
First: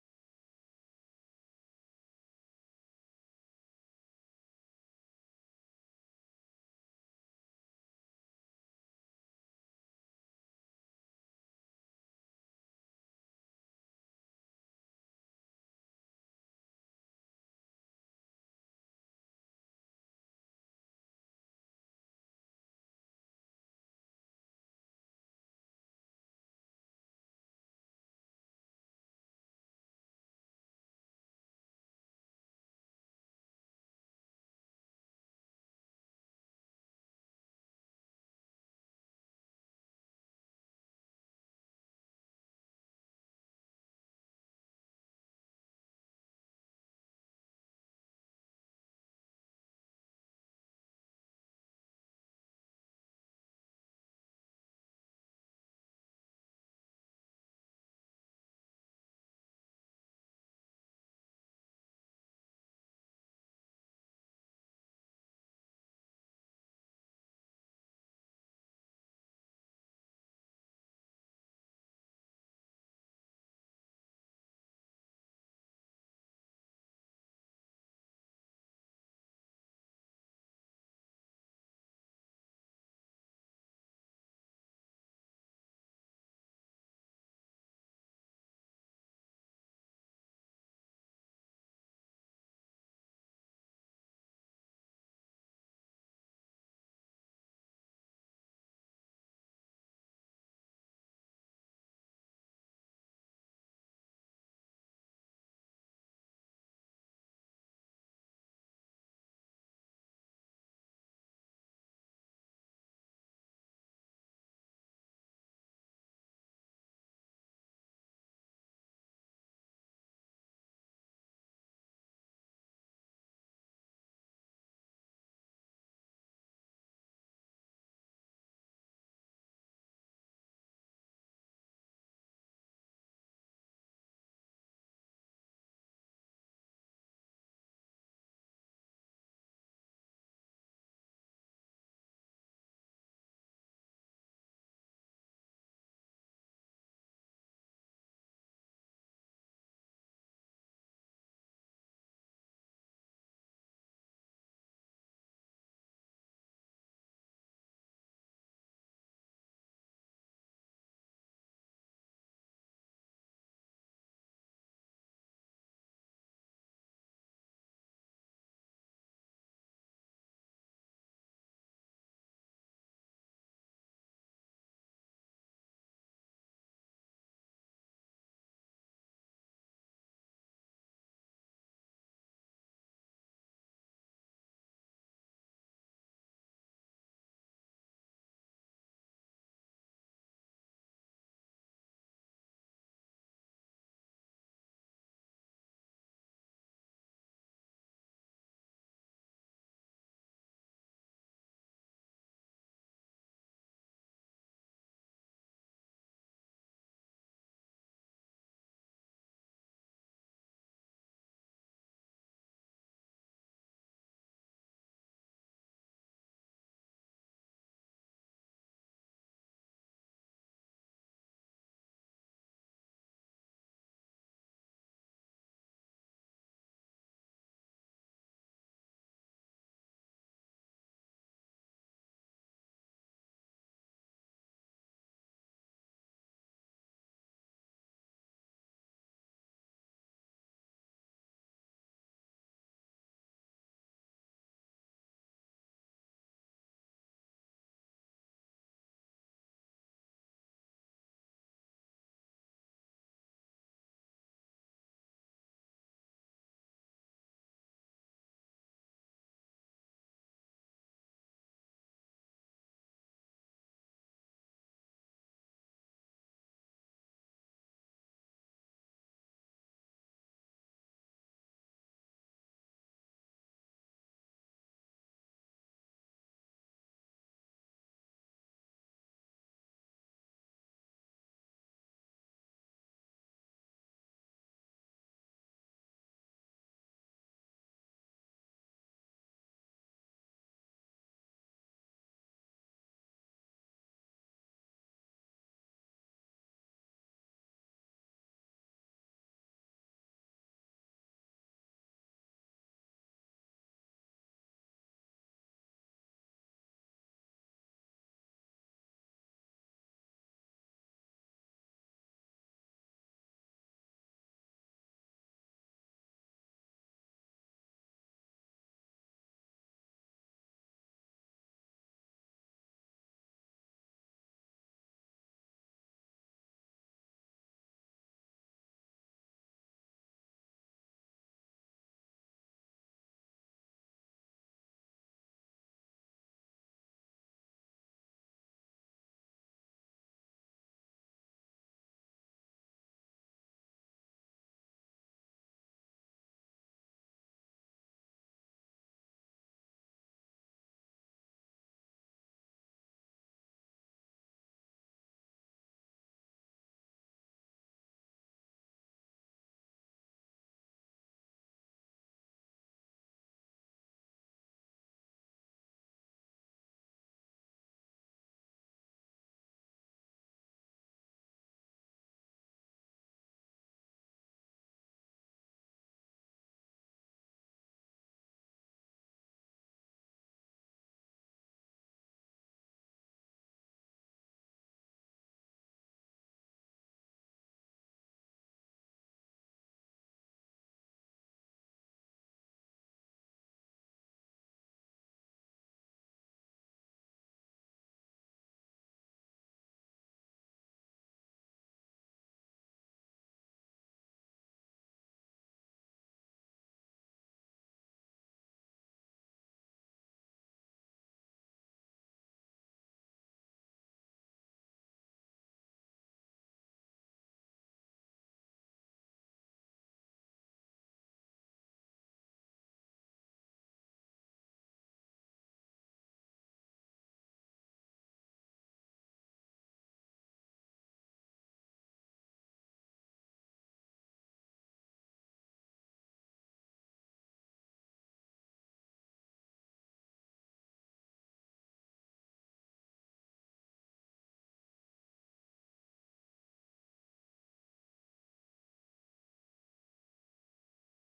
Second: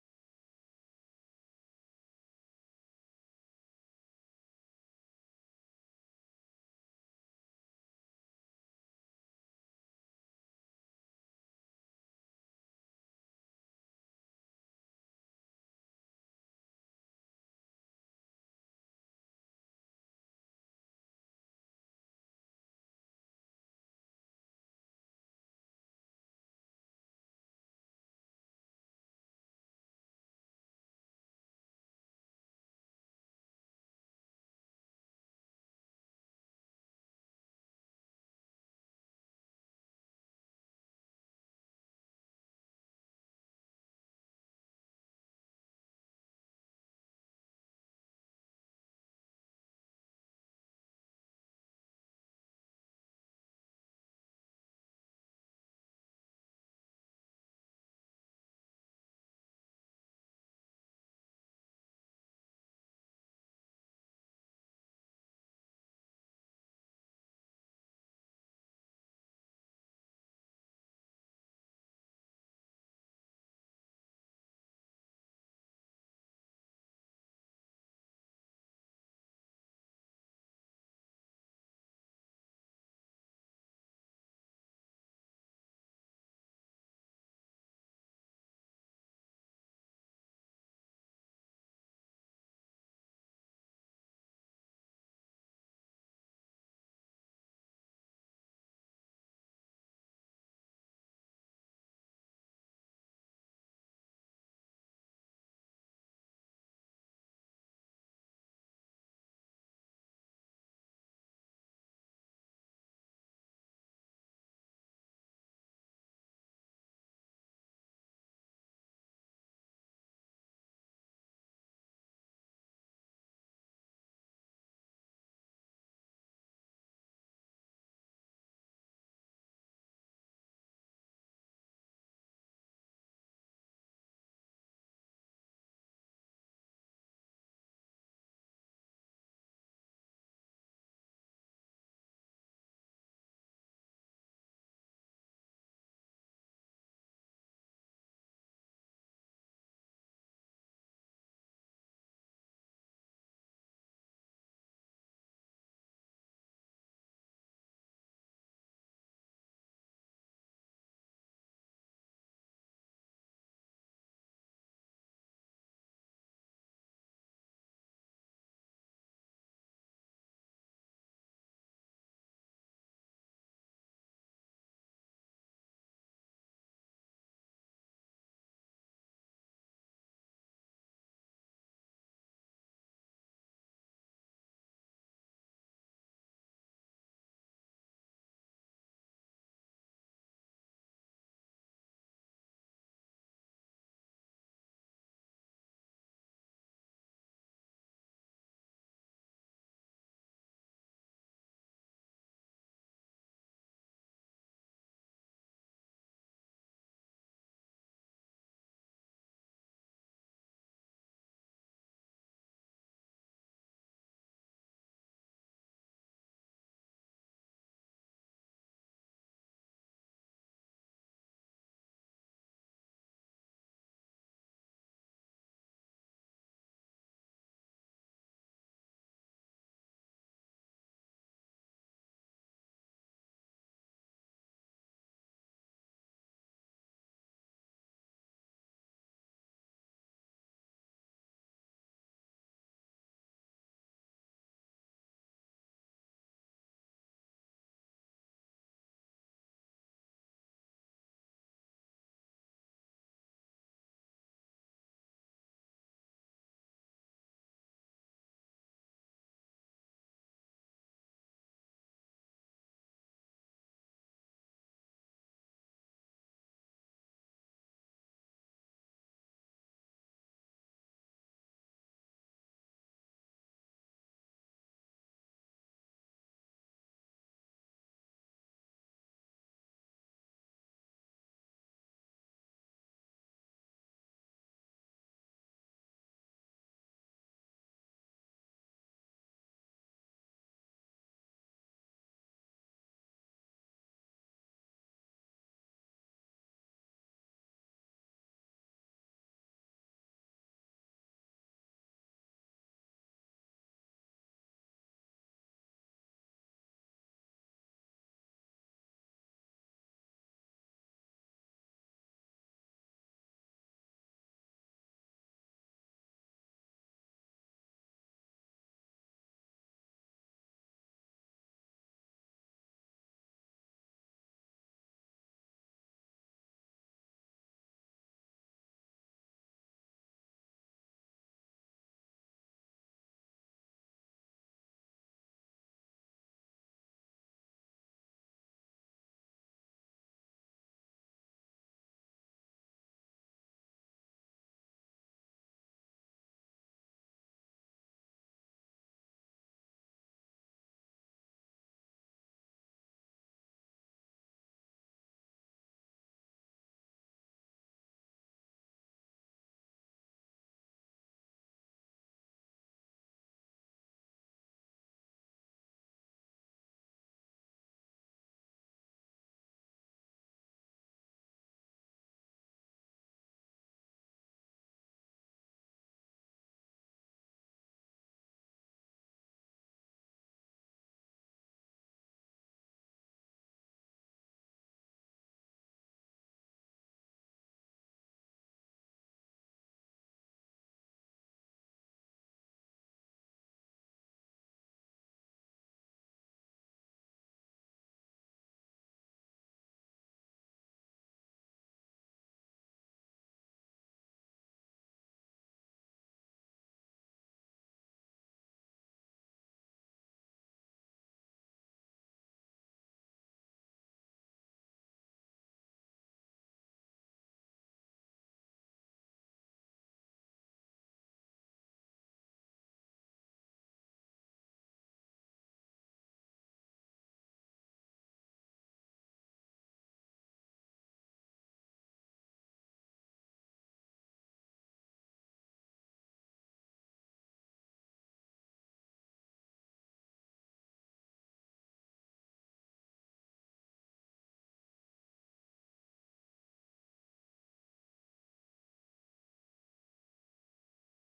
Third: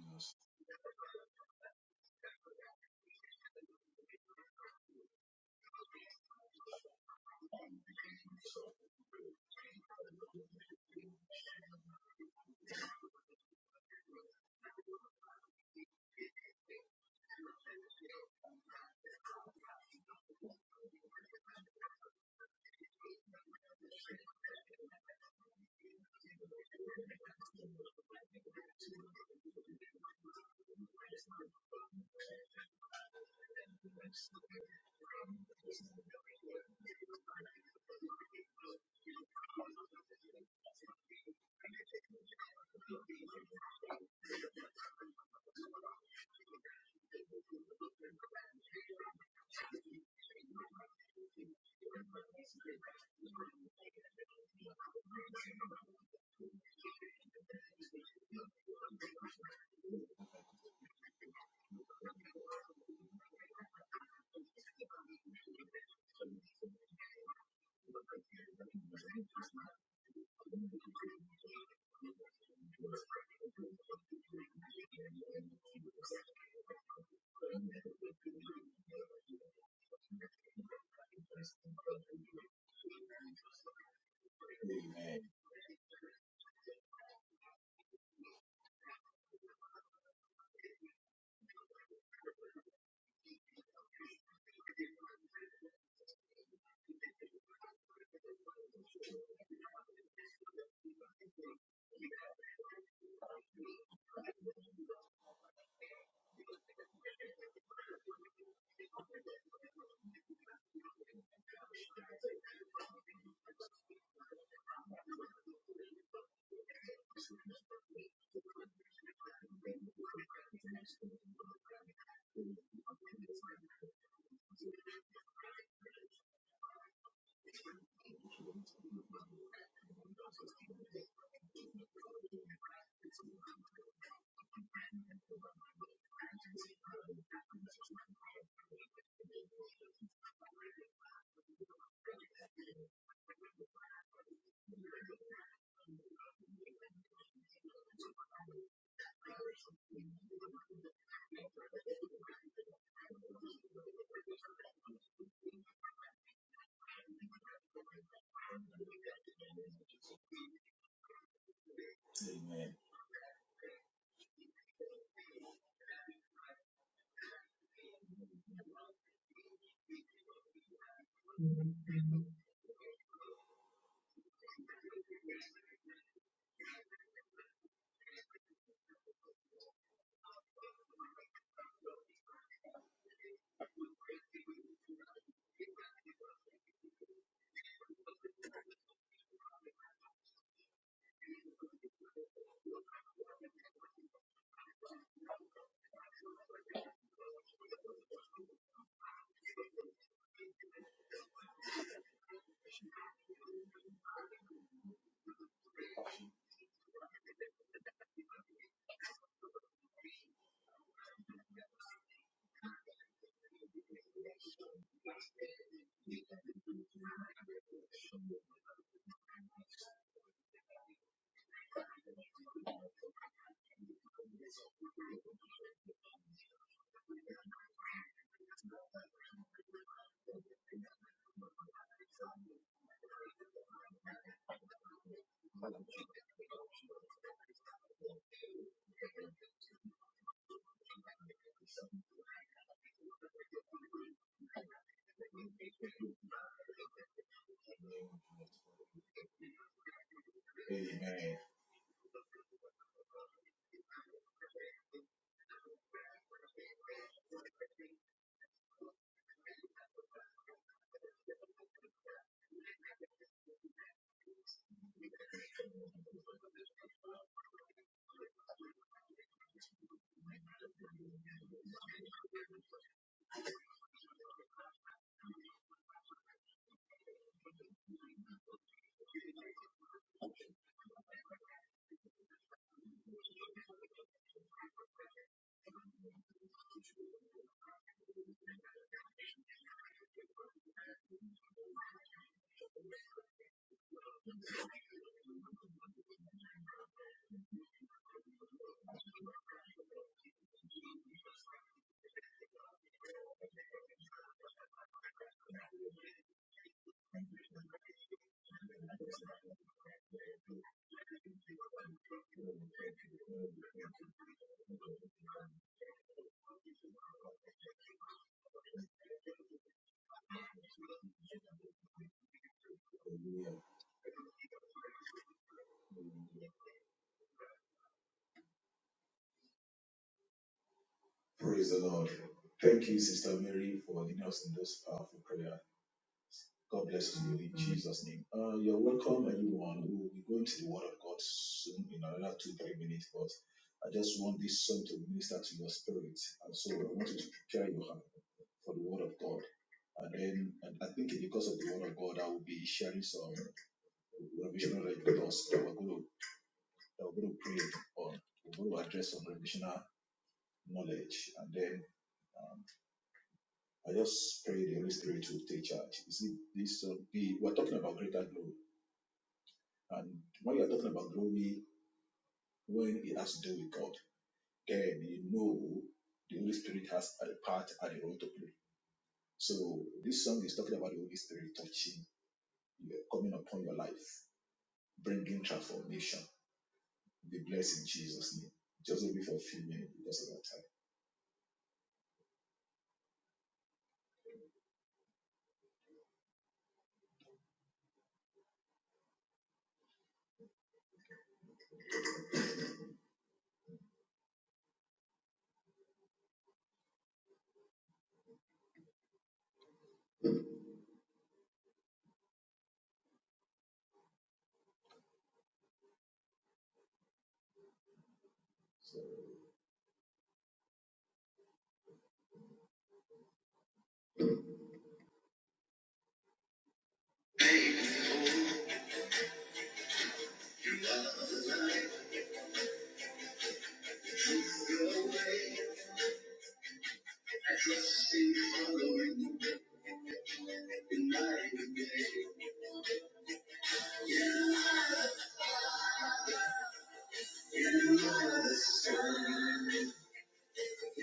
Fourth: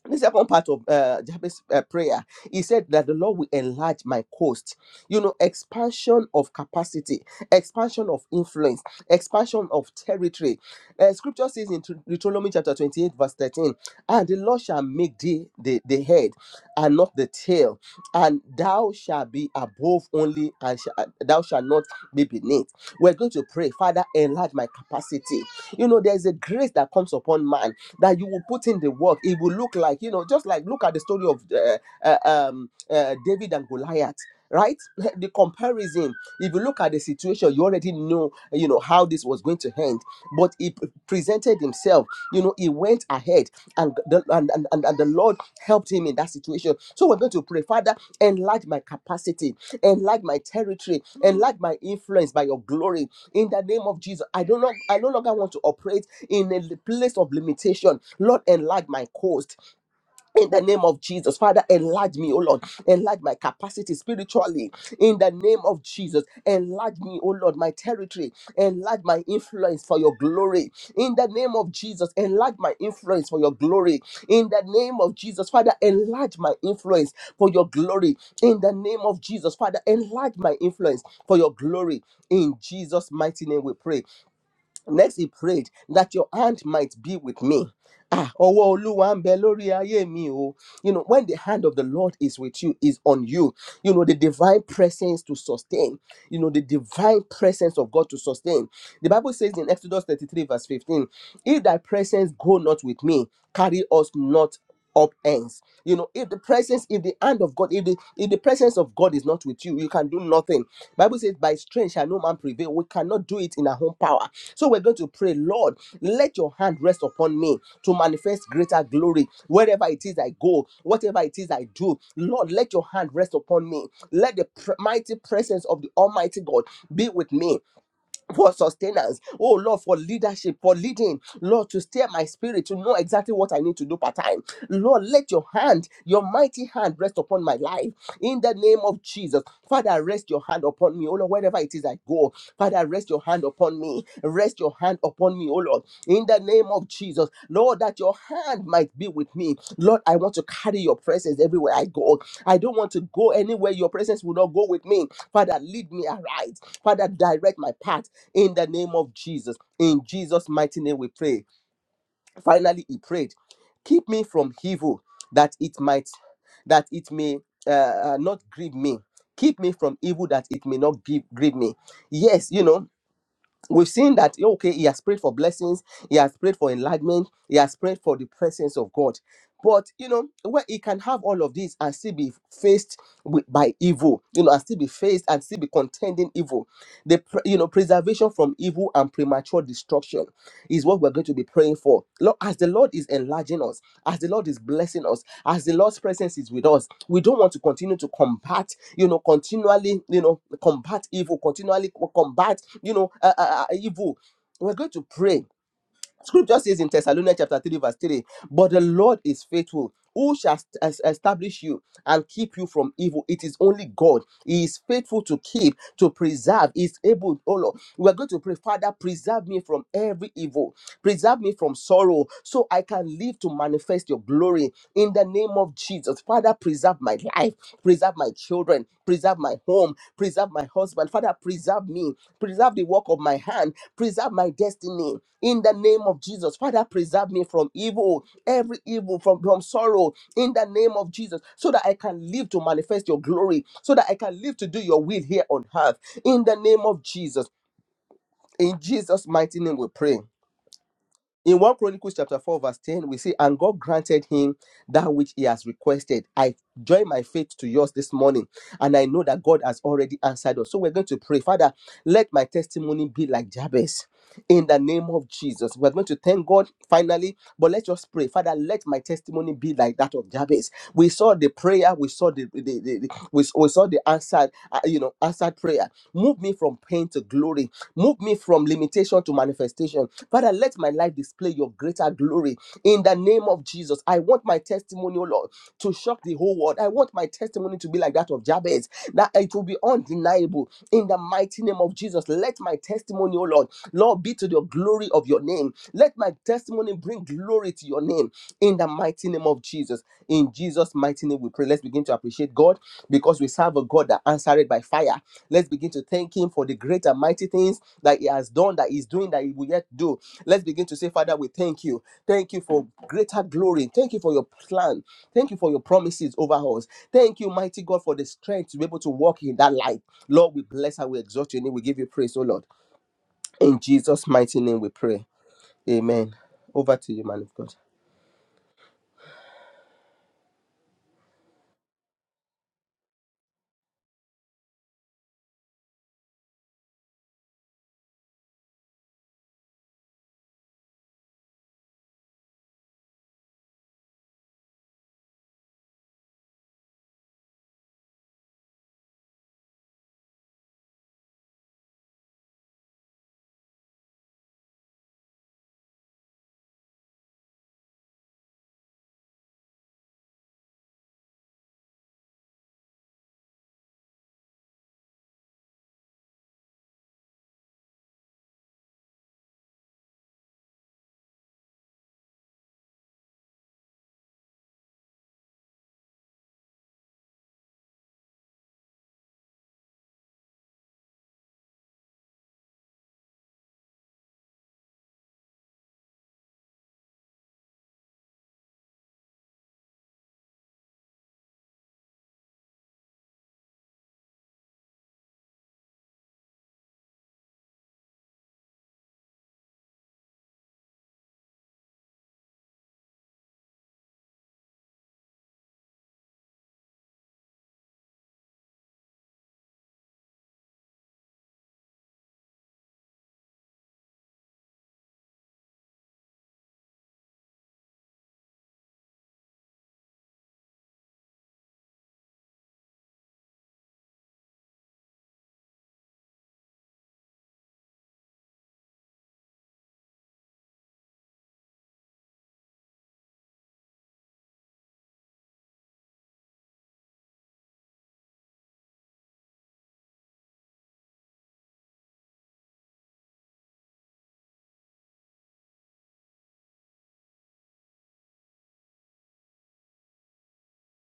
the second part of uh, Jabez uh, prayer, he said that the Lord will enlarge my coast. You know, expansion of capacity, expansion of influence, expansion of territory. Uh, scripture says in Deut- Deuteronomy chapter 28, verse 13, and the Lord shall make thee the, the head and not the tail, and thou shalt be above only, and sh- uh, thou shalt not be beneath. We're going to pray, Father, enlarge my capacity. You know, there's a grace that comes upon man that you will put in the work. It will look like, you know, just like look at the story of uh, uh, um, uh, David and Goliath. Right, the comparison. If you look at the situation, you already know, you know, how this was going to end. But he p- presented himself. You know, he went ahead, and the and, and, and and the Lord helped him in that situation. So we're going to pray, Father, enlarge my capacity, enlarge my territory, enlarge my influence by your glory in the name of Jesus. I do not I no longer want to operate in a place of limitation. Lord, enlarge my coast. In the name of Jesus, Father, enlarge me, oh Lord, enlarge my capacity spiritually. In the name of Jesus, enlarge me, oh Lord, my territory, enlarge my influence for your glory. In the name of Jesus, enlarge my influence for your glory. In the name of Jesus, Father, enlarge my influence for your glory. In the name of Jesus, Father, enlarge my influence for your glory. In Jesus' mighty name, we pray. Next, Amen. he prayed that your hand might be with me. Ah, ọwọ́ Olúwa ń bẹ lórí ayé mi o. You know, when the hand of the Lord is with you, is on you, you know, the divine presence to sustain, you know, the divine presence of God to sustain. The Bible says in Exodus 33, verse 15, if thy presence go not with me, carry us not up ends. You know, if the presence, if the hand of God, if the if the presence of God is not with you, you can do nothing. Bible says, by strength shall no man prevail. We cannot do it in our own power. So we're going to pray, Lord, let your hand rest upon me to manifest greater glory wherever it is I go, whatever it is I do. Lord, let your hand rest upon me. Let the pre- mighty presence of the Almighty God be with me for sustenance. Oh Lord, for leadership, for leading. Lord, to steer my spirit to know exactly what I need to do part time. Lord, let your hand, your mighty hand, rest upon my life in the name of Jesus. Father, rest your hand upon me, oh Lord, wherever it is I go. Father, rest your hand upon me. Rest your hand upon me, oh Lord, in the name of Jesus. Lord, that your hand might be with me. Lord, I want to carry your presence everywhere I go. I don't want to go anywhere your presence will not go with me. Father, lead me aright. Father, direct my path in the name of Jesus. In Jesus' mighty name we pray Amen. finally he prayed keep me from evil that it might that it may uh, uh, not grieve me keep me from evil that it may not grieve, grieve me yes you know we've seen that oh, okay he has prayed for blessings he has prayed for enlightenment he has prayed for the presence of god but you know where he can have all of this and still be faced with, by evil you know and still be faced and still be contending evil the pre- you know preservation from evil and premature destruction is what we're going to be praying for. Lord, as the Lord is enlarging us, as the Lord is blessing us, as the Lord's presence is with us, we don't want to continue to combat, you know, continually, you know, combat evil, continually co- combat, you know, uh, uh, uh, evil. We're going to pray Scripture says in Thessalonians chapter 3, verse 3, but the Lord is faithful, who shall est- es- establish you and keep you from evil. It is only God. He is faithful to keep, to preserve. He is able, oh Lord. We are going to pray, Father, preserve me from every evil, preserve me from sorrow, so I can live live to manifest your glory in the name of Jesus. Father, preserve my life, preserve my children, preserve my home, preserve my husband. Father, preserve me, preserve the work of my hand, preserve my destiny in the name of Jesus. Father, preserve me from evil, every evil, from, from sorrow in the name of Jesus, so that I can live to manifest your glory, so that I can live to do your will here on earth in the name of Jesus. In Jesus' mighty name, we pray. Amen. In 1 Chronicles chapter 4, verse 10, we see, And God granted him that which he has requested. I join my faith to yours this morning, and I know that God has already answered us. So we're going to pray, Father, let my testimony be like Jabez in the name of Jesus. We're going to thank God finally, but let's just pray. Father, let my testimony be like that of Jabez. We saw the prayer, we saw the, the, the- the- we, we saw the answered, uh, you know, answered prayer. Move me from pain to glory. Move me from limitation to manifestation. Father, let my life display your greater glory in the name of Jesus. I want my testimony, O Lord to shock the whole world. I want my testimony to be like that of Jabez, that it will be undeniable in the mighty name of Jesus. Let my testimony, oh Lord, Lord, be to the glory of your name. Let my testimony bring glory to your name in the mighty name of Jesus. In Jesus' mighty name, we pray. Let's begin to appreciate God because we serve a God that answered by fire. Let's begin to thank Him for the great and mighty things that He has done, that He's doing, that He will yet do. Let's begin to say, Father, we thank you. Thank you for greater glory. Thank you for your plan. Thank you for your promises over us. Thank you, mighty God, for the strength to be able to walk in that light. Lord, we bless and we exalt your name. We give you praise, oh Lord. Hallelujah. In Jesus' mighty name we pray. Amen. Over to you, man of God. Praise the Lord. Thank you, Sister Mary, for leading us in this powerful prayer. God bless you in Jesus' name. Uh, you're welcome, everyone. We will be going to the Word of God soon in another two, three minutes, but I just want this song to minister to your spirit. And so I want you to prepare your heart for the Word of God. And then and I think because of the Word of God, I will be sharing some revisional records that we're going to, that we're going to pray on. We're going to address some revisional knowledge. And then um, I just pray the Holy Spirit will take charge. You see, this uh, the we're talking about greater glory, and when you're talking about glory, when it has to do with God, then you know the Holy Spirit has a part and a role to play. So this song is talking about the Holy Spirit touching, you, know, coming upon your life, bringing transformation. Be blessed in Jesus' name. Just only for a few minutes because of our time.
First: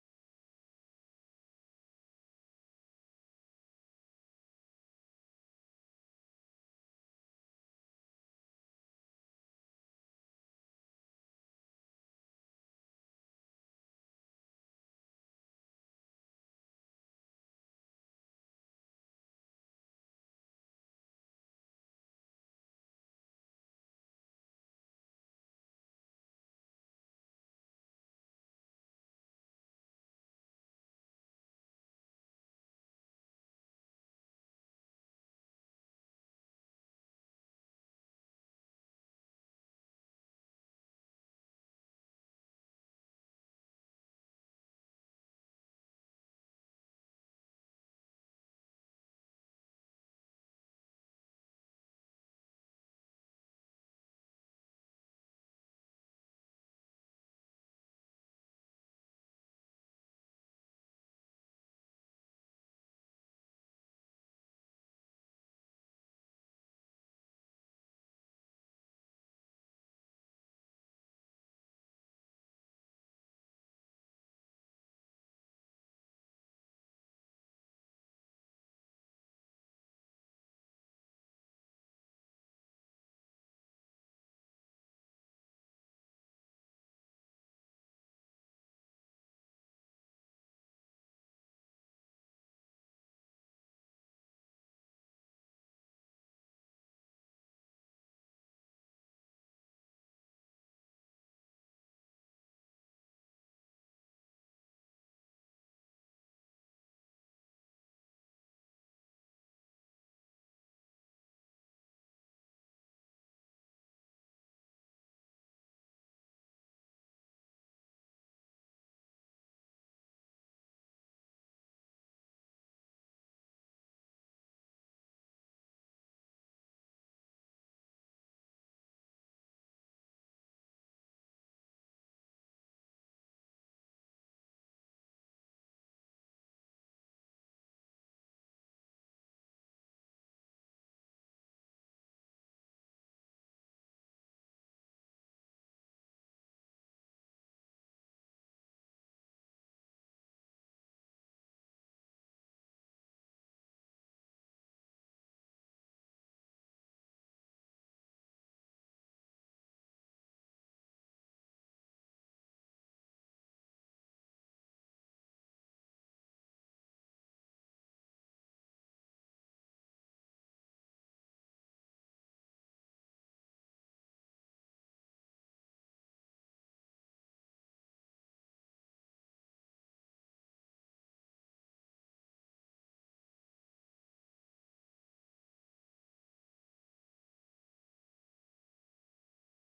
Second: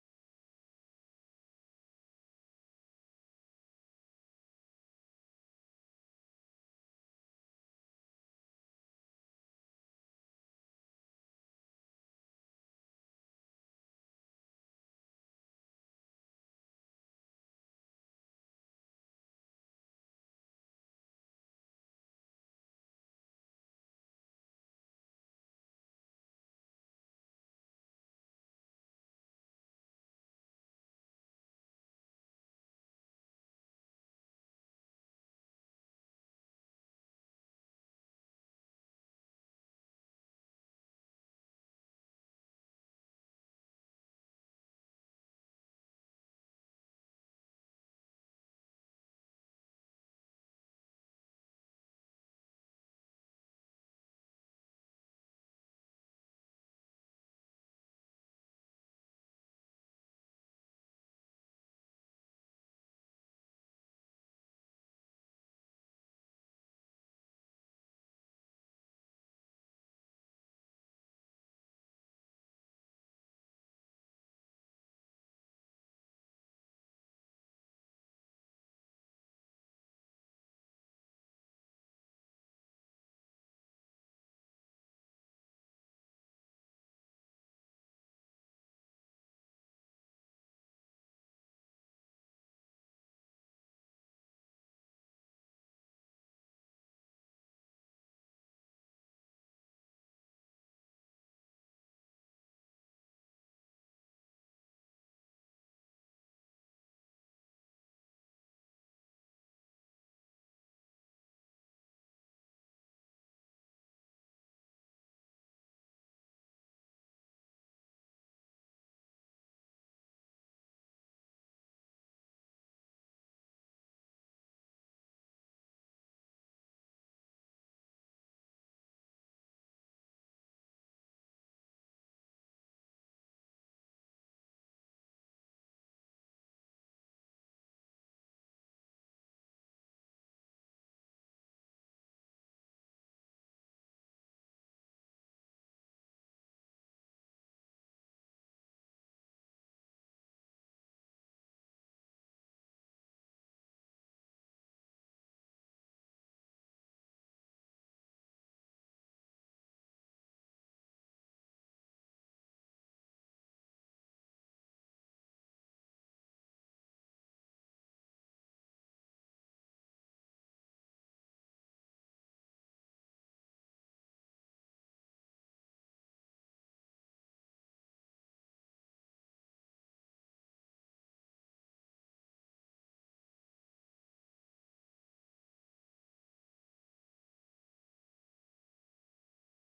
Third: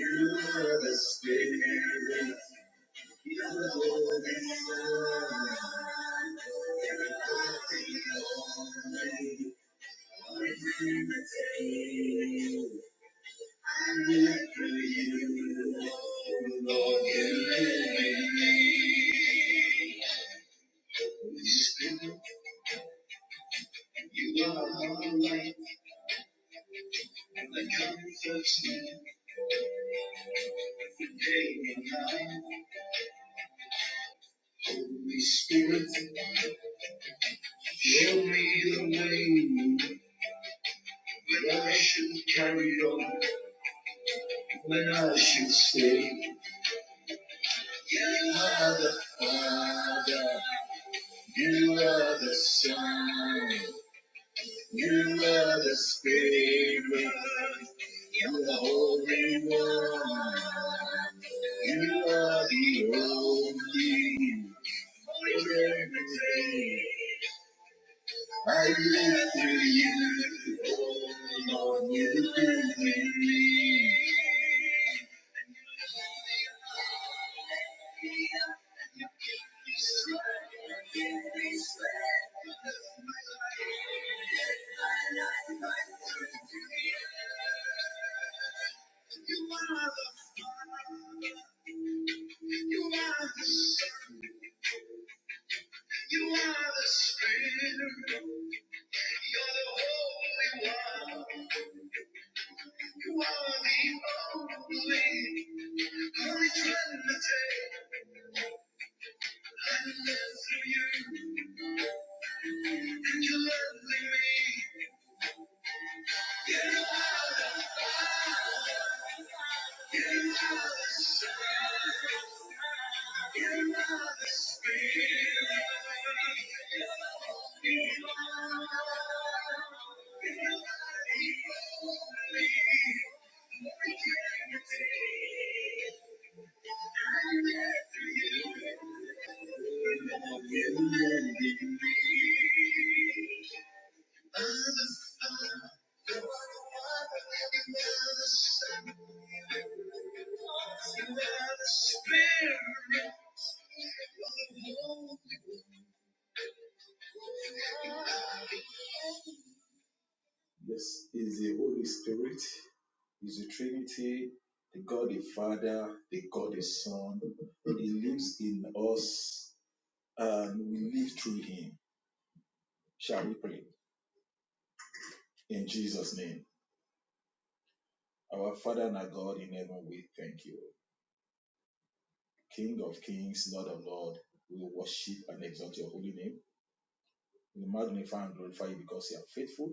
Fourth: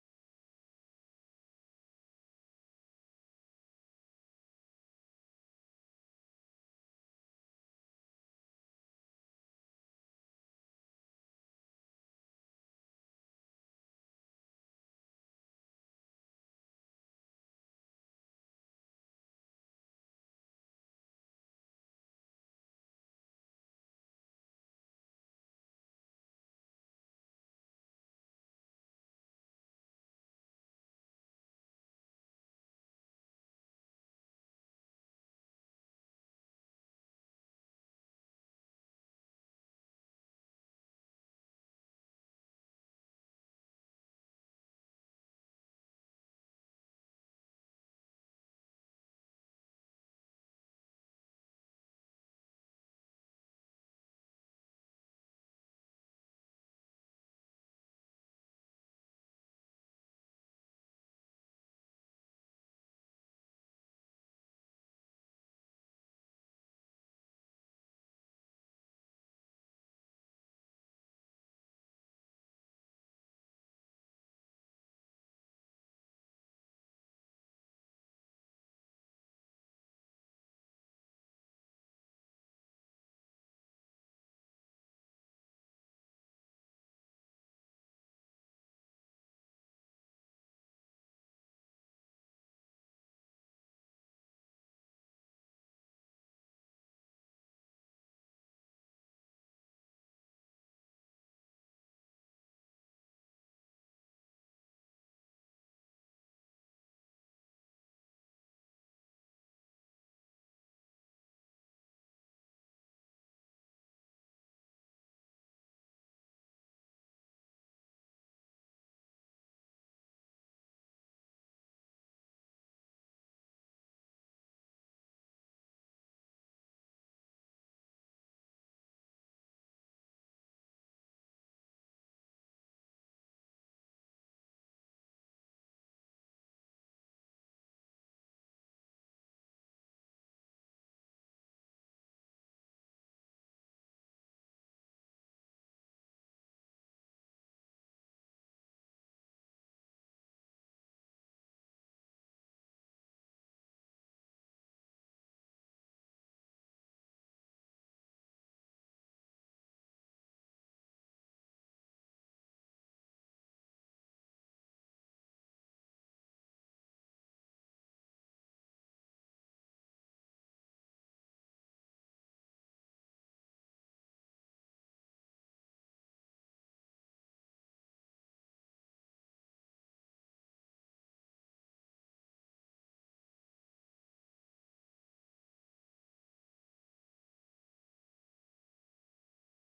You are the Spirit. You are the light. I come to sleep day and night. Holy Spirit, show me the way. When I should carry on, when I should stay. You are the Father. You are the Son. You are the Savior. You are the Holy One. You are the only everything. I live for you. Oh, Lord, you do me. You are the, you are the spirit. You're the holy one. You are the only holy trinity. You love me. You are the spirit. You are you are the only holy trinity. I'm here for you. You know I'm here for me. Another heart, another water, another sun, another spirit. I'm holding on. Yes, is the Holy Spirit, is the Trinity, the God the Father, the God the Son. He lives in us and we live through him. Shall we pray? In Jesus' name. Our Father and our God in heaven, we thank you. King of kings, Lord of Lords. we worship and exalt your holy name. We magnify and glorify you because you are faithful.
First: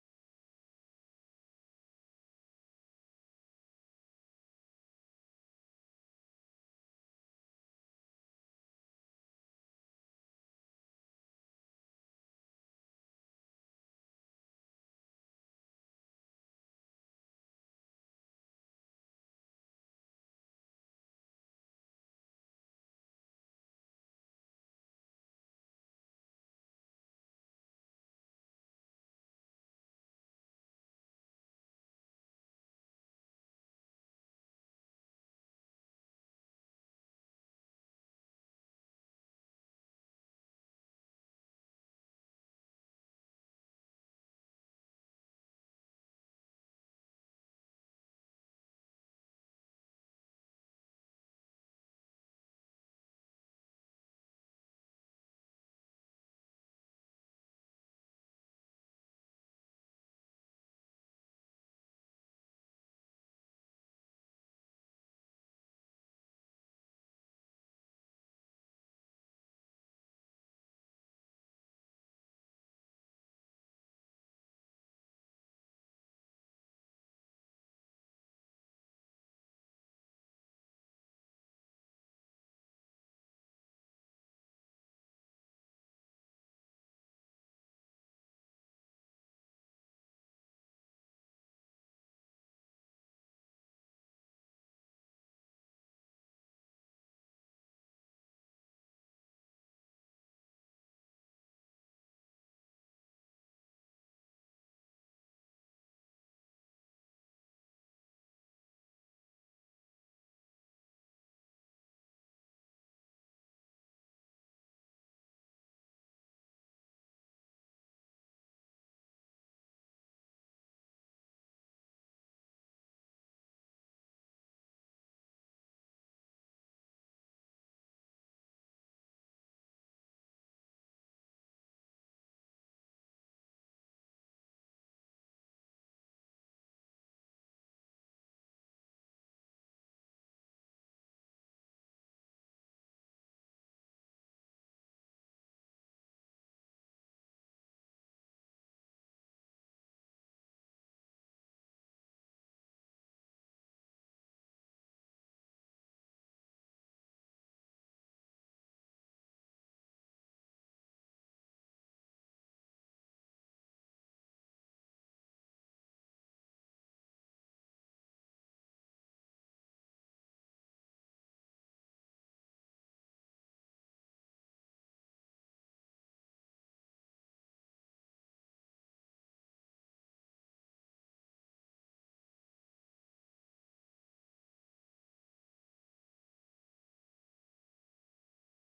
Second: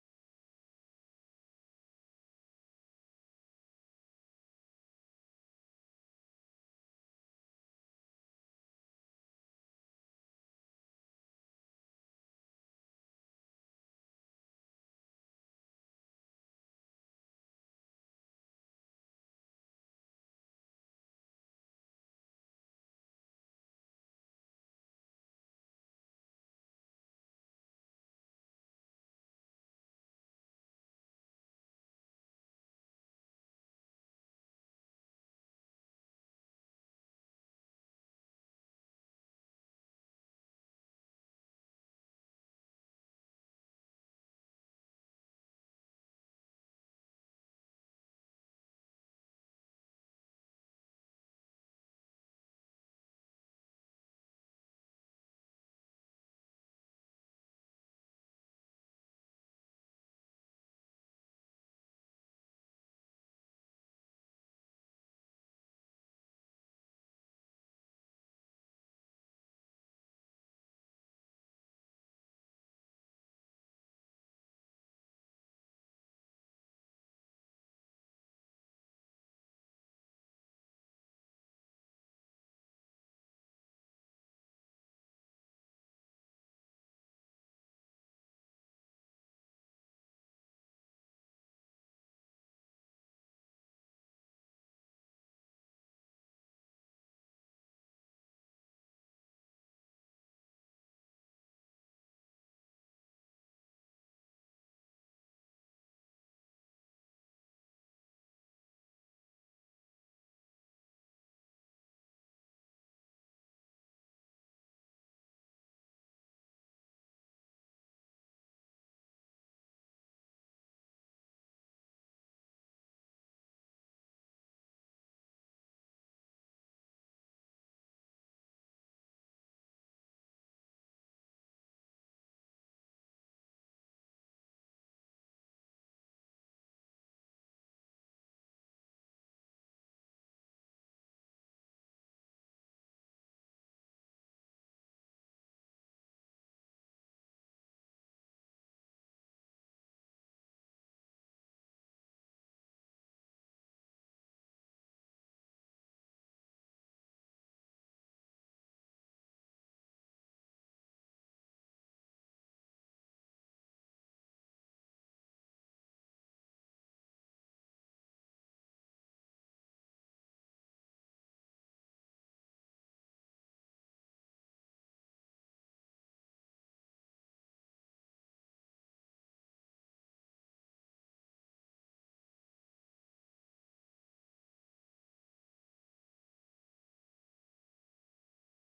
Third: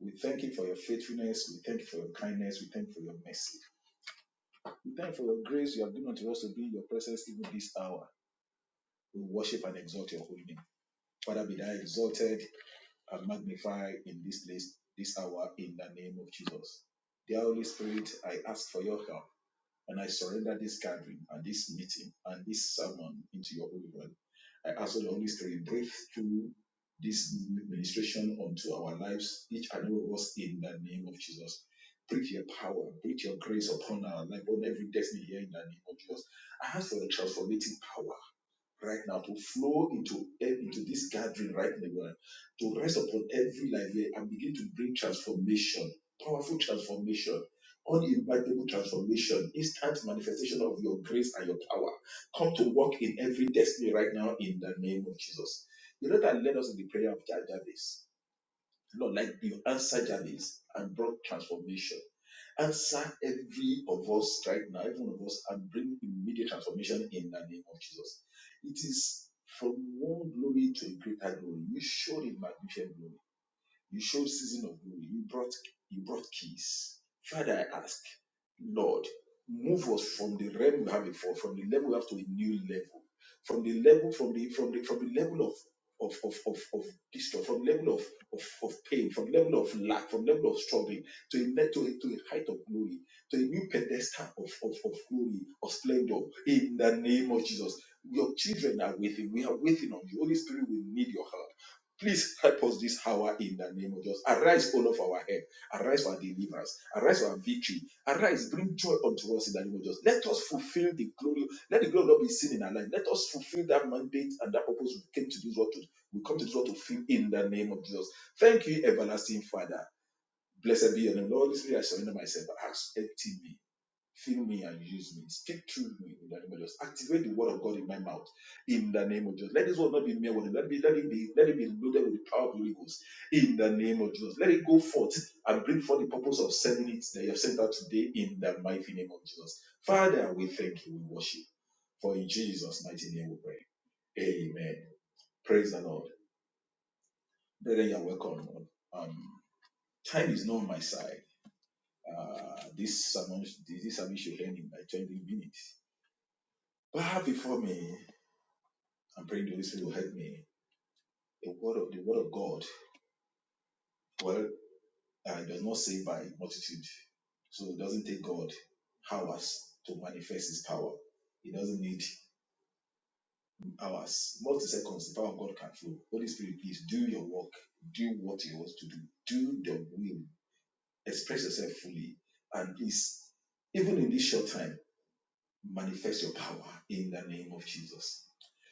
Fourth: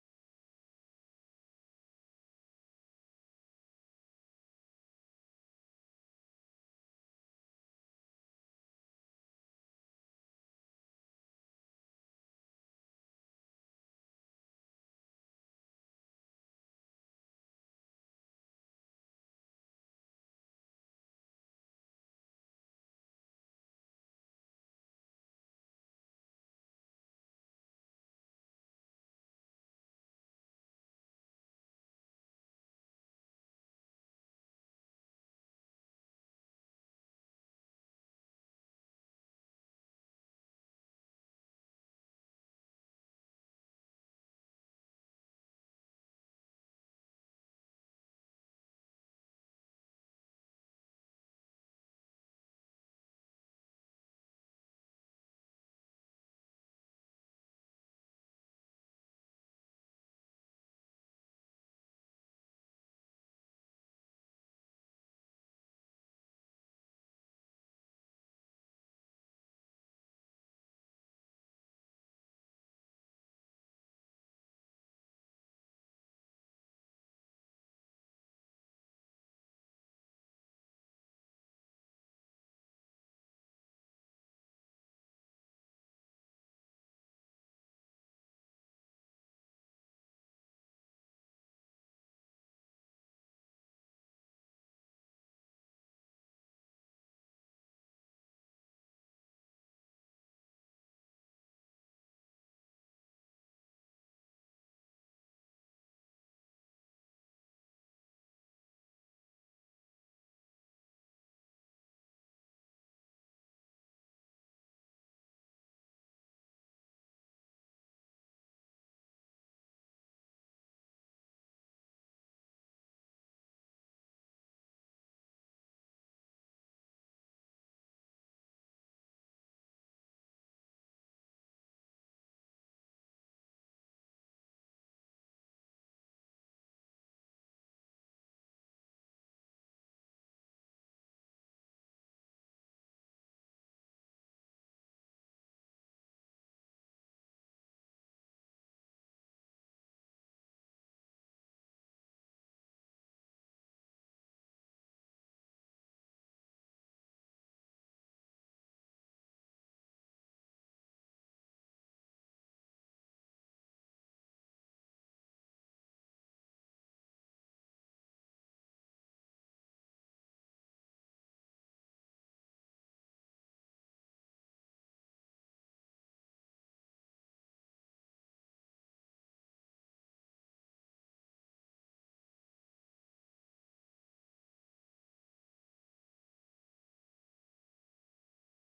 We thank you for your faithfulness. We thank you for your kindness. We thank you for your mercy. We thank you for your grace you have given unto us to be in your presence even this hour. We worship and exalt your holy name. Father, be thou exalted and magnified in this place, this hour, in the name of Jesus. Dear Holy Spirit, I ask for your help and I surrender this gathering and this meeting and this sermon into your holy hand. I ask for the Holy Spirit, breathe through this ministration onto our lives, each and every of us, in the name of Jesus. Breathe your power, breathe your grace upon our life, on every destiny here in the name of Jesus. I ask for the transformative power right now to flow into e, into this gathering right now to rest upon every life here and begin to bring transformation powerful transformation uninvitable transformation instant manifestation of your grace and your power come to work in every destiny right now in the name of jesus you know that led us in the prayer of jabez Lord, like you answered Jabez and brought transformation. Answer every of us right now, every one of us, and bring immediate transformation in the name of Jesus. It is from one glory to a greater glory. You showed in magnificent glory. You showed season of glory. You brought you brought keys. Father, I ask, Lord, move us from the realm we have before, from the level we have to a new level, from the level from the from the from the level of of of of, of distress, from the level of, of of pain, from the level of lack, from the level of struggling, to a le- to a, to a height of glory, to a new pedestal of of, of glory of splendor. In the name of Jesus, your children are waiting. We are waiting on you. Holy Spirit, we need your help. Please help us this hour in the name of Jesus. Arise, all of our help. Arise for our deliverance. Arise for our victory. Arise, bring joy unto us in the name of Jesus. Let us fulfill the glory. Let the glory not be seen in our life. Let us fulfill that mandate and that purpose we came to this world to. We come to this world to fill in the name of Jesus. Thank you, everlasting Father. Blessed be your name, Lord. This day I surrender myself. Ask, empty me. Fill me and use me. Speak through me in the name of Jesus. Activate the word of God in my mouth in the name of Jesus. Let this word not be mere word. Let, it be, let it be let it be loaded with the power of the Holy Ghost in the name of Jesus. Let it go forth and bring forth the purpose of sending it that you have sent out today in the mighty name of Jesus. Father, we thank you. We worship. For in Jesus' mighty name we pray. Amen. Praise the Lord. Brethren, you're welcome. Um, time is not on my side. Uh, this sermon, this sermon should end in like 20 minutes But I have before me, I'm praying the Holy Spirit will help me. The word of the word of God, well, uh, it does not save by multitude, so it doesn't take God hours to manifest His power. He doesn't need hours, multi seconds. The power of God can flow. Holy Spirit, please do your work. Do what you want to do. Do the will. Express yourself fully, and please, even in this short time, manifest your power in the name of Jesus.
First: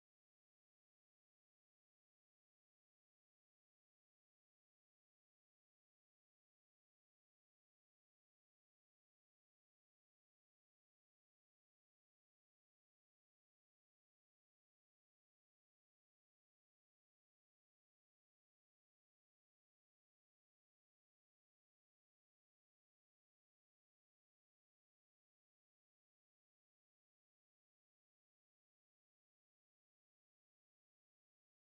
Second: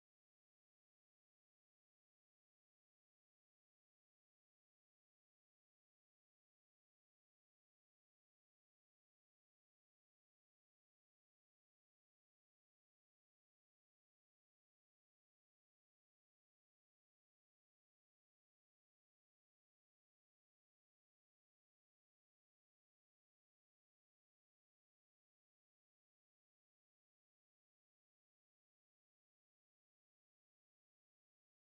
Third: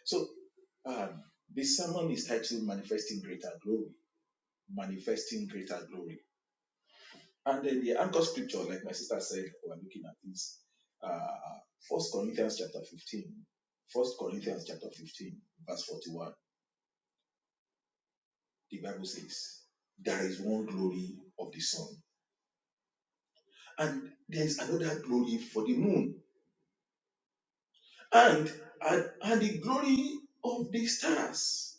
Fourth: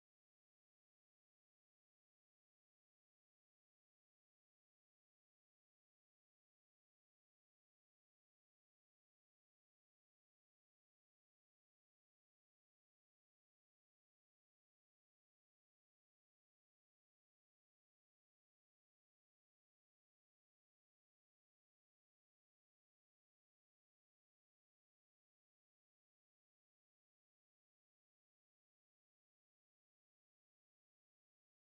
So um, this sermon is titled "Manifesting Greater Glory." manifesting greater glory. And then the anchor scripture, like my sister said, we're looking at this. Uh, 1 Corinthians chapter 15, First Corinthians chapter 15, verse 41. The Bible says, There is one glory of the sun, and there is another glory for the moon, and, and, and the glory of the stars.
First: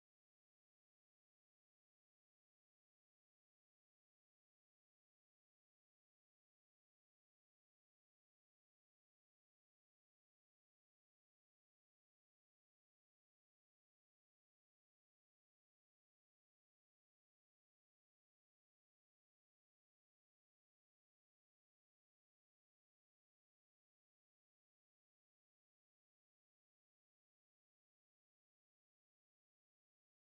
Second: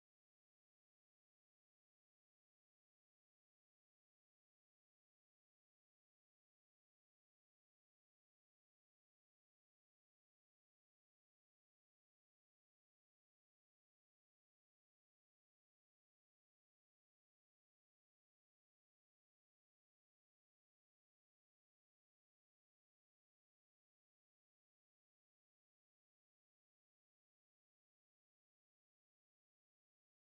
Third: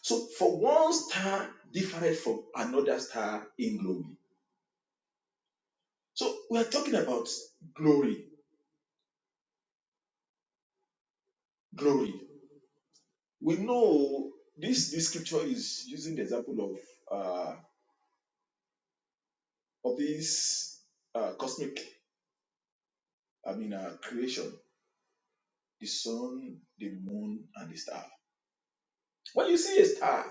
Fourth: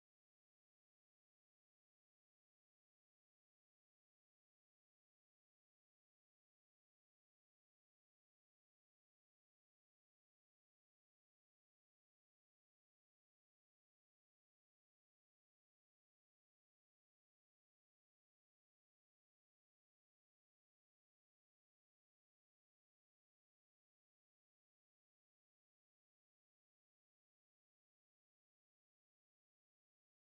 So, for one star different from another star in glory. So, we are talking about glory, glory. we know this this scripture is using the example of uh of this uh cosmic i mean uh creation the sun the moon and the star when you see a star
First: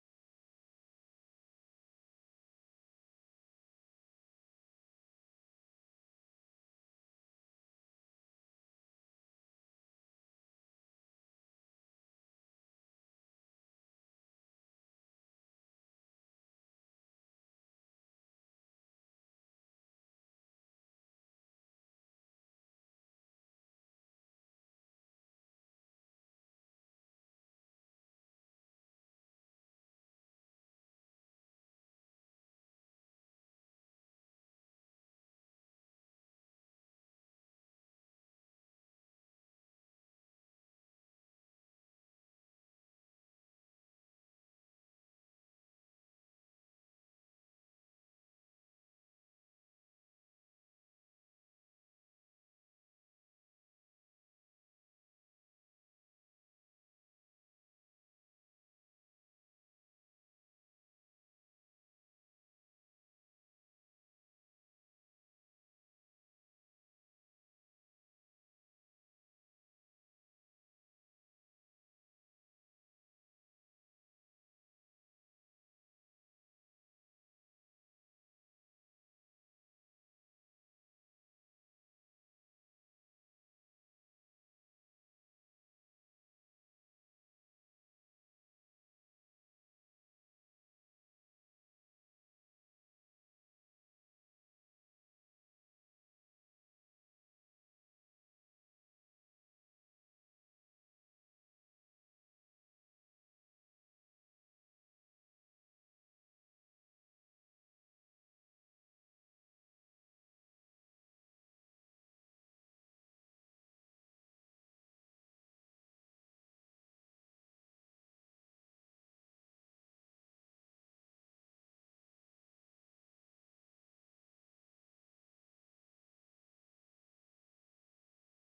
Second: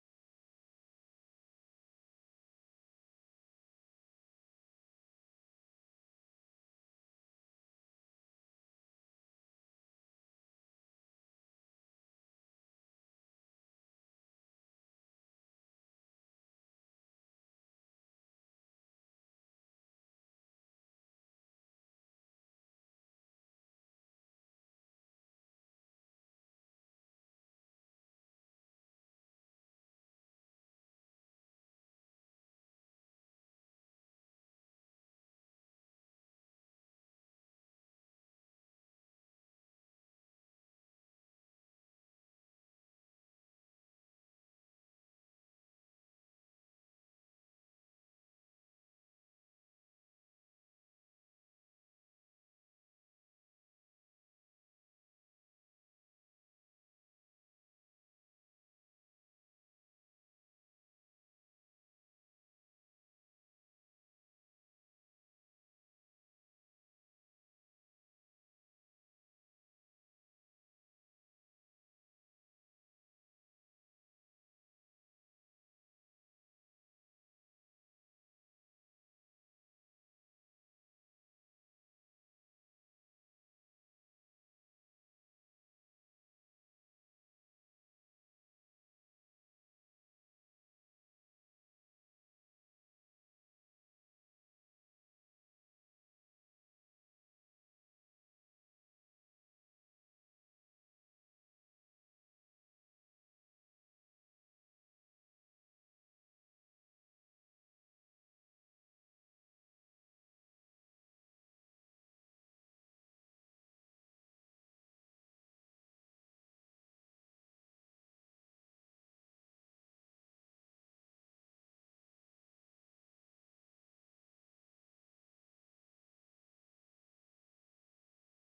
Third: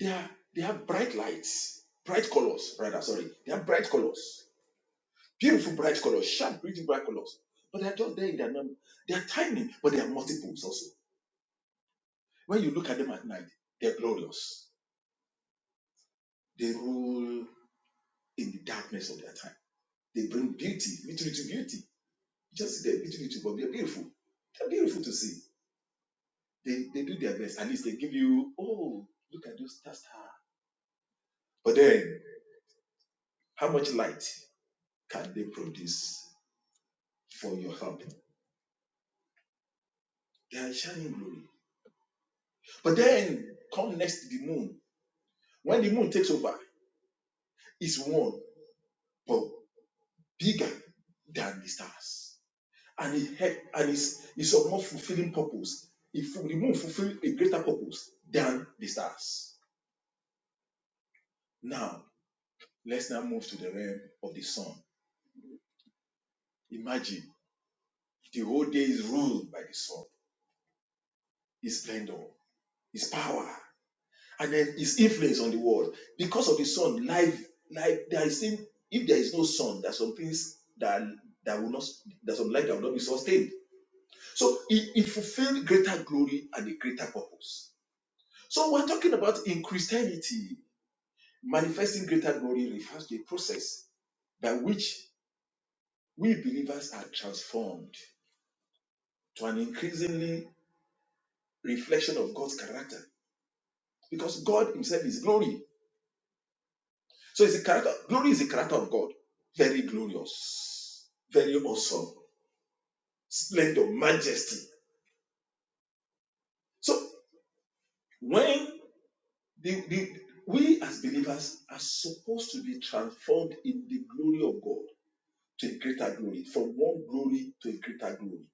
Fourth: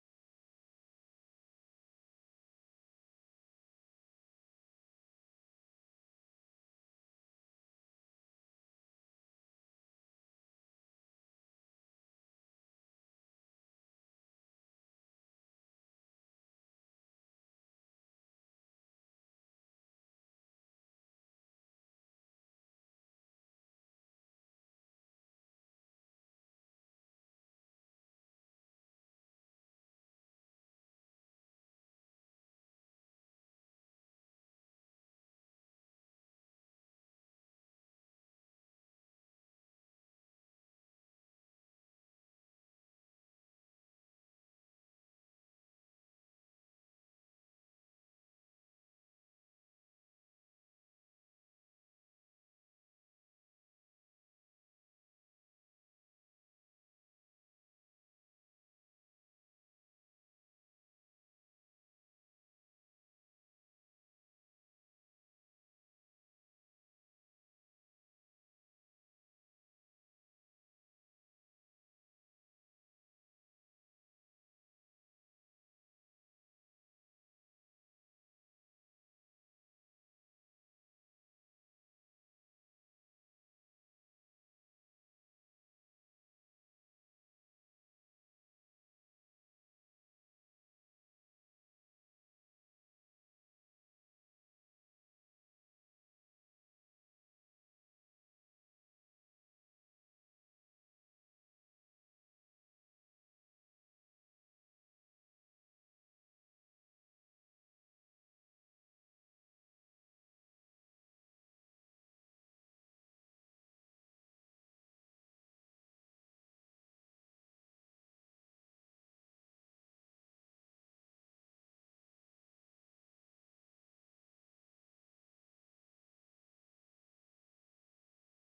they are they have bright lights bright colors rather sorry they have bright colors beautiful bright colors sharp beautiful bright colors but they're just there in their number they are tiny but they are multiples also when you look at them at night they're glorious they rule in the darkness of their time they bring beauty literally to beauty Just they're little, little, but they're beautiful. They're beautiful to see. They they do their best. At least they give you, oh, look at those that's her. But then, how much light can they produce for your help? They are shining glory. But then, come next to the moon. When the moon takes over, it's one, but bigger than the stars, and it help, and it's it's of more fulfilling purpose. If the moon fulfills a greater purpose than the stars. Now, let's now move to the realm of the sun. Imagine the whole day is ruled by the sun, his splendor, his power, and then his influence on the world. Because of the sun, life, life, there is in, if there is no sun, there are some things that that will not there's some life that will not be sustained. So it, it fulfilled greater glory and a greater purpose. So we're talking about in Christianity, manifesting greater glory refers to a process by which we believers are transformed to an increasingly reflection of God's character Because God Himself is glory. So it's a character, glory is the character of God. Very glorious, very awesome, splendor, majesty. So when the, the, we as believers are supposed to be transformed in the glory of God to a greater glory, from one glory to a greater glory.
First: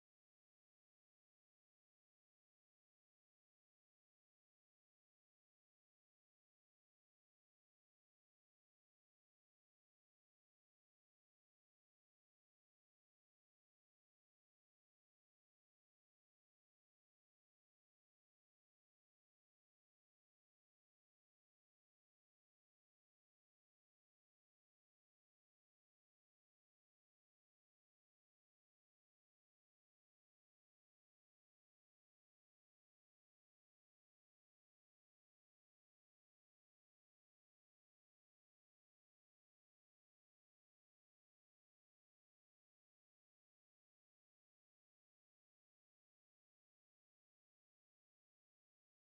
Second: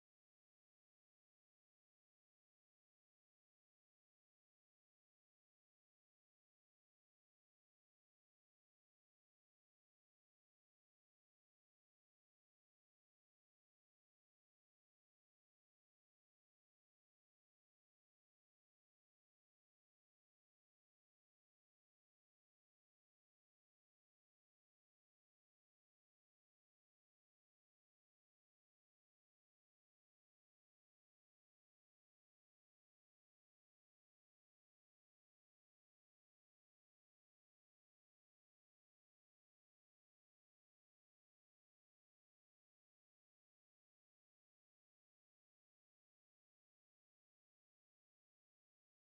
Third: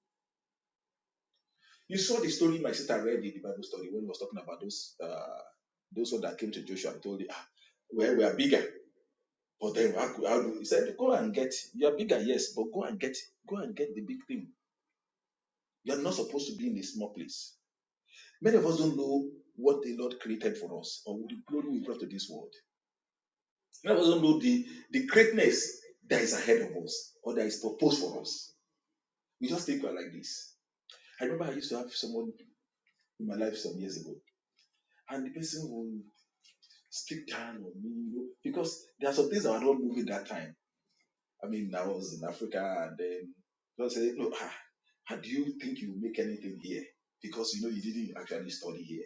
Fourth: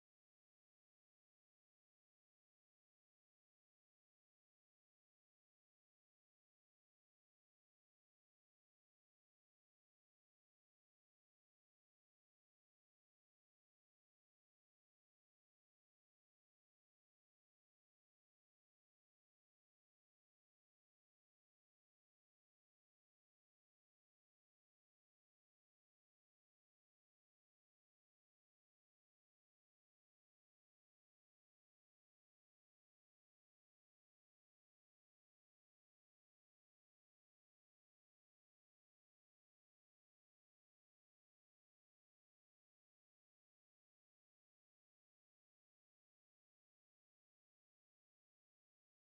You saw the story my sister read in the Bible story when he was talking about those uh, those that came to Joshua and told him, ah, well, we are bigger. But then I, could- I, would- he said, go and get, you're bigger, yes, but go and get, go and get the big thing. You're not supposed to be in a small place. Many of us don't know what the Lord created for us or the glory we brought to this world. Many of us don't know the, the greatness that is ahead of us or that is proposed for us. We just think we're like this. I remember I used to have someone in my life some years ago, and the person would speak down on me you know, because there are some things that were not moving that time I mean, I was in Africa and then God said, Look, ah, ah, do you think you make anything here? Because you know you didn't actually study here.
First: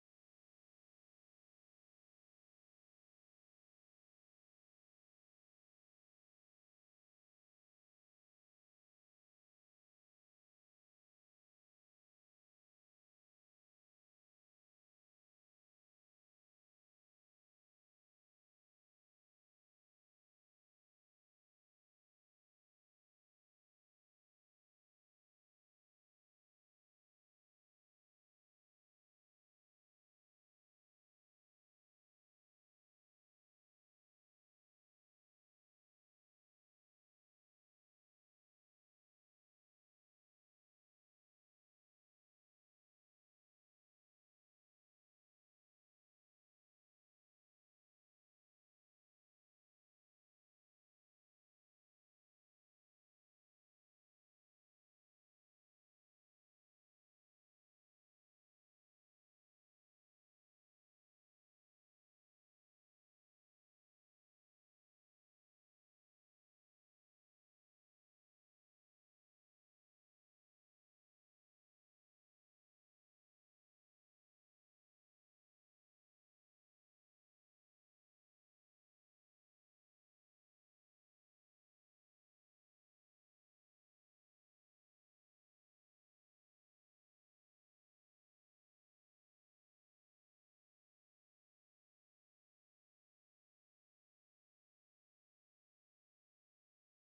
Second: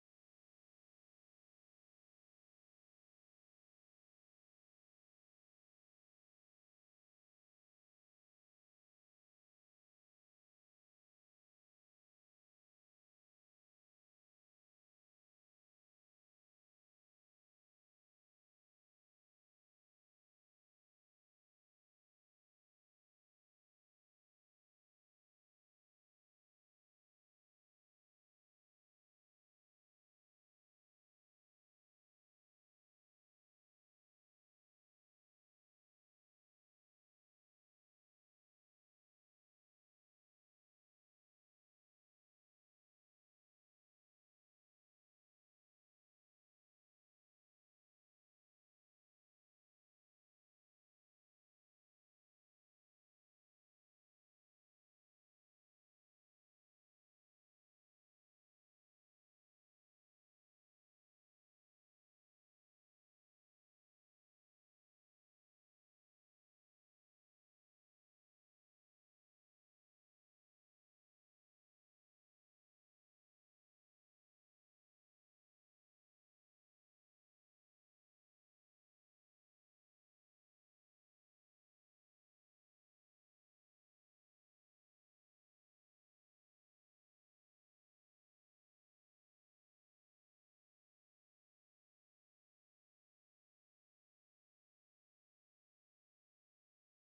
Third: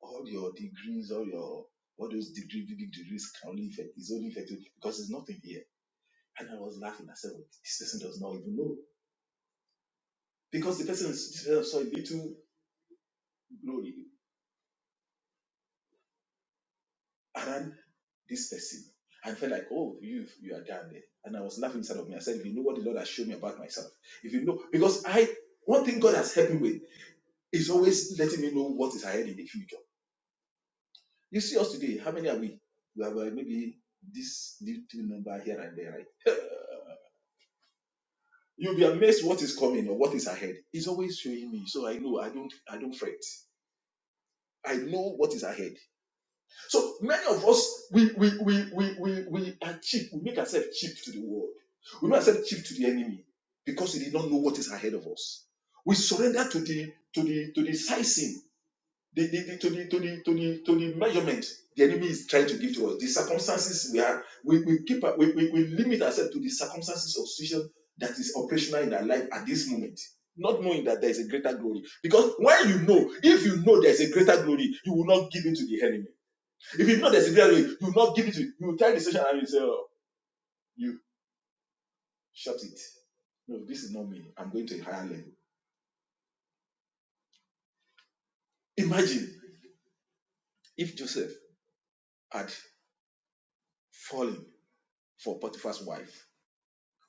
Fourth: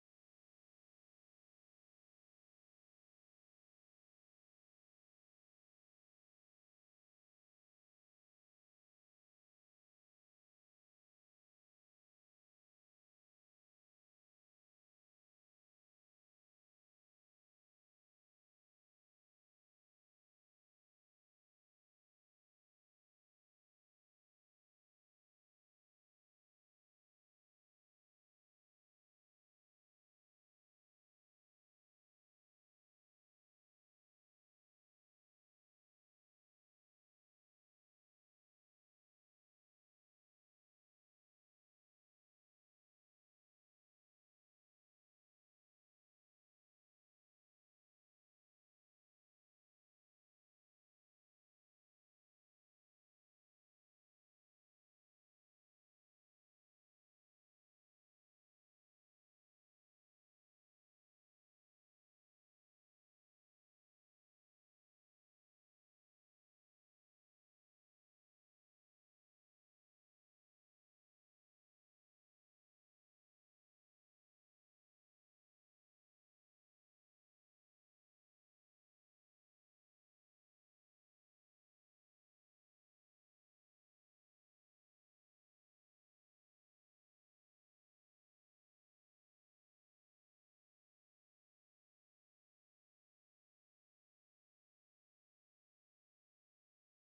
All your degrees, all your all those degree, big degrees can only effect is only effective because there's nothing here. And I was laughing. I said, well, this person does not even know. Because the person saw a little glory around this person. I felt like, oh, you you are down there. And I was laughing inside of me. I said, if you know what the Lord has shown me about myself, if you know, because I one thing God has helped me with It's always letting me know what is ahead in the future. You see us today, how many are we? We have uh, maybe this little number here and there, right? You'll be amazed what is coming or what is ahead. It's always showing me, so I know I don't I don't fret. I know what is ahead. So many of us we we we we we, we are cheap. We make ourselves cheap to the world. We make ourselves cheap to the enemy because we did not know what is ahead of us. We surrender to the to the to the sizing the, the, the- to the to the to the to the measurement the enemy is trying to give to us. The circumstances we are we, we keep we, we, we limit ourselves to the circumstances of situation that is operational in our life at this moment, not knowing that there is a greater glory. Because when you know, if you know there is a greater glory, you will not give it to the enemy. If you know there's a greater glory, you will not give it to you will tell the situation and you say, Oh, you shut it. No, this is not me. I'm going to a higher level. Imagine if Joseph had fallen for Potiphar's wife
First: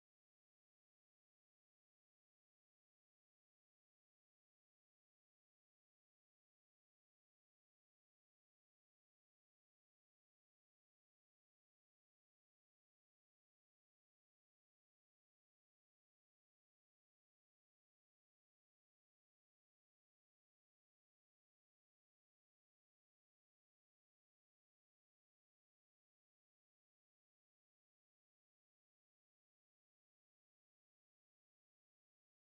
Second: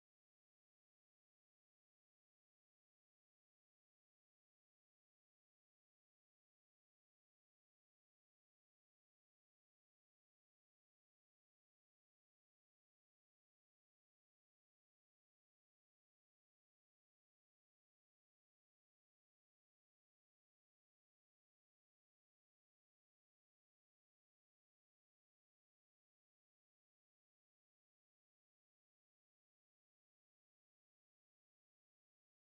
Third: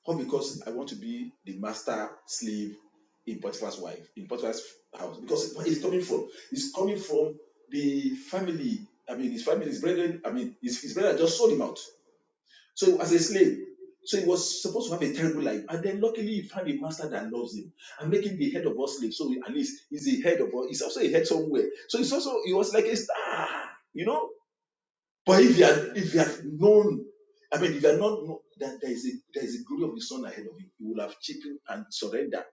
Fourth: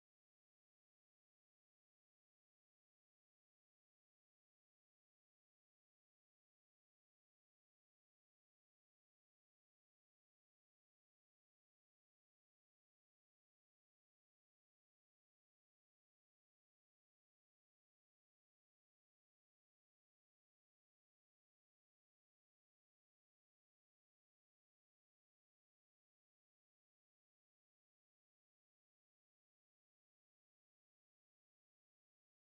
All because I want to be the master slave in Potiphar's wife, in Potiphar's house. Because where it's coming from? It's coming from the family. I mean, his family, his brethren, I mean, his, his brother just sold him out. So as a slave. So he was supposed to have a terrible life. And then luckily he found a master that loves him and make him the head of all slaves. So at least he's the head of all, he's also a head somewhere. So he's also, he was like a star, you know? But if you are if you have known, I mean, if you are not know that there is a there is a glory of the sun ahead of you, you will have cheapened and surrendered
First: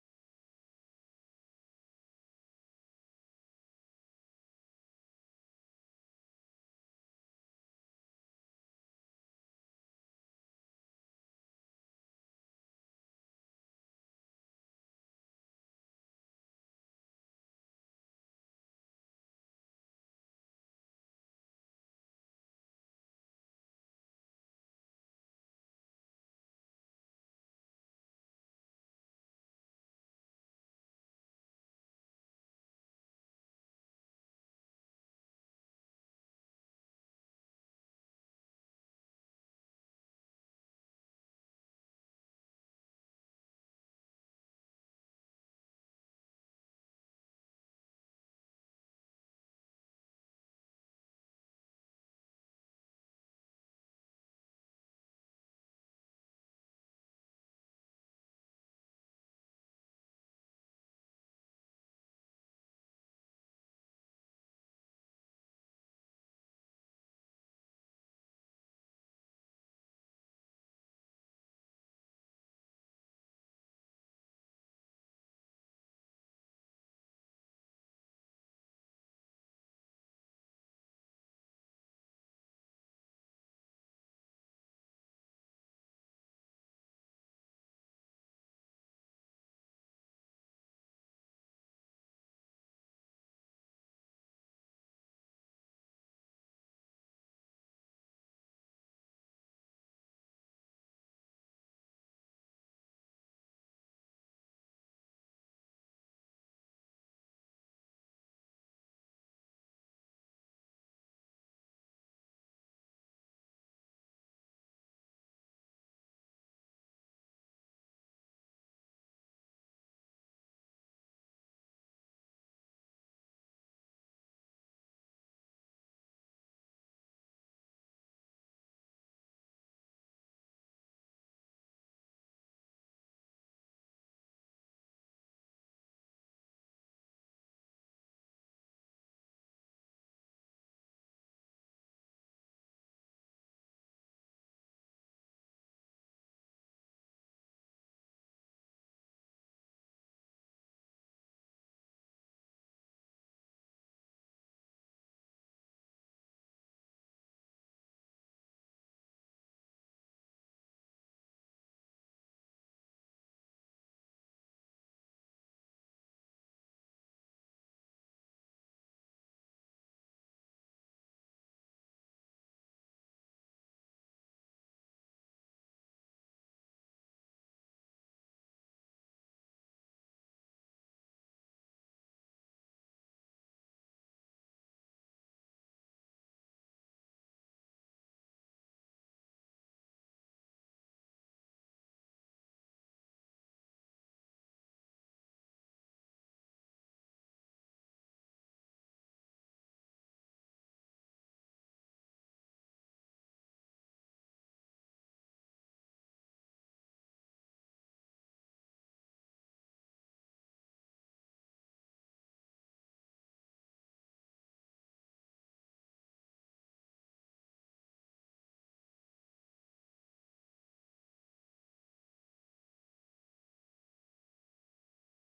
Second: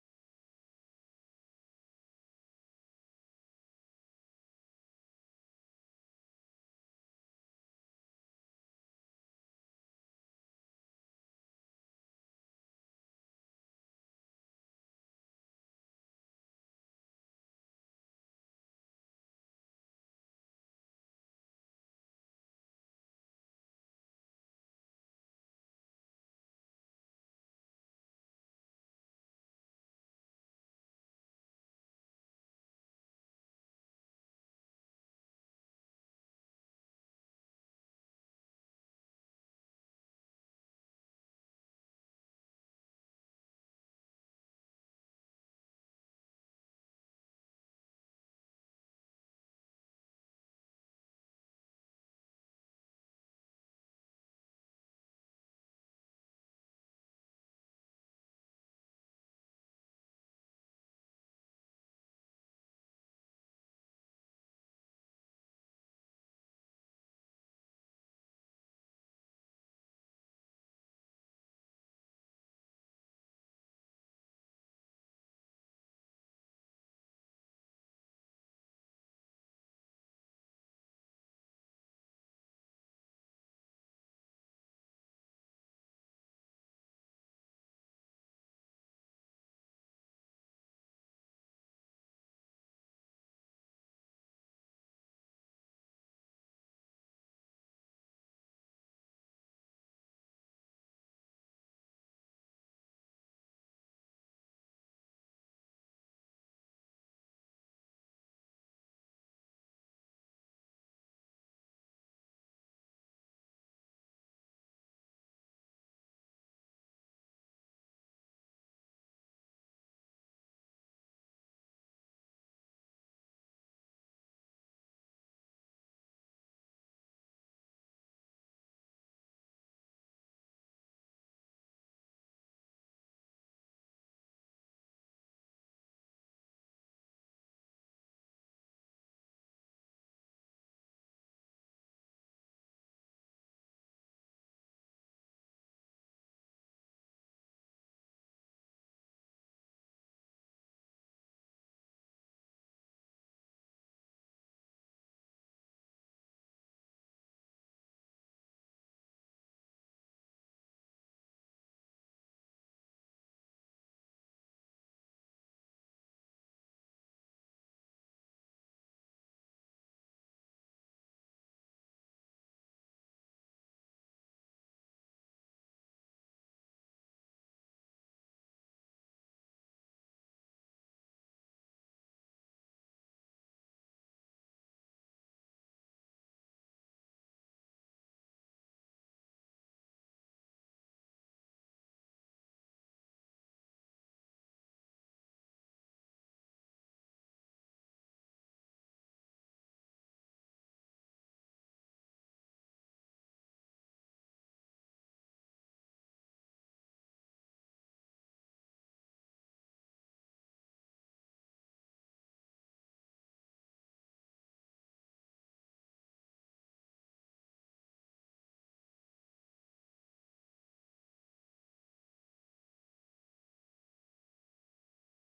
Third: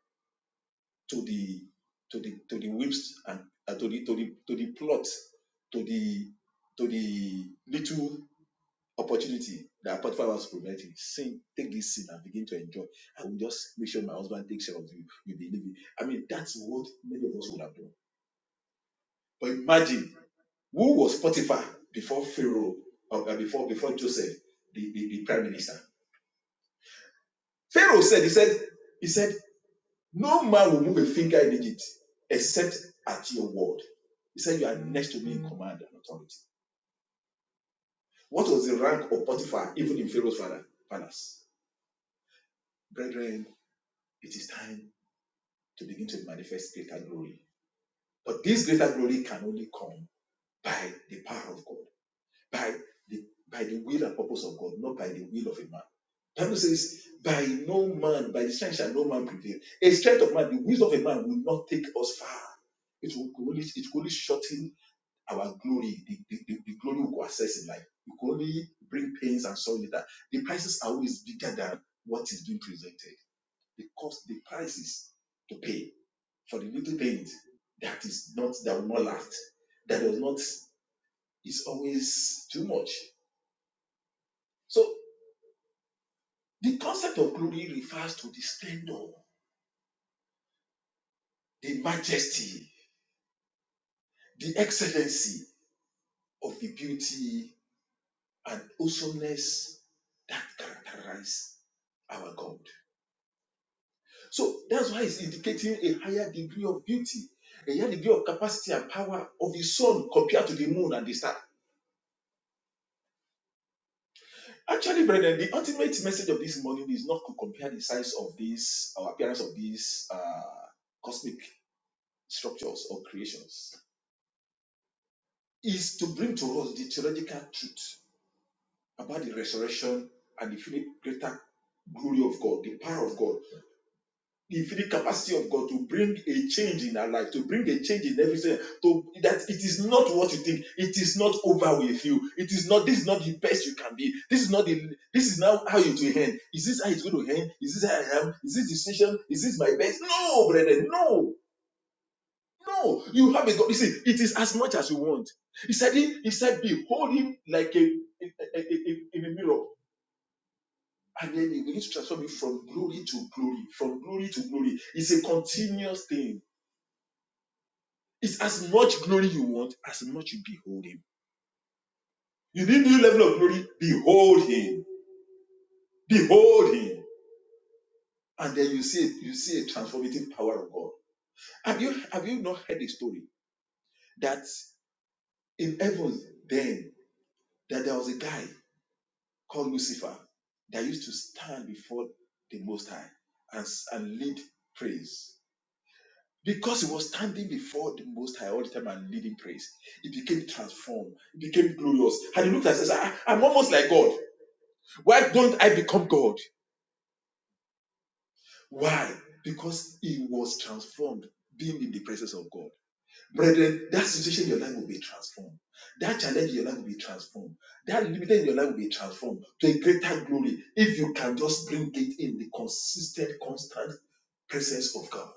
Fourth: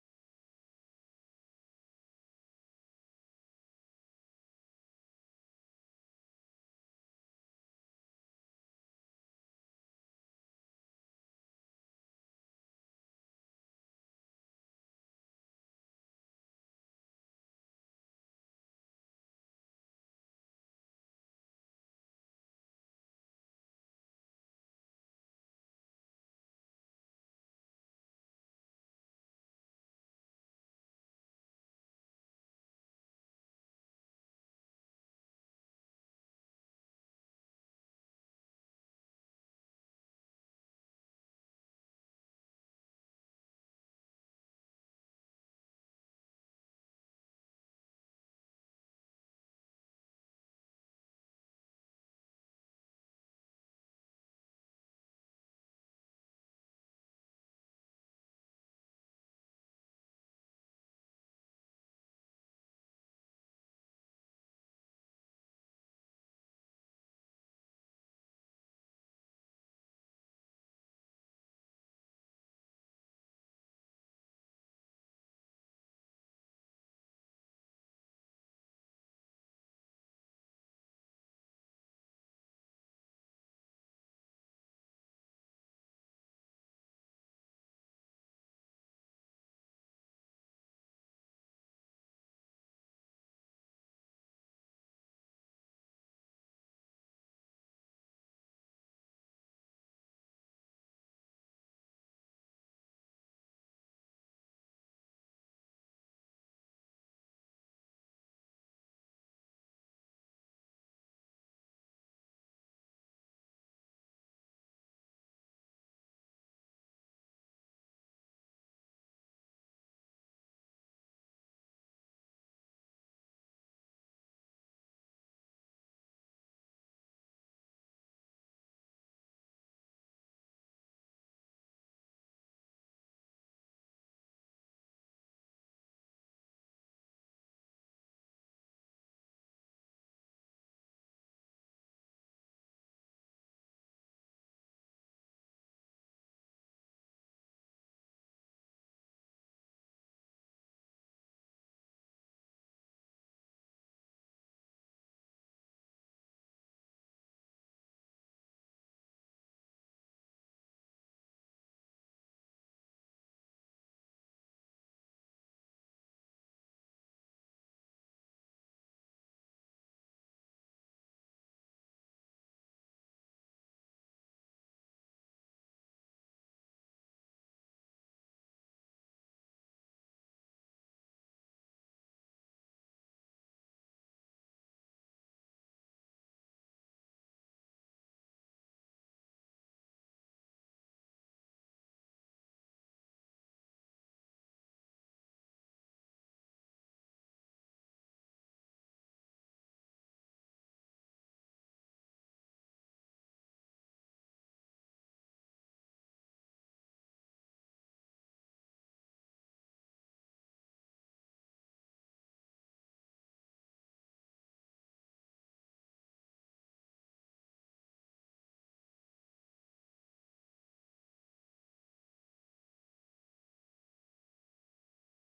to the to the to the whips and uh, to the to the to the plot, to the to the little opportunity that part five was preventing. Sin, take this sin and begin to enjoy. I will just make sure my husband takes care of you. You believe it. I mean, that's what many of us would have done. But imagine Who was Potiphar before Pharaoh, or uh, before before Joseph, the, the, the prime minister? Pharaoh said, he said, he said, no man will move a finger in Egypt except at your word. He said, you are next to me in command and authority. What was the rank of Potiphar, even in Pharaoh's father, palace? Brethren, it is time to begin to manifest greater glory. But this greater glory can only come by the power of God. by the by the will and purpose of God, not by the will of a man. The Bible says, by no man, by the strength shall no man prevail. A strength of man, the wisdom of a man will not take us far. It will only it will only shorten our glory. The, the, the, the glory we go access in life. It will only bring pains and sorrow later. The prices are always bigger than what is being presented. Because the prices to pay for the little things that is not that will not last, that does not is always too much. So The concept of glory refers to the splendor, the majesty, the excellency of the beauty and awesomeness that characterize our God. So that's why it's indicating a higher degree of beauty, a higher degree of capacity and power of the sun compared to the moon and the star. Actually, brethren, the ultimate message of this morning is not to compare the size of these or appearance of these uh, cosmic structures or creations is to bring to us the theological truth about the resurrection and the infinite greater glory of God, the power of God, the infinite capacity of God to bring a change in our life, to bring a change in everything. To that it is not what you think. It is not over with you. It is not. This is not the best you can be. This is not the. This is now how you will end. Is this how it's going to end? Is this how I am? Is this decision? Is this my best? No, brethren, no. No, you have a God. Listen, it is as much as you want. He said, He, he said, Behold him like a, a- a- a- in a mirror. And then he begins to transform you from glory to glory, from glory to glory. It's a continuous thing. It's as much glory you want, as much you behold him. You need new level of glory, behold him. Behold him. And then you see you see a transformative power of God. Have you have you not heard a story that in heaven then that there was a guy called Lucifer that used to stand before the Most High and, and lead praise. Because he was standing before the Most High all the time and leading praise, it became transformed, it became glorious. And he looked at us and said, I'm almost like God. Why don't I become God? Why? Because he was transformed being in the presence of God. Brethren, that situation in your life will be transformed. That challenge in your life will be transformed. That limitation in your life will be transformed to a greater glory if you can just bring it in the consistent, constant presence of God.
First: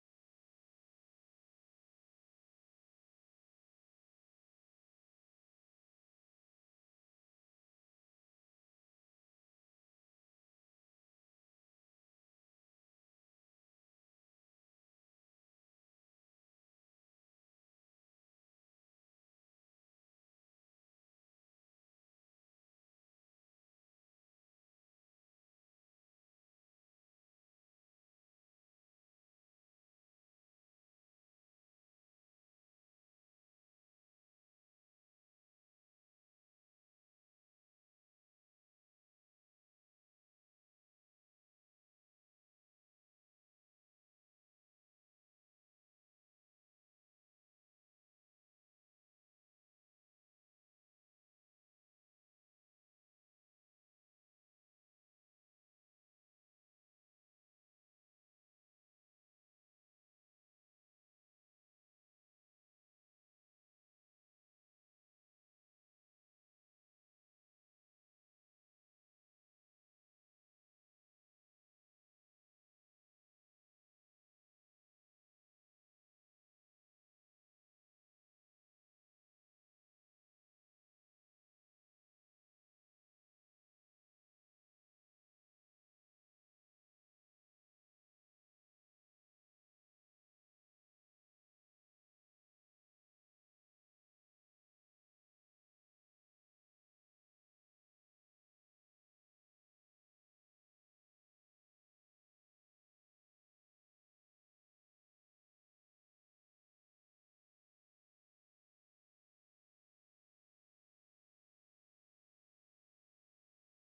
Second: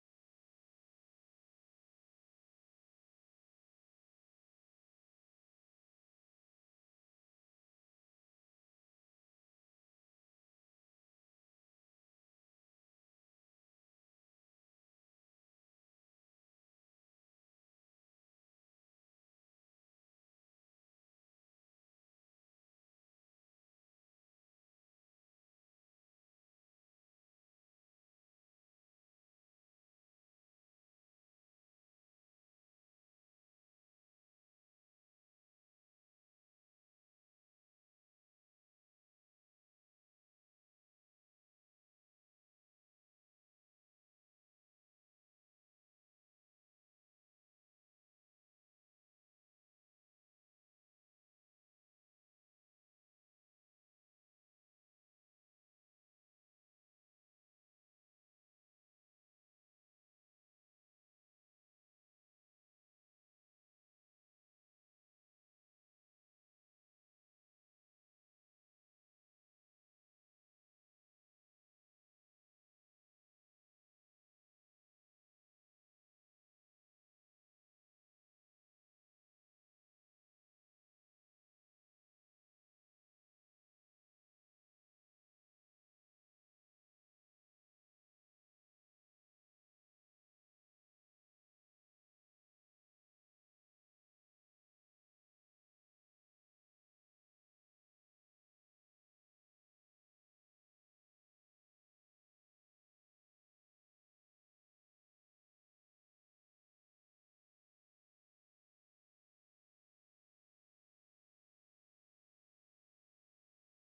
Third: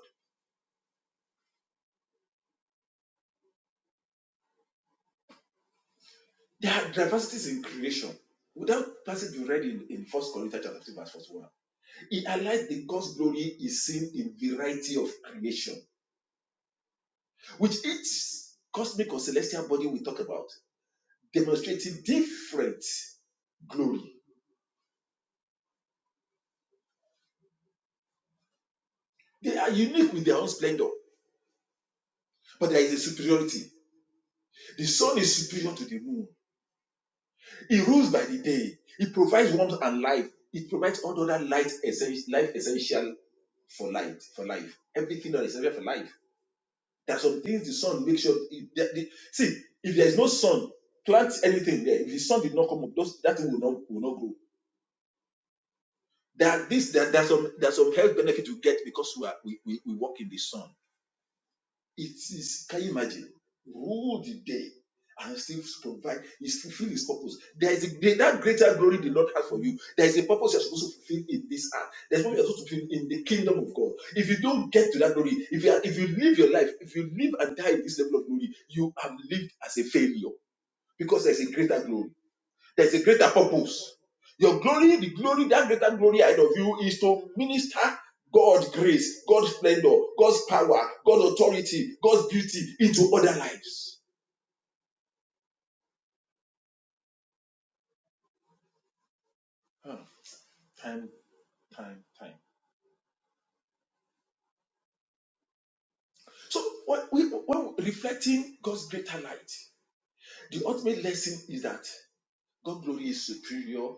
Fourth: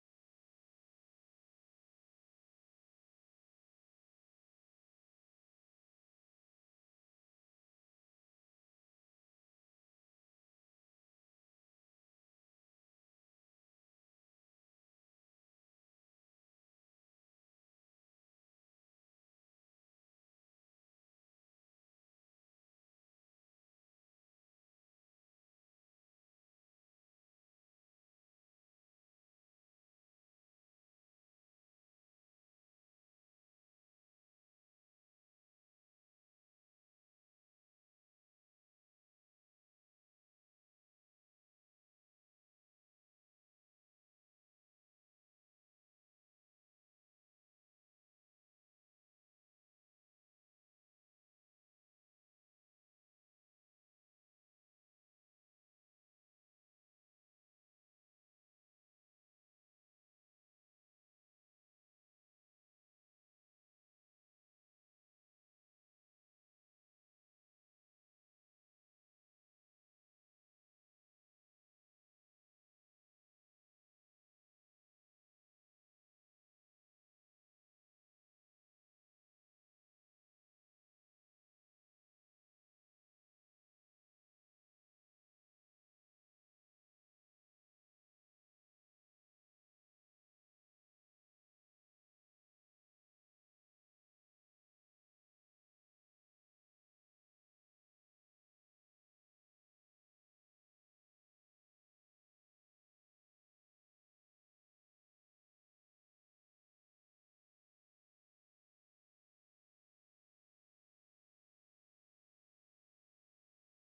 There are diversities in creation. Would that passage you read in, in 1 Corinthians chapter 2, verse 41? It highlights the God's glory is seen in variety of creation, which each cosmic or celestial body we talk about demonstrating different glory. They are unique with their own splendor. But there is a superiority. The sun is superior to the moon. It rules by the day. It provides warmth and life. It provides all the other light essential, life essential for light, for life. Everything that is essential for life. There are some things the sun makes sure. If the, the- see, if there is no sun, plant anything there. If the sun did not come up, those, that thing will not will not grow. There are this there, there are some there are some health benefits we get because we are we, we, we walk in the sun It is, can you imagine? Rule the day and still provide, you still fulfill his purpose. There is a, great- that greater glory the Lord has for you. There is a purpose you're supposed to fulfill in this earth. There's what you're supposed to fulfill in the kingdom of God. If you don't get to that glory, if you are, if you live your life, if you live and die in this level of glory, you have lived as a failure because there's a greater glory. There's a greater purpose. Your glory, the glory, that greater glory ahead of you is to minister God's grace, God's splendor, God's power, God's authority, God's beauty into other lives. Hmm. Time, time, time. So when we when we're reflecting God's greater light, the ultimate lesson is that God's glory is superior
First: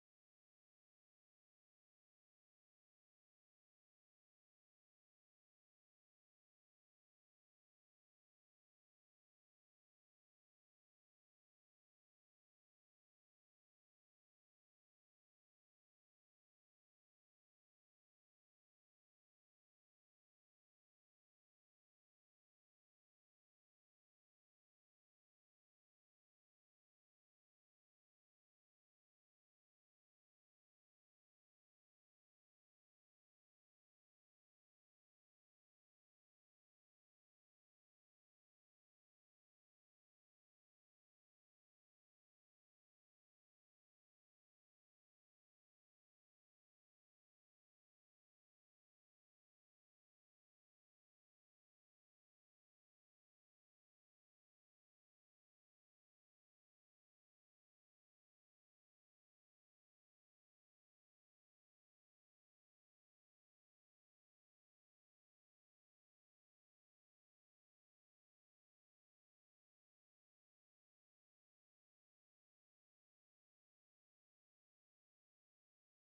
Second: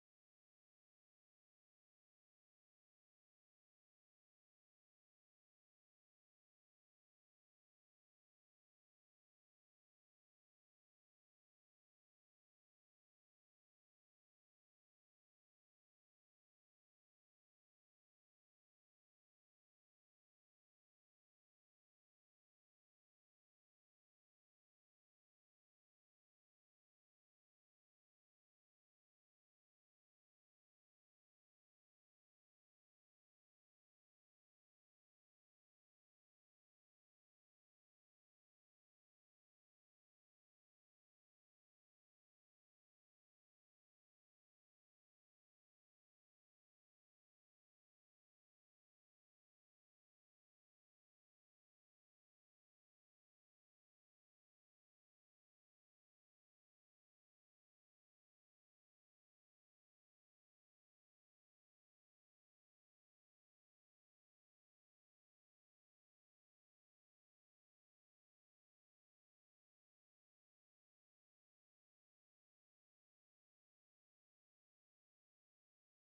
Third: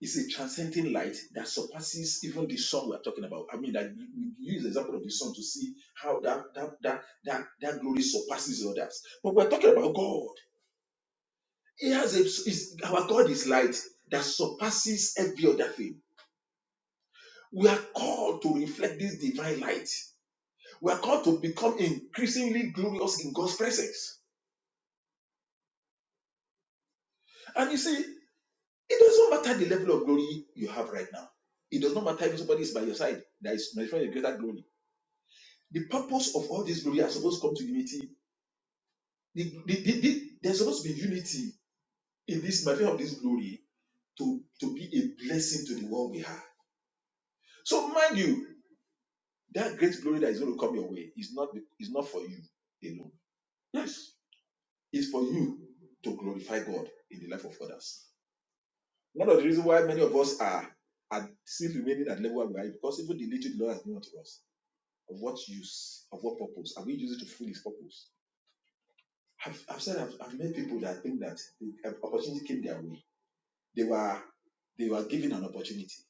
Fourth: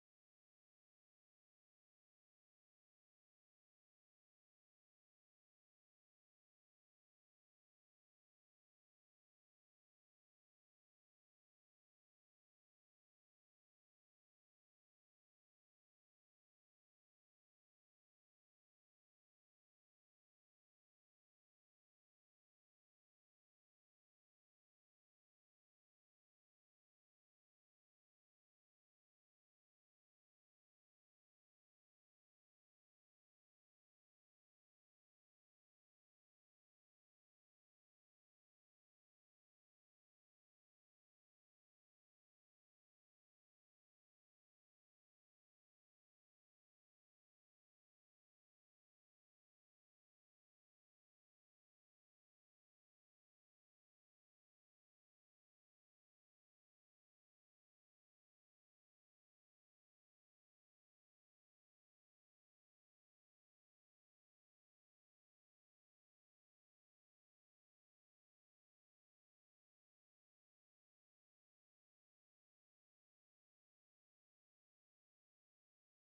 It's a transcending light that surpasses even the sun we're talking about. I mean, that you you use the example of the sun to see how that that that that, that glory surpasses others. But we're talking about God. He has a, is, our God is light that surpasses every other thing. We are called to reflect this divine light. We are called to become increasingly glorious in God's presence. And you see, it doesn't matter the level of glory you have right now. It does not matter if somebody is by your side that is manifesting a greater glory The purpose of all these glory are supposed to come to unity. The, the, the, the- there's supposed to be unity in this matter of this glory to, to be a blessing to the world we have. So mind you, that great glory that is going to come your way is not is not for you alone. Yes, it's for you to glorify God in the life of others. One of the reasons why many of us are are still remaining at level where we are because even the little the Lord has given unto us, of what use, of what purpose, are we using to fulfill His purpose? I've, I've said I've, I've met people that think that the um, opportunity came their way. They were they were given an opportunity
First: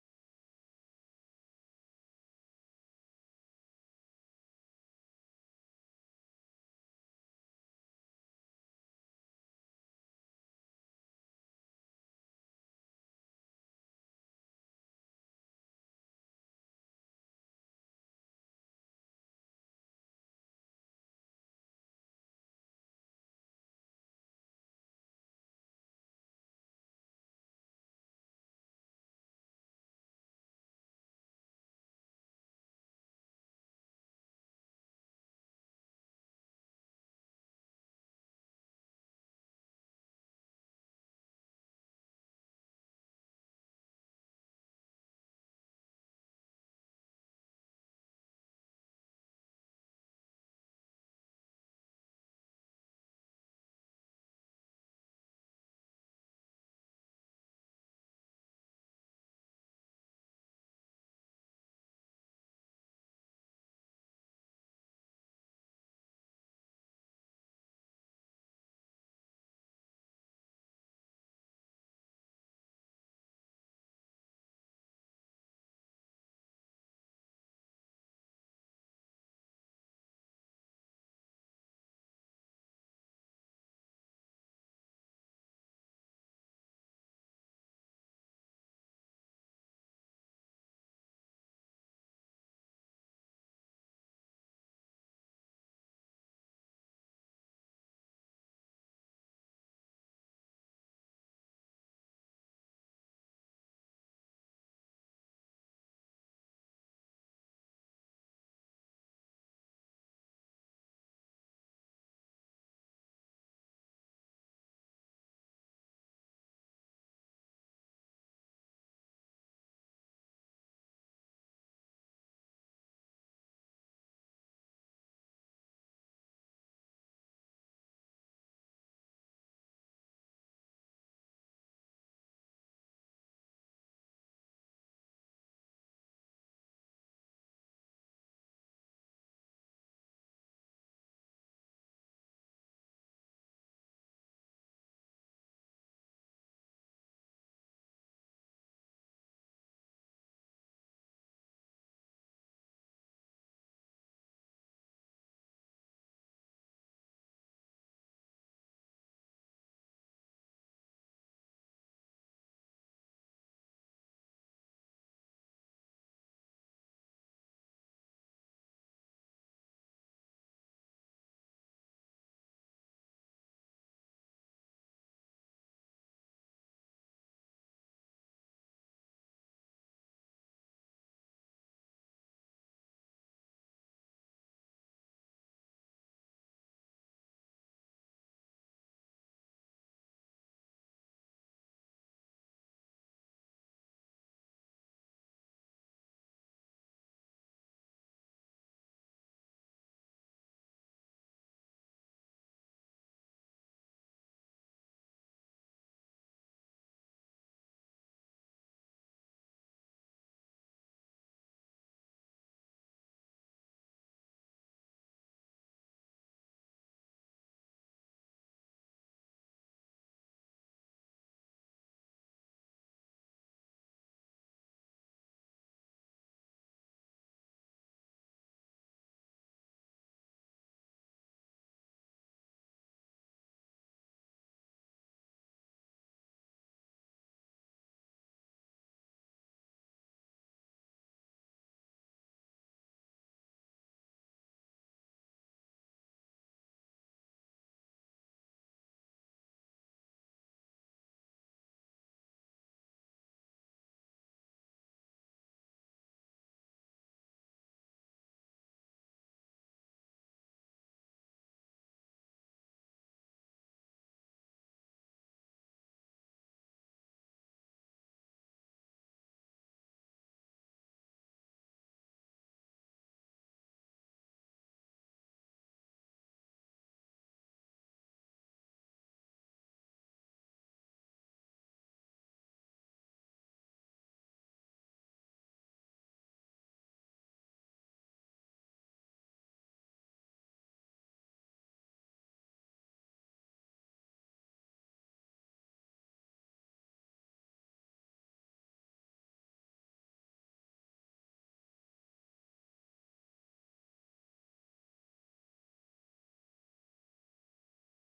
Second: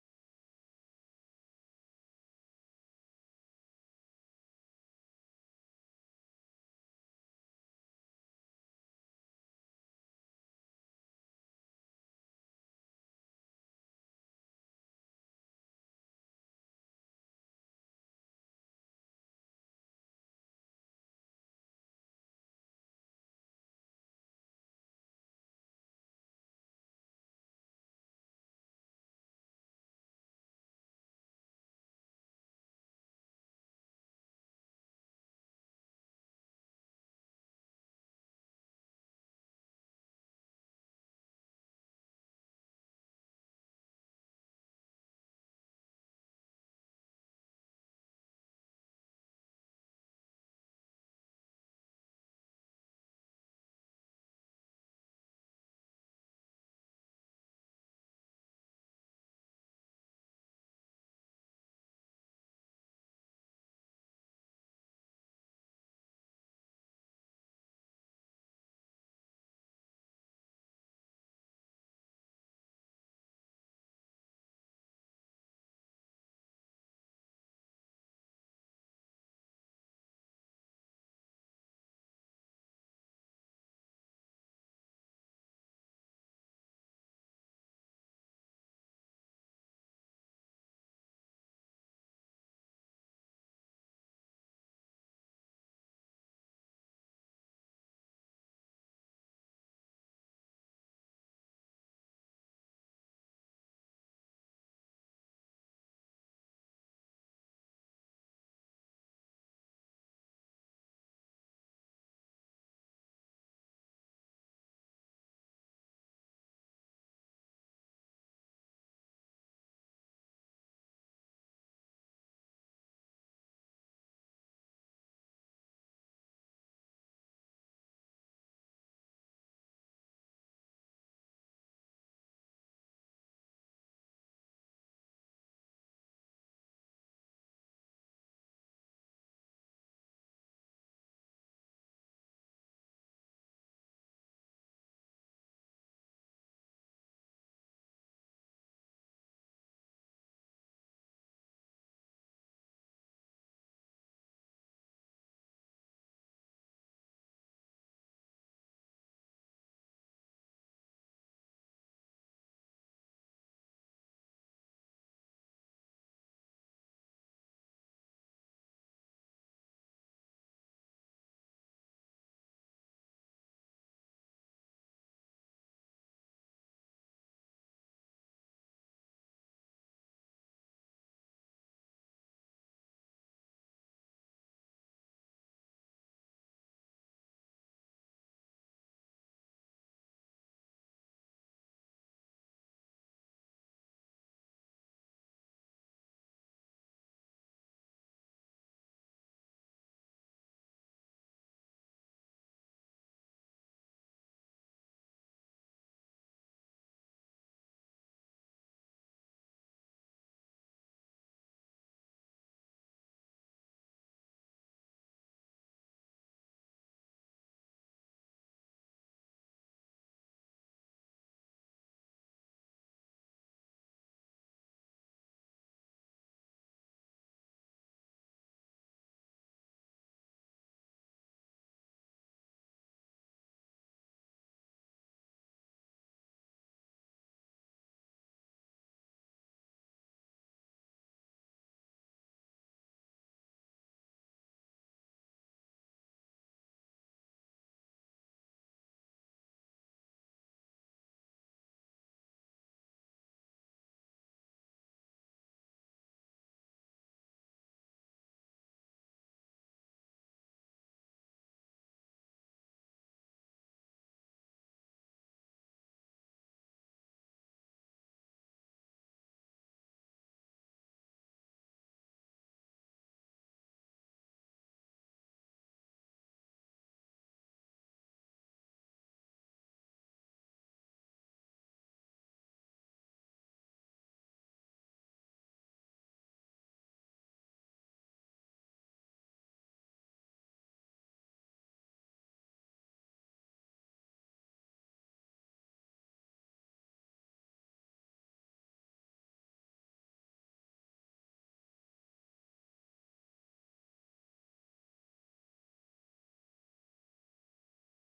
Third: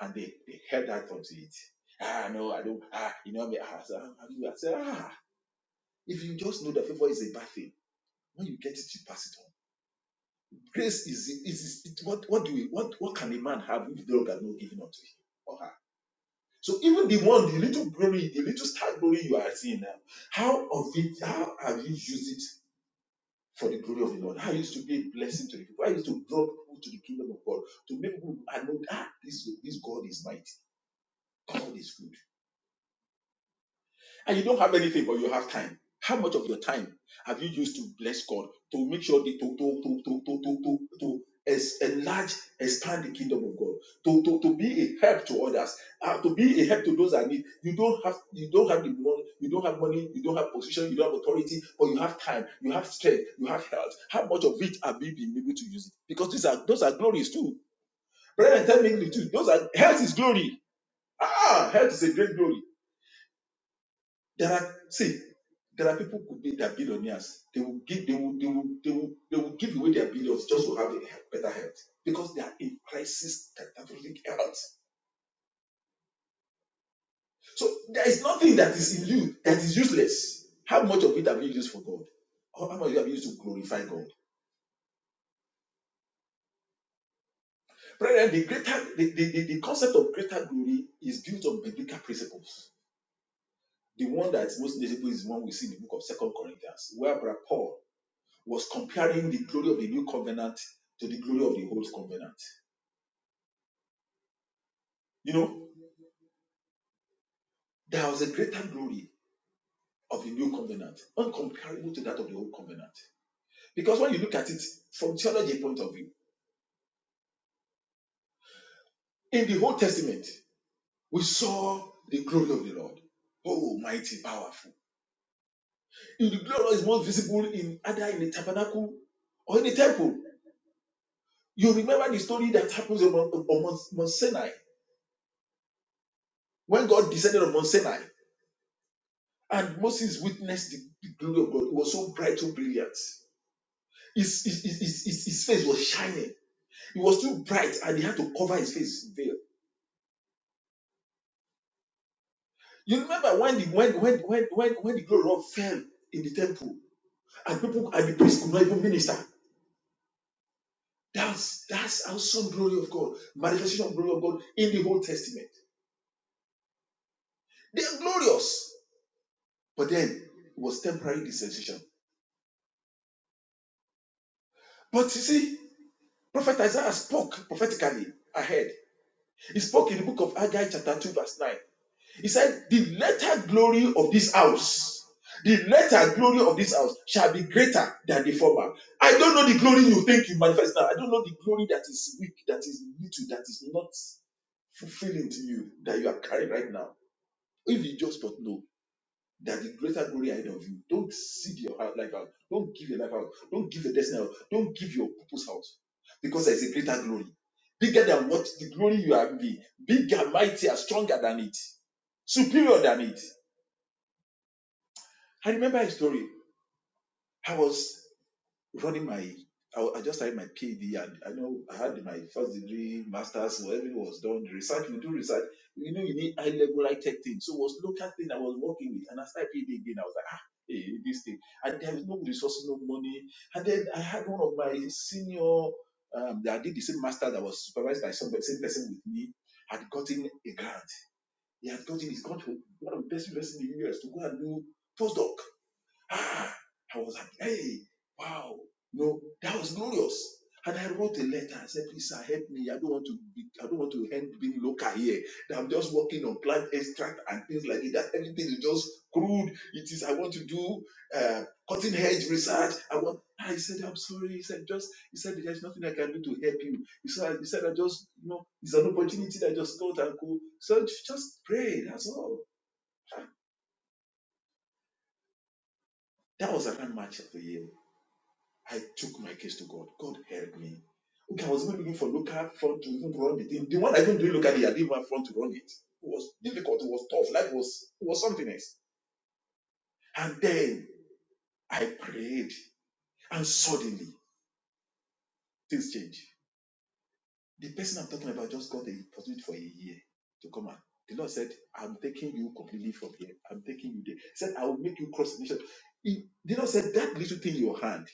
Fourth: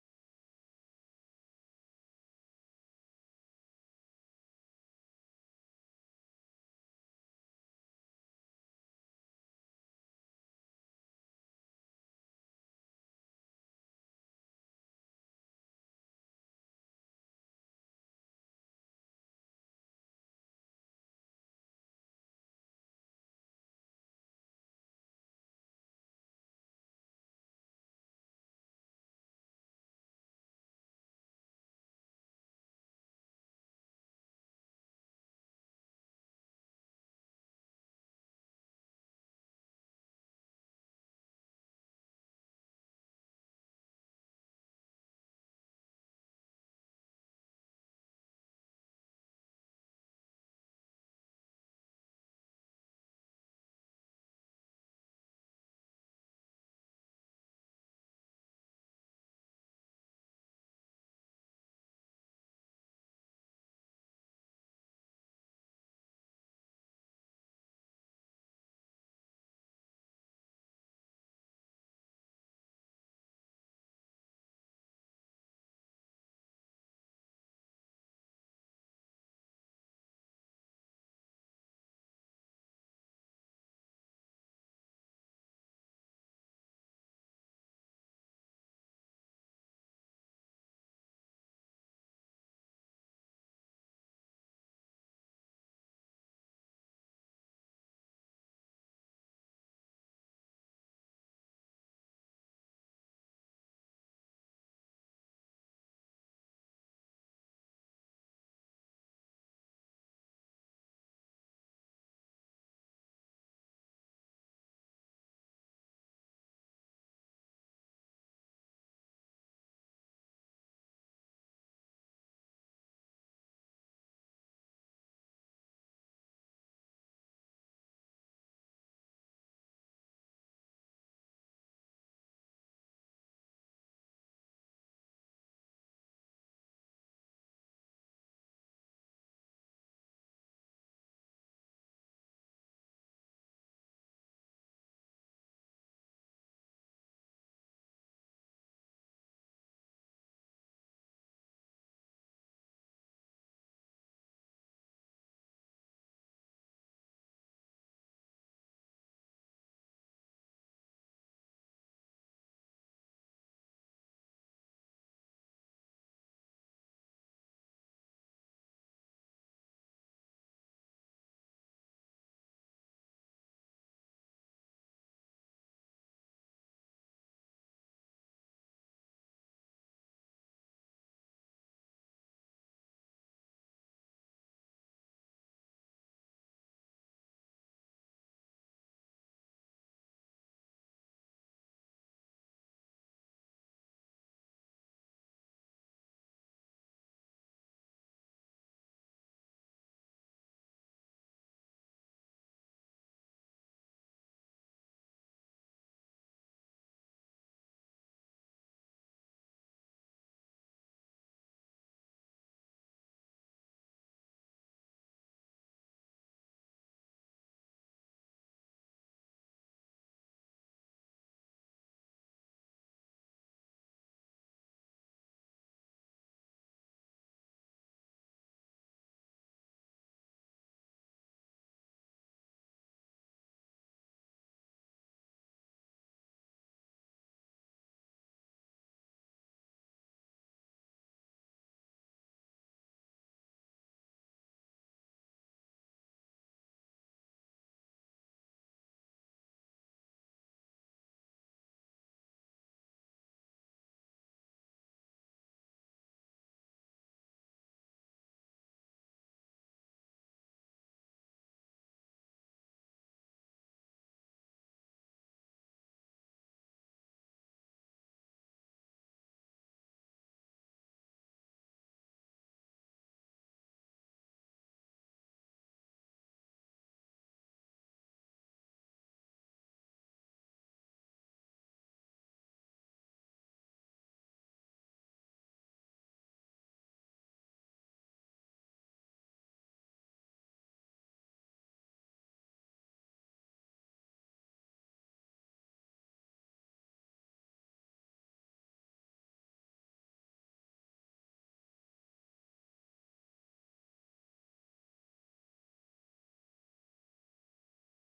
and they, they held out onto it. Ah no, I don't. Ah, you know me. Ah, so, ah, I said, ah, if you just know that favor is a bad thing, when you get it, you pass it on. Grace is is, is it, what what do we what what can a man have if the Lord has not given up to him or her? So even the one, the little glory, the little star glory you are seeing now, how of it, how have you used it for the glory of the Lord. I used to be a blessing to the people. I used to draw people to the kingdom of God to make people I know that ah, this, this God is mighty. God is good and you don't have anything, but you have time. How much of your time have you used to bless God to make sure the to to to to to to to, to es- enlarge, expand the kingdom of God, to to, to be a help to others, uh, to be a help to those that need. You don't have you don't have the money, you don't have money, you don't have position, you don't have authority, but you have time, you have strength, you have health. How much of it have you been able to use it? Because these are those are glories too. Brethren, tell me the truth. Those are health is glory. Ah, health is a great glory there are see, there are people who be that billionaires. They will give they will they will they will they will give away their billions just to have a he- better health because they are in crisis catastrophic health. So there is nothing that is in you that is useless. How much of it have you used for God? Or how much you have used to glorify God? Brethren, the greater the, the, the, the concept of greater glory is built on biblical principles. The one that is most notable is the one we see in the book of Second Corinthians, where Brother Paul was comparing the glory of the new covenant to the glory of the old covenant. You know, there was a greater glory of the new covenant, uncomparable to that of the old covenant. Because when you look at it from theology point of view, in the Old Testament, we saw the glory of the Lord. Oh, mighty, powerful. In the glory is most visible in either in the tabernacle or in the temple. You remember the story that happens on, Mount- on Mount Sinai when God descended on Mount Sinai. And Moses witnessed the, the glory of God. It was so bright, so brilliant. His, his, his, his, his face was shining. It was too bright, and he had to cover his face with veil. You remember when the when when when when, when the glory of God fell in the temple, and people and the priests could not even minister. That's that's awesome glory of God, manifestation of glory of God in the Old Testament. They are glorious, but then it was temporary dispensation. But you see, Prophet Isaiah spoke prophetically ahead. He spoke in the book of Haggai, chapter 2, verse 9. He said, The latter glory of this house, the latter glory of this house shall be greater than the former. I don't know the glory you think you manifest now. I don't know the glory that is weak, that is little, that is not fulfilling to you, that you are carrying right now. If you just but know that the greater glory ahead of you, don't seed your heart- life out. Don't give your life out. Don't give your destiny out. Don't give your purpose out. Because there is a greater glory. Bigger than what the glory you have been. Bigger, mightier, stronger than it. Superior than it. I remember a story. I was running my, I, I just had my PhD and I know I had my first degree, master's, so everything was done. The research, you do research, you know, you need high level high tech things. So it was local thing I was working with. And I started PhD again. I was like, ah, hey, this thing. And there was no resources, no money. And then I had one of my senior, um, that I did the same master that was supervised by somebody, same person with me, had gotten a grant. He had gotten, he's gone to one of the best universities in the US to go and do postdoc Ah, I was like, hey, wow. No, that was glorious. And I wrote a letter. I said, please, sir, help me. I don't want to be, I don't want to end being local here. That I'm just working on plant extract and things like it. That everything is just crude. It is, I want to do uh, cutting edge research. I want I said, I'm sorry. He said, just he said there's nothing I can do to help you. He said, he said, I just, you know, it's an opportunity that I just thought I could. So just pray, that's all. That was around March of the year. I took my case to God. God helped me. Okay, I was even looking for local front to even run the thing. The one I even do locally, I didn't even have front to run it. It was difficult. It was tough. Life was it was something else. And then I prayed, and suddenly things changed. The person I'm talking about just got the opportunity for a year to come and the Lord said, I'm taking you completely from here. I'm taking you there. He said, I will make you cross the nation. He- The Lord said, That little thing in your hand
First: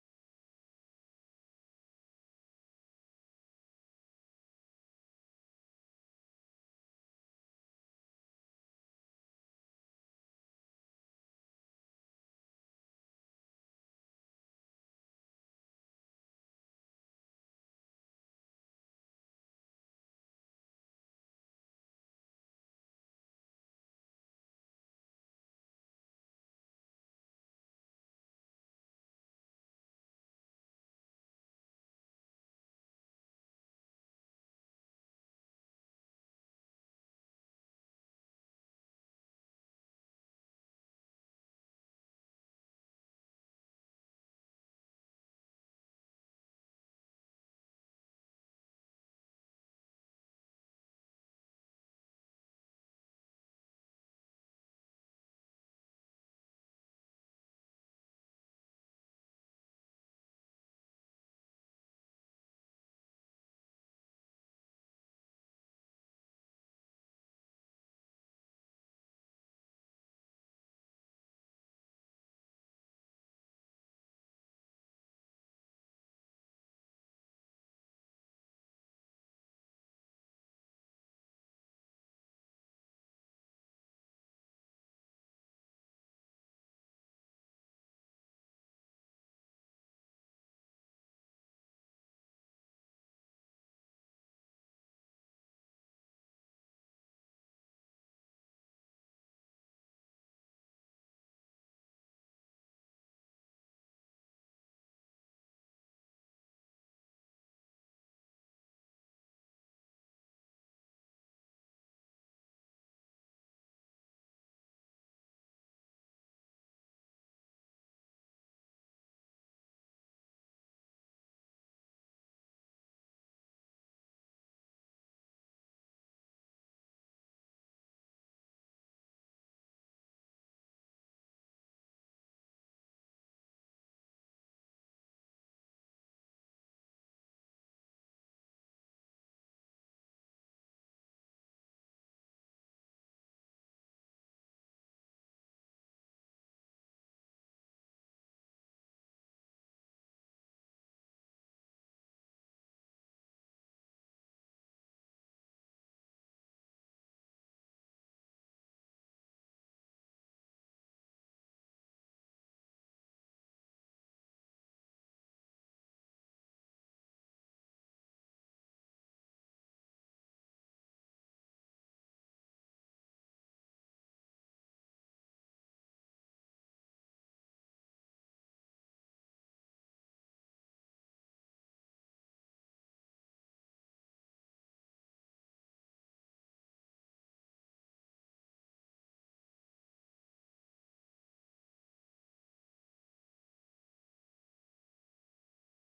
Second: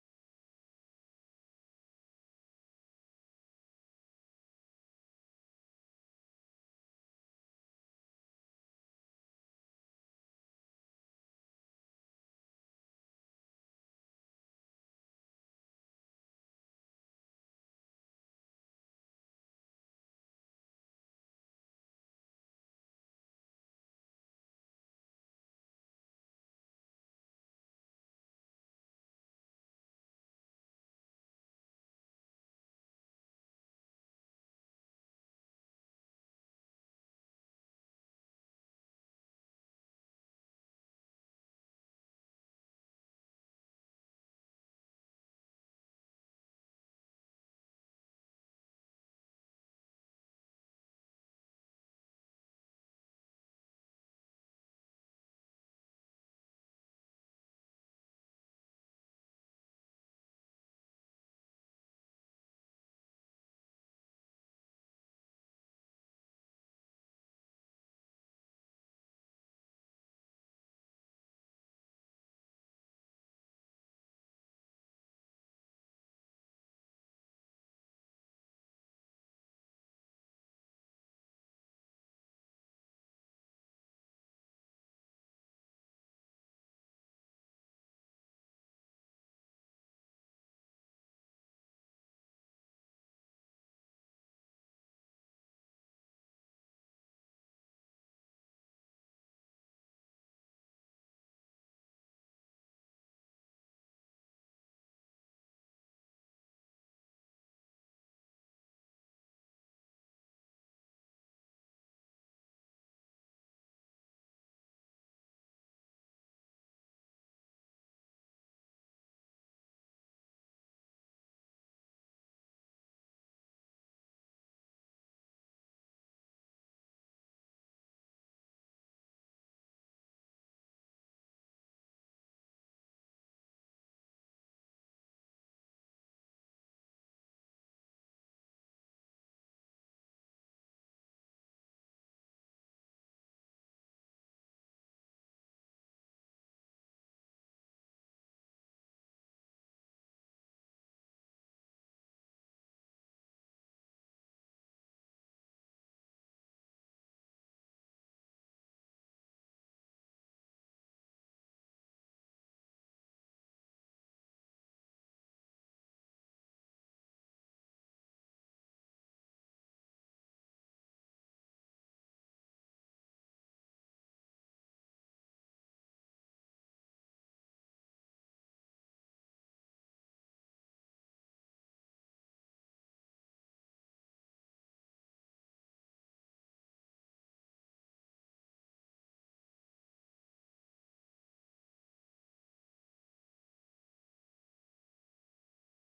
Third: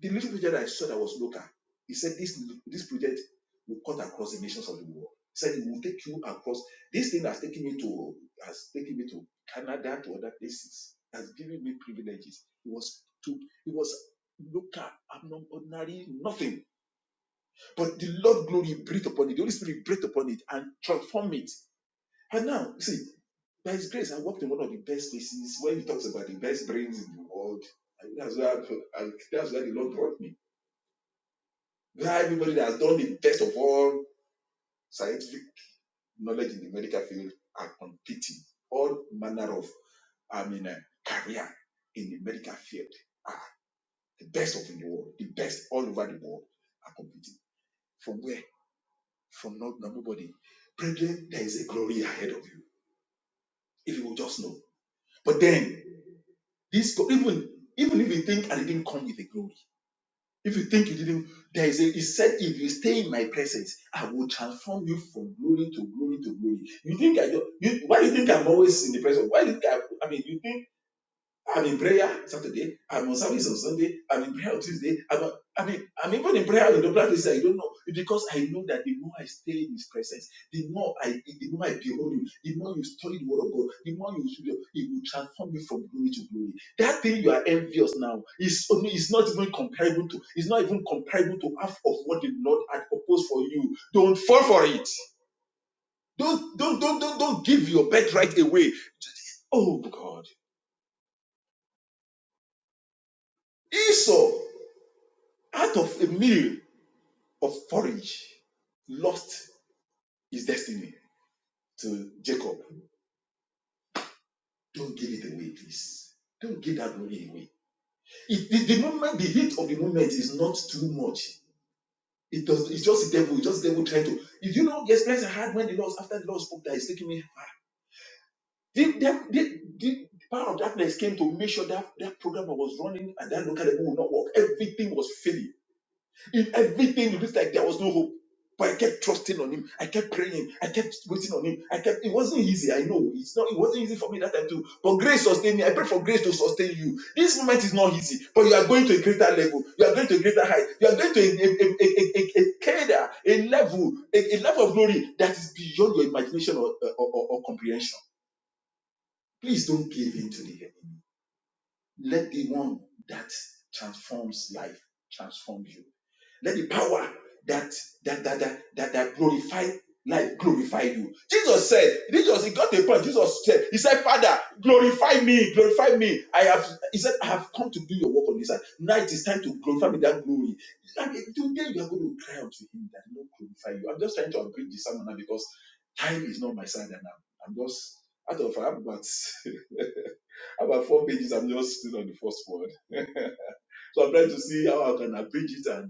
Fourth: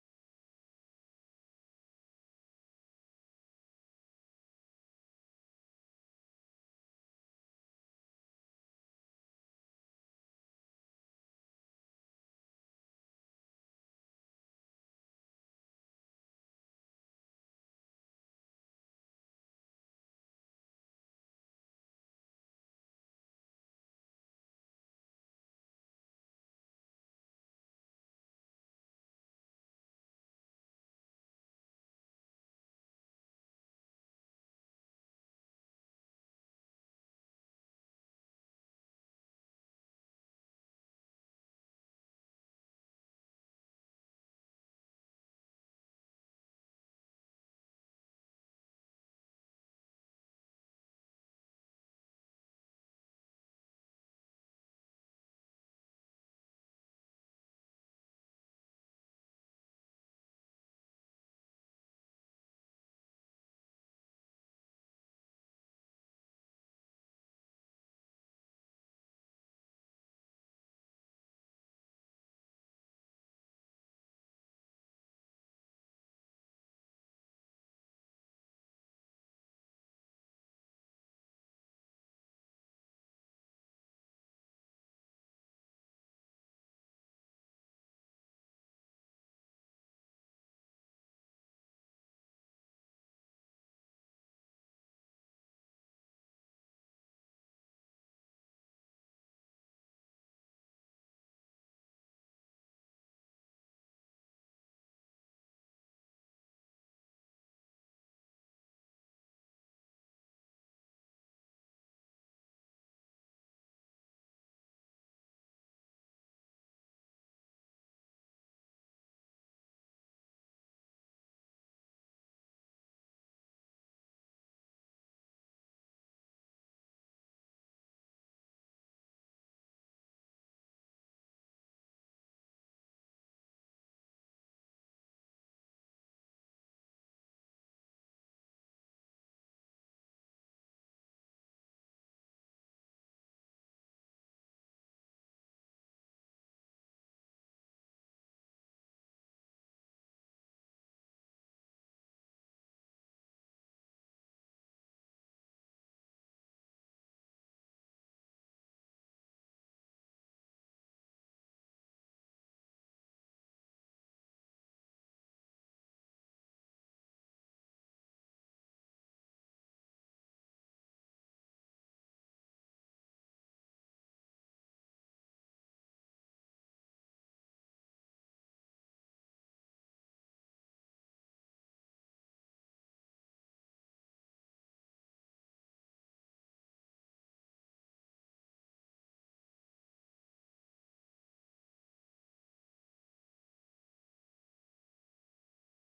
The little project I saw that was local, he said this, this project will cut across the nations of the world. He said it will take you across. This thing has taken me to has taken me to Canada to other places, has given me privileges. It was to it was local, abnormal, ordinary, nothing. But the Lord glory breathed upon it. The Holy Spirit breathed upon it and transformed it. And now, see, by His grace, I worked in one of the best places where He talks about the best brains in the world. And that's where I- that's where the Lord brought me. We have everybody that has done the best of all scientific knowledge in the medical field are competing. All manner of, I mean, uh, career in the medical field are the best of in the world, the best all over the world are competing. From where? From not nobody. Brethren, there is a glory ahead of you if you will just know. But then, this even even if you think I didn't come with a glory If you think you didn't, there is a, he said, if you stay in my presence, I will transform you from glory to glory to glory. You think I don't, you, why do you think I'm always in the presence? Why do you think I, I mean, you think I'm in prayer Saturday. I'm on service on Sunday. I'm in prayer on Tuesday. I'm, I mean, I'm even in prayer in the practice. I don't know because I know that the more I stay in His presence, the more I, the more I behold Him, the more you study the Word of God, the more you, you He will transform you from glory to glory. That thing you are envious now is only is not even comparable to. It's not even comparable to half of what the Lord had proposed for you. Don't fall for it. Don't don't don't don't, don't give your birthright away. Oh God, Esau out of a meal. of forage, lost his destiny to Jacob. Don't give it away, please. Don't give that glory away. It, the, the moment, the heat of the moment is not too much. It does. It's just the devil. It's just the devil trying to. If you know the experience I had when the Lord, after the Lord spoke, that is taking me far. The, the, the, the power of darkness came to make sure that that program I was running at that local level would not work. Everything was failing In everything, it looks like there was no hope. But I kept trusting on him. I kept praying. I kept waiting on him. I kept. It wasn't easy. I know it's not. It wasn't easy for me that time too. But grace sustained me. I pray for grace to sustain you. This moment is not easy, but you are going to a greater level. You are going to a greater height. You are going to a a a a, a, a, cadre, a level, a, a level of glory that is beyond your imagination or, or, or, or comprehension. Please don't give in to the enemy. Let the one that transforms life transform you let the power that that that that that, that glorified life glorify you. Jesus said, Jesus, he got the point. Jesus said, He said, Father, glorify me, glorify me. I have he said, I have come to do your work on this earth. Now it is time to glorify me with that glory. And today you are going to cry out to him that he will glorify you. I'm just trying to abridge this sermon now because time is not my side and I'm, I'm just out of I have about about four pages. I'm just still on the first word, so I'm trying to see how I can abridge it and.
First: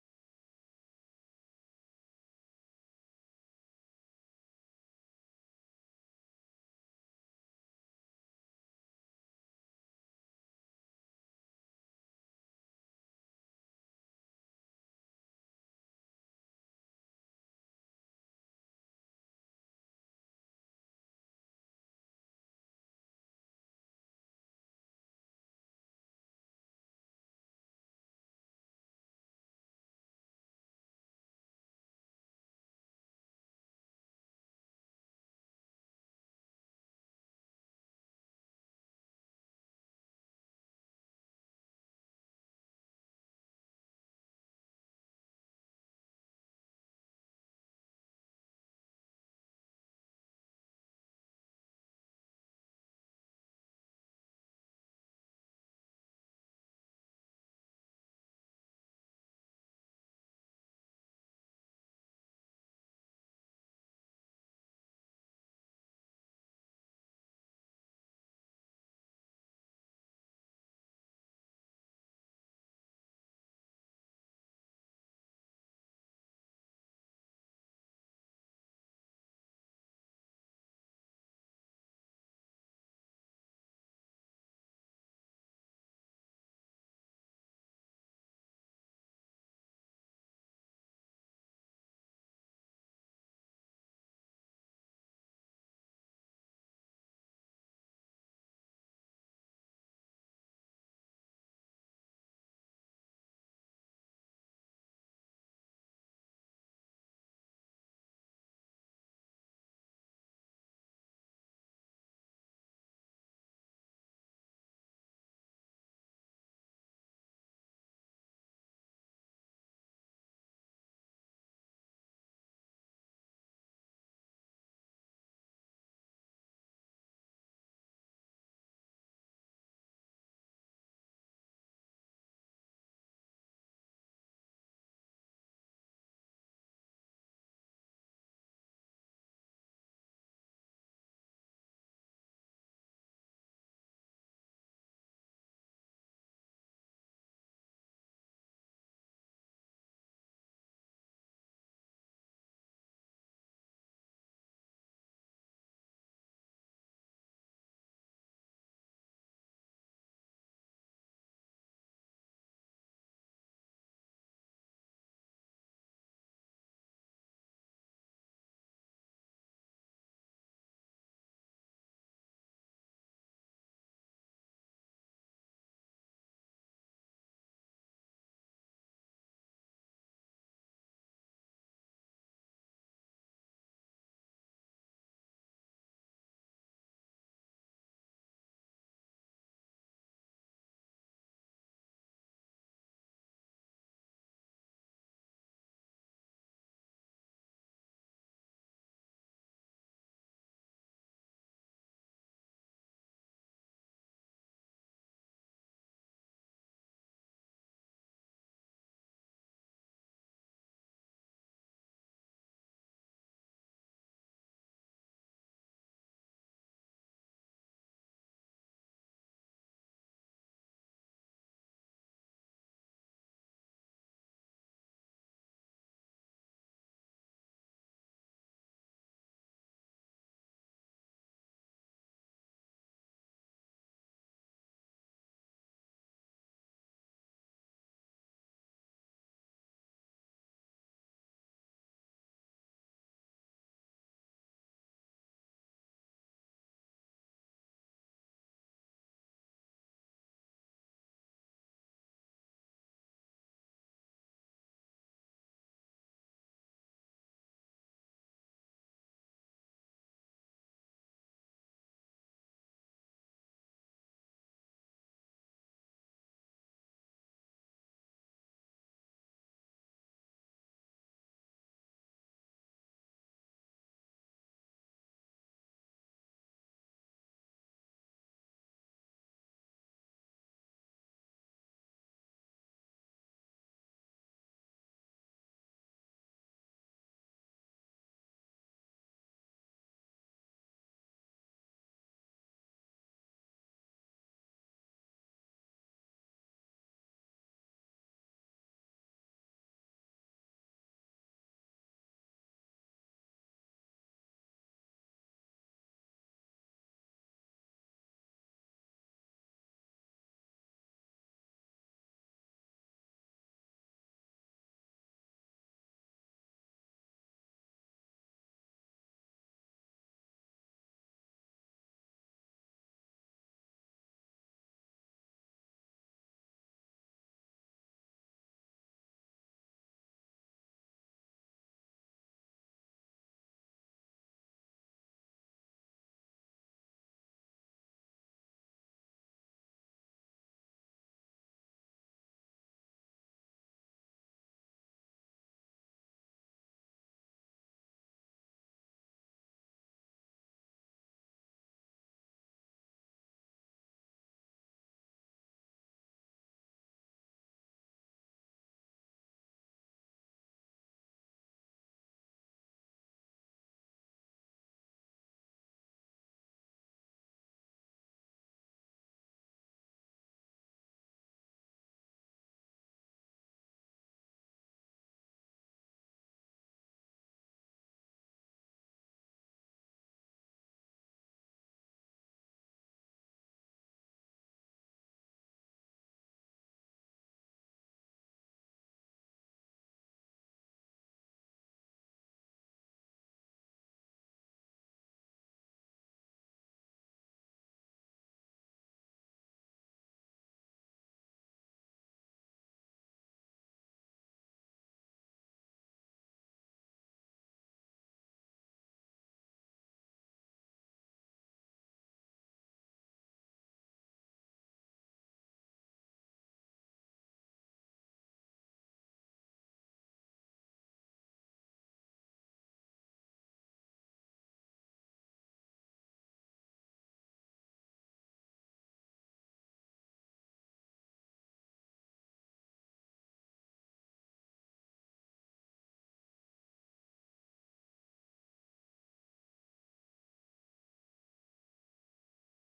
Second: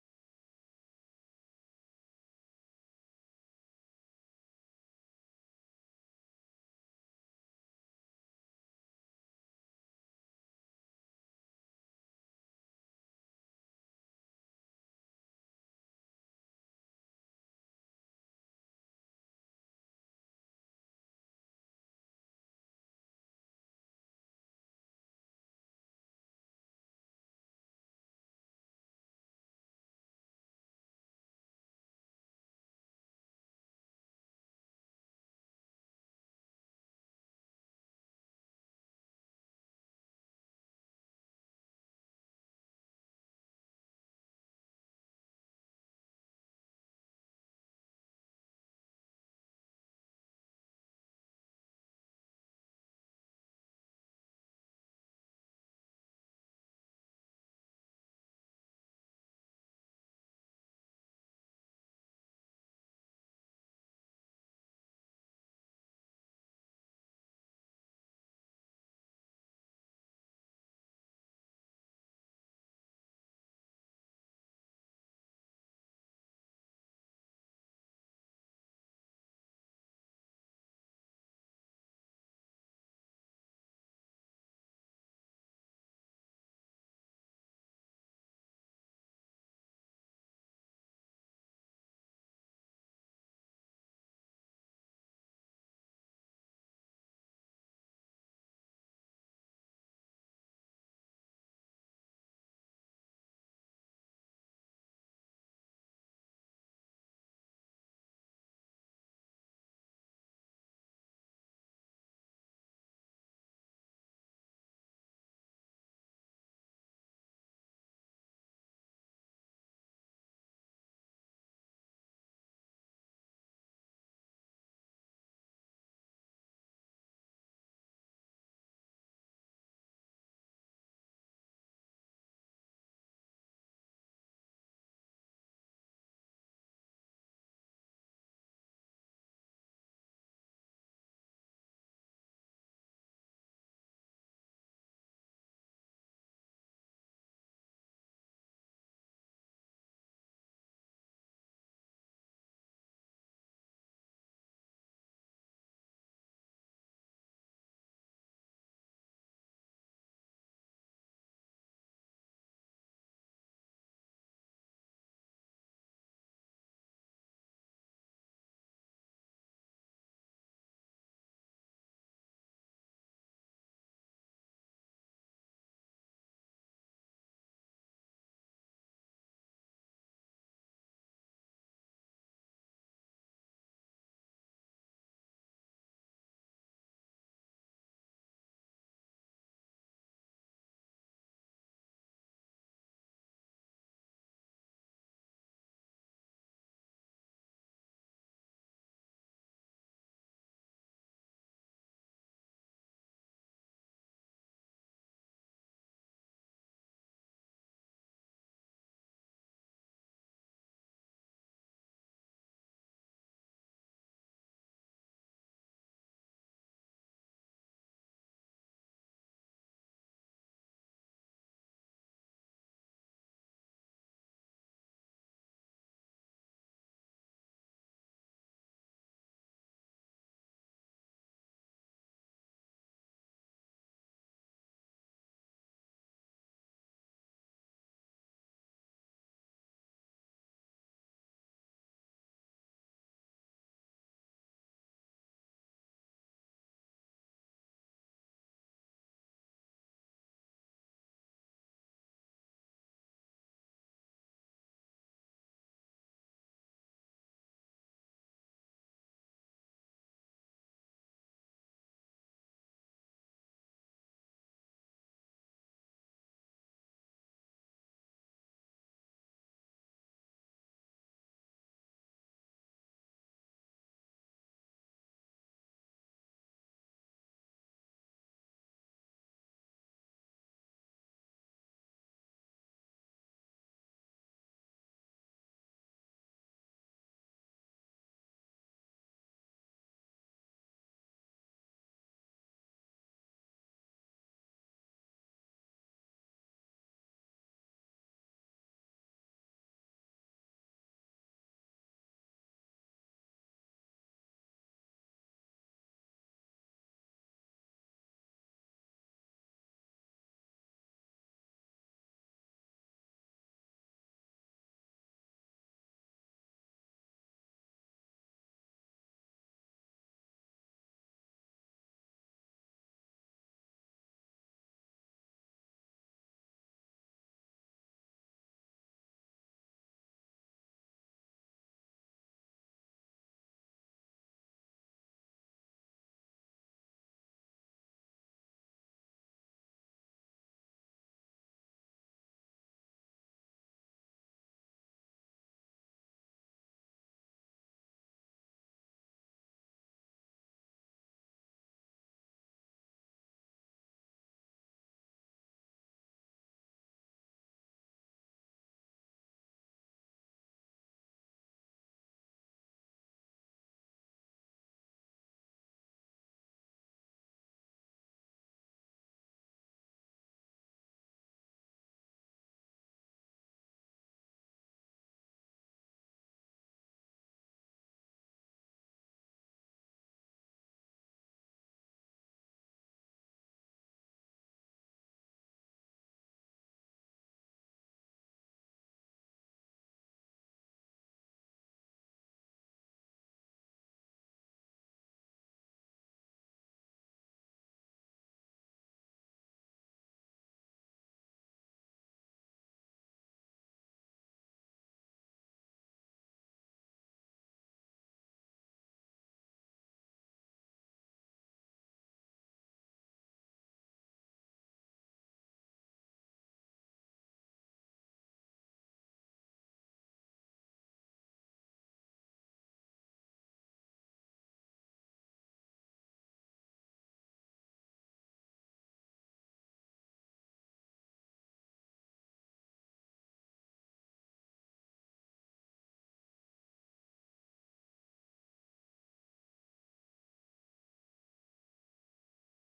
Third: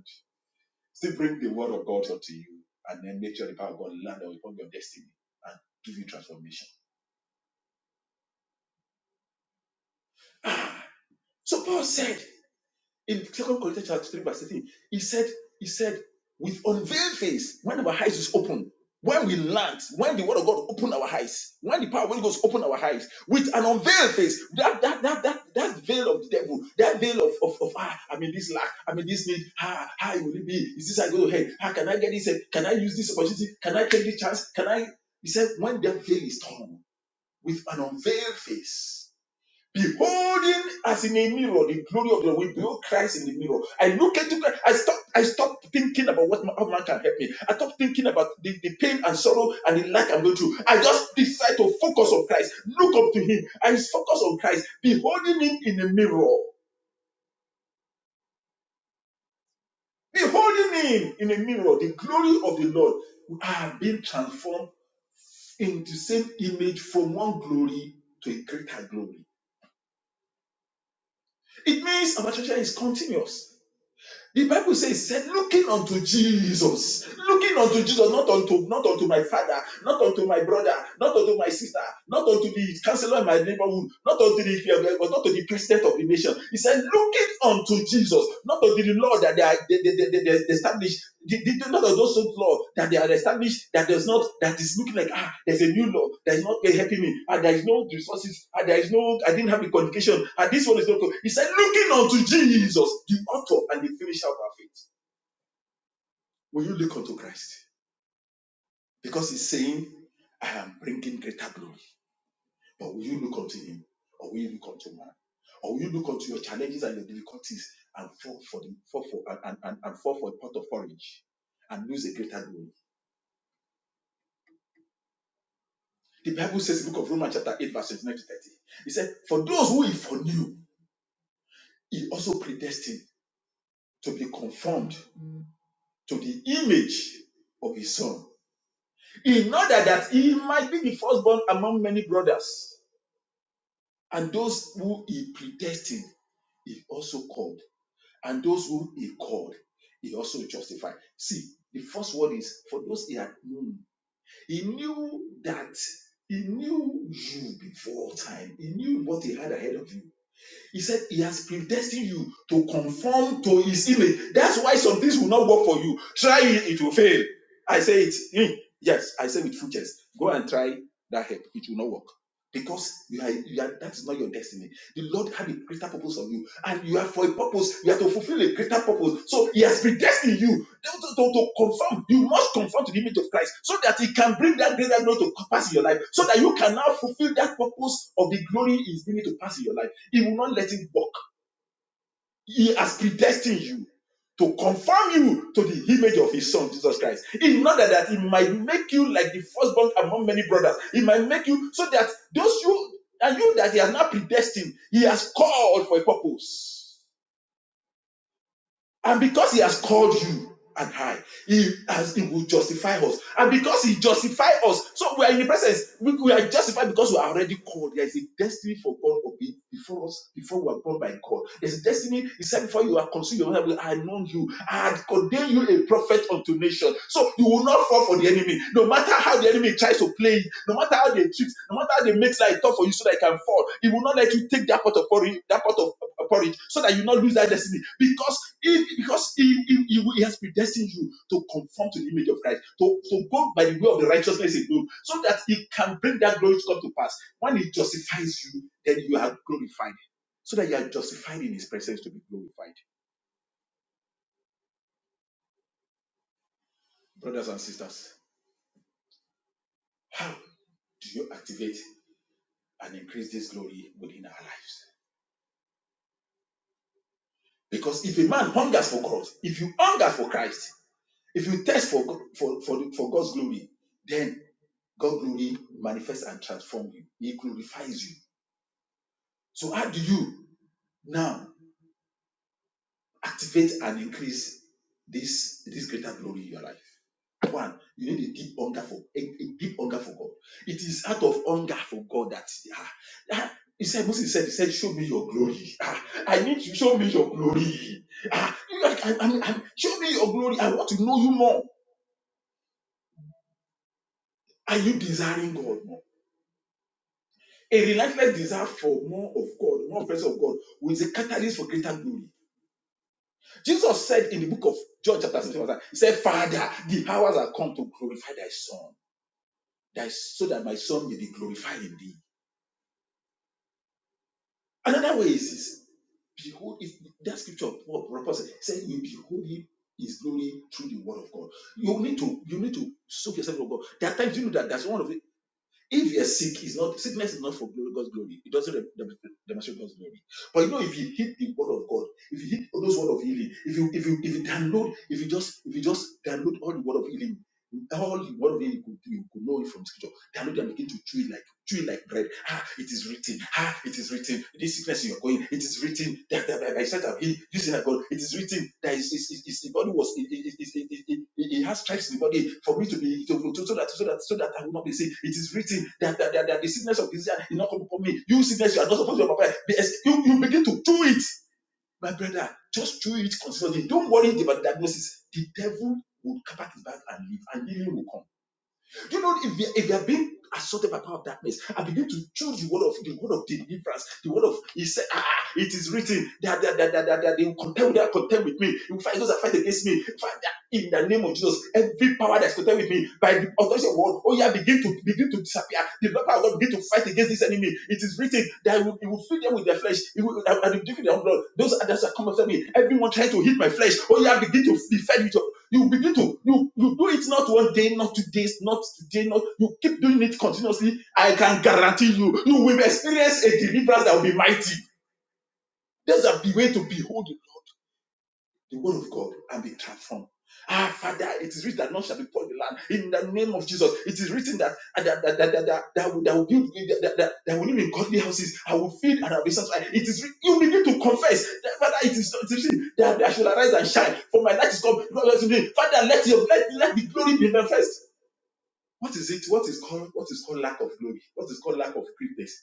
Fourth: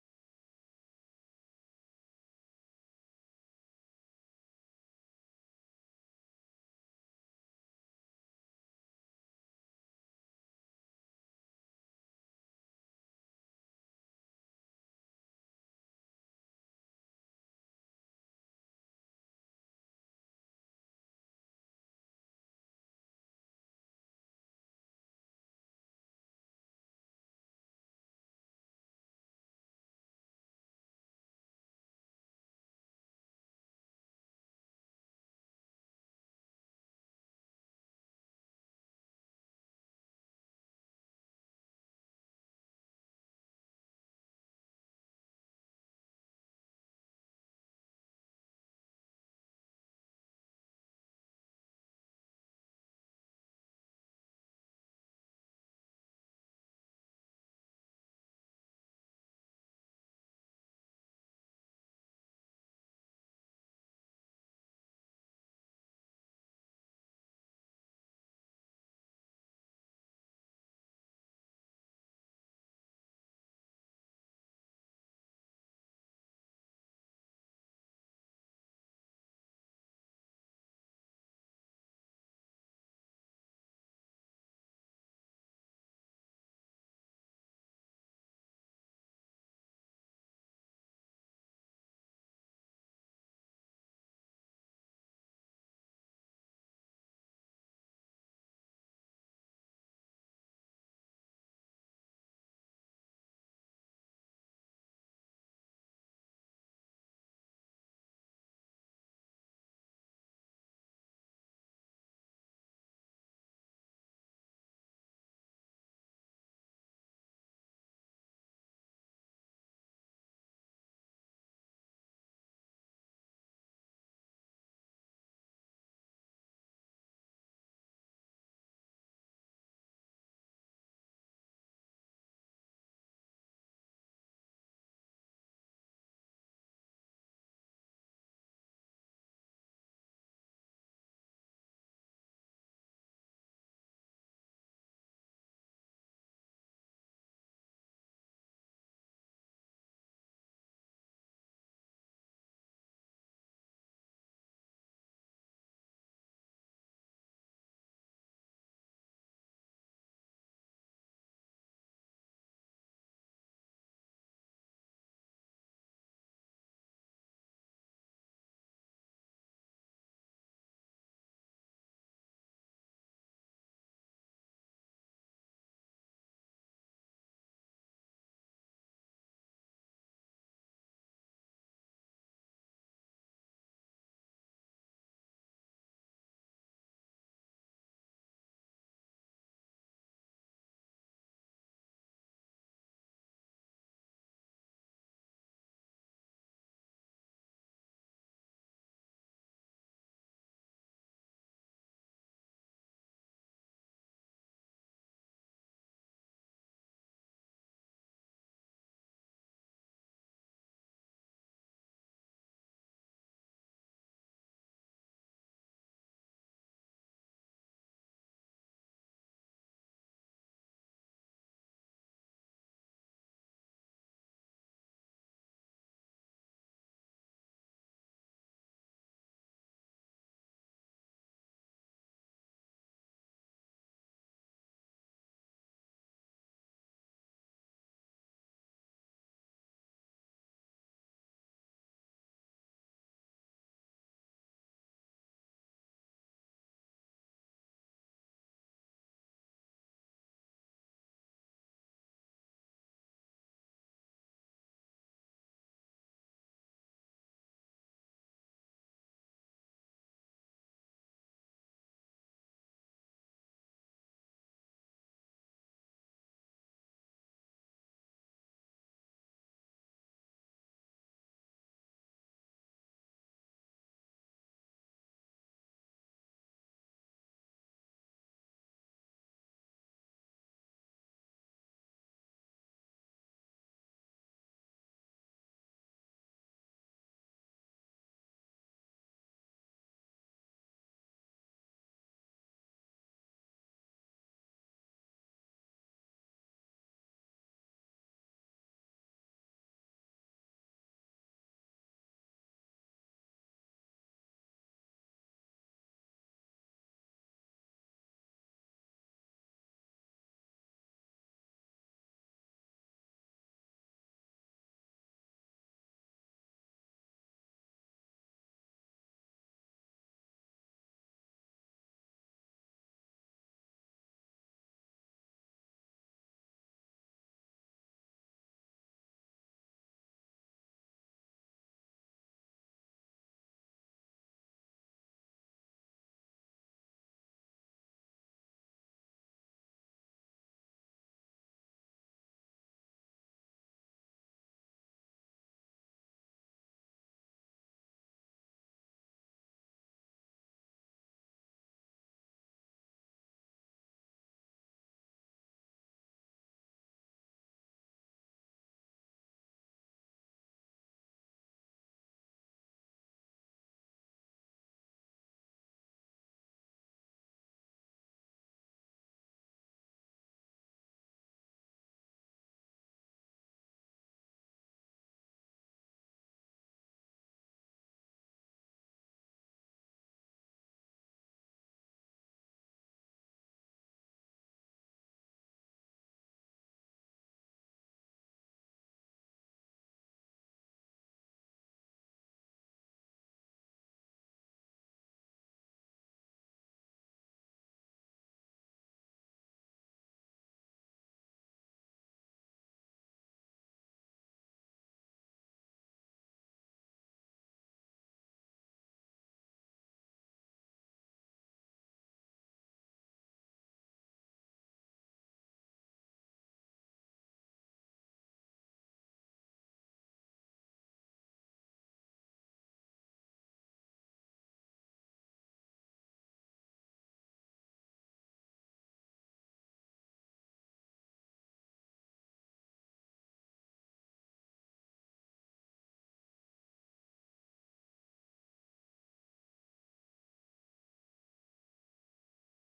Still bring the word of God up to you and then make sure the power of God land on upon your destiny and give you transformation. So Paul said, in Second Corinthians chapter 3, verse 13, he said, He said, with unveiled face, when our eyes is open, when we learnt, when the word of God open our eyes, when the power of God goes open our eyes, with an unveiled face, that that that that that veil of the devil, that veil of of, of ah, I mean this lack, I mean this need, ah, how will it be? Is this I go ahead? How can I get this? eh? Can I use this opportunity? Can I take this chance? Can I? He said, when that veil is torn with an unveiled face beholding as in a mirror the glory of the Lord. we behold Christ in the mirror. I look into Christ. I stop. I stop thinking about what man, how man can help me. I stop thinking about the, the pain and sorrow and the lack I'm going through. I just decide to focus on Christ. Look up to Him. I focus on Christ, beholding Him in the mirror, beholding Him in the mirror, the glory of the Lord. We are being transformed into the same image from one glory to a greater glory. It means our treasure is continuous. The Bible says, said, looking unto Jesus, looking unto Jesus, not unto not unto my father, not unto my brother, not unto my sister, not unto the counselor in my neighborhood, not unto the not unto the president of the nation. He said, looking unto Jesus, not unto the Lord that they are they, they, they, they, establish the, the, not of those old law that they are established that does not that is looking like ah there's a new law that is not eh, helping me and ah there is no resources and ah there is no I didn't have a qualification and ah this one is not good. He said looking unto Jesus the author and the finisher of our faith. Will you look unto Christ? Because he's saying I am bringing greater glory. But will you look unto him or will you look unto man? Or will you look unto your challenges and your difficulties and fall for the fall for and, and and fall for a pot of porridge and lose a greater glory? The Bible says in the book of Romans, chapter 8, verse 29 to 30. He said, For those who he foreknew, he also predestined to be conformed to the image of his son, in order that he might be the firstborn among many brothers. And those who he predestined, he also called. And those who he called, he also justified. See, the first word is for those he had known. He knew that he knew you before time. He knew what he had ahead of you He said he has predestined you to conform to his image. That's why some things will not work for you. Try it, it will fail. I say it. Hmm. Yes, I say with full chest. Go and try that help. It will not work because you are, you are that is not your destiny. The Lord had a greater purpose of you, and you are for a purpose. You are to fulfill a greater purpose. So He has predestined you to, to, to- to conform. You must conform to the image of Christ, so that He can bring that greater glory to pass in your life, so that you can now fulfill that purpose of the glory He's bringing to pass in your life. He will not let it walk. He has predestined you to conform you to the image of his son Jesus Christ. In order that he might make you like the firstborn among many brothers. He might make you so that those you and you that he has not predestined, he has called for a purpose. And because he has called you and I, he has he will justify us. And because he justified us, so we are in the presence. We, we are justified because we are already called. There is a destiny for God of it before us, before we are born by God. There's a destiny, he said, before you are conceived, your mother will- I have known you. I had ordained you a prophet unto nation. So you will not fall for the enemy. No matter how the enemy tries to play, it, no matter how they trick, no matter how they make life tough for you so that you can fall, he will not let you take that part of glory, that part of porridge so that you not lose that destiny because if because he, he, he he has predestined you to conform to the image of Christ to, to go by the way of the righteousness in him so that he can bring that glory to come to pass when he justifies you then you are glorified so that you are justified in his presence to be glorified brothers and sisters do you activate and increase this glory within our lives because if a man hungers for God if you hunger for Christ if you thirst for, God- for, for, for God's glory then. God glory manifests and transforms you. He glorifies you. So how do you now activate and increase this this greater glory in your life? One, you need a deep hunger for a, a deep hunger for God. It is out of hunger for God that ah, ah, he said, Moses said, he said, show me your glory. Ah, I need you, show me your glory. Ah, I- I- i i show me your glory. I want to know you more. Are you desiring God more? A relentless desire for more of God, more presence of God, was a catalyst for greater glory. Jesus said in the book of John, chapter 16, verse 9, He said, Father, the hours are come to glorify thy son, thy, so that my son may be glorified in thee. Another way is this behold, if that scripture of Paul purpose said, You behold him his glory through the word of God. You need to you need to soak yourself of God. There are times you know that that's one of the If you're sick, it's not sickness is not for God's glory. It doesn't demonstrate God's glory. But you know, if you hit the word of God, if you hit those word of healing, if you if you if you download, if you just if you just download all the word of healing all you one day you could do, you could know it from scripture. They are not there and begin to chew it like chew it like bread. Ah, it is written. Ah, it is written. This sickness you are going, it is written. That that that- by sight of he, this is I got, it is written. that is, is, is the body was it, it, it, it, it, it, it it has stripes in the body for me to be to, to, so that so that so that I will not be sick. It is written that that, that, that the sickness of this is not come upon me. You sickness, you are not supposed to be upon You, you begin to do it my brother, just do it consistently. Don't worry about diagnosis. The devil will come back his back and leave, and healing will come. Do you know if you if they are being assaulted by power of darkness and begin to choose the word of the word of deliverance, the word of he said, ah, ah, it is written that that that that, that, that they will contend with that contend with me. He will those that fight against me in the name of Jesus, every power that's connected with me by the authority of God, oh yeah, begin to begin to disappear. The power of God begin to fight against this enemy. It is written that it will, it will feed them with their flesh. It will, I, give you their blood. Those others that come after me, everyone trying to hit my flesh, oh yeah, begin to be fed with your. You begin to you you do it not one day, not two days, not today, not you keep doing it continuously. I can guarantee you, you will experience a deliverance that will be mighty. That's the way to behold the Lord the word of God and be transformed. Ah, Father, it is written that none shall be poor in the land. In the name of Jesus, it is written that that that that that that, that, will, that will build that, that, that, that will live in godly houses. I will feed and I will be satisfied. It is writ- you begin to confess that Father, it is it is written that I shall arise and shine, for my light is come. God is with me. Father, let your let, let the glory be manifest. What is it? What is called what is called lack of glory? What is called lack of greatness?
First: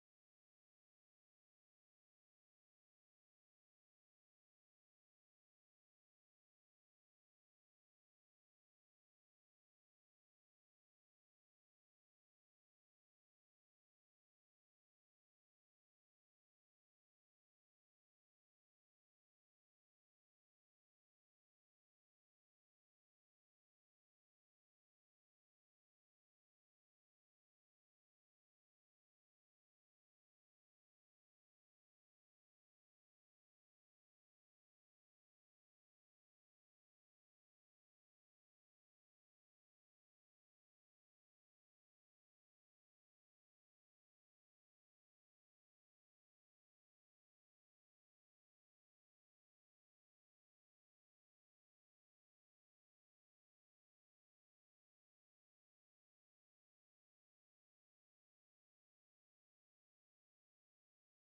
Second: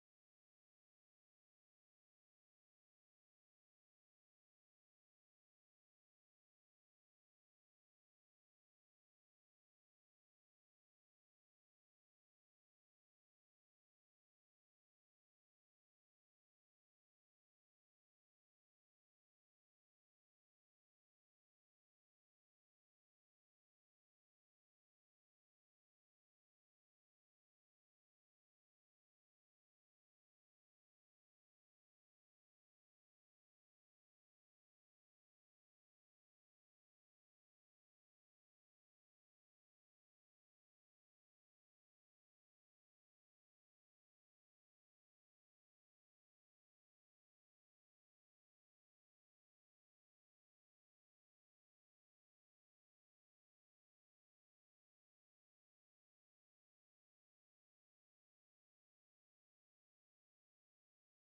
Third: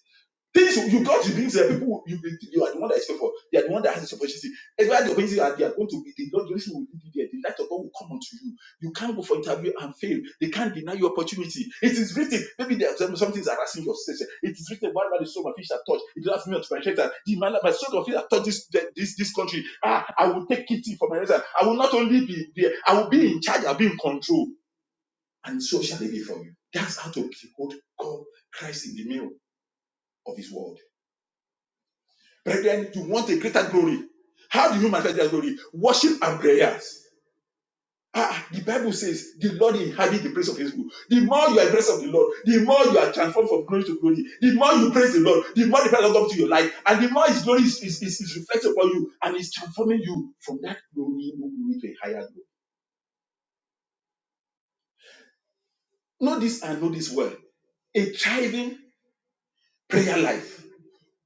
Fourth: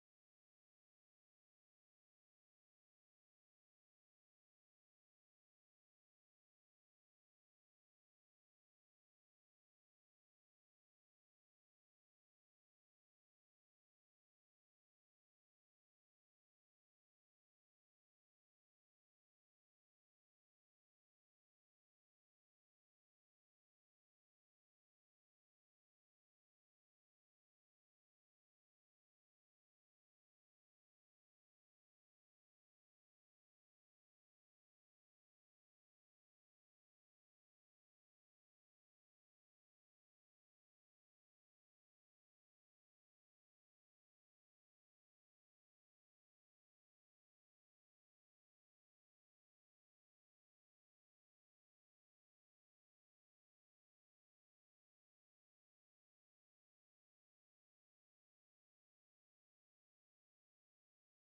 Things you got to believe that people you be- you are the one that is faithful. They are the one that has this opportunity. Everywhere the opportunity are, they are going to be the Lord Jerusalem will be there. The light of God will come unto you. You can't go for interview and fail. They can't deny you opportunity. It is written. Maybe there are some, some things are asking your session. It is written. One man the soul my fish that touch. It does me to my shelter. The man my soul of fish that touch this, this this country. Ah, I will take it for my reason. I will not only be there. I will be in charge. I'll be in control. And so shall it be for you. That's how to behold God, Christ in the middle of His world. Brethren, you want a greater glory. How do you manifest that glory? Worship and prayers. Ah, the Bible says the Lord inhabits the praise of his people. The more you are praise of the Lord, the more you are transformed from glory to glory, the more you praise the Lord, the more the presence comes to your life, and the more his glory is, is, is, is reflected upon you and is transforming you from that glory, low glory to a higher glory. Know this and know this well. A thriving prayer life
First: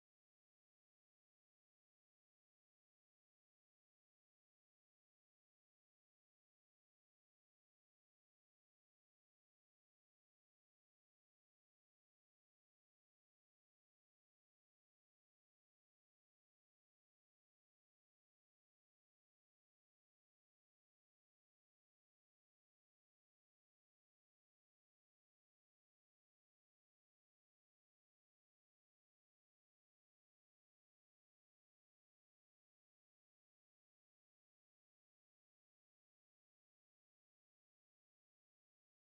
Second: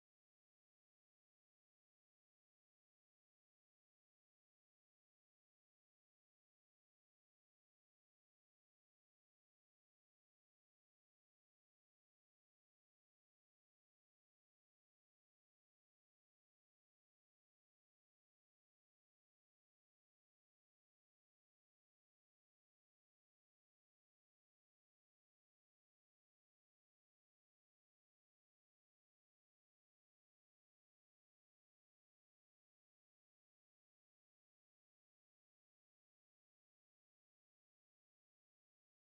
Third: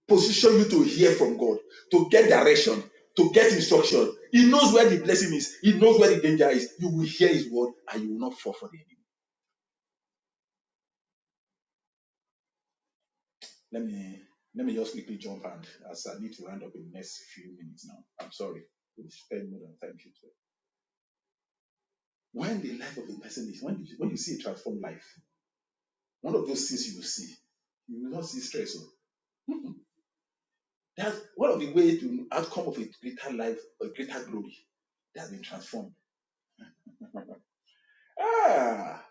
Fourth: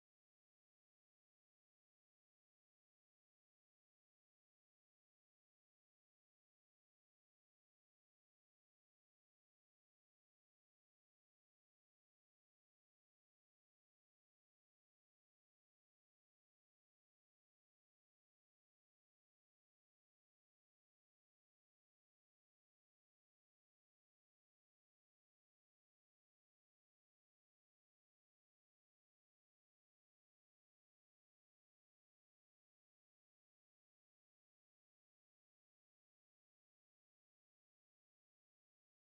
position you to hear from God, to get direction, to get instruction. He knows where the blessing is. He knows where the danger is. You will hear His word, and you will not fall for the enemy. Let me let me just quickly jump and as I need to round up in the next few minutes now. I'm sorry, we spend more than time. here. today. When the life of a person is when you, when you see a transformed life, one of those things you will see, you will not see stress. oh. That's one of the ways to outcome of a greater life, a greater glory that has been transformed. Ah,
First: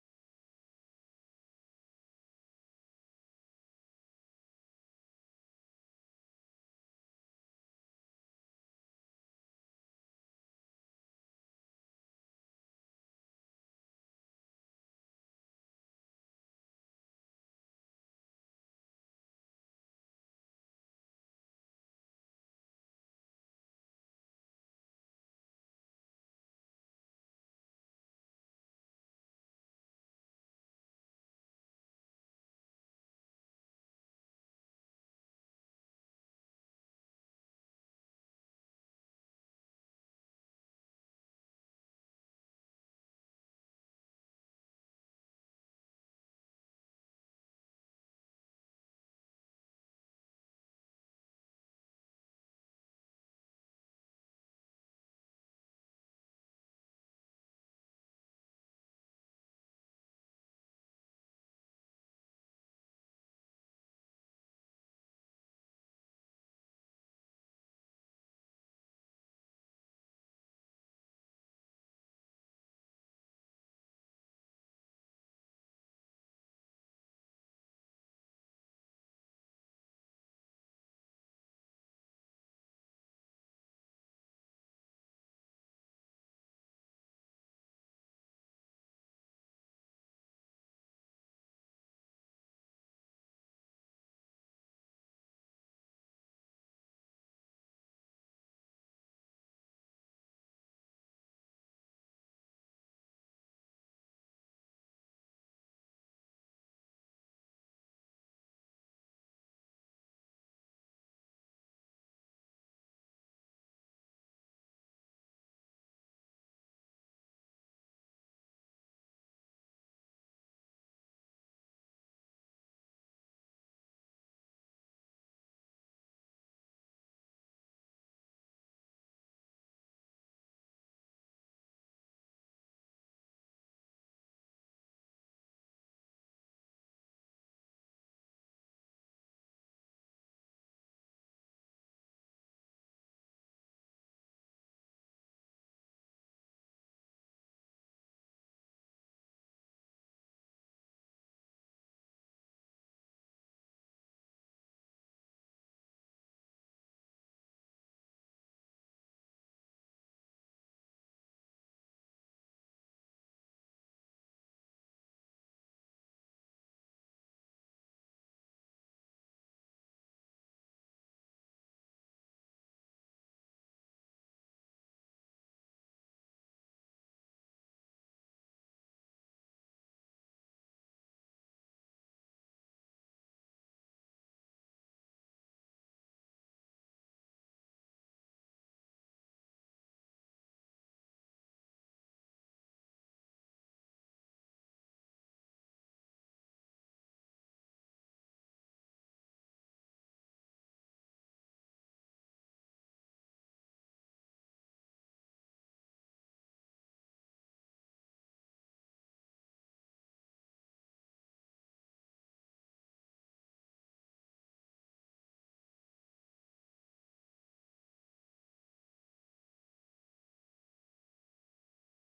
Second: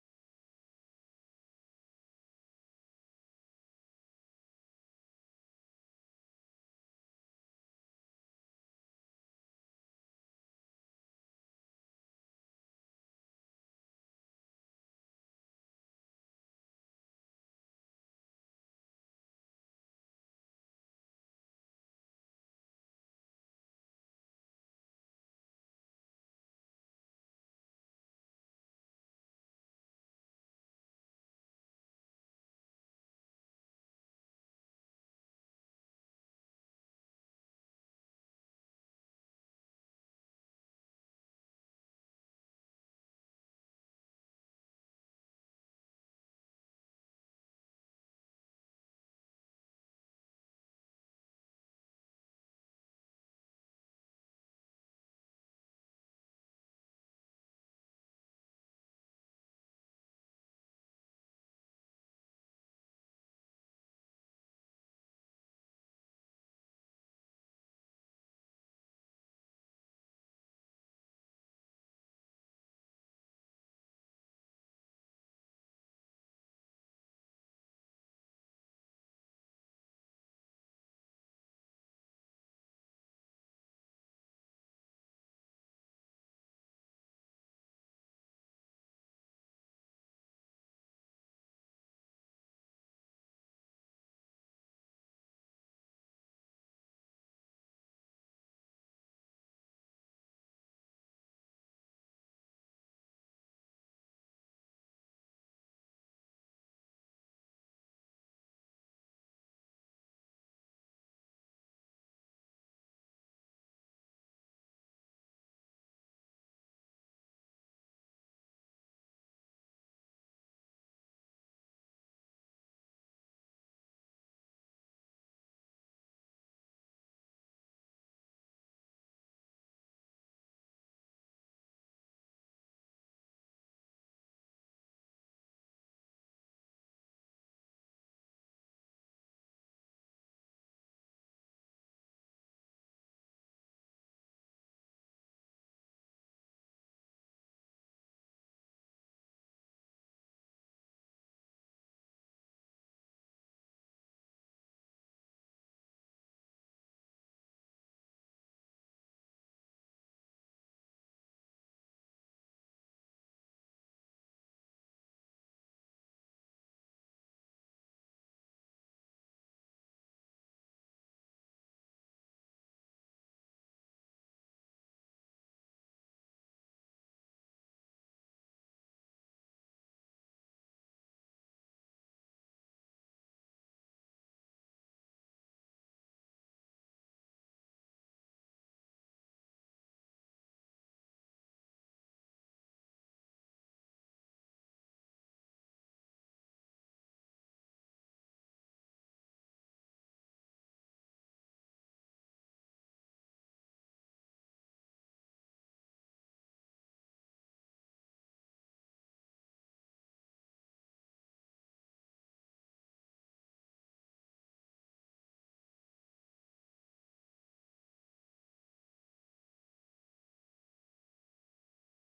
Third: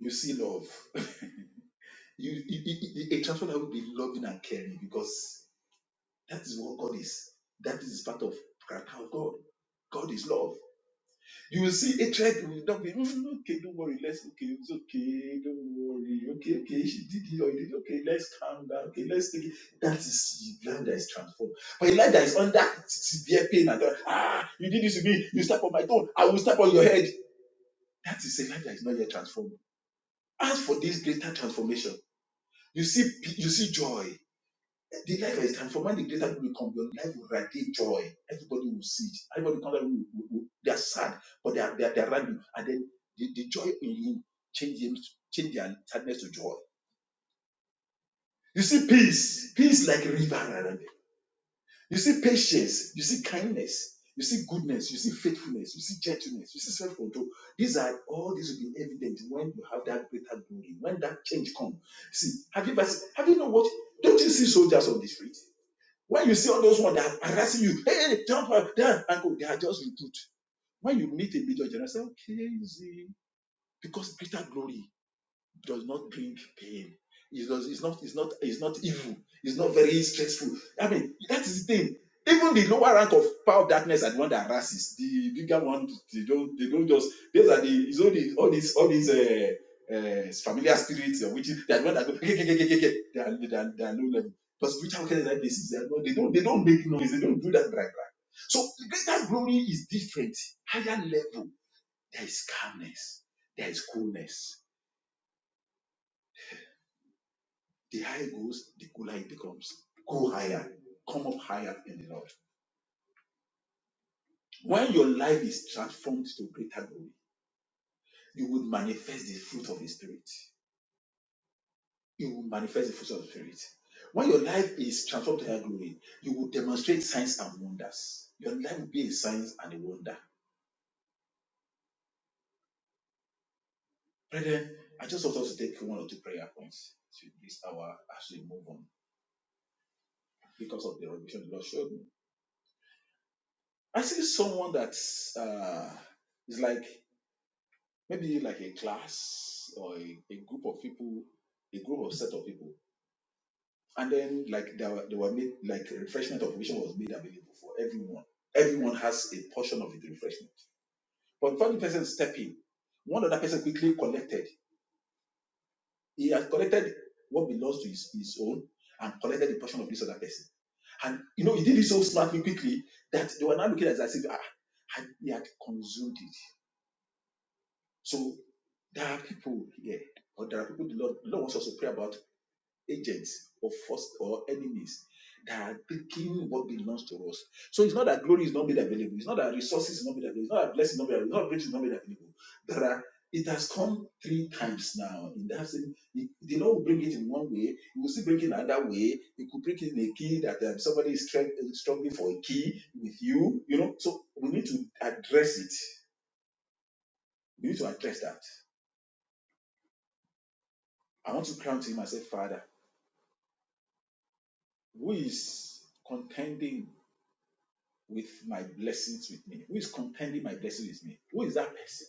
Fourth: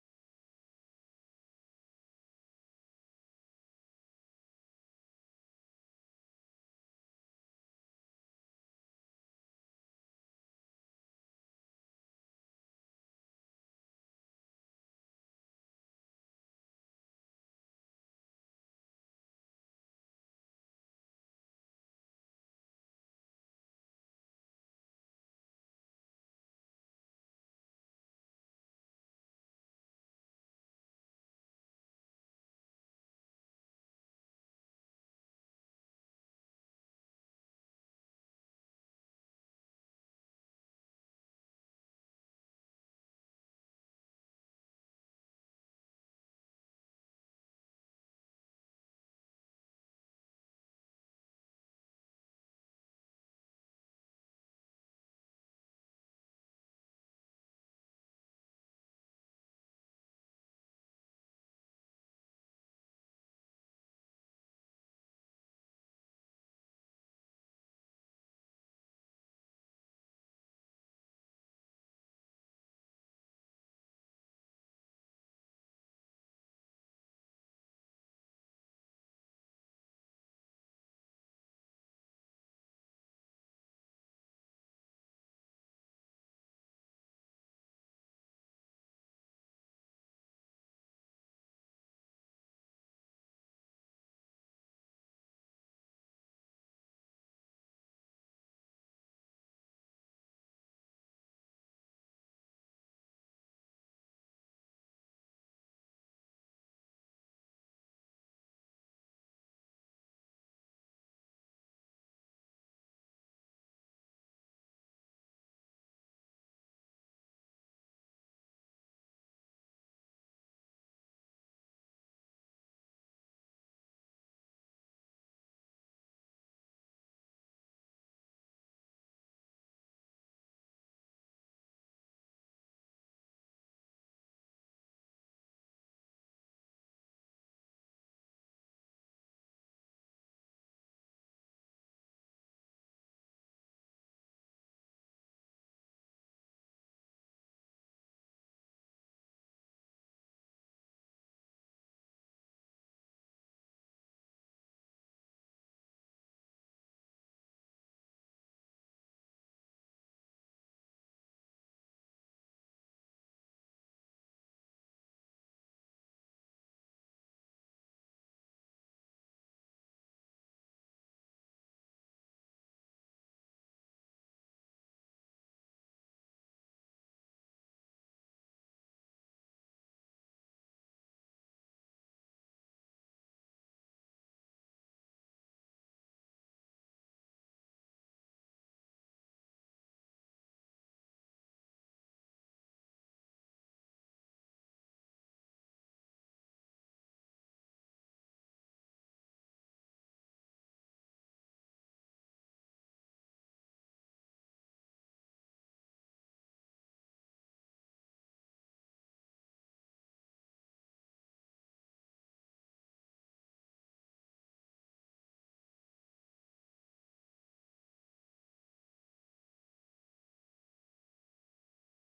you see love. You, you, you, a transformed life will be loving and caring because that is what God is. That is part of character of God. God is love. You will see hatred will not be "Mm, okay. Don't worry. Let's okay. It's okay. Don't worry. Okay, okay. She did it or he did. it. Okay, let's calm down. Okay, let's take it. That is the life that is transformed. But a life that is under severe pain and God, ah, you did this to me. You step on my toe. I will step on your head. That is a life that is not yet transformed. As for this greater transformation. You see, pe- you see joy. The life is transformed. When the greater people come, your life will radiate joy. Everybody will see it. Everybody comes will, will, will, they are sad, but they are, they are, they are around you. And then the, the joy in you change them, change their sadness to joy. You see peace, peace like river around them. You see patience, you see kindness, you see goodness, you see faithfulness, you see gentleness, you see self-control. These are all these will be evident when you have that greater glory, when that change comes. See, have you ever seen, have you not watched? Don't you see soldiers on the street? When you see all those ones that are harassing you, hey, hey, jump up, down, and go, they are just recruit. When you meet a major general, say, okay, easy, because greater glory does not bring pain. It does, it's not it's not it's not evil. It's not very stressful. I mean, that is the thing. Even the lower rank of power of darkness are the one that harasses. The bigger one, they don't they don't just these are the it's all these all these all these uh, uh, familiar spirits or witches. They are the one that go "Ke, ke, ke, ke, ke, ke." they are they are, they are low level. But spiritual wickedness like this, they, are not, they don't they don't make noise. They don't do that right. right. So the greater glory is different. Higher level, there is calmness, there is coolness The higher it goes, the cooler it becomes. Go higher. Come up higher in the Lord. When your life is transformed to greater glory, you would manifest the fruit of the Spirit. You will manifest the fruit of the Spirit. When your life is transformed to higher glory, you will demonstrate signs and wonders. Your life will be a sign and a wonder. Brethren, I just want us to take one or two prayer points to this hour as we move on because of the revelation the Lord showed me. I see someone that's uh, is like maybe like a class or a, a group of people, a group of set of people. And then like there were, they were made like refreshment of vision was made available for everyone. Everyone has a portion of the refreshment. But before the person step in, one other person quickly collected. He had collected what belongs to his, his own and collected the portion of this other person. And you know, he did it so smartly quickly that they were now looking at it as if ah, had- he had consumed it. So there are people here, or there are people the Lord, the Lord wants us to pray about agents or first or enemies that are taking what belongs to us. So it's not that glory is not made available, it's not that resources is not made available, it's not that blessing is not made available, it's not grace is not made available. There are it has come three times now. In that same, the the Lord will bring it in one way, He will still bring it another way. He could bring it in a key that um, somebody is strugg- struggling for a key with you, you know. So we need to address it. We need to address that I want to cry unto him and say, Father, who is contending with my blessings with me? Who is contending my blessings with me? Who is that person?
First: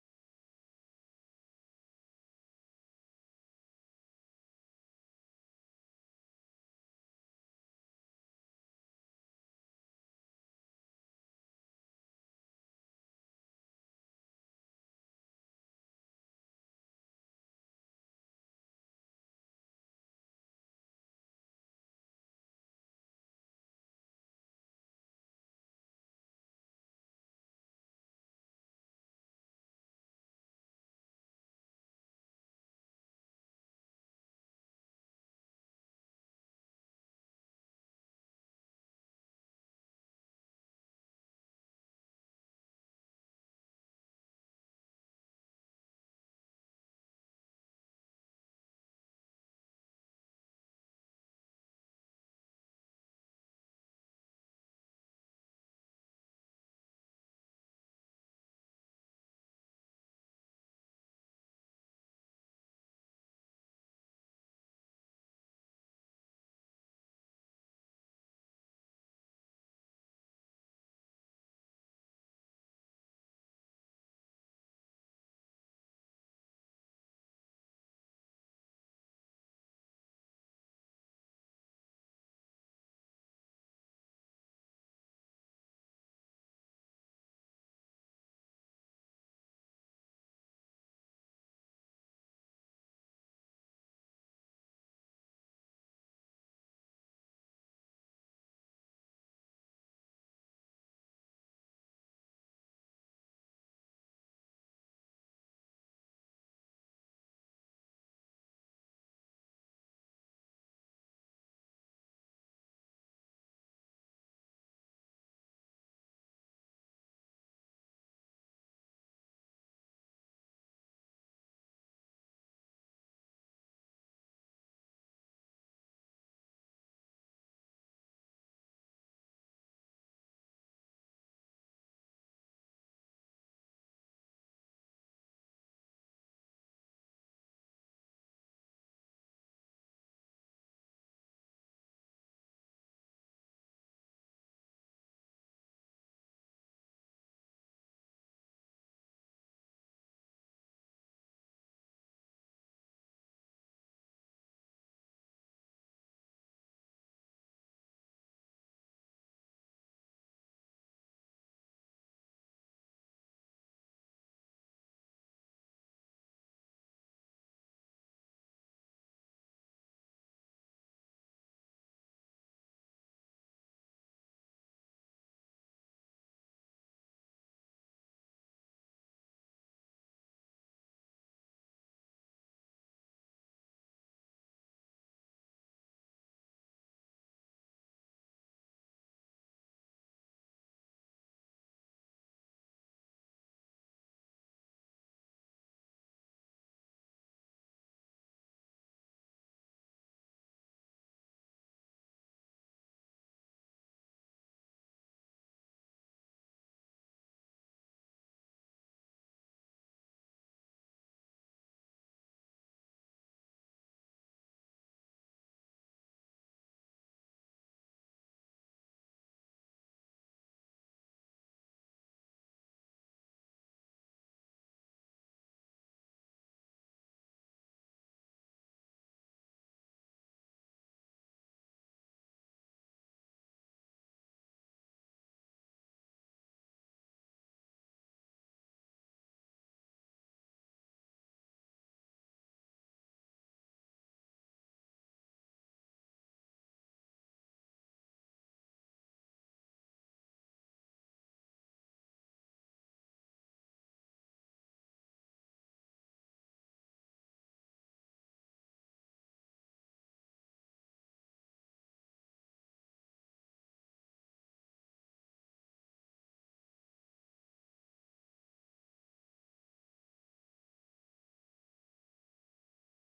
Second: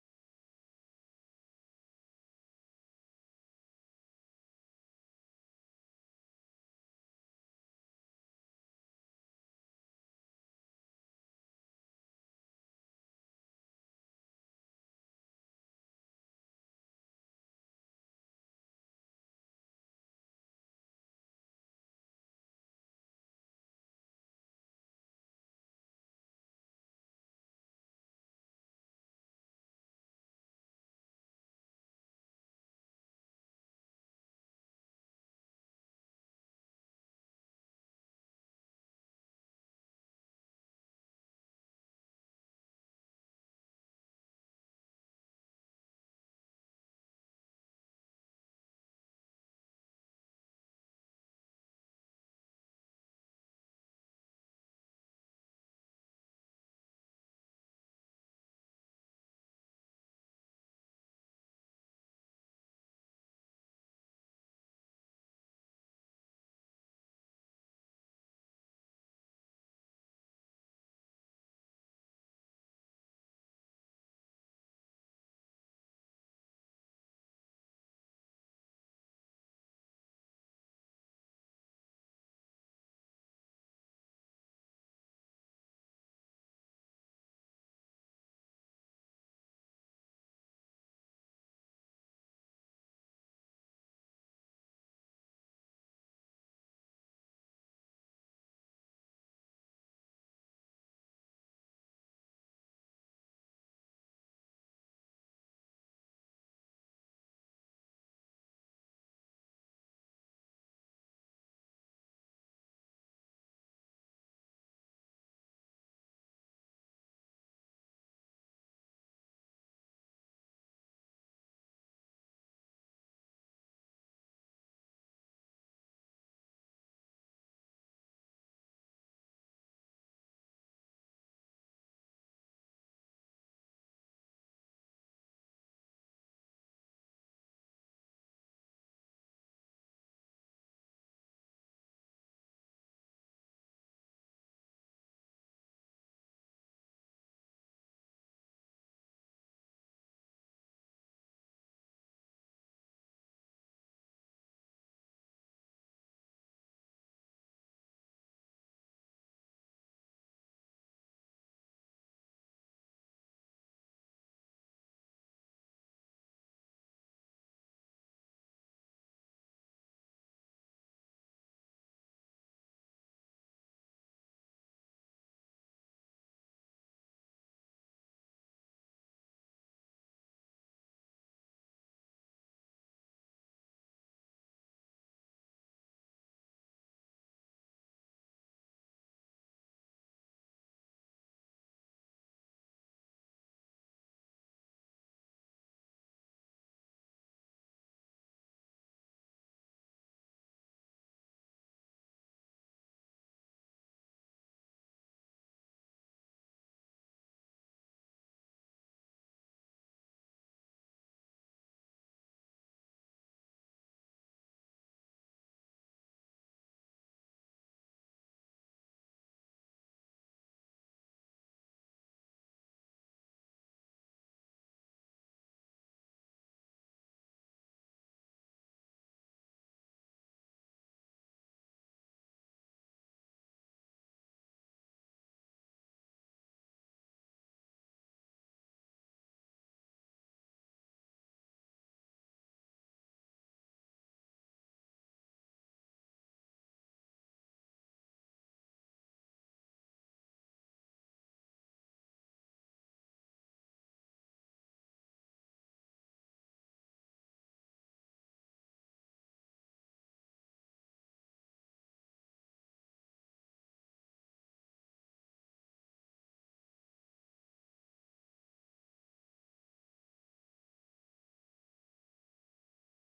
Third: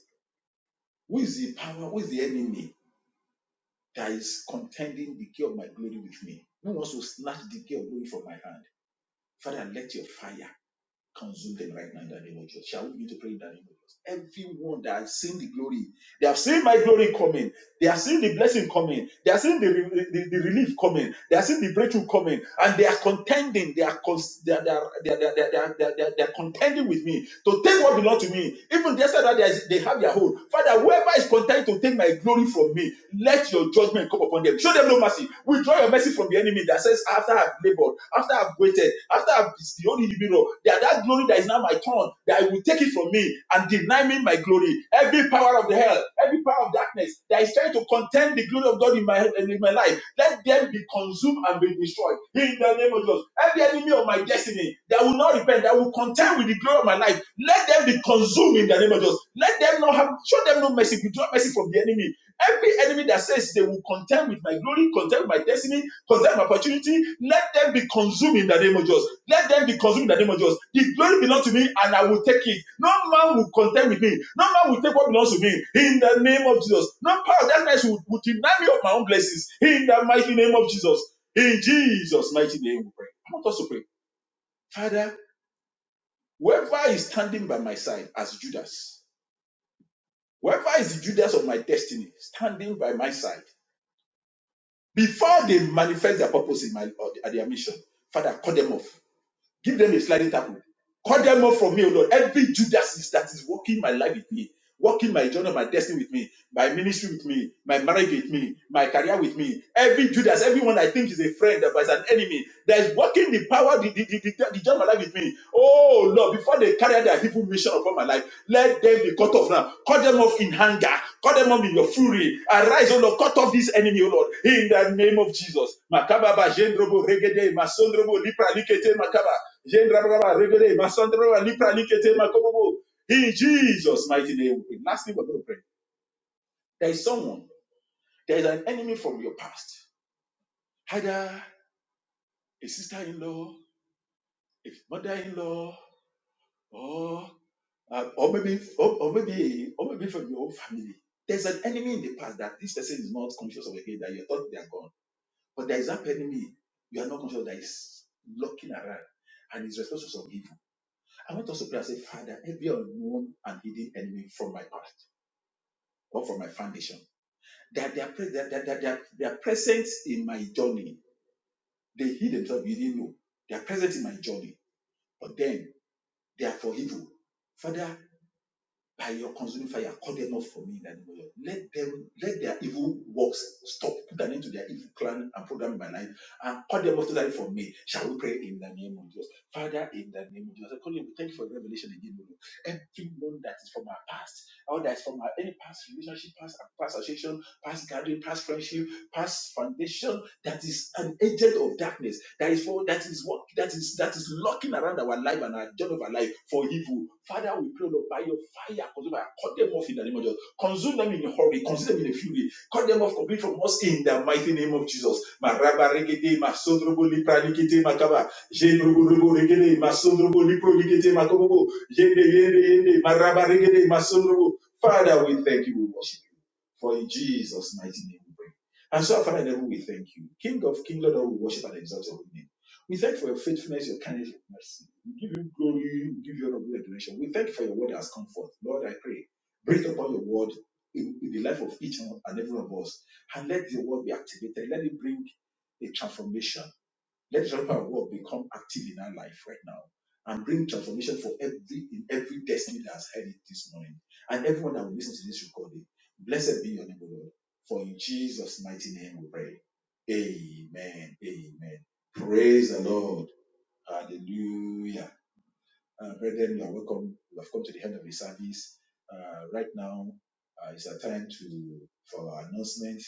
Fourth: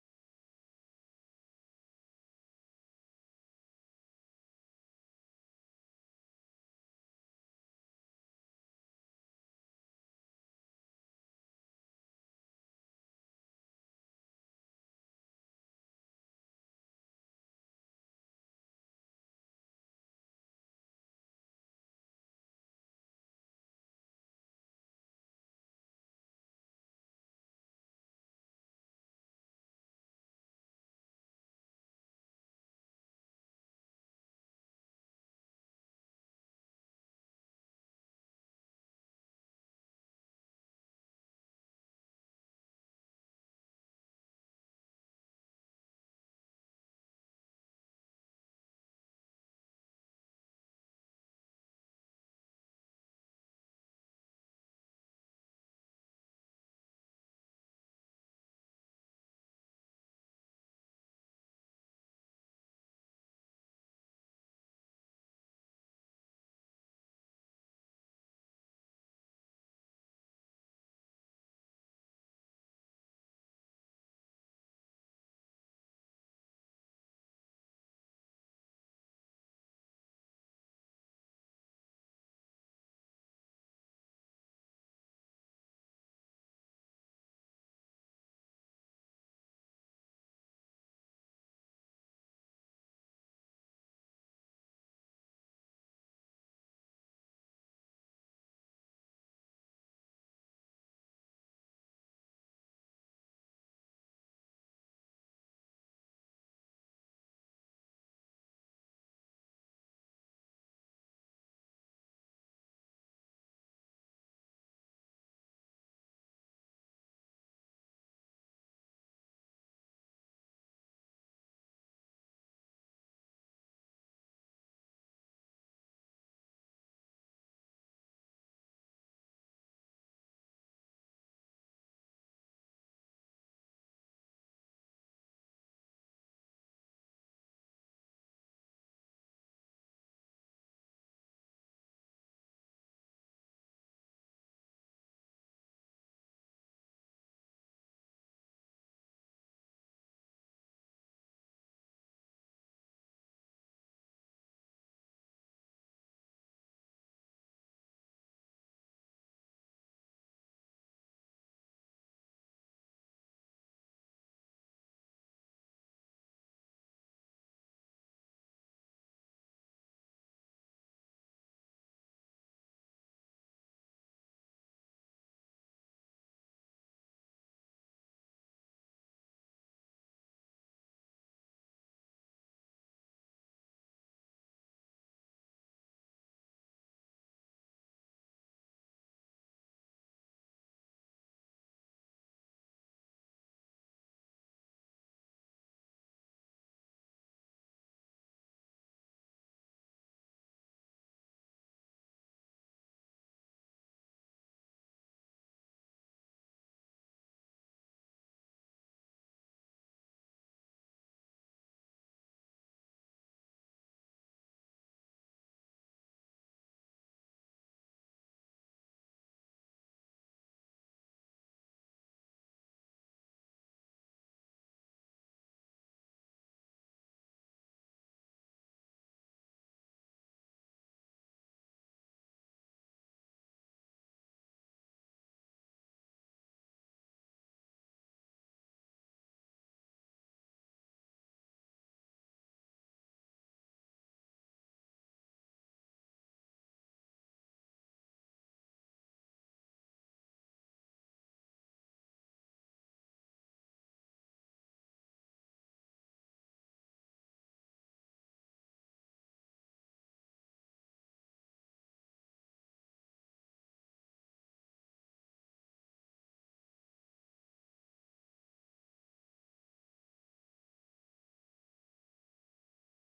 Who is the power? Who is the enemy that is contending the key of my glory with me? Who wants to snatch the key of glory from my hand? Father, let your fire Consume them right now in the name of Jesus. Shall we begin to pray in the name of Jesus? Everyone that has seen the glory, they have seen my glory coming. They have seen the blessing coming. They have seen the, the, the relief coming. They have seen the breakthrough coming. And they are contending. They are, cons- they are, they are, they are, they are, they are, they are, they are they are contending with me to take what belongs to me. Even they said that they are- they have their own. Father, whoever is content to take my glory from me, let your judgment come upon them. Show them no mercy. Withdraw your mercy from the enemy that says, after I've labored, after I've waited, created, after I've it's the only human that that glory that is now my turn, that I will take it from me and deny me my glory. Every power of the hell, every power of darkness that is trying to contend the glory of God in my head and in my life, let them be consumed and be destroyed. In the name of Jesus, every enemy of my destiny that will not repent, that will contend with the glory of my life, let them be consumed in the name of Jesus. Let them not have, show them no mercy, withdraw mercy from the enemy Every enemy that says they will contend with my glory, contend with my destiny, contend with my opportunity, let them be consumed in the name of Jesus. Let them be consumed in the name of Jesus. The glory belongs to me and I will take it. No man will contend with me. No man will take what belongs to me in the name of Jesus. No power of darkness will, will deny me of my own blessings in the mighty name of Jesus. In Jesus' mighty name, we pray. I want us to pray. Father, whoever is standing by my side as Judas, whoever is the Judas of my destiny, standing by my side Before they manifest their purpose in my or their mission, Father, cut them off. Give them a sliding tackle. Cut them off from me, O Lord. Every Judas is- that is walking my life with me, walking my journey, my destiny with me, my ministry with me, my marriage with me, my career with me. Every Judas, everyone I think is a friend but is an enemy, that is walking the power, the, the, the, the, the journey of my life with me. Oh Lord, before they carry out their people mission upon my life, let them be cut off now. Cut them off in anger. Cut them off in your fury. Arise, O Lord. Cut off this enemy, O Lord. In the name of Jesus. Makababa, Jendrobo, Regede, Masondrobo, Lipra, Likete, Makaba. Yendrabraba, regede, masandrabraba, lipra, likete, makobobo. In Jesus' mighty name. we pray. Lastly, we're going to pray. There is someone, there is an enemy from your past. Either a sister in law, a mother in law, or, uh, or, maybe, or, or maybe or maybe from your own family. There's an enemy in the past that this person is not conscious of again, that you thought they are gone. But there is that enemy you are not conscious that is looking around and is responsible for evil. I want us to pray and say, Father, every unknown and hidden enemy from my past. or from my foundation. That they are, pre- that, that, that, they are, they are present in my journey. They hid themselves, you didn't know. They are present in my journey, but then they are for evil. Father, by your consuming fire, call them up for me in the name of God. Let them, let their evil works stop. Put an end to their evil plan and program in my life and call them off totally for me. Shall we pray in the name of Jesus? Father, in the name of Jesus, I call you. Thank you for the revelation again, Lord. Everyone that is from our past, all that is from our any past relationship, past past association, past gathering, past friendship, past foundation that is an agent of darkness that is for that is what that is that is lurking around our life and our journey of our life for evil. Father, we pray Lord by your fire, consume them, cut them off in the name of Jesus. Consume them in a hurry, consume them in a fury, cut them off completely from us in the mighty name of Jesus. Maraba regede, masodrobo lipra likete makaba, jendrobo regede, masodrobo lipro likete makobobo, yende yende yende, maraba regede, masodrobo. Father, we thank you, we worship you. For in Jesus' mighty name we pray. And so, Father in heaven, we thank you. King of King, Lord, we worship and exalt your name. We thank you for your faithfulness, your kindness, your mercy. We give you glory, we give you honor, and adoration. We thank you for your word that has come forth. Lord, I pray, breathe upon your word in, in the life of each one and every one of us, and let your word be activated. Let it bring a transformation. Let revival word become active in our life right now and bring transformation for every in every destiny that has heard it this morning. And everyone that will listen to this recording, blessed be your name, O Lord. For in Jesus' mighty name we pray. Amen. Amen. Praise the Lord. Hallelujah. Uh, brethren, you are welcome. We have come to the end of the service. Uh, right now uh, is a time to for our announcement.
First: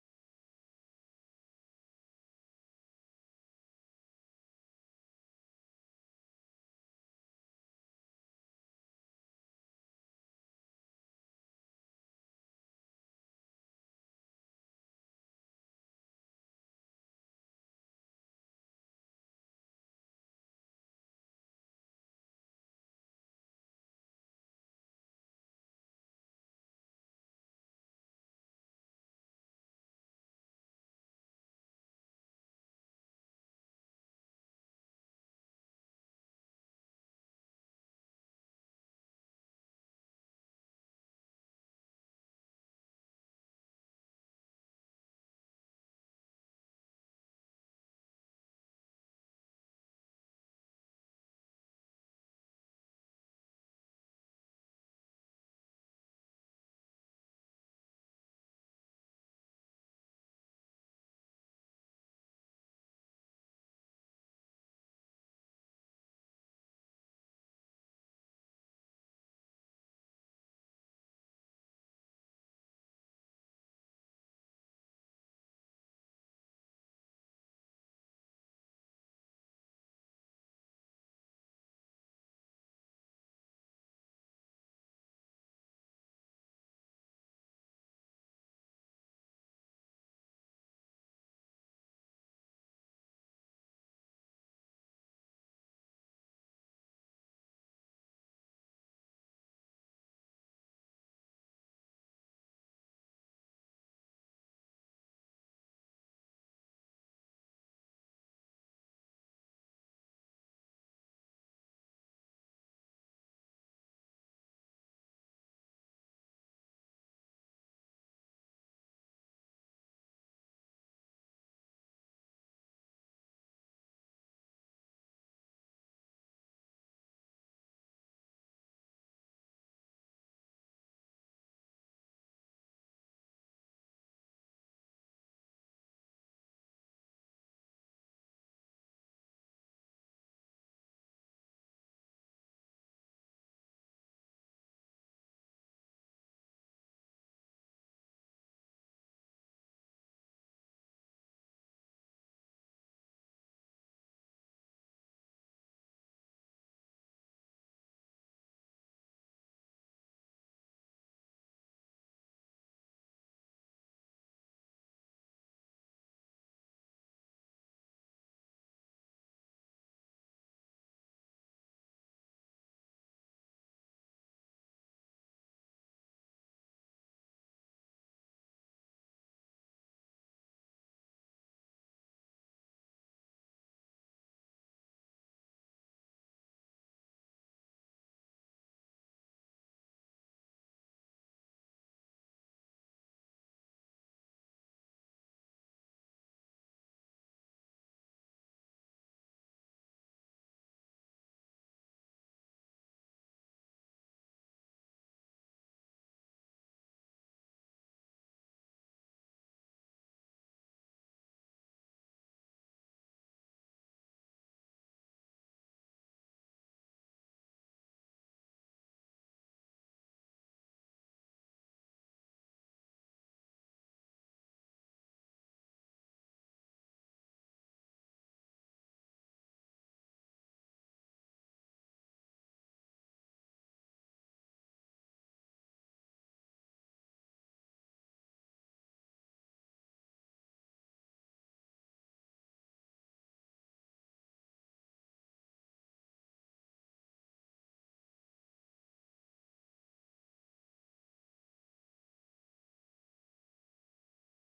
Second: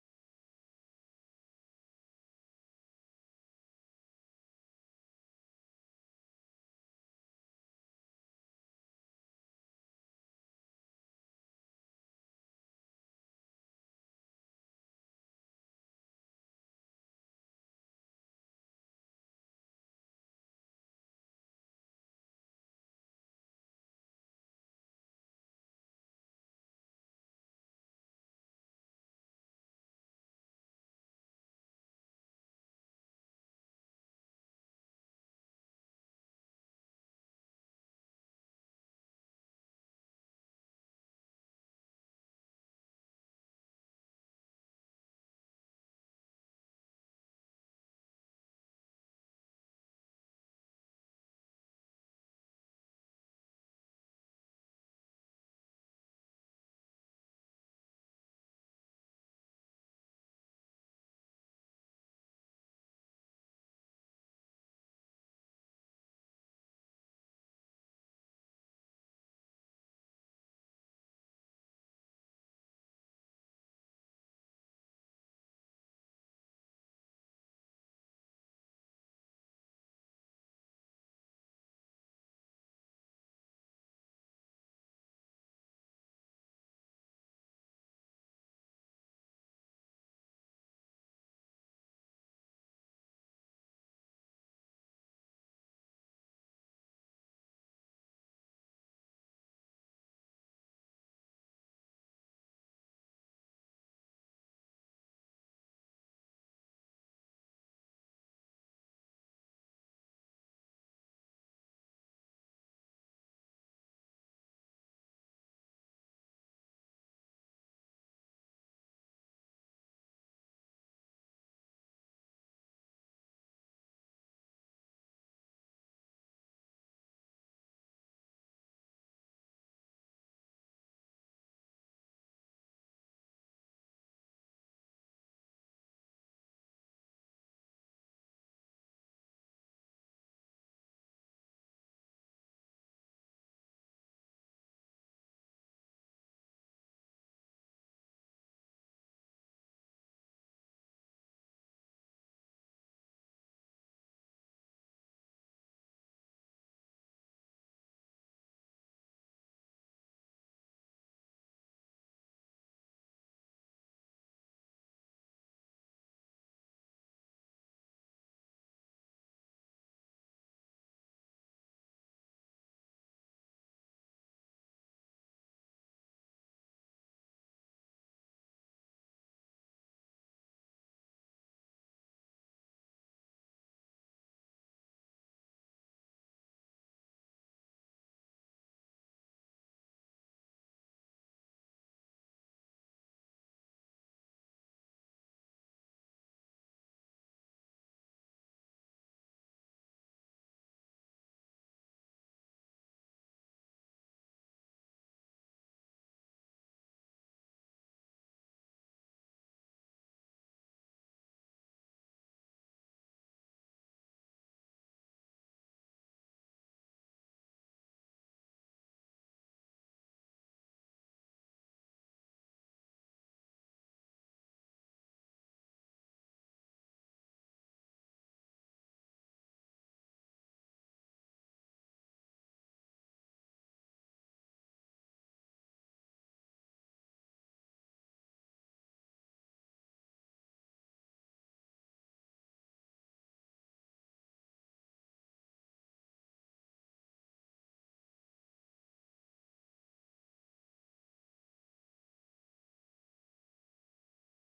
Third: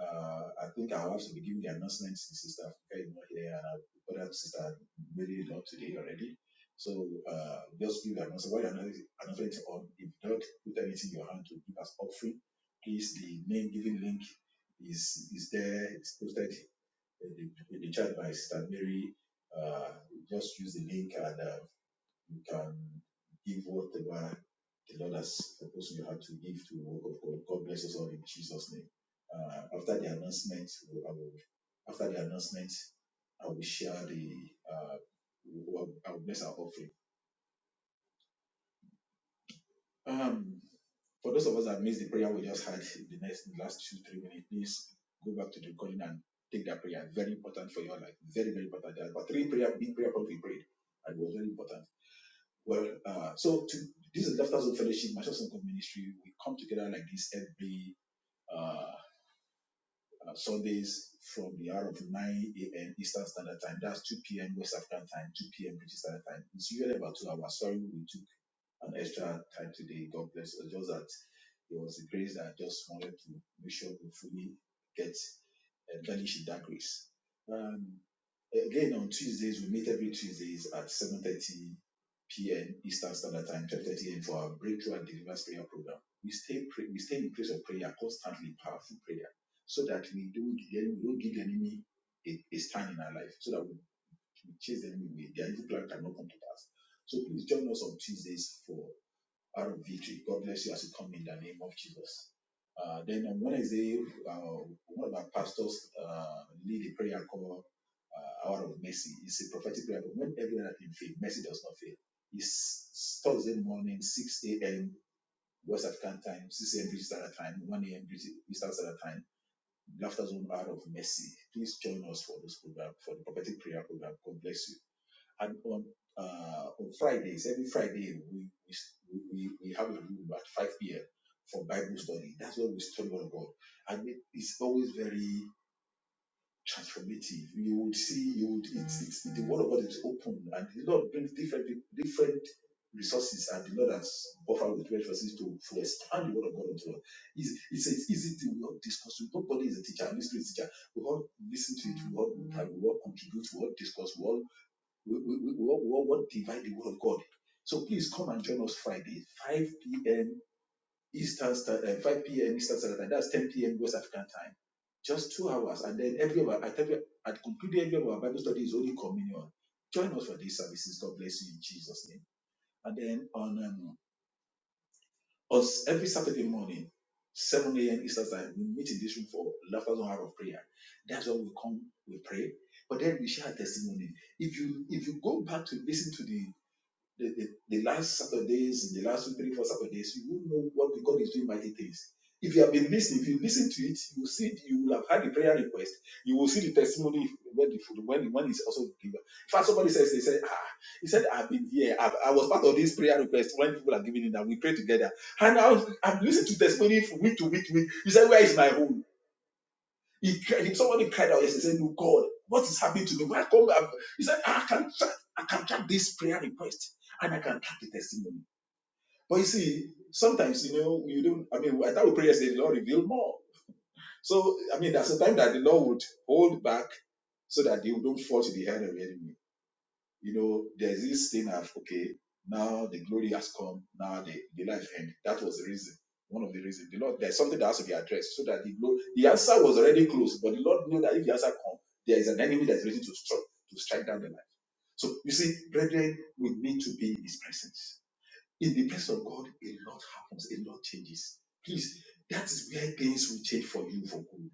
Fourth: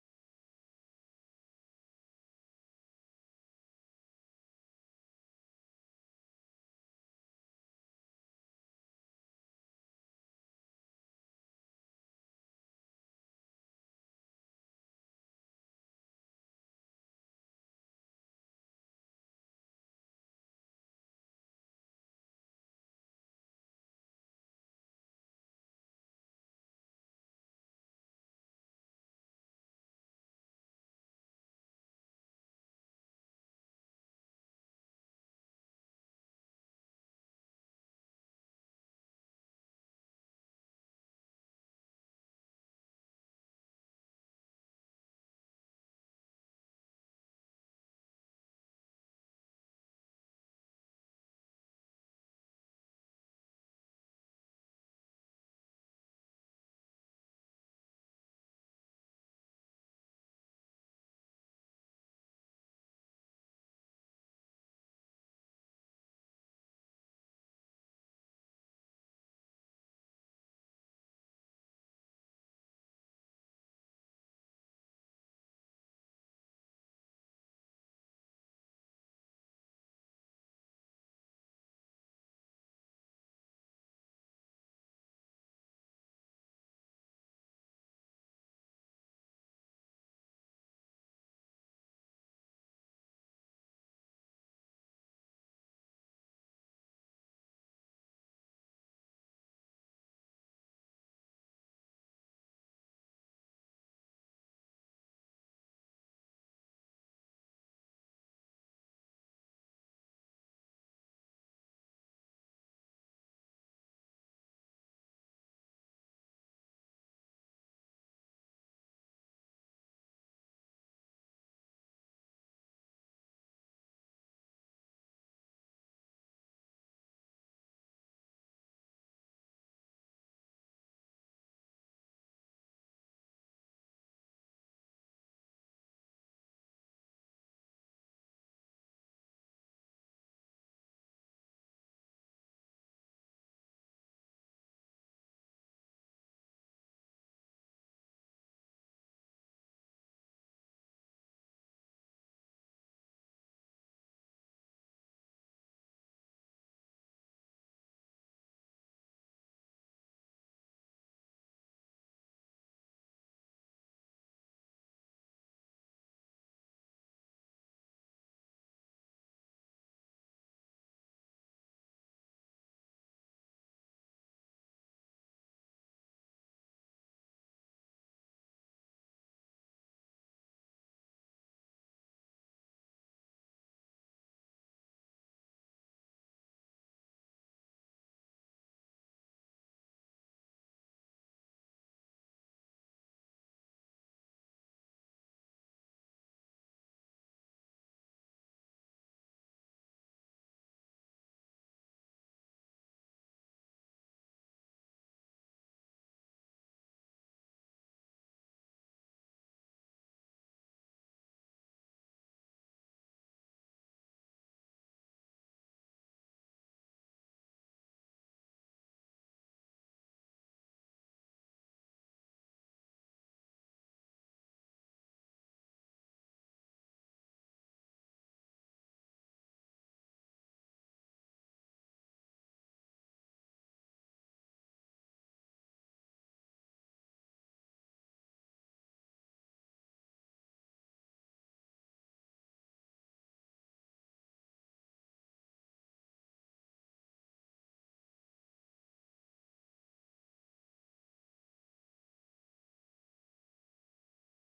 Uh, I think I'll have to be giving the announcement since Sister Africa is not here and I've got Sister Mary Lord today already. So uh, just give the announcement. While the announcement announcement is on, if you don't put anything in your hand to give us offering, please, the name giving link is is there. It's posted in the, in the chat by Sister Mary. Uh, just use the link and um, you can give whatever the Lord has supposed you have to give to the work of God. God bless us all in Jesus' name. Uh, after the announcement, I will, after the announcement, I will share the uh, I will bless our offering. Um, for those of us that missed the prayer we just had in the next the last two three minutes, please go back to the recording and take that prayer. Very important for your life. Very very important. There are about three prayer big prayer points we prayed, and it was very important. Well, uh, so to, this is Laughter Zone Fellowship, Master Sunco Ministry. We come together like this every uh, uh, Sundays from the hour of 9 a.m. Eastern Standard Time. That's 2 p.m. West African Time, 2 p.m. British Standard Time. It's usually about two hours. Sorry, we took an extra time today. God bless us. Just that it was a grace that I just wanted to make sure we fully get uh, garnish in that grace. Um, uh, Again, on Tuesdays, we meet every Tuesdays at 7.30 p.m. Eastern Standard Time, 12.30 a.m. for our Breakthrough and Deliverance Prayer Program. We stay, pray, we stay in place of prayer, constantly powerful prayer, so that we don't, give we don't give the enemy a, a stand in our life, so that we, we chase the enemy away. Their evil plan cannot come to pass. So please join us on Tuesdays for out of victory. God bless you as you come in the name of Jesus. Uh, then on Wednesday, uh, one of our pastors uh, lead a prayer called uh, Hour of Mercy. It's a prophetic prayer, but when everyone has been failed, mercy does not fail. It's Thursday morning, 6 a.m. West African time, 6 a.m. British Standard Time, 1 a.m. British Eastern Standard Time. Laughter Zone Hour of Mercy. Please join us for this program, for the prophetic prayer program. God bless you. And on uh, on Fridays, every Friday, we we, we we have a room at 5 p.m. for Bible study. That's when we study on God, and it is always very transformative. You would see, you would it's, it's the word of God is open, and the Lord brings different peop- different resources, and the Lord has buffered with resources to, to expand the word of God unto us. It's, it's an easy thing we all discuss. Nobody is a teacher, mystery is a mystery teacher. We all listen to it, we all, we all contribute, we all discuss, we all we, we, we, we all, we all want to divide the word of God. So please come and join us Friday, 5 p.m. Eastern Standard, uh, 5 p.m. Eastern Standard Time. That's 10 p.m. West African time. Just two hours, and then every hour, at every at concluding every hour, Bible study is only communion. Join us for these services. God bless you in Jesus' name. And then on um, us every Saturday morning, 7 a.m. Eastern time, we meet in this room for laughter and hour of prayer. That's when we come, we pray, but then we share testimony if you if you go back to listen to the the, the, the last Saturdays, the last two, three, four Saturdays, you will know what God is doing mighty things. If you have been listening, if you listen to it, you will see you will have had the prayer request. You will see the testimony when the when the one is also given. In fact, somebody says they said, ah, he said, I've been here. I've, I was part of this prayer request when people are giving it and we pray together. And I was, I've listened to testimony from week to week to week. You said, Where is my home? He, cried- somebody cried out yesterday saying, God, what is happening to me? Why come? I've-" He said, I can track, I can track this prayer request and I can track the testimony. But you see, sometimes, you know, you don't, I mean, I thought prayer said the Lord revealed more. So, I mean, there's a time that the Lord would hold back so that you don't fall to the hand of the enemy you know, there's this thing of okay, now the glory has come, now the, the life end. That was the reason. One of the reasons. The Lord, there's something that has to be addressed so that the glory, the answer was already close, but the Lord knew that if the answer comes, there is an enemy that is ready to strike to strike down the life. So you see, brethren, we need to be in his presence. In the presence of God, a lot happens, a lot changes. Please, that is where things will change for you for good.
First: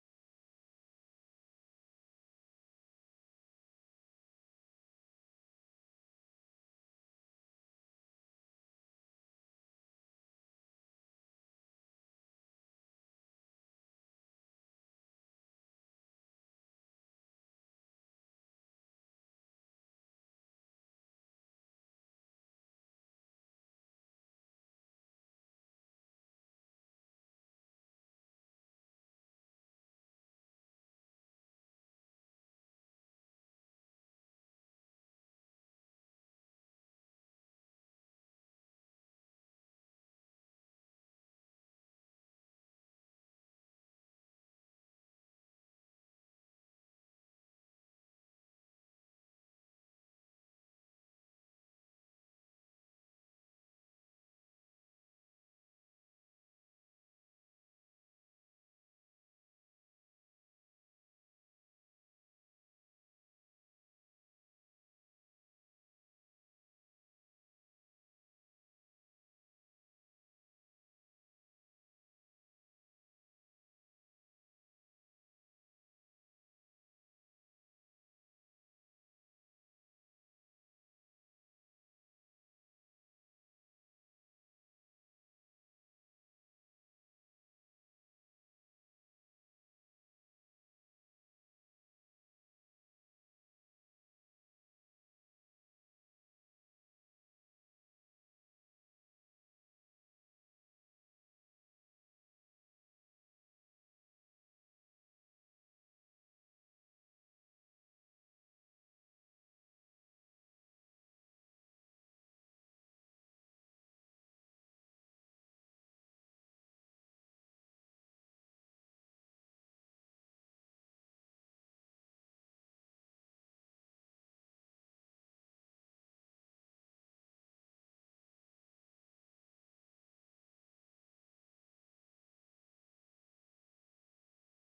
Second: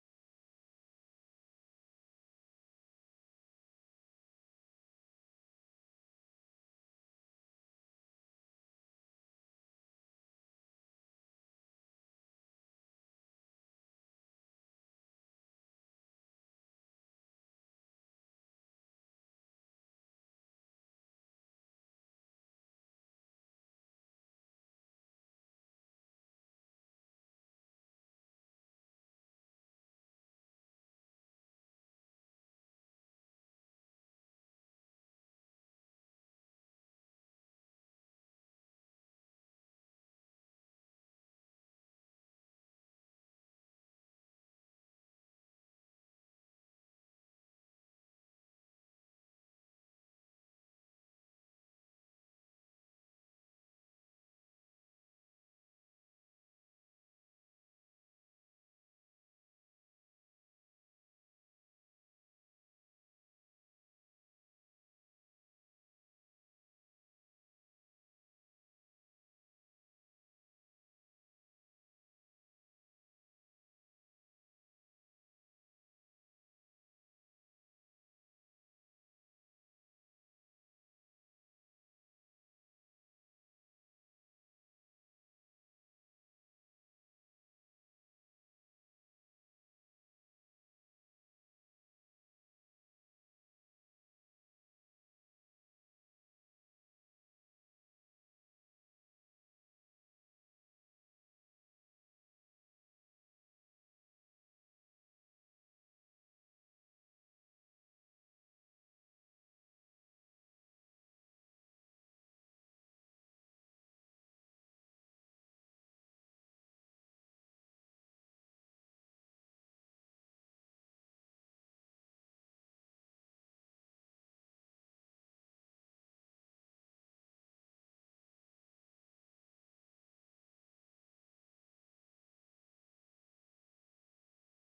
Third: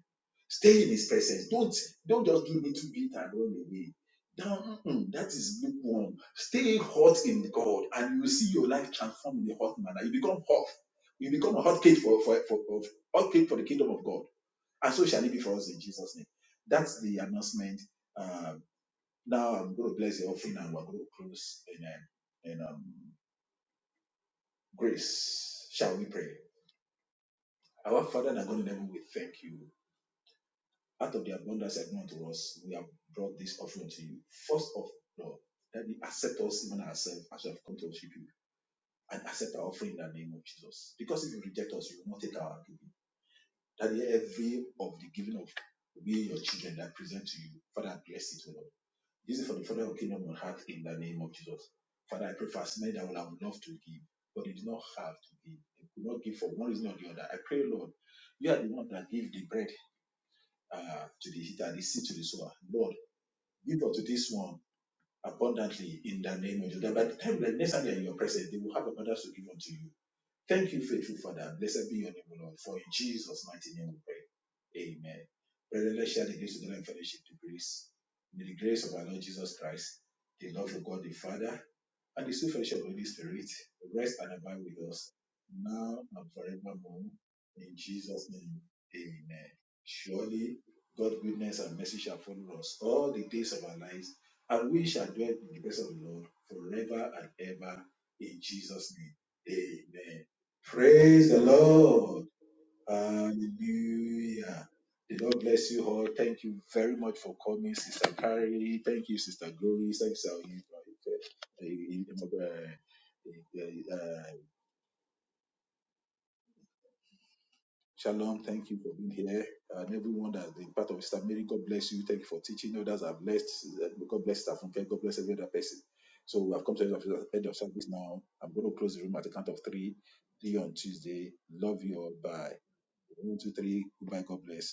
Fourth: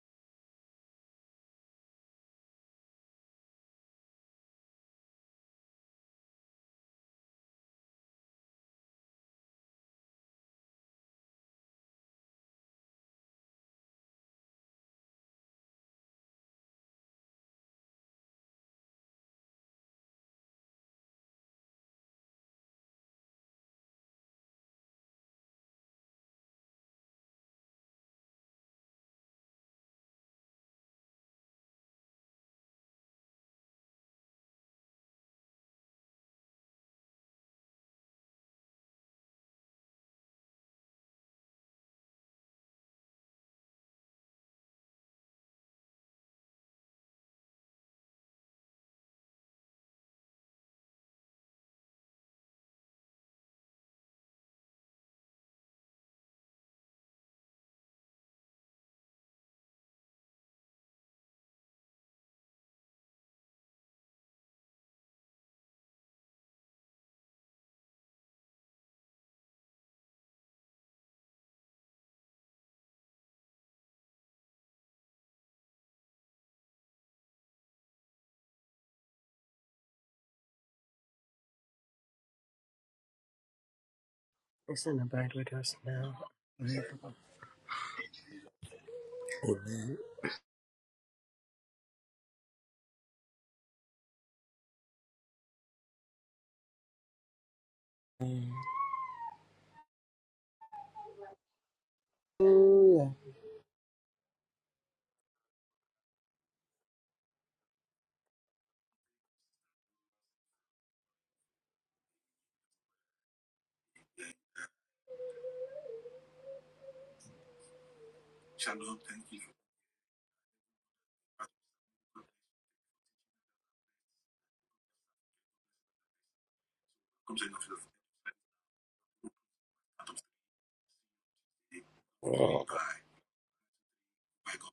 Stay in His presence. Don't don't just do little bit and run away. Now, mm, that is lukewarm. Stay hot in God, and you will see your life transformed in a hot manner. You become hot. You become a hot cake for for for, for hot cake for the kingdom of God, and so shall it be for us in Jesus' name. That's the announcement. Um, now I'm going to bless the offering, and we're going to close. And, um. and um, grace, shall we pray. Our Father and God in heaven, we thank you. Out of the abundance that known to us, we have brought this offering to you. First of all, that you accept us even ourselves as we have come to worship you and accept our offering in the name of Jesus. Because if you reject us, you will not take our giving. That every of the giving of we, your children, that I present to you, Father, bless it, O Lord. Use it for the further of your kingdom on earth in the name of Jesus. Father, I pray for as many that will have loved to give, but they did not have to give. They could not give for one reason or the other. I pray, Lord, you are the one that give the bread uh, to the eater, the seed to the sower. Lord, give unto this one abundantly in the name of Jesus. That by the time the next time they are in your presence, they will have abundance to give unto you. Thank you, faithful Father. Blessed be your name, Lord. For in Jesus' mighty name we pray. Amen. Brethren, let's share the grace together in fellowship, the grace. May the grace of our Lord Jesus Christ, the love of God the Father, and the sweet fellowship of the Holy Spirit rest and abide with us now and forevermore. In Jesus' name, amen. Surely, God's goodness and mercy shall follow us all the days of our lives, and we shall dwell in the presence of the Lord forever and ever. In Jesus' name, amen. Praise the Lord. Hallelujah. The Lord bless you all. Thank you very much for coming, Sister Carrie. Thank you, Sister Glory. Thank you, Sister uh, uh, uh, Shalom. Thank you for being here. And everyone that has been part of Sister Mary, God bless you. Thank you for teaching. Others are blessed. uh, God bless Sister Funke. God bless every other person. So we have come to the end of end of service now. I'm going to close the room at the count of three. Three on Tuesday. Love you all. Bye. One, two, three. Goodbye. God bless.